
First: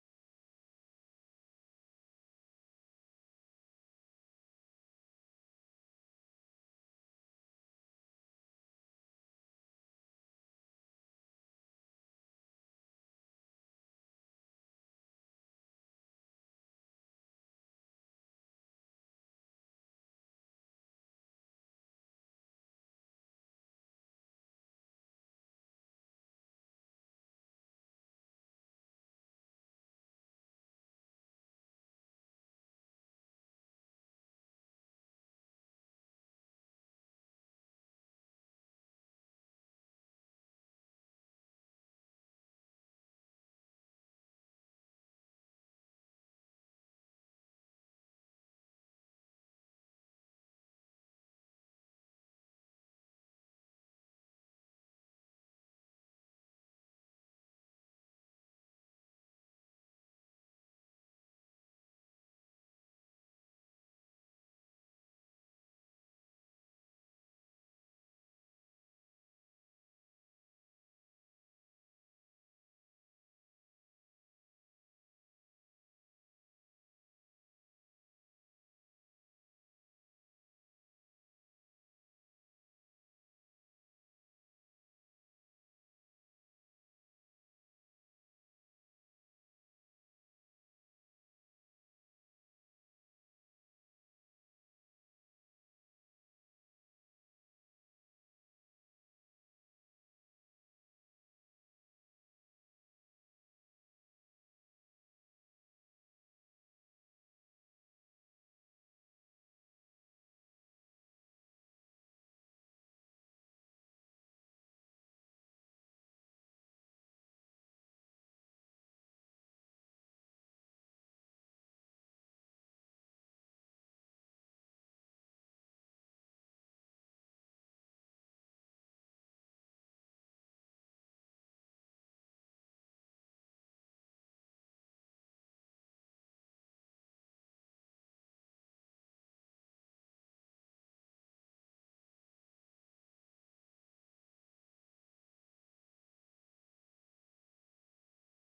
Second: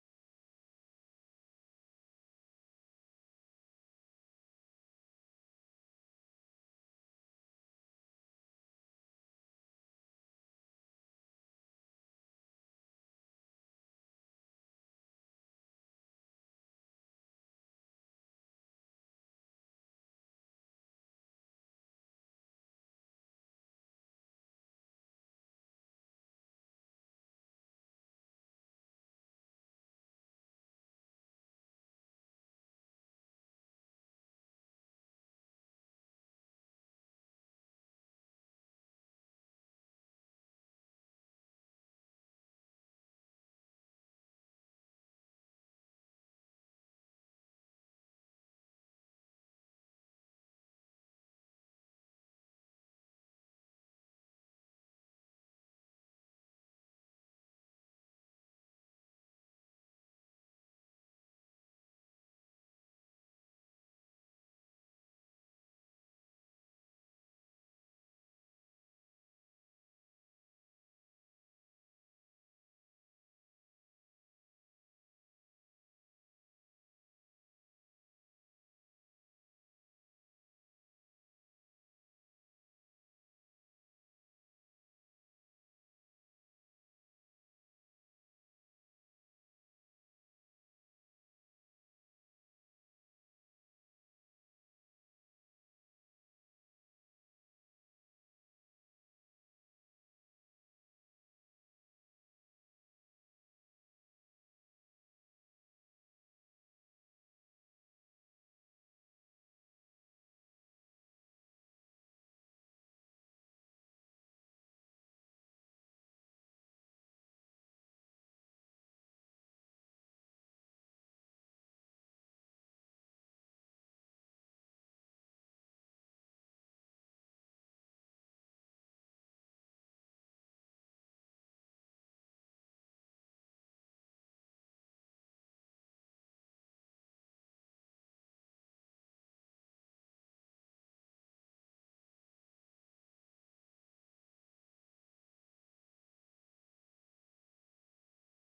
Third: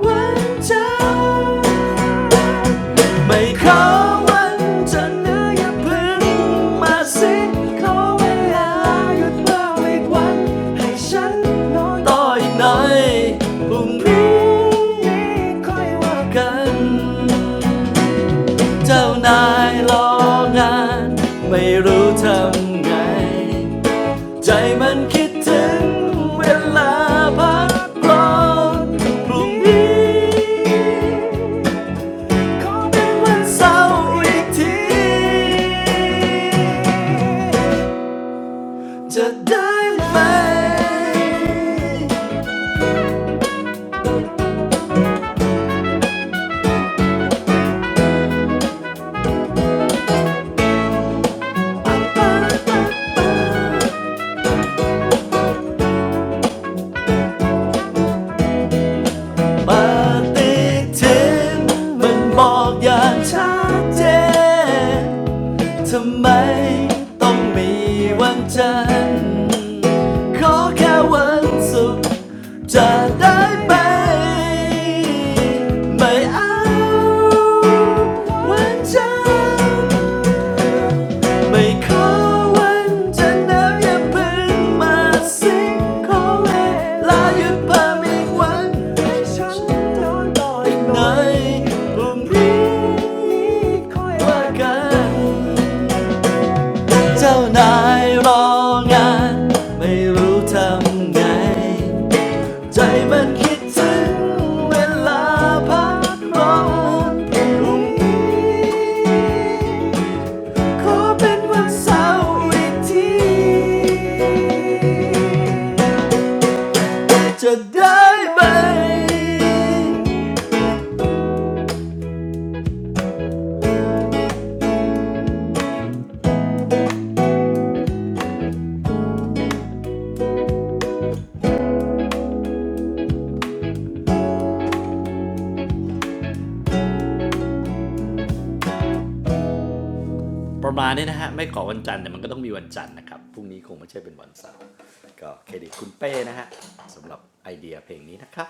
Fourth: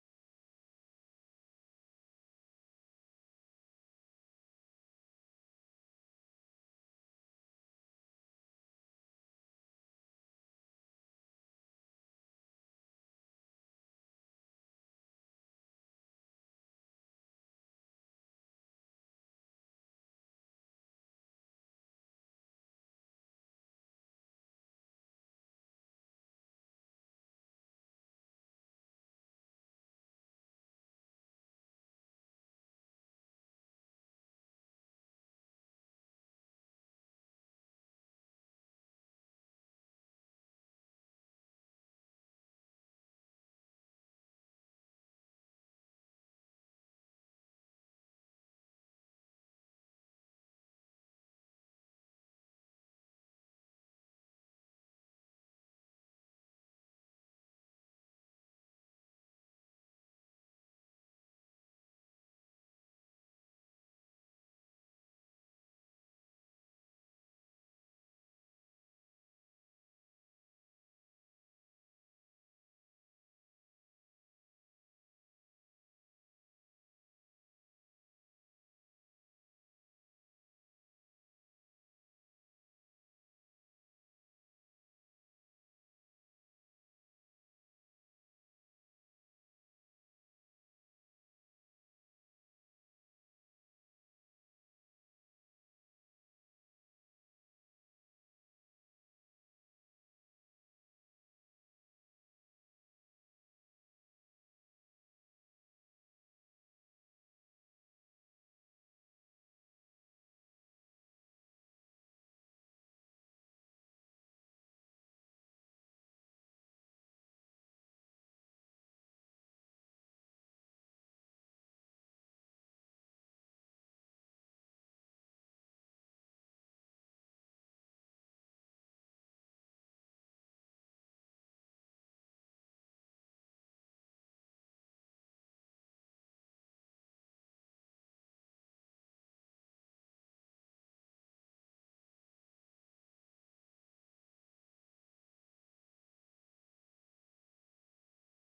วันจ้า ไม่ขาวันจเนื้อย่าพึ่งมาสิขอเวาหยุดบ้าอีกวันให้ฉันนอยต่ออีกหน่อย พรุ่งนี้ค่อยว่ากัน เจ้านายรองานไม่รู้ทำไง ใจมันคิดถึงเวลาพักร้อนพรุ่งนี้ ขอเป็นวันเสาร์อีกที จะได้ไหมปาาปาปาฏิทินมันบอกอย่างชัดเจน ทำไมต้องมีวันจันทร์ขอแค่วันศุกร์จะได้ไหมไม่เอาวันจันทร์ไม่ขอวันจันทร์แล้วอย่าเพิ่งมาสิงขอเวลาหยุดเพิ่มอีกวันให้ฉันโดนต่อยหน่อยพรุ่งนี้ค่อยว่ากัน เจ้านายรองานไม่รู้ทำไงใจมันคิดถึงเวลาพักร้อนพรุ่งนี้ขอเป็นวันเสาร์อีกทีจะได้ไหม ประมาณนี้นะฮะไม่ขอวันจันทร์แต่มันก็ต้องมีวันจันทร์นะครับพรุ่งนี้คงไม่ใช่เป็นวันเสาร์ก็เครดิตคุณเป้นะฮะสำหรับไอเดียเพลงนี้นะครับ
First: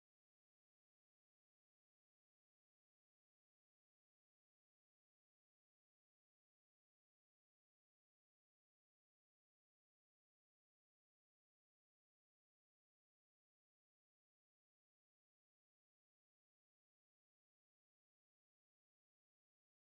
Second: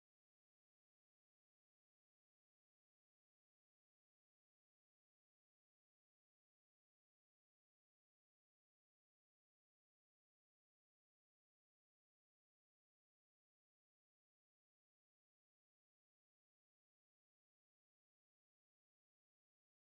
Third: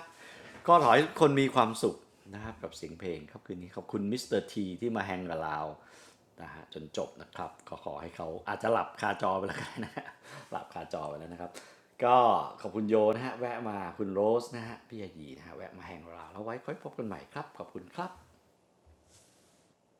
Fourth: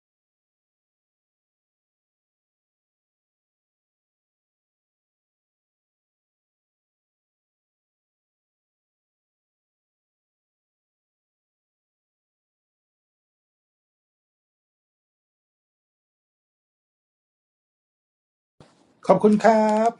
ก็ขอให้คนมีความสุขนะครับกับเสียงเพลงครับคืนนี้ขอบคุณมิสเตอร์ทีที่มาแฮงกับเรานะฮะจนจบนะครับก็ขอให้เขาอาจจะหลับคาจอไปแล้วกันนะหลับคาจอไปแล้วนะครับก็ขอบคุณโยนะฮะแวะมาคุณโรสนะฮะพี่ยายีนะฮะแวะมาแฮงกับเราแล้วไว้ค่อยพบกันใหม่ครับขอบคุณครับ
ขอบคุณครับ